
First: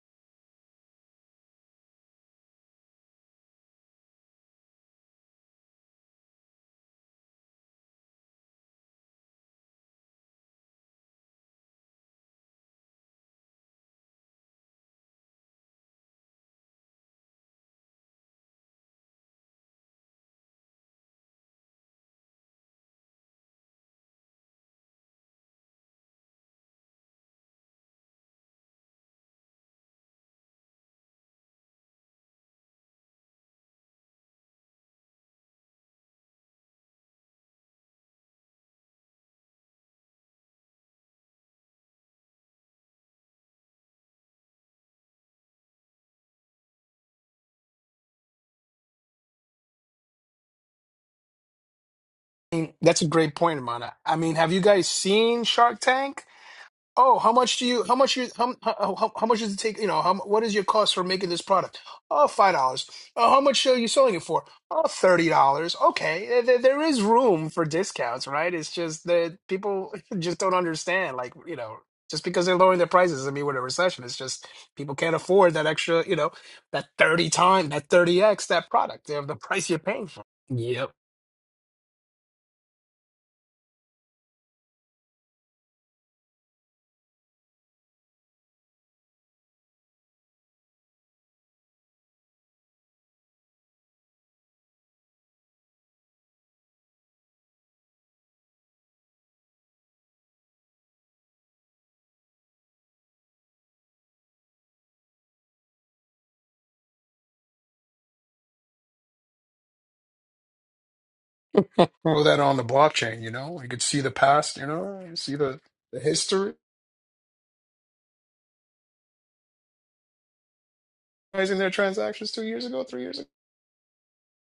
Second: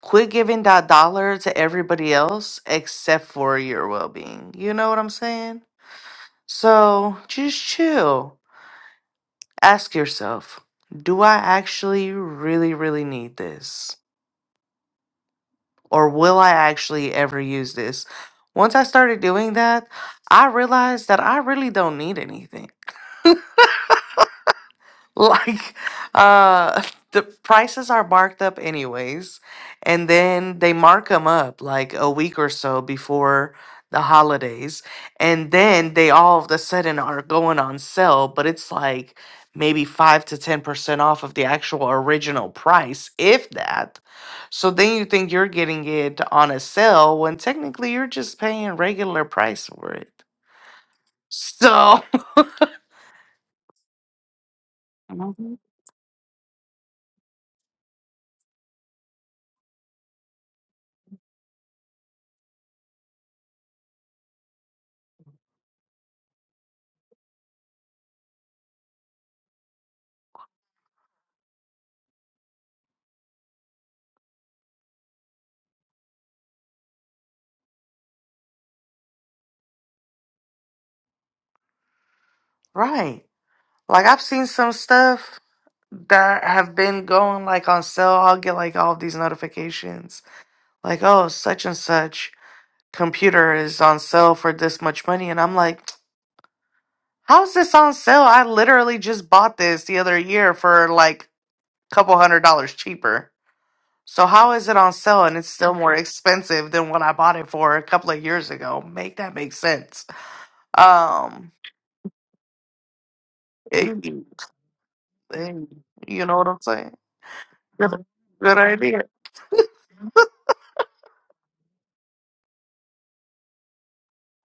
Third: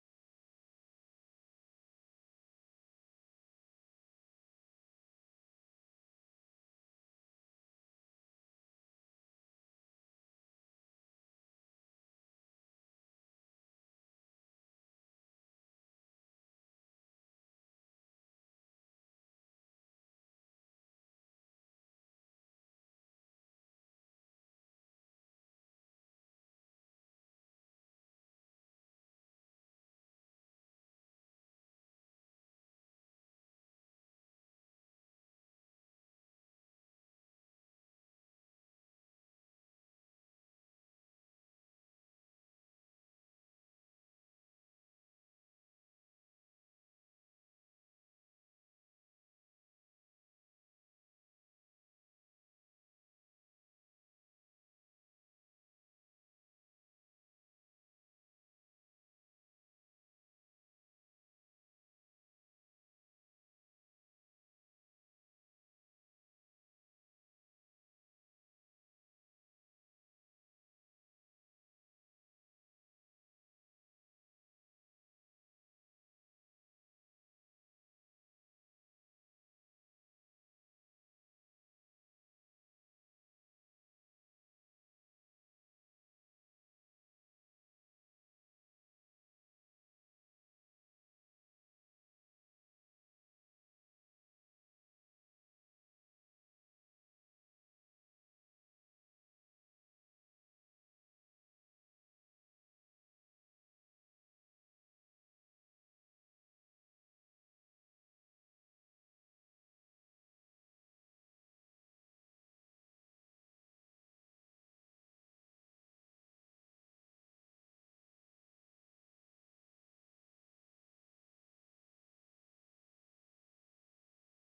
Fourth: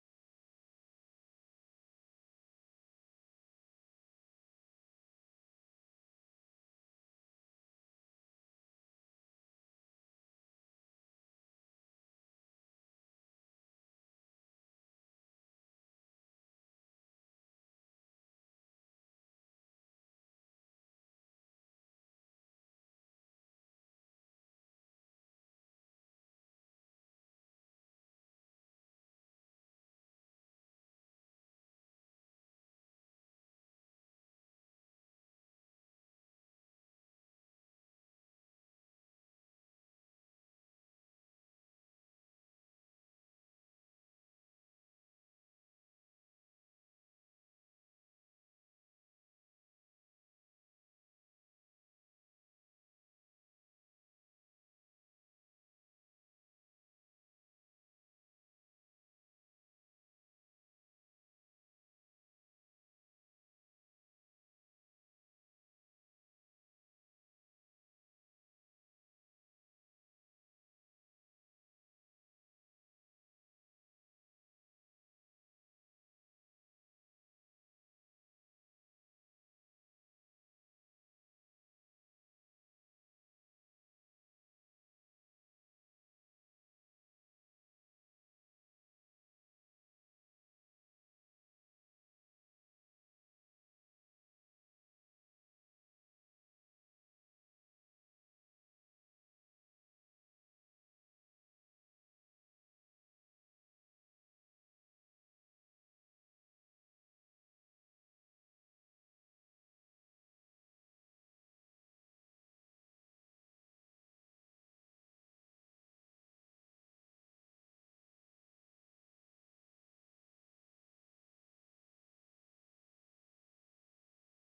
D: Quit giving that dollar to everybody else except for your well being. You know what I'm saying? So just chill. Ask yourself, do I actually really, really need this? or will I actually ever use this? Once I started doing that, I realized that I really don't need anything like uh the prices are marked up anyways and then they mark them up like a week or so before the holidays and then they all of a sudden are going on sale but it's like maybe 5 to 10% off of the actual original price if that so then you think you're getting it on a sale when technically you're just paying regular price for it so
A: Mm, That's a great point, Amana. I mean, have you guys seen
D: Mhm.
A: Shark Tank? Oh, how much do you? How much you? How how, how how much does it take? You know, how what is your cost for making this product? Oh, five dollars. Oh, how much are you selling it for? Oh, thirty dollars. Okay, there, there there is room for discounts, right? It's just that people just don't understand. Like you know, just because they're lowering their prices I mean we're in a recession. It's just people can't afford that extra. You know, that thirty time, that thirty x, that product. They have the price you're paying for. Yep.
D: right like i've seen some stuff that have been going like on sale, I'll get like all these notifications like, oh, such and such computer is on sale for this much money. And I'm like, how's this on sale? I literally just bought this the other year for like a couple hundred dollars cheaper. So how is it on sale and it's still more expensive than what I bought it for a couple of years ago? Make that make sense. Um,
A: Throw that on the blockchain. You know, you could see
D: it-
A: the past. You know, see the
D: it-
A: the
D: you know
A: history.
D: what I'm saying? Good, good idea.
A: maximizing their transactions two years ago, three years ago.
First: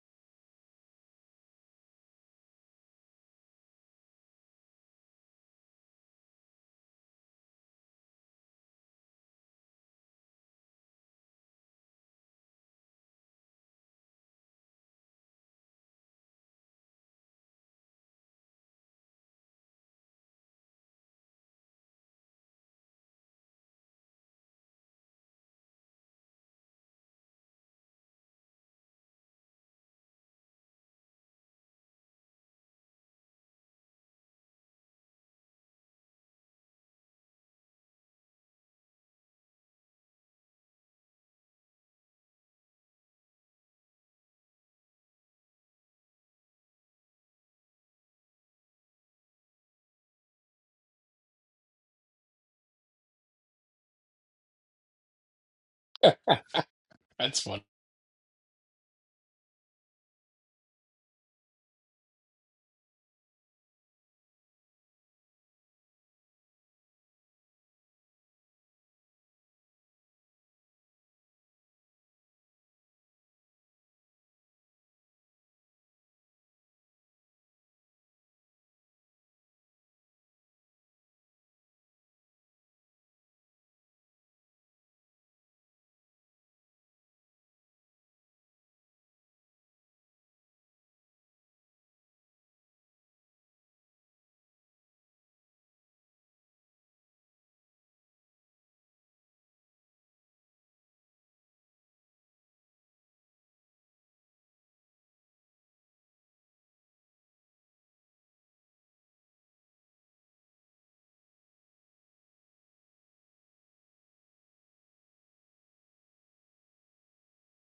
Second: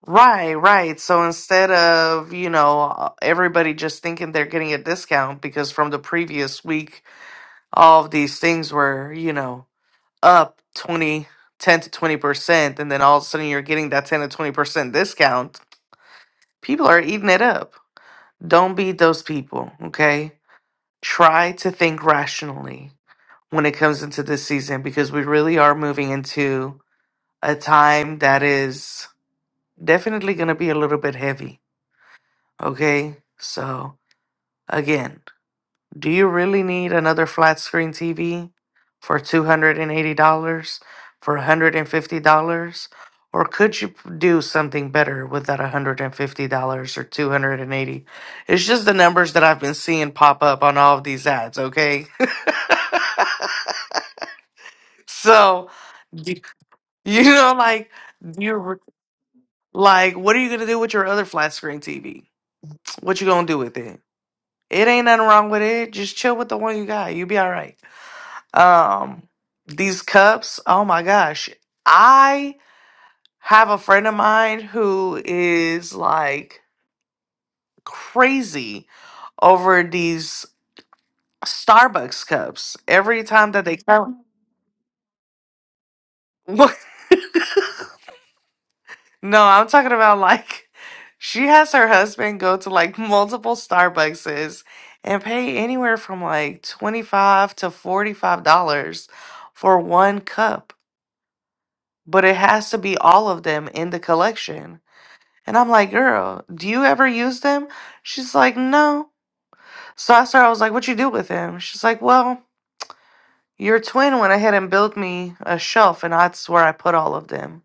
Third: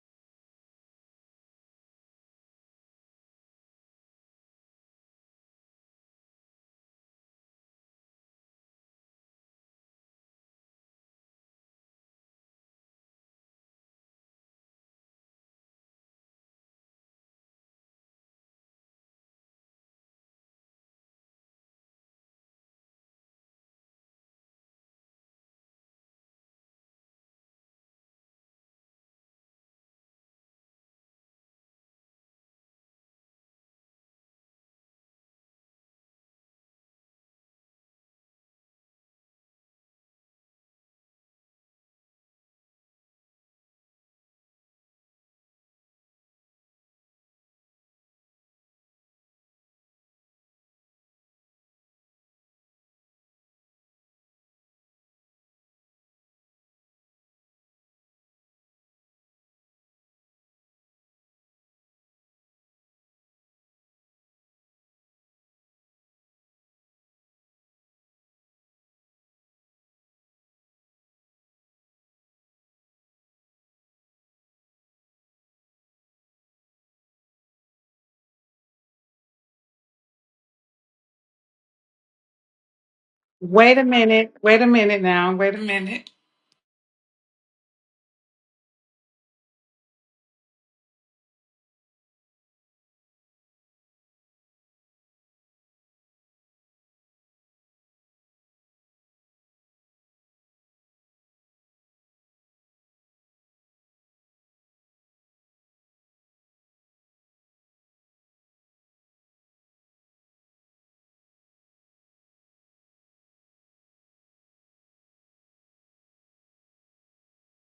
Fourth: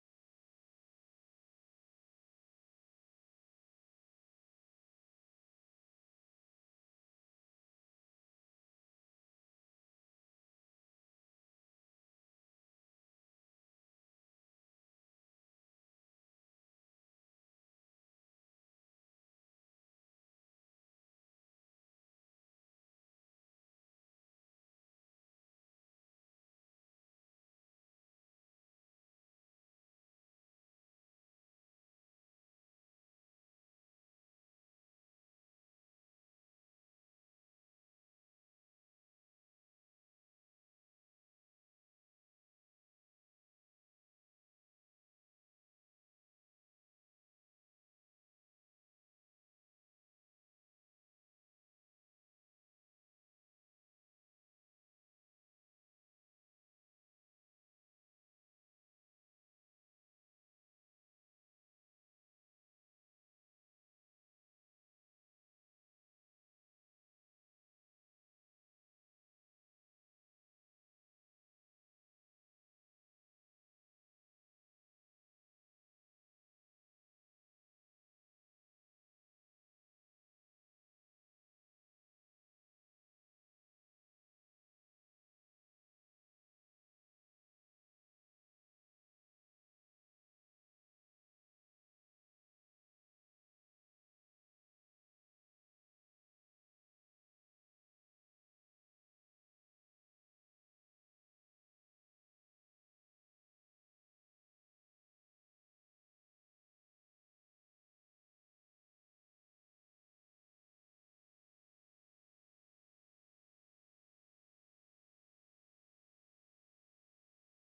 D: Right, right. So instead of, you know, everybody just thinking they're getting a discount because from the previous week, all of these things were, you know, up 20 10 to 20%, and then all of a sudden you're getting that 10 to 20% discount, people are eating it up. Don't be those people, okay? Try to think rationally when it comes into this season because we really are moving into a time that is definitely going to be a little bit heavy Okay, so again, do you really need another flat screen TV for $280, for $150? Or could you p- do something better with that $150 or 280 It's just the numbers that I've been seeing pop up on all of these ads, okay? so, y- you
A: That's
D: know,
A: funny.
D: like, you're like, what are you going to do with your other flat screen TV? What you going to do with it? It ain't nothing wrong with it. Just chill with the one you got. You'll be all right. Um, these cups, oh my gosh. I have a friend of mine who is like crazy over these Starbucks cups. Every time that they
B: Wait a
D: come,
B: minute. Wait a minute now. Wait a minute.
D: no, I'm talking about like she has her husband go to like multiple Starbuckses and pay anywhere from like 25 to $45 for one cup but it has to be all of them in the collection. And I'm like, girl, do you ever use them? She's like, no. So I started, I was like, what you do with them? She's like, well, your twin went ahead and built me a shelf, and that's where I put all of them.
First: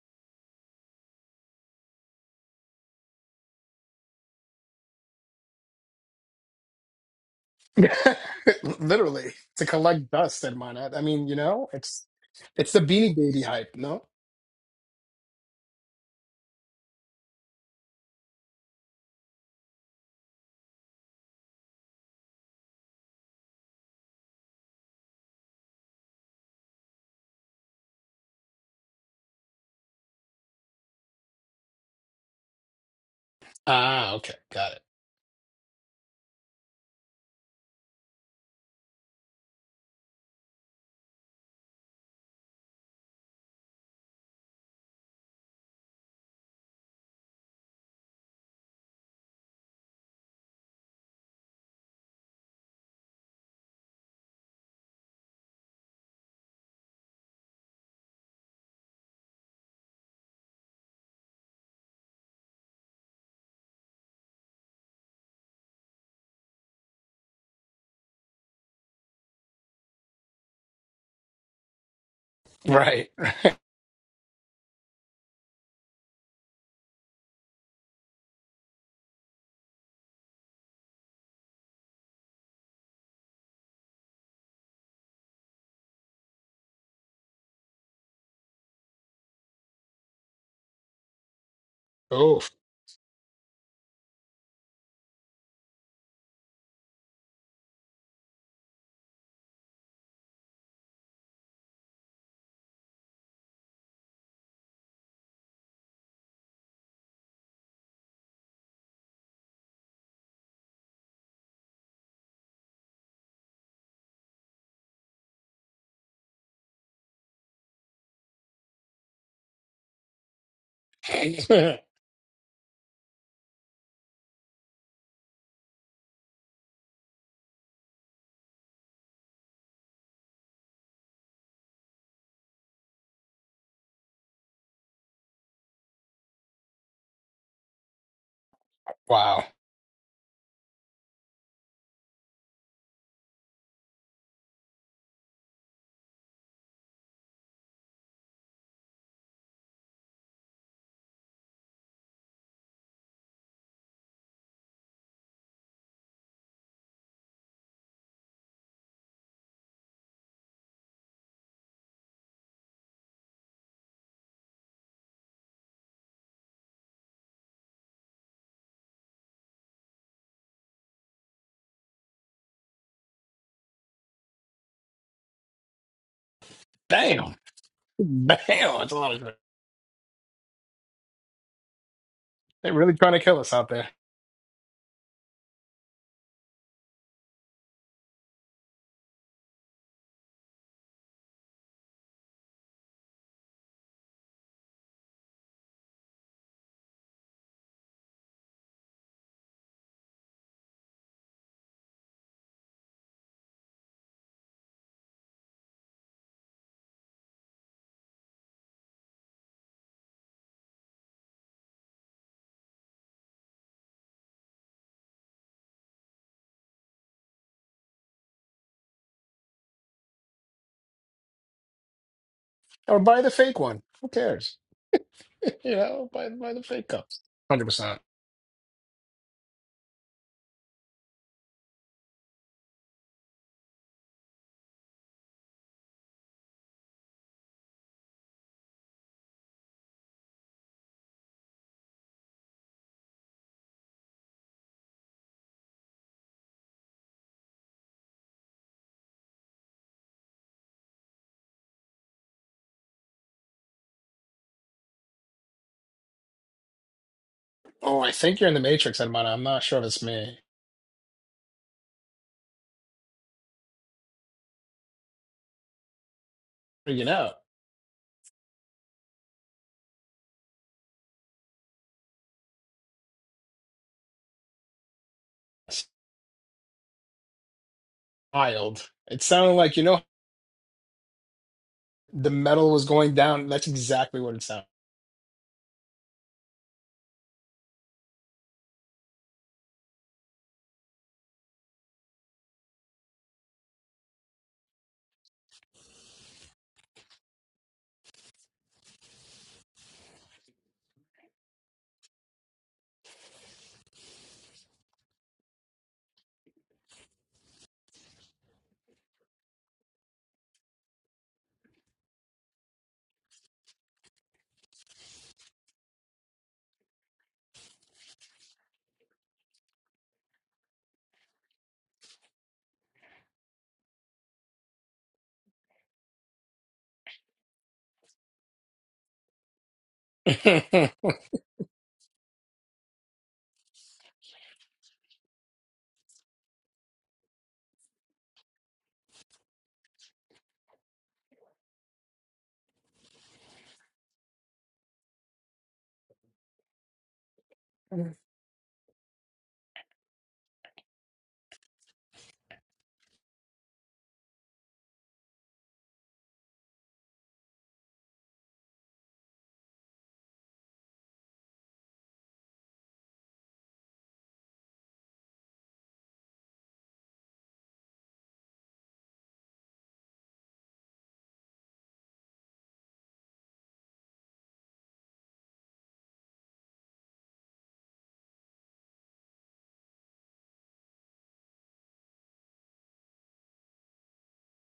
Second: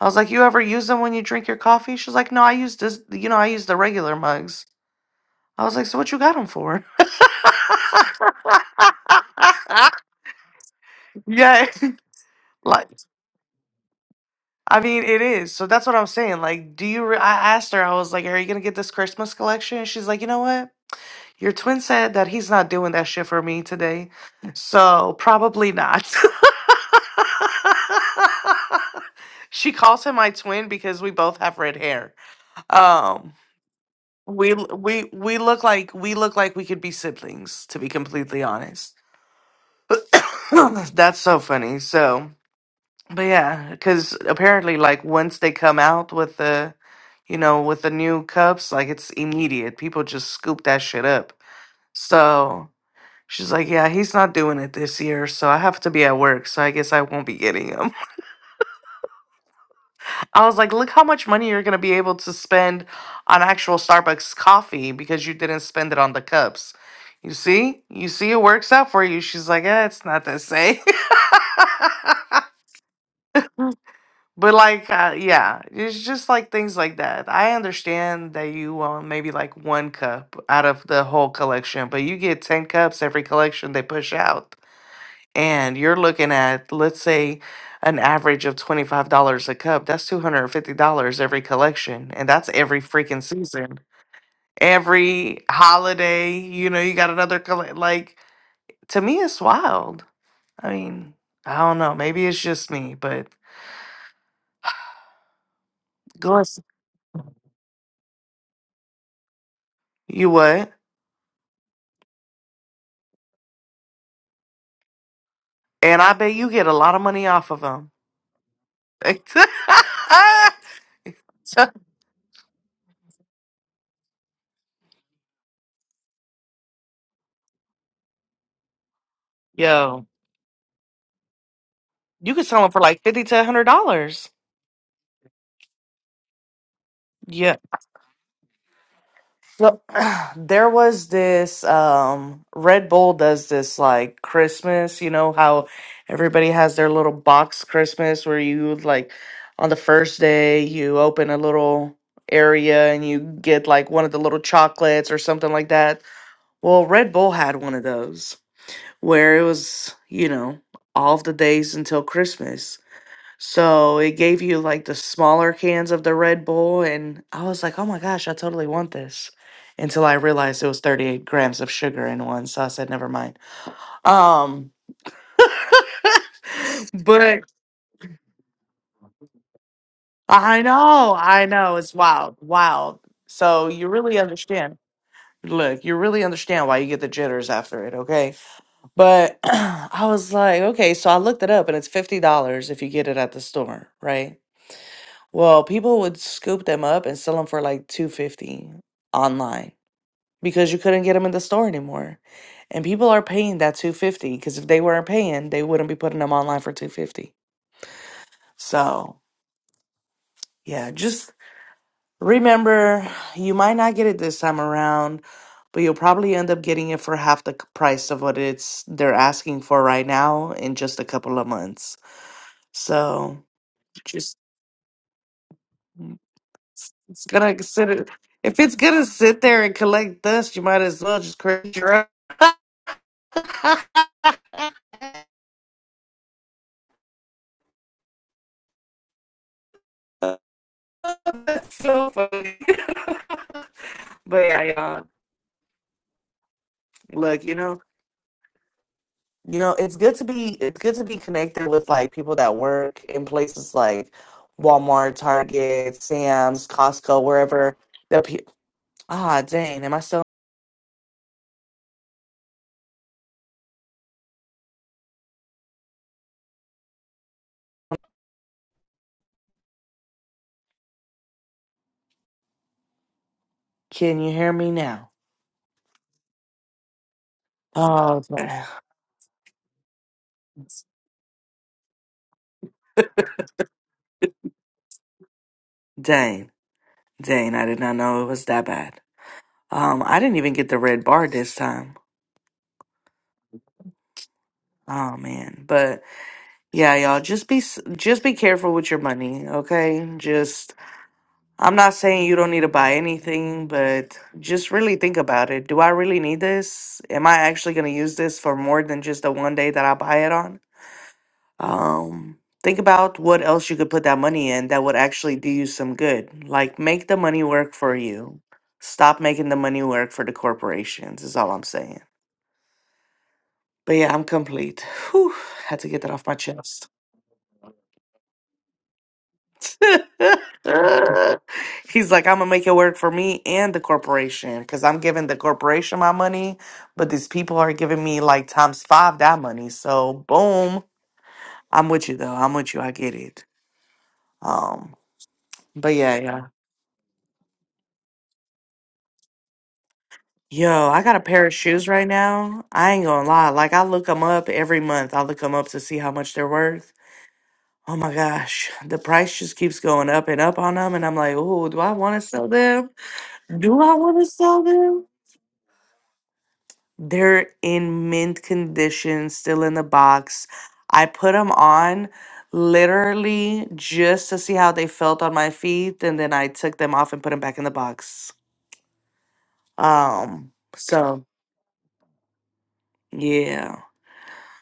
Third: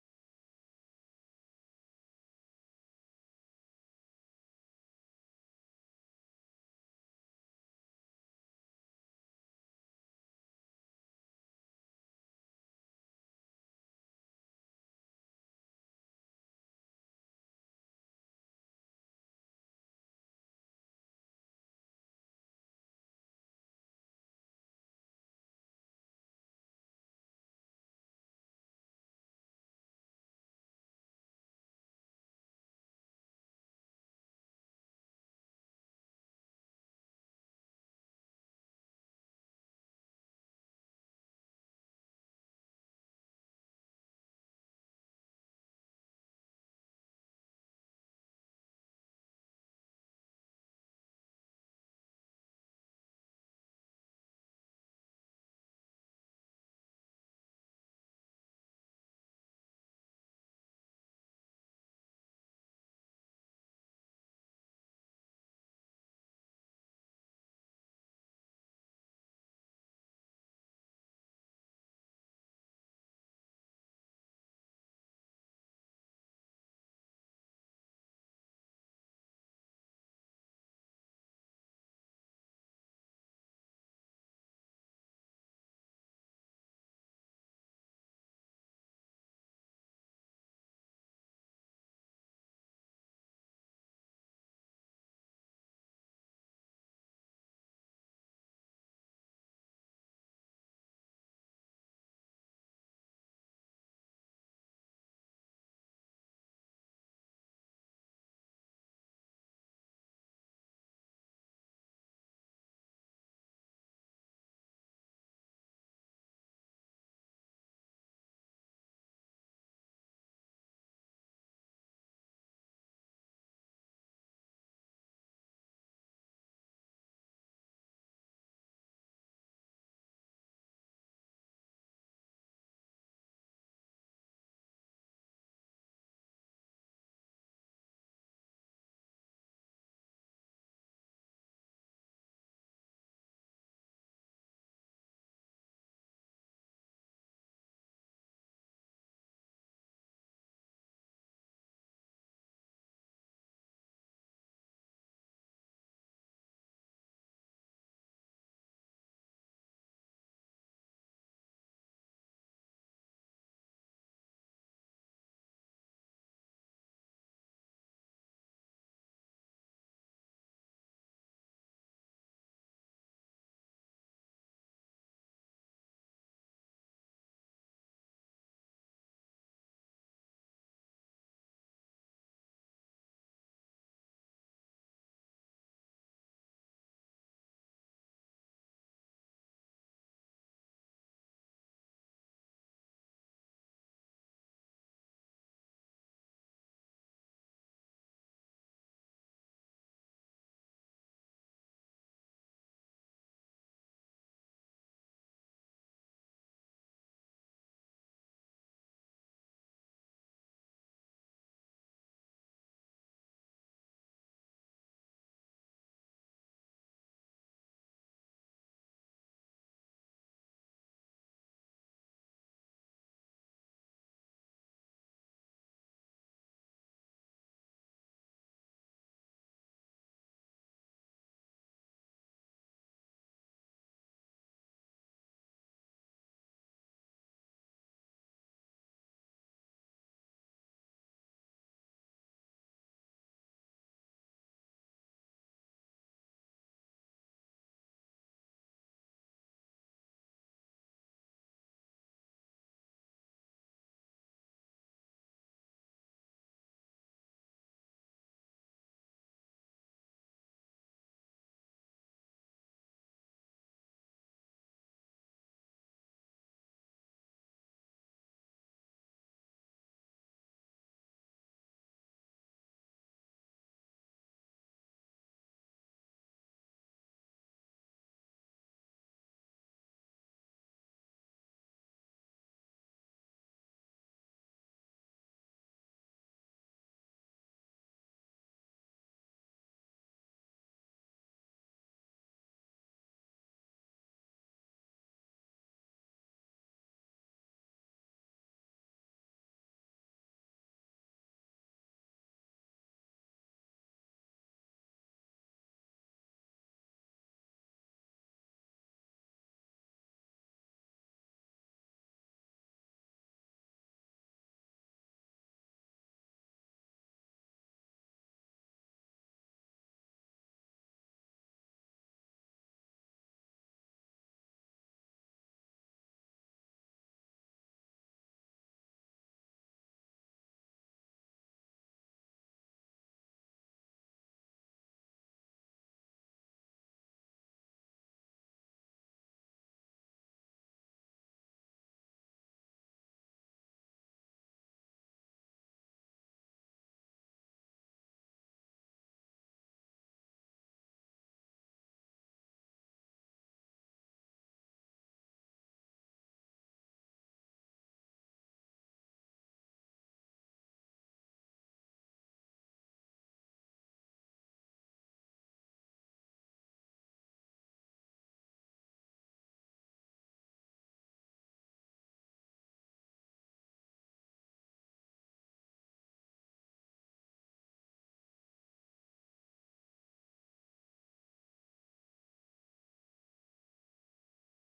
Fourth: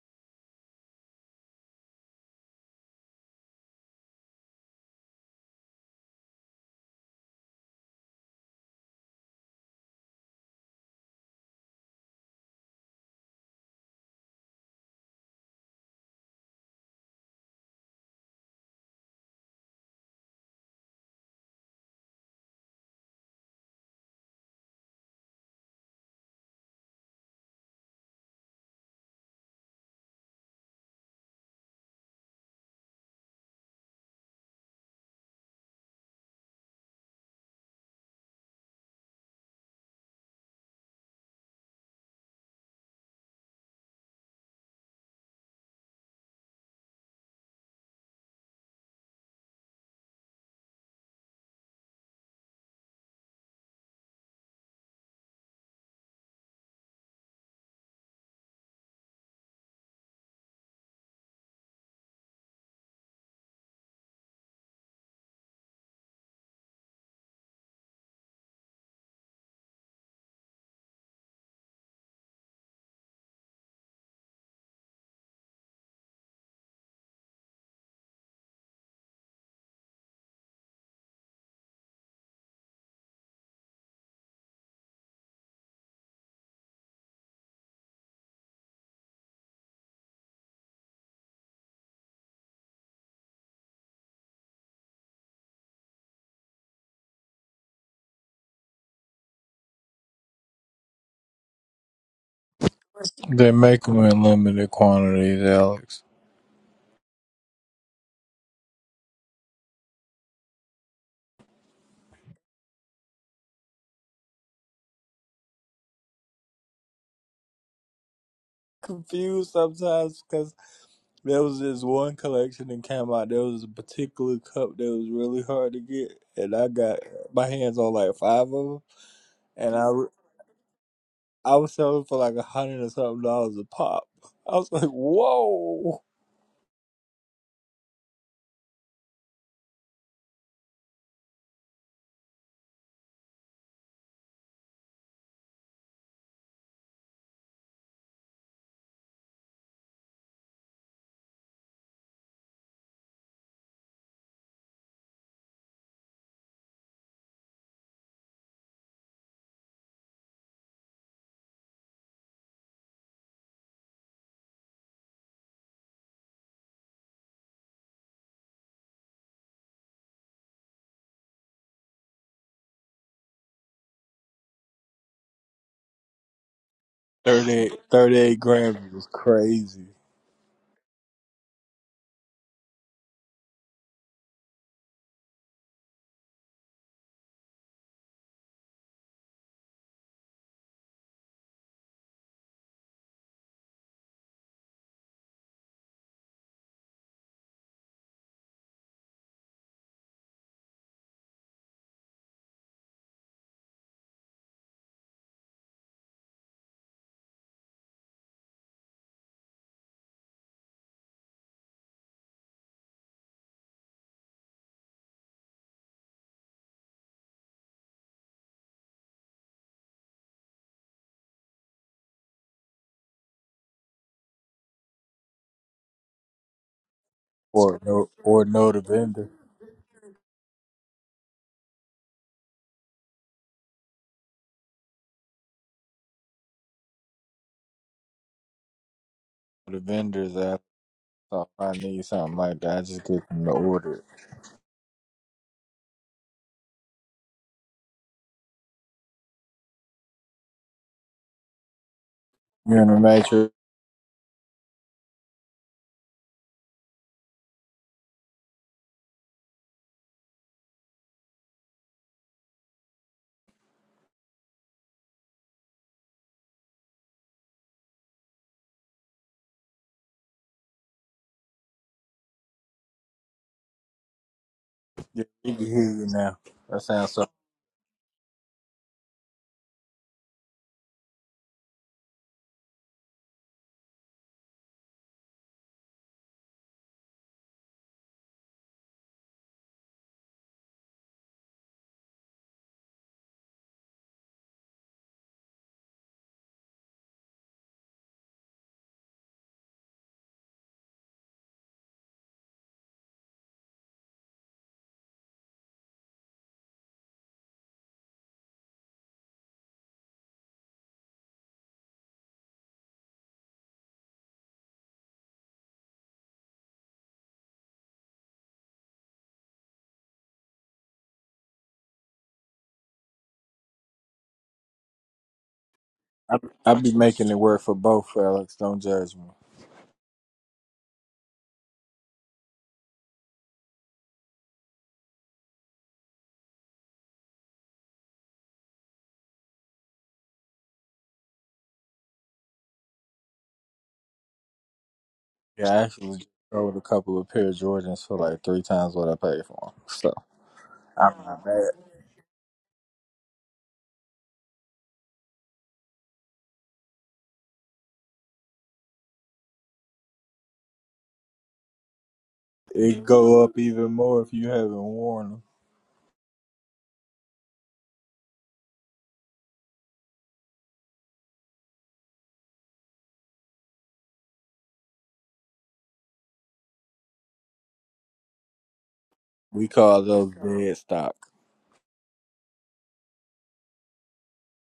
D: I was like, you ever use them when you drink your coffee? She's like, no, I use this, you know, I use the regular mugs. I was like, so what you got them for?
A: Literally to collect dust and whatnot. I mean, you
D: yeah,
A: know, it's it's the
D: like
A: Beanie Baby hype, no?
D: I mean, it is. So that's what I'm saying. Like, do you? Re- I asked her. I was like, "Are you gonna get this Christmas collection?" And she's like, "You know what? Your twin said that he's not doing that shit for me today, so probably not." she calls him my twin because we both have red hair. Um,
A: Ah, okay,
D: we
A: got it.
D: we we look like we look like we could be siblings. To be completely honest, that's so funny. So. But yeah, because apparently, like once they come out with the, you know, with the new cups, like it's immediate. People just scoop that shit up. So she's like, "Yeah, he's not doing it this year, so I have to be at work, so I guess I won't be getting him." I was like, "Look how much money you're gonna be able to spend on actual Starbucks coffee because you didn't spend it on the cups." You see, you see, it works out for you. She's like, "Yeah, it's not the same."
A: Right.
D: But like, uh, yeah, it's just like things like that. I understand that you want maybe like one cup out of the whole collection, but you get 10 cups every collection they push out. And you're looking at, let's say, an average of $25 a cup. That's $250 every collection. And
A: Oh,
D: that's every freaking season. Every holiday, you know, you got another colle Like, to me, it's wild. I mean, I don't know. Maybe it's just me, but
C: They make them in limited quantities, Alex.
D: go ahead. You what? And I bet you get a lot of money off of them.
C: Confused sometimes because there was this one collection that came out. There was a particular cup that was really hard to get, and I got my hands on like five of them. and I.
D: Yo,
C: I was selling for
D: you
C: like a
D: could sell them for
C: hundred or
D: like
C: something
D: fifty to
C: dollars a
D: hundred
C: pop.
D: dollars.
C: I was like, whoa.
D: Yeah.
A: wow.
D: So there was this um Red Bull does this like Christmas, you know how everybody has their little box Christmas where you like on the first day you open a little area and you get like one of the little chocolates or something like that. Well, Red Bull had one of those. where it was, you know, all of the days until Christmas. So it gave you like the smaller cans of the Red Bull. And I was like, oh my gosh, I totally want this. Until I realized it was 38 grams of sugar in one. So I said, never mind. Um,
A: Damn,
D: but
C: 38,
A: damn,
C: thirty-eight
A: that's
C: grams
A: a
C: was
A: lot of.
C: crazy.
D: I know, I know, it's wild,
A: They're really
D: wild.
A: trying to kill us out
D: So
A: there.
D: you really understand. Look, you really understand why you get the jitters after it, okay? But I was like, okay, so I looked it up and it's $50 if you get it at the store, right? Well, people would scoop them up and sell them for like 250 online because you couldn't get them in the store anymore. And people are paying that 250 because if they weren't paying, they wouldn't be putting them online for 250. So, yeah, just remember you might not get it this time around, but you'll probably end up getting it for half the c- price of what it's they're asking for right now in just a couple of months.
A: Or buy the
D: So,
A: fake one. Who
D: just
A: cares? You
D: mm,
A: know, buy buy the fake cups.
D: It's gonna
A: Hundred
C: Or
A: percent.
D: consider
C: no or
D: if
C: no
D: it's
C: the
D: gonna
C: vendor.
D: sit there and collect dust, you might as well just create your own.
C: The vendors after so if I
D: That's
C: need
D: so
C: something
D: funny.
C: like that, I just get them to order it.
D: but yeah, y'all, look, you know, you know, it's good to be it's good to be connected with like people that
C: You're in the
D: work in
C: matrix.
D: places like Walmart, Target, Sam's, Costco, wherever.
A: Oh, I
D: The
A: think
D: pe-
A: you're in the Matrix, Edmana. I'm
D: ah,
A: not sure
D: dang,
A: if
D: am I
A: it's
D: still?
A: me. Freaking out.
D: Can you hear me now?
C: Yeah, we can hear
A: It's
C: you now. That sounds so
D: Oh, dang,
A: wild. It sounded like you know. the metal was going down. That's exactly what it sounded.
D: dang, dang, I did not know it was that bad. Um, I didn't even get the red bar this time. Oh man, but yeah, y'all just be s- just be careful with your money, okay? Just I'm not saying you don't need to buy anything, but just really think about it. Do I really need this? Am I actually going to use this for more than just the one day that I buy it on? Um, think about what else you could put that money in that would actually do you some good. Like make the money work for you. Stop making the money work for the corporations. Is all I'm saying. But yeah, I'm complete. Whew, had to get that off my
C: I I
D: chest.
C: be making it work for both, Alex. Don't judge me.
A: yeah,
D: He's like, I'm gonna make it work for me and the corporation because I'm giving the corporation my money, but these people are giving me like times five that money. So boom, I'm with you though. I'm with you. I get it. Um,
C: Yeah, I
D: but yeah,
C: actually just
D: yeah.
C: sold a couple of pair of Jordans for like three times what I paid for them. So
D: Yo, I
C: I'm
D: got a
C: not
D: pair of
C: mad.
D: shoes right now. I ain't gonna lie. Like I look them up every month. I look them up to see how much they're worth. Oh my gosh, the price just keeps going up and up on them. And I'm like, oh, do I want to sell them?
C: It go up
D: Do
C: even
D: I want
C: more
D: to
C: if you
D: sell
C: haven't
D: them?
C: worn them.
D: They're in mint condition, still in the box. I put them on literally just to see how they felt on my feet. And then I took them off and put them back in the box.
C: We call those
D: Um,
C: dead stock.
D: so yeah.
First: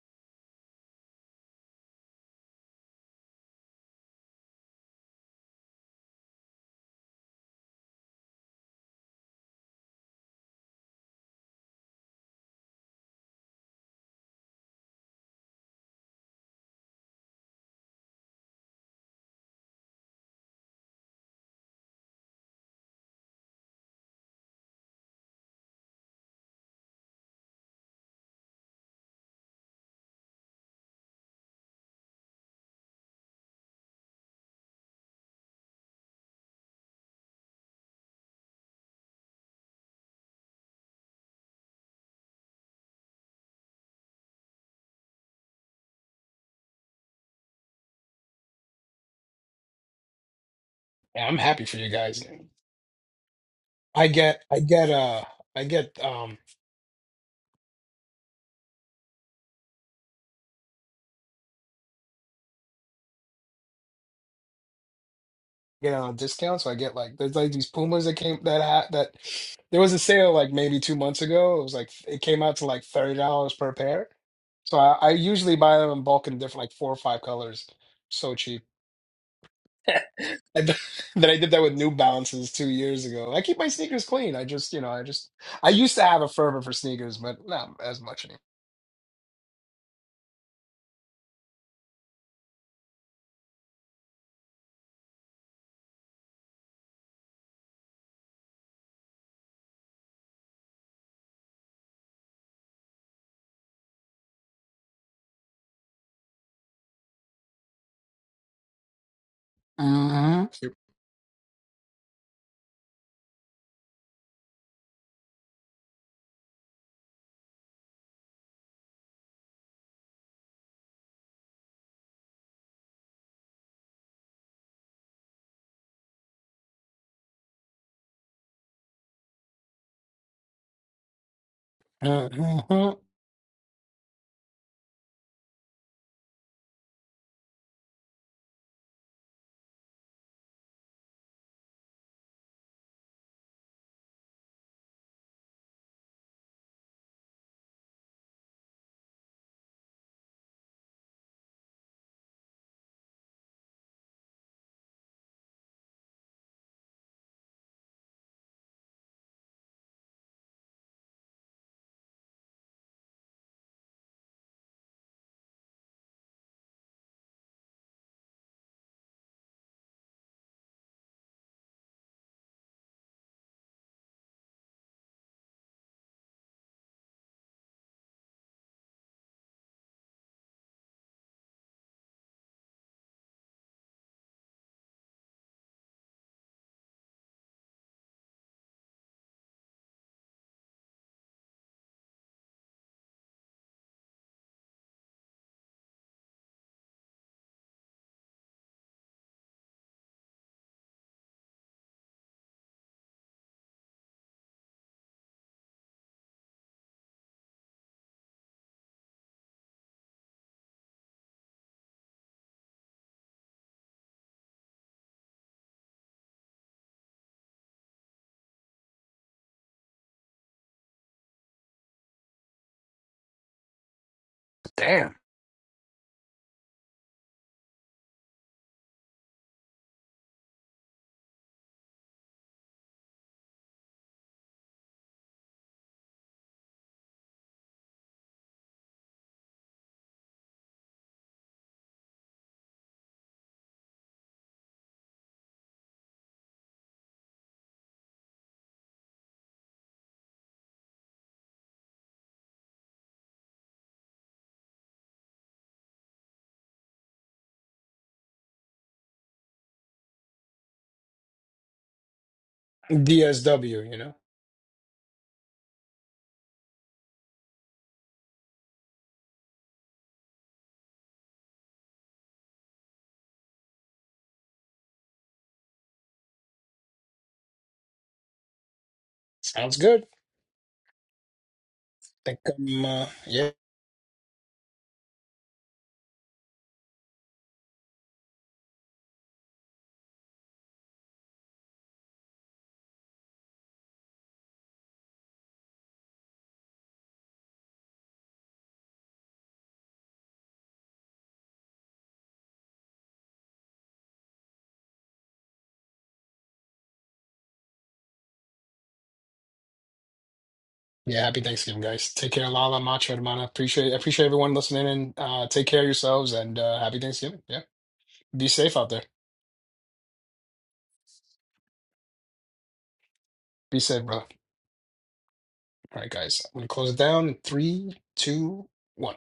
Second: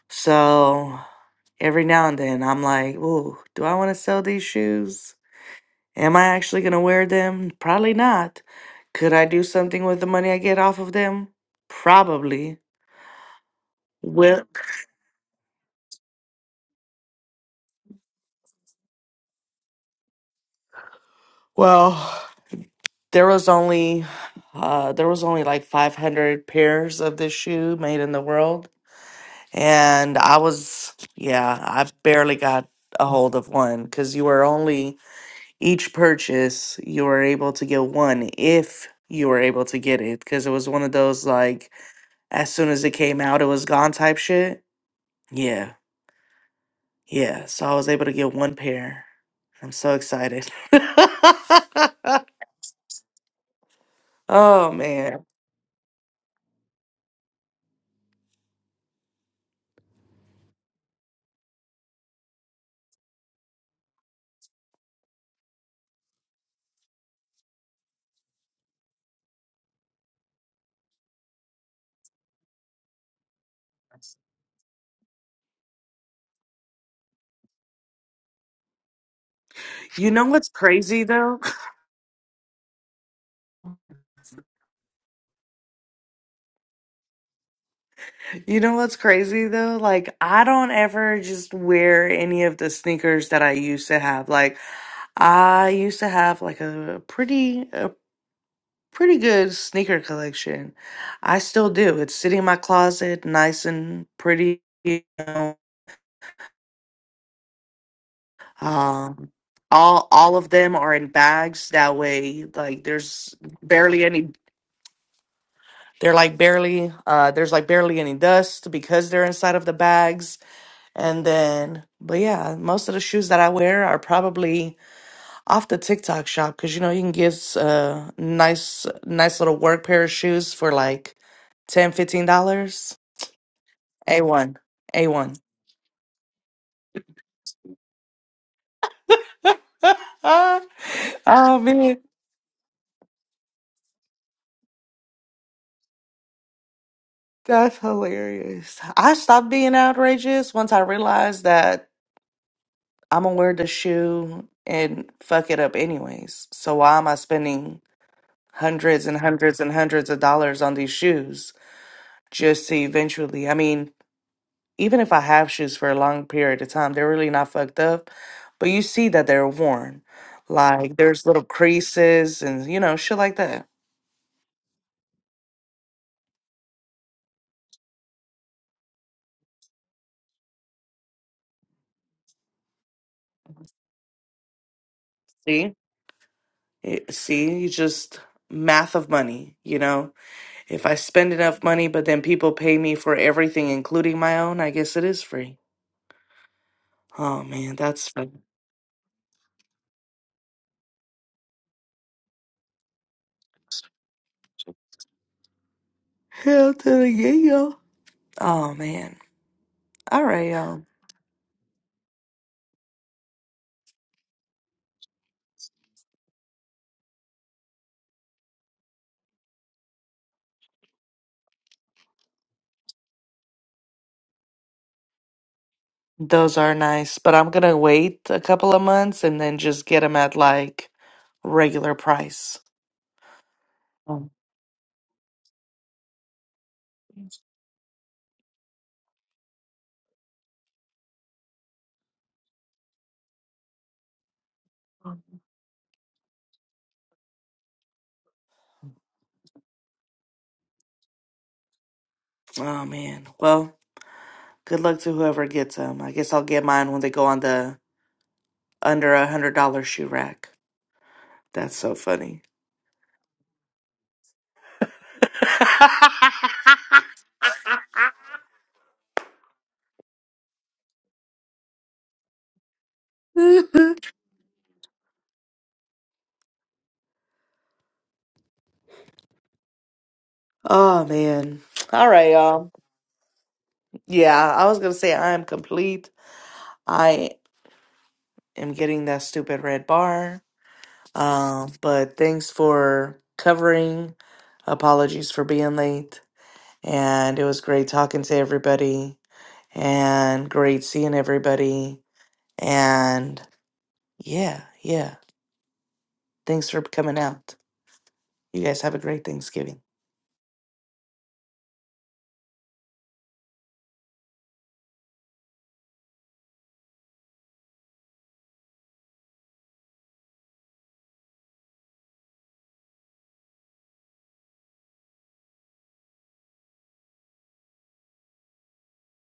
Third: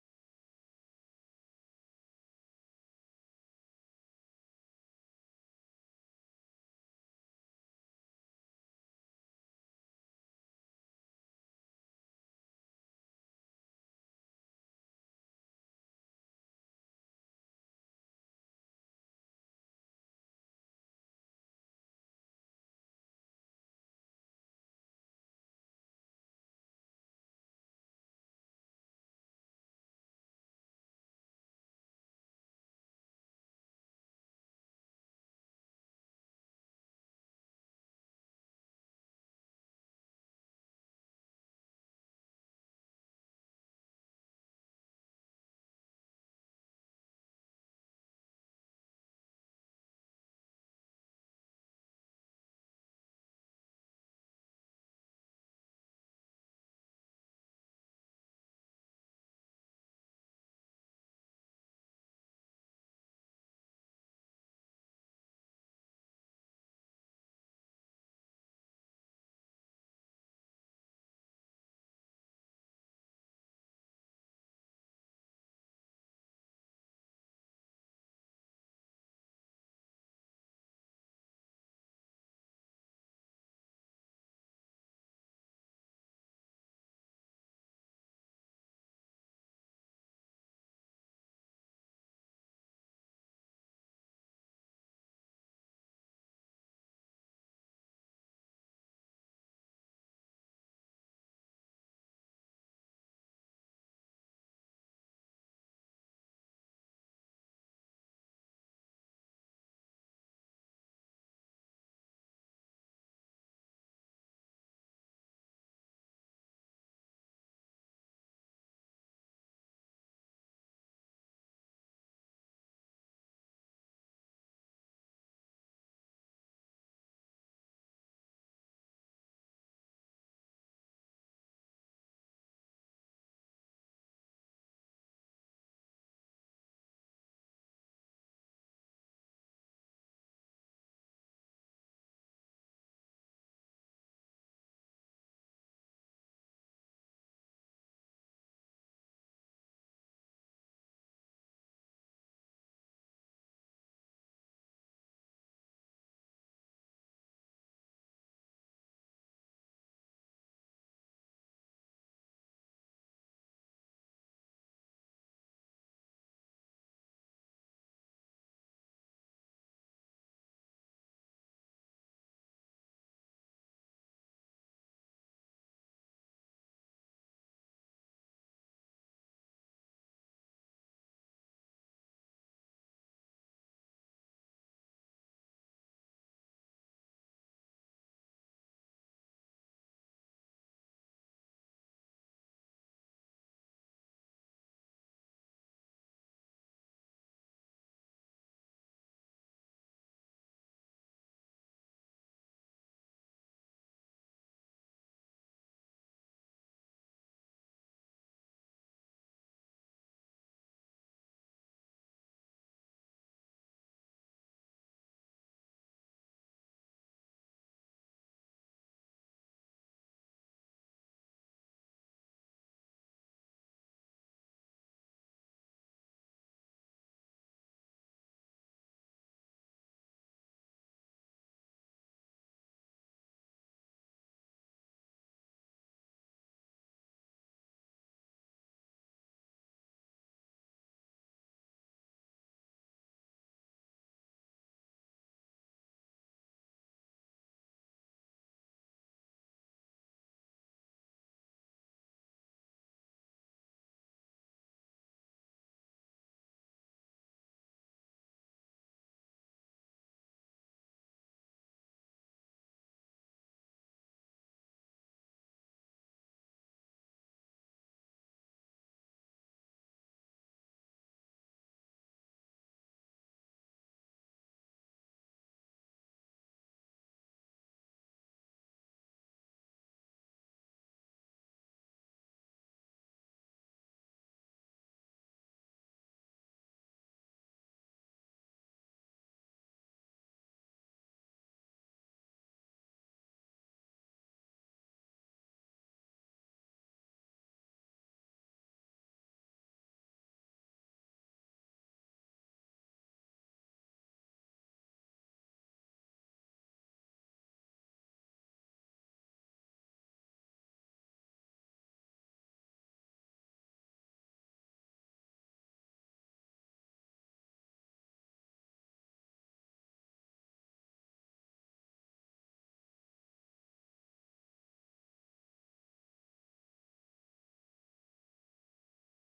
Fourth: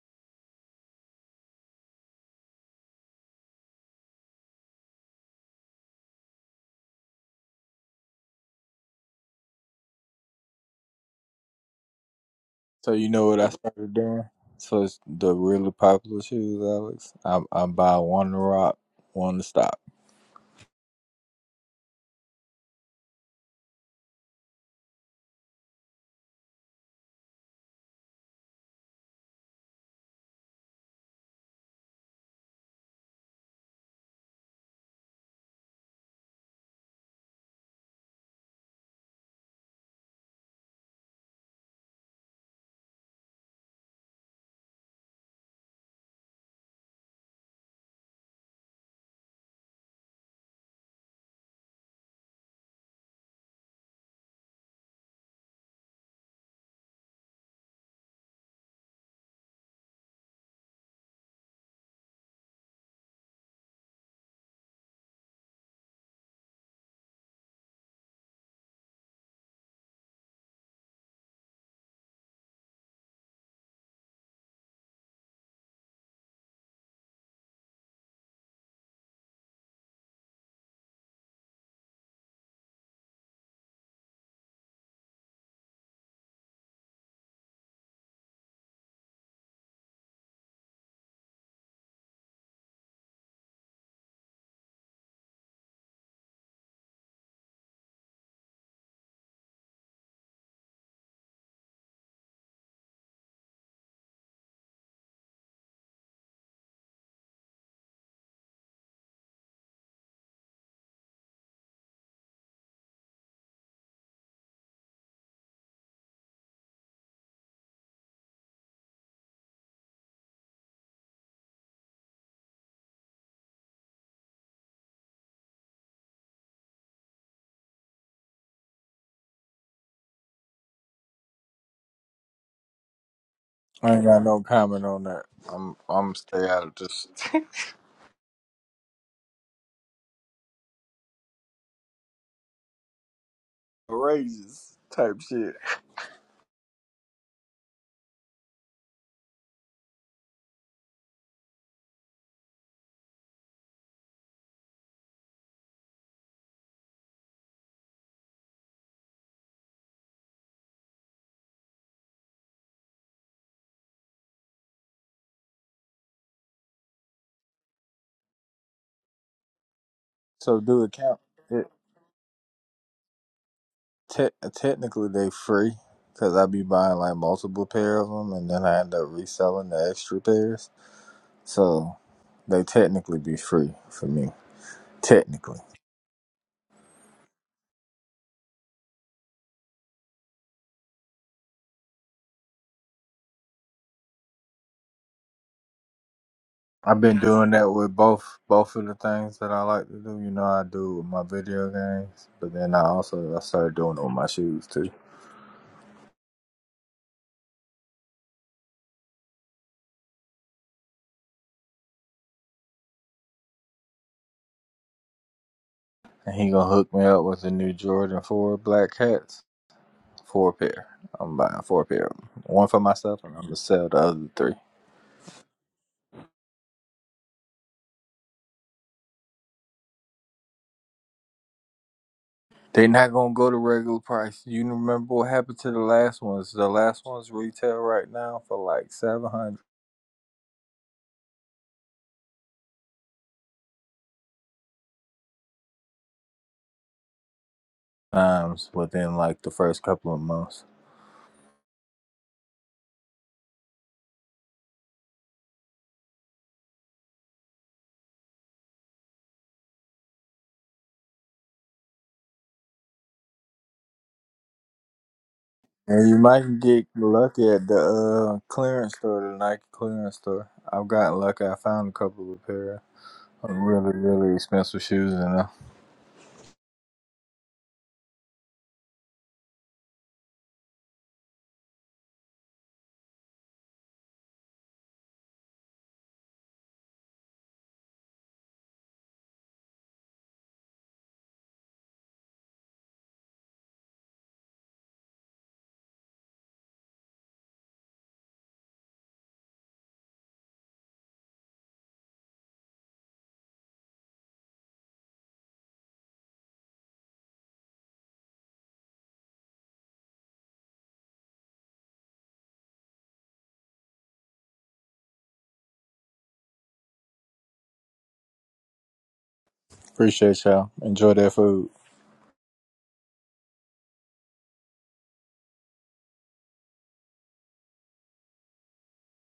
D: So every now and then I'm like, oh, do I want to sell these shoes? Am I actually going to wear them? Probably not. Could I do something with the money I get off of them? Probably.
C: So you know what I started doing?
D: Well,
C: So it's the really popular shoes, Alex. I I buy one to rock, one to stop.
D: well, there was only uh there was only like 500 pairs of this shoe made in the world, and I was yeah, I barely got a hold of one cuz you were only each purchase you were able to get one if you were able to get it cuz it was one of those like as soon as it came out it was gone type shit. Yeah. Yeah, so I was able to get one pair. I'm so excited.
A: I'm happy for you guys. I get, I
D: oh
A: get, uh,
D: man.
A: I get, um, get on a discount, so I get like there's like these Pumas that came that ha that there was a sale like maybe two months ago. It was like it came out to like thirty dollars per pair. So I, I usually buy them in bulk in different like four or five colors. So cheap.
D: You know what's
A: I d-
D: crazy
A: Then I
D: though?
A: did that with New Balances two years ago. I keep my sneakers clean. I just, you know, I just, I used to have a fervor for sneakers, but not as much
D: You know what's crazy though? Like I don't ever just wear any of the sneakers that I used to have. Like I used to have like a pretty a pretty good sneaker collection. I still do. It's sitting in my closet, nice and pretty. you know, Um, all all
A: anymore.
D: of them are in bags. That way, like there's barely any. They're like barely. Uh, there's like barely any dust because they're inside of the bags. And then, but yeah, most of the shoes that I wear are probably off the TikTok shop because you know you can get uh nice nice little work pair of shoes for like ten fifteen
A: Mm-hmm.
D: dollars.
C: I ain't
D: A
C: got no
D: one,
C: comment on
D: a
C: that.
D: one.
C: I'm I'm stay out of this
D: oh man.
C: outrageous type shit.
D: That's hilarious. I stopped being outrageous once I realized that I'm gonna wear the shoe and fuck it up anyways. So why am I spending hundreds and hundreds and hundreds of dollars on these shoes just to eventually? I mean, even if I have shoes for a long period of time, they're really not fucked up, but you see that they're worn.
C: So do it
D: Like
C: count?
D: there's little
C: It
D: creases and you know shit like that.
C: te- technically they free because I be buying like multiple pair of them, and then I end up reselling the extra pairs. So they technically be free for me. Technically.
D: See, Eh, see, you just math of money, you know. If I spend enough money, but then people pay me for everything, including my own, I guess it is free.
C: I've been
D: Oh
C: doing that
D: man,
C: with
D: that's
C: both
D: fun.
C: both of the things that I like to do. You know, I do it with my video games, but then I also I started doing it with my shoes too.
D: Hell to the yeah, yo. Oh man. All right, y'all.
C: And he gonna hook me up with the new Jordan Four black hats, four pair. I'm buying four pair, of 'em. one for myself, and I'm gonna sell the other three.
A: Damn.
D: Those are nice, but I'm gonna wait a couple of months and then just get them at like regular price.
C: They not gonna go to regular
D: Oh
C: price. You remember what happened to the last ones? The last ones retail right now for like seven hundred times within like the first couple of months.
D: Oh, man. Well, good luck to whoever gets them. I guess I'll get mine when they go on the under a hundred dollar shoe rack. That's so funny.
A: DSW, you know,
C: And you might get lucky at the uh, clearance store, the Nike clearance store. I've gotten lucky. I found a couple of pair of really, really expensive shoes in there.
A: sounds good.
D: Oh man. All right,
A: Think
D: y'all.
A: i uh, yeah.
D: Yeah, I was gonna say I am complete. I am getting that stupid red bar. Um, but thanks for covering. Apologies for being late. And it was great talking to everybody and great seeing everybody. And yeah, yeah. Thanks for coming out. You guys have a great Thanksgiving.
A: Yeah, happy Thanksgiving, guys. Take care, Lala, Macho, Hermana. Appreciate, appreciate everyone listening and uh, take care of yourselves and uh, happy Thanksgiving. Yeah. Be safe out there.
C: Appreciate y'all. Enjoy that food.
A: Be safe, brother. All right, guys. I'm going to close it down. in Three, two, one.